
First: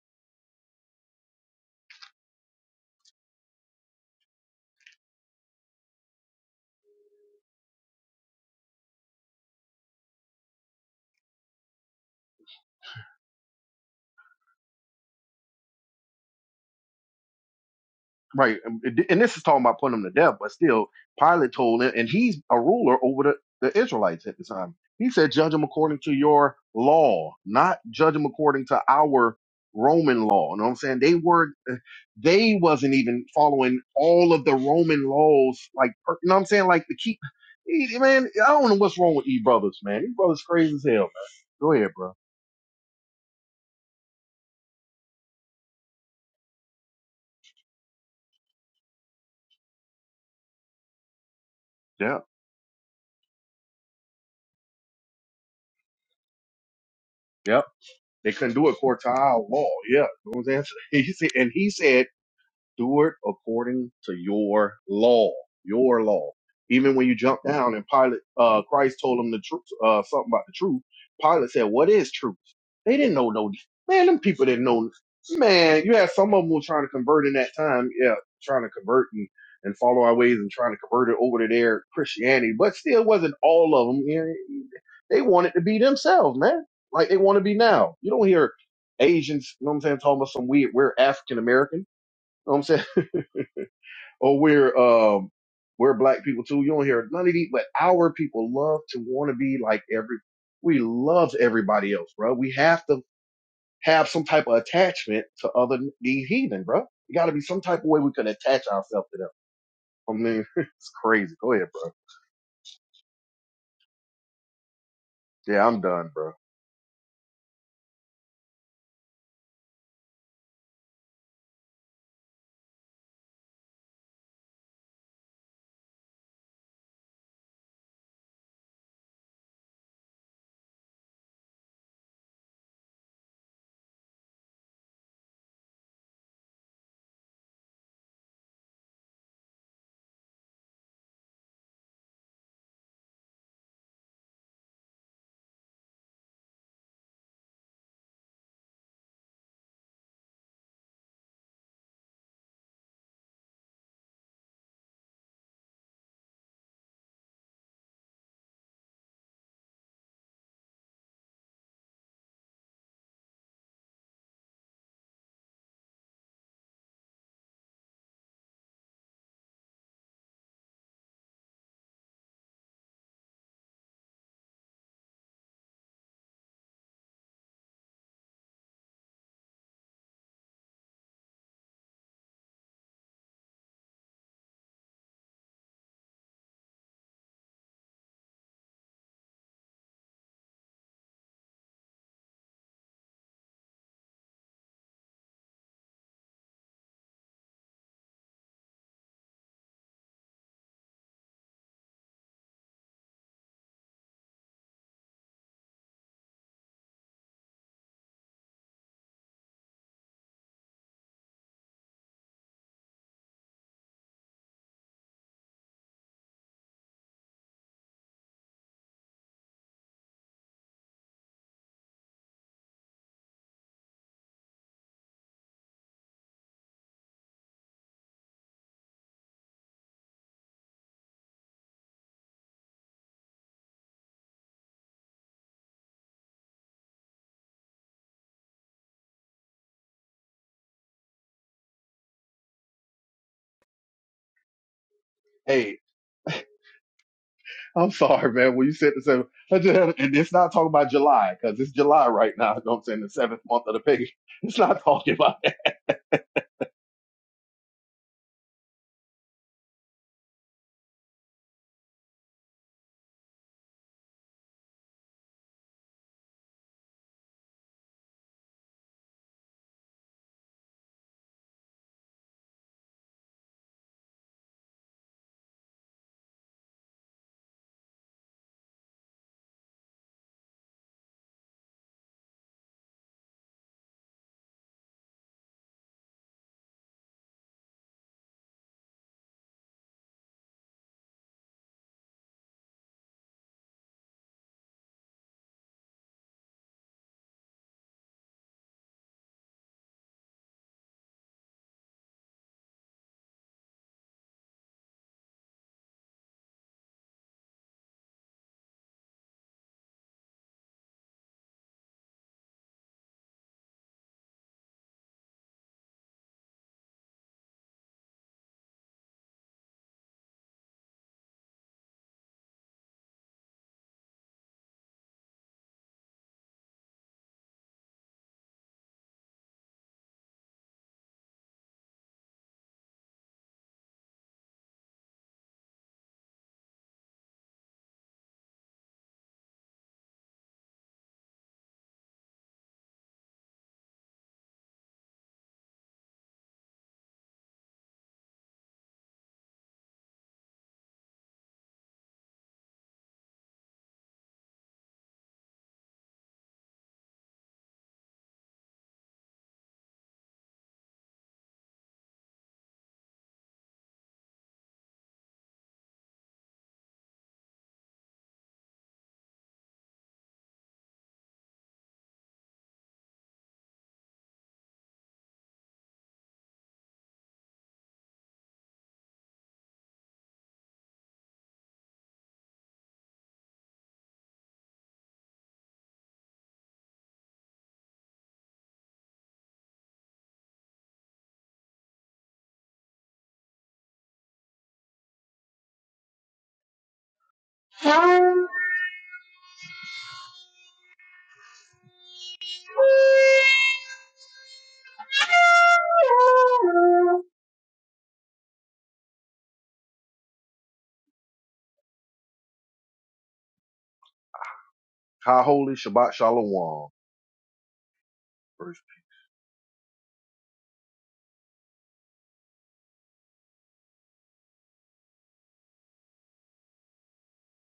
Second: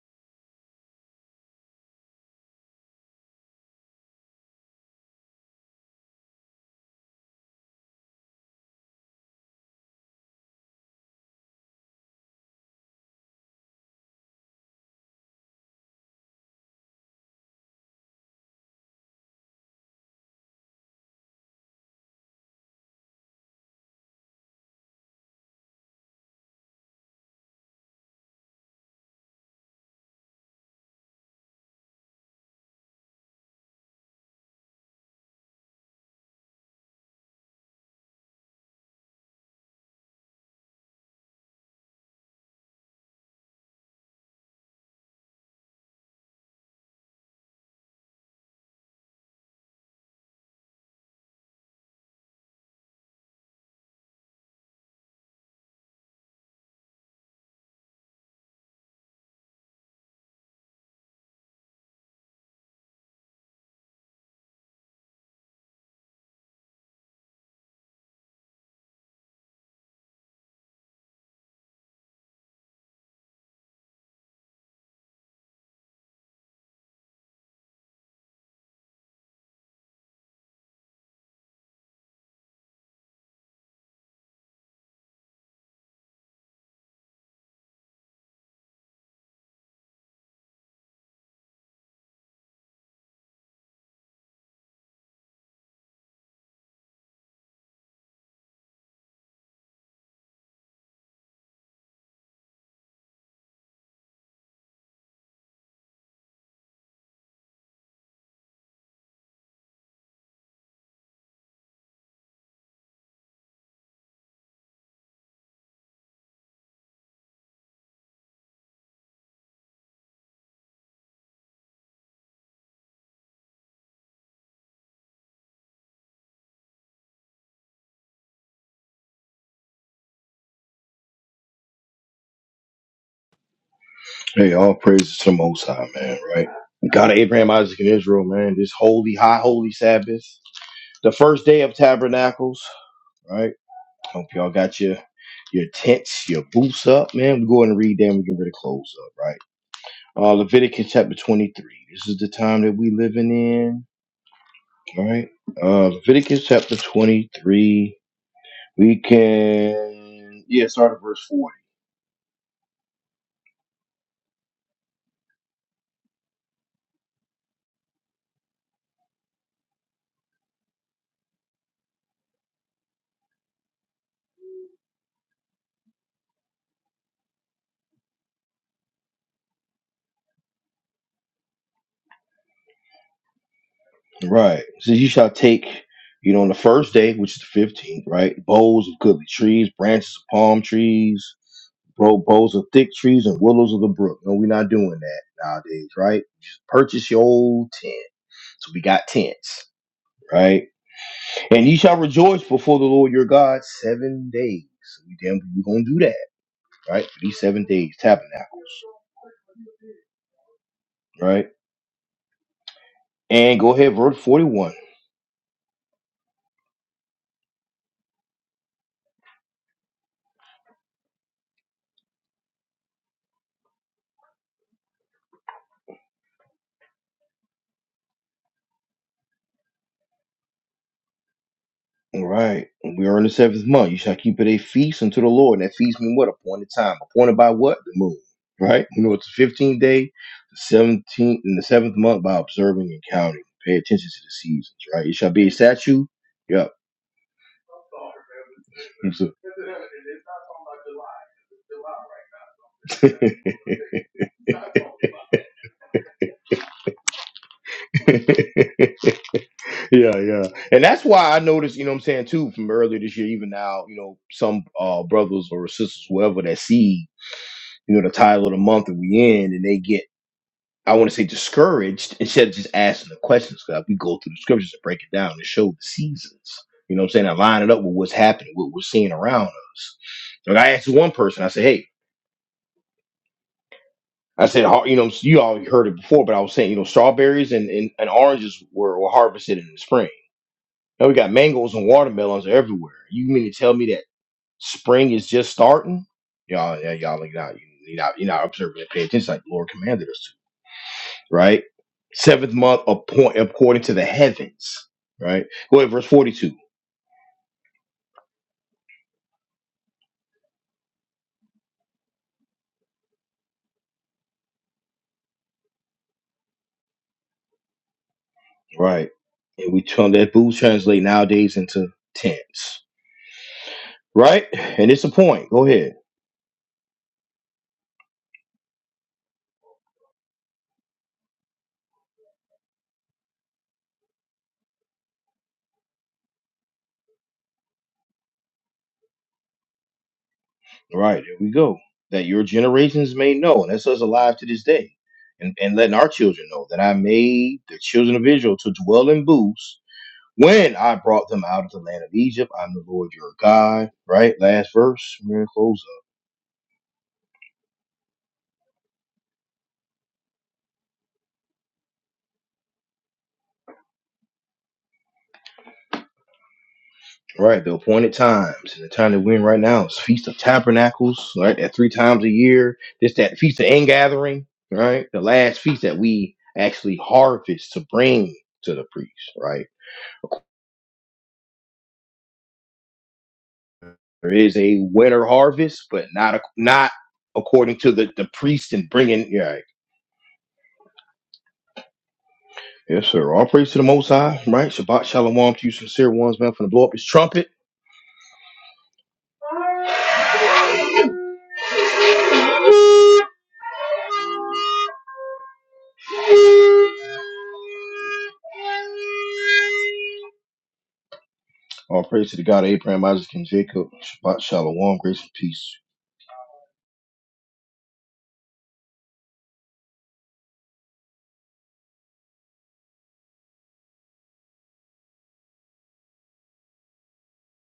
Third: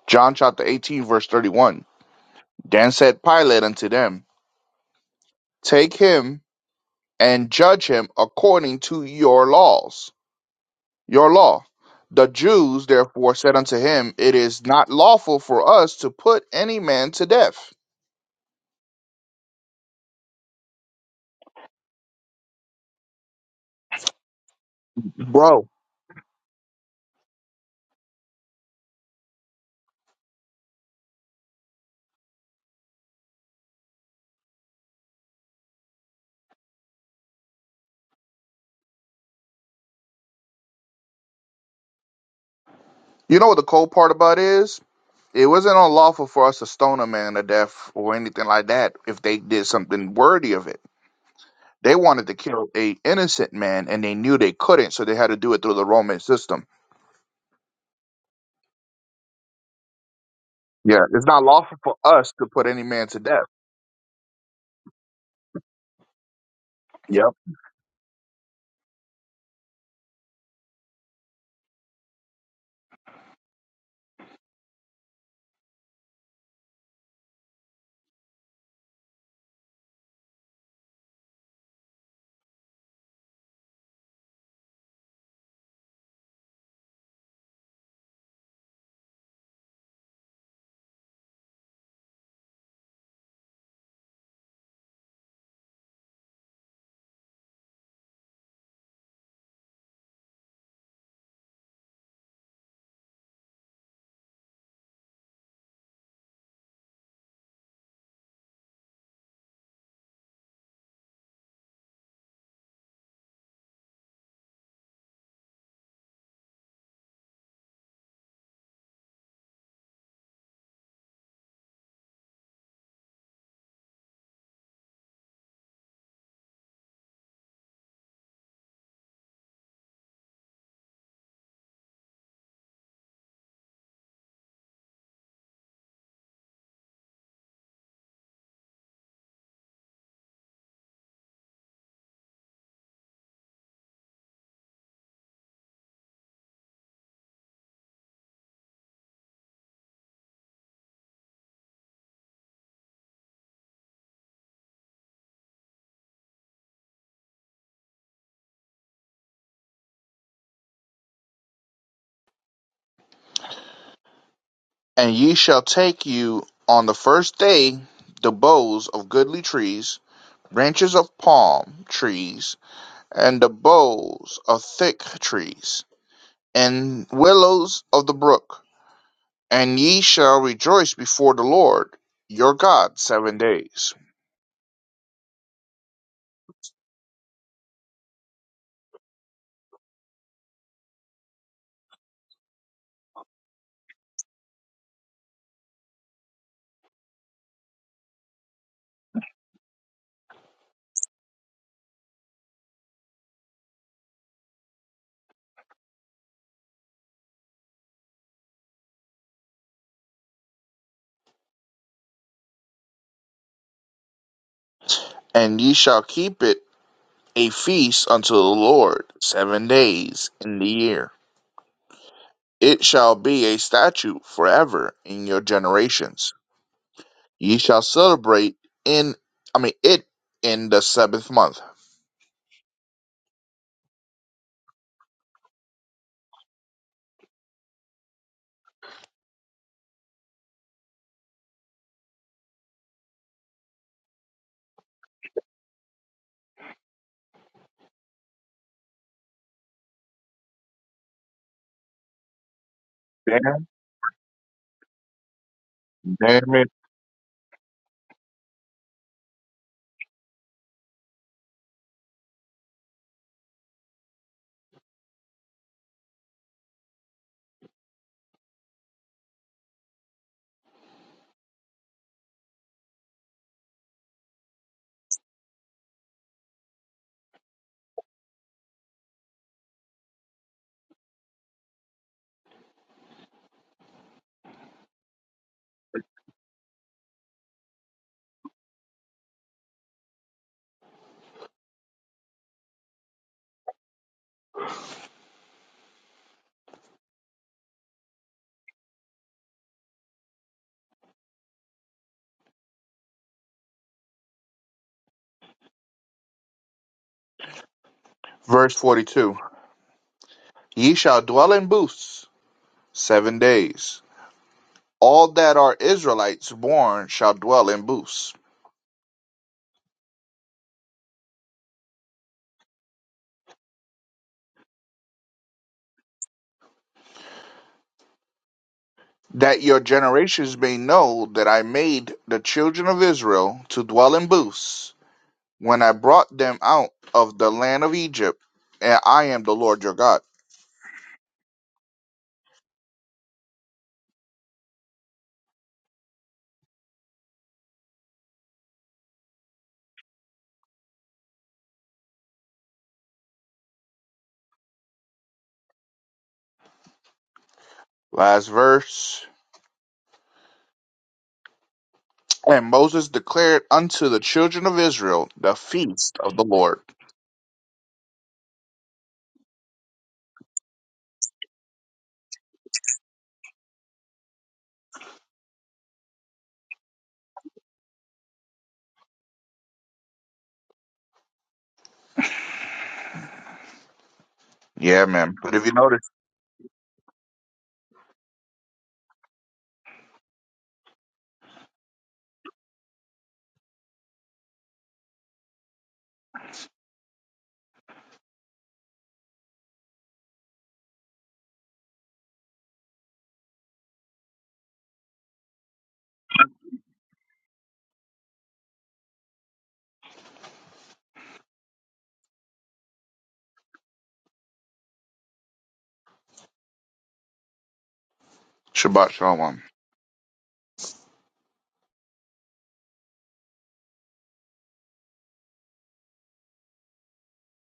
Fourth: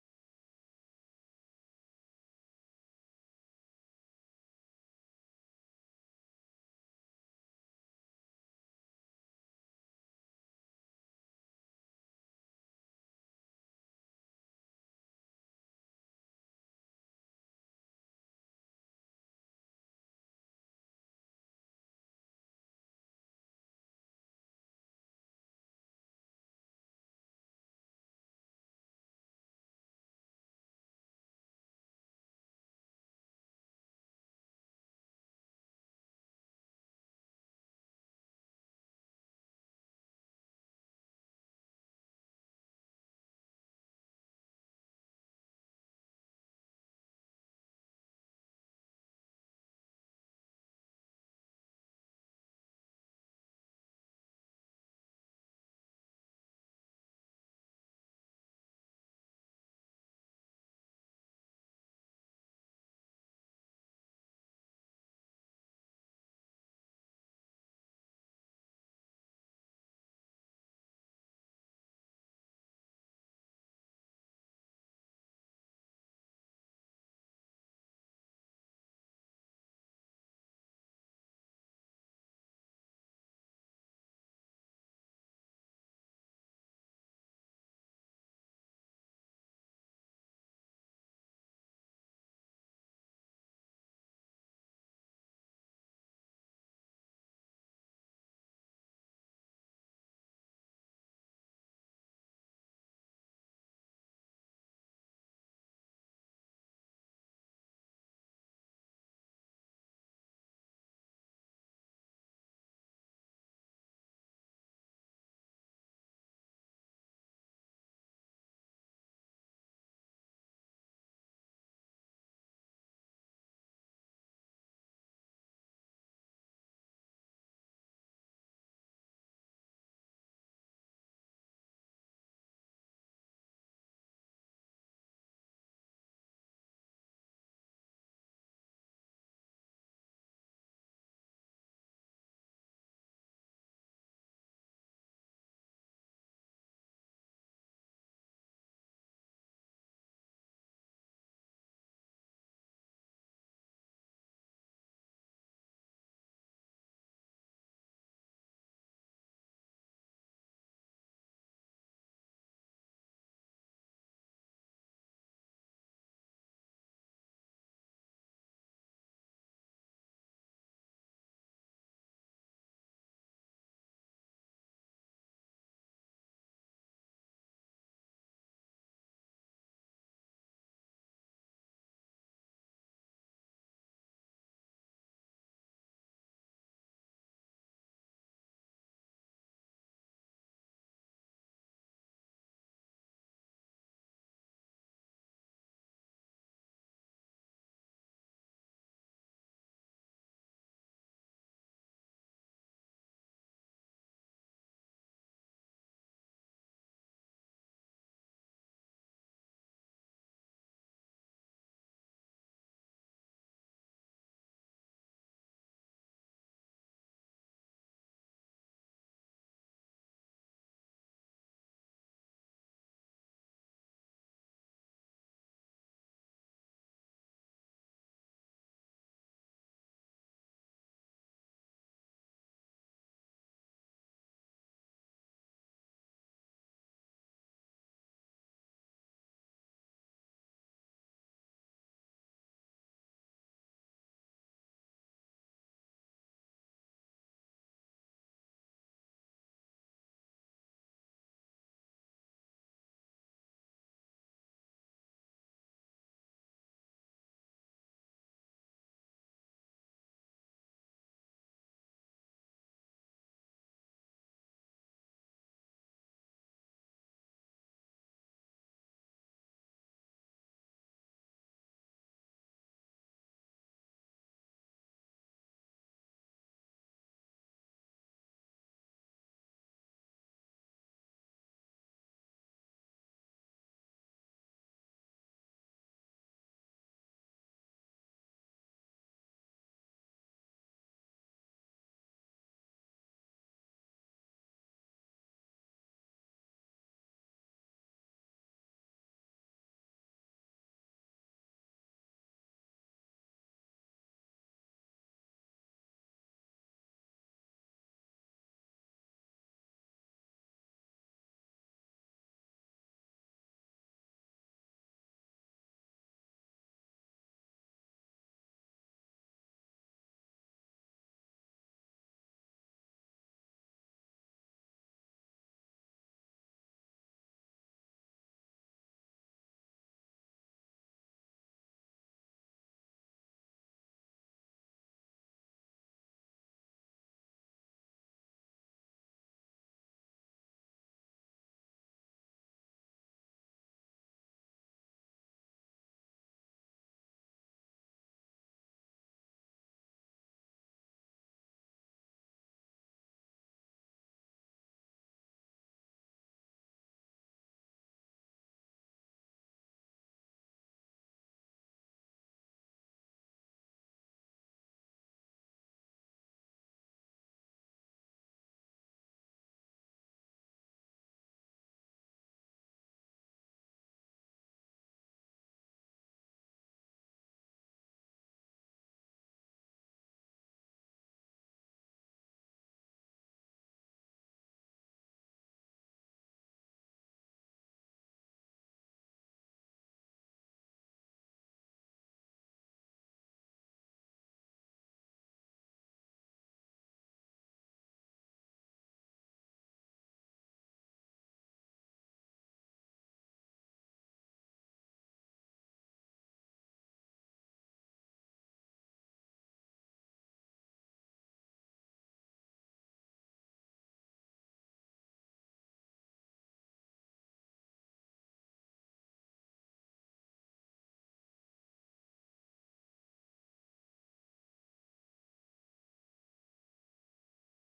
Speaker 2: John chapter 18, verse 31. Then said Pilate unto them, Take him and judge him according to your laws, your law. The Jews therefore said unto him, It is not lawful for us to put any man to death.
Speaker 3: Right. And and this is talking about putting him to death, but still, Pilate told him, and he's a ruler over the, the Israelites at the time. He said, Judge them
Speaker 2: Bro,
Speaker 3: according to your law, not judge them according to our Roman law. You know what I'm saying? They were they wasn't even following all of the Roman laws, like per- you know what I'm saying? Like the keep man, I don't know what's wrong with these brothers, man. These brothers crazy as hell, man. Go ahead, bro.
Speaker 2: you know what the cold part about is? It wasn't unlawful for us to stone a man to death or anything like that if they did something worthy of it They
Speaker 3: Yeah.
Speaker 2: wanted to kill a innocent man, and they knew they couldn't, so they had to do it through the Roman system.
Speaker 3: yeah. They couldn't do a quartile wall. Yeah, you know what I'm saying?
Speaker 2: Yeah, it's not
Speaker 3: and he
Speaker 2: lawful for
Speaker 3: said
Speaker 2: us to put any
Speaker 3: do
Speaker 2: man
Speaker 3: it
Speaker 2: to death.
Speaker 3: according to your law, your law. Even when you
Speaker 2: Yep.
Speaker 3: jump down and Pilate, uh, Christ told them the truth, uh, something about the truth. Pilate said, "What is truth?" They didn't know no. Man, them people didn't know. Man, you had some of them were trying to convert in that time. Yeah, trying to convert and, and follow our ways and trying to convert it over to their Christianity, but still wasn't all of them. You know, They wanted to be themselves, man. Like they want to be now. You don't hear Asians, you know what I'm saying, talking about some weird, we're African American. You know what I'm saying? or we're um we're black people too. You don't hear none of these, but our people love to want to be like every we love everybody else, bro. We have to have some type of attachment to other these heathen, bro. You got to be some type of way we can attach ourselves to them. I mean, it's crazy. Go ahead, bro. Yeah, I'm done, bro.
Speaker 1: Hey, all praises to the Most High, man, right? God of Abraham, Isaac, and Israel, man. This holy, high, holy Sabbath. The first day of tabernacles, right? Hope y'all got your your tents, your boots up, man. We go and read them, we get rid of clothes up, right? Uh Leviticus chapter 23. This is the time that we living in, right? Uh Leviticus chapter 23. We can yeah, start at verse 4.
Speaker 2: And ye shall take you on the first day the boughs of goodly trees, branches of palm trees, and the boughs of thick trees, and willows of the brook. And ye shall rejoice before the Lord your God seven days.
Speaker 1: Right. So you shall take, you know, on the first day, which is the 15th, right? Boughs of goodly trees, branches of palm trees, bro, boughs of thick trees, and willows of the brook. No, we're not doing that nowadays, right? Just purchase your old tent. So we got tents, right? And you shall rejoice before the Lord your God seven days. So we damn, we're going to do that, right? For these seven days, tabernacle, right? And go ahead, verse 41.
Speaker 2: And ye shall keep it a feast unto the Lord seven days in the year. It shall be a statute forever in your generations. Ye shall celebrate in, I mean, it in the seventh month.
Speaker 1: All right. And We are in the seventh month. You shall keep it a feast unto the Lord. And that feast mean what? Appointed time. Appointed by what? The moon. Right? You know, it's the 15th day, the 17th, and the seventh month by observing and counting. Pay attention to the seasons, right? It shall be a
Speaker 3: Hey,
Speaker 1: statue. Yep.
Speaker 3: I'm sorry, man. When you said the
Speaker 1: Yes,
Speaker 3: seventh,
Speaker 1: sir.
Speaker 3: I just had- and it's not talking about July because it's July right now. You know what I'm saying? The seventh
Speaker 2: Damn,
Speaker 3: month of the pagan. It's not talking about that.
Speaker 2: damn it.
Speaker 1: yeah, yeah. And that's why I noticed, you know what I'm saying, too, from earlier this year, even now, you know, some uh brothers or sisters, whoever that see, you know, the title of the month that we in and they get I want to say discouraged instead of just asking the questions. Cause we go through the scriptures and break it down and show the seasons. You know what I'm saying? I line it up with what's happening, what we're seeing around us. Like I asked one person, I said, "Hey, I said, har- you know, you all heard it before, but I was saying, you know, strawberries and, and, and oranges were, were harvested in the spring. Now we got mangoes and watermelons everywhere. You mean to tell me that spring is just starting? Y'all, yeah, y'all, like, not, you're not, you're not observing and paying attention like the Lord commanded us to, right? Seventh month appoint, according to the heavens, right? Go ahead, verse 42,
Speaker 2: Verse 42 Ye shall dwell in booths seven days. All that are Israelites born shall dwell in booths,
Speaker 1: right? And we turn that booze translate nowadays into tents, right? And it's a point. Go ahead.
Speaker 2: that your generations may know that I made the children of Israel to dwell in booths when I brought them out of the land of Egypt, and I am the Lord your God.
Speaker 1: Right there we go. That your generations may know, and that's us alive to this day, and, and letting our children know that I made the children of Israel to dwell in booths when I brought them out of the land of Egypt. I'm the Lord your God. Right, last verse. We're gonna close up.
Speaker 2: Last verse. And Moses declared unto the children of Israel the feast of the Lord.
Speaker 1: Right, the appointed times, and the time that we're in right now is Feast of Tabernacles. Right, that three times a year. This that Feast of Ingathering. Right, the last feast that we actually harvest to bring to the priest. Right There is a
Speaker 2: Yeah,
Speaker 1: winter
Speaker 2: man. But if you
Speaker 1: harvest, but
Speaker 2: notice,
Speaker 1: not ac- not according to the the priest and bringing. Yeah, right. yes, sir. All praise to the Most High, right? Shabbat shalom to you, sincere ones, man. From the blow up his trumpet. All praise to the God of Abraham, Isaac, and Jacob. Shabbat shalom, grace and
Speaker 3: Ka
Speaker 1: peace.
Speaker 3: holy Shabbat Shalom.
Speaker 2: Shabbat Shalom.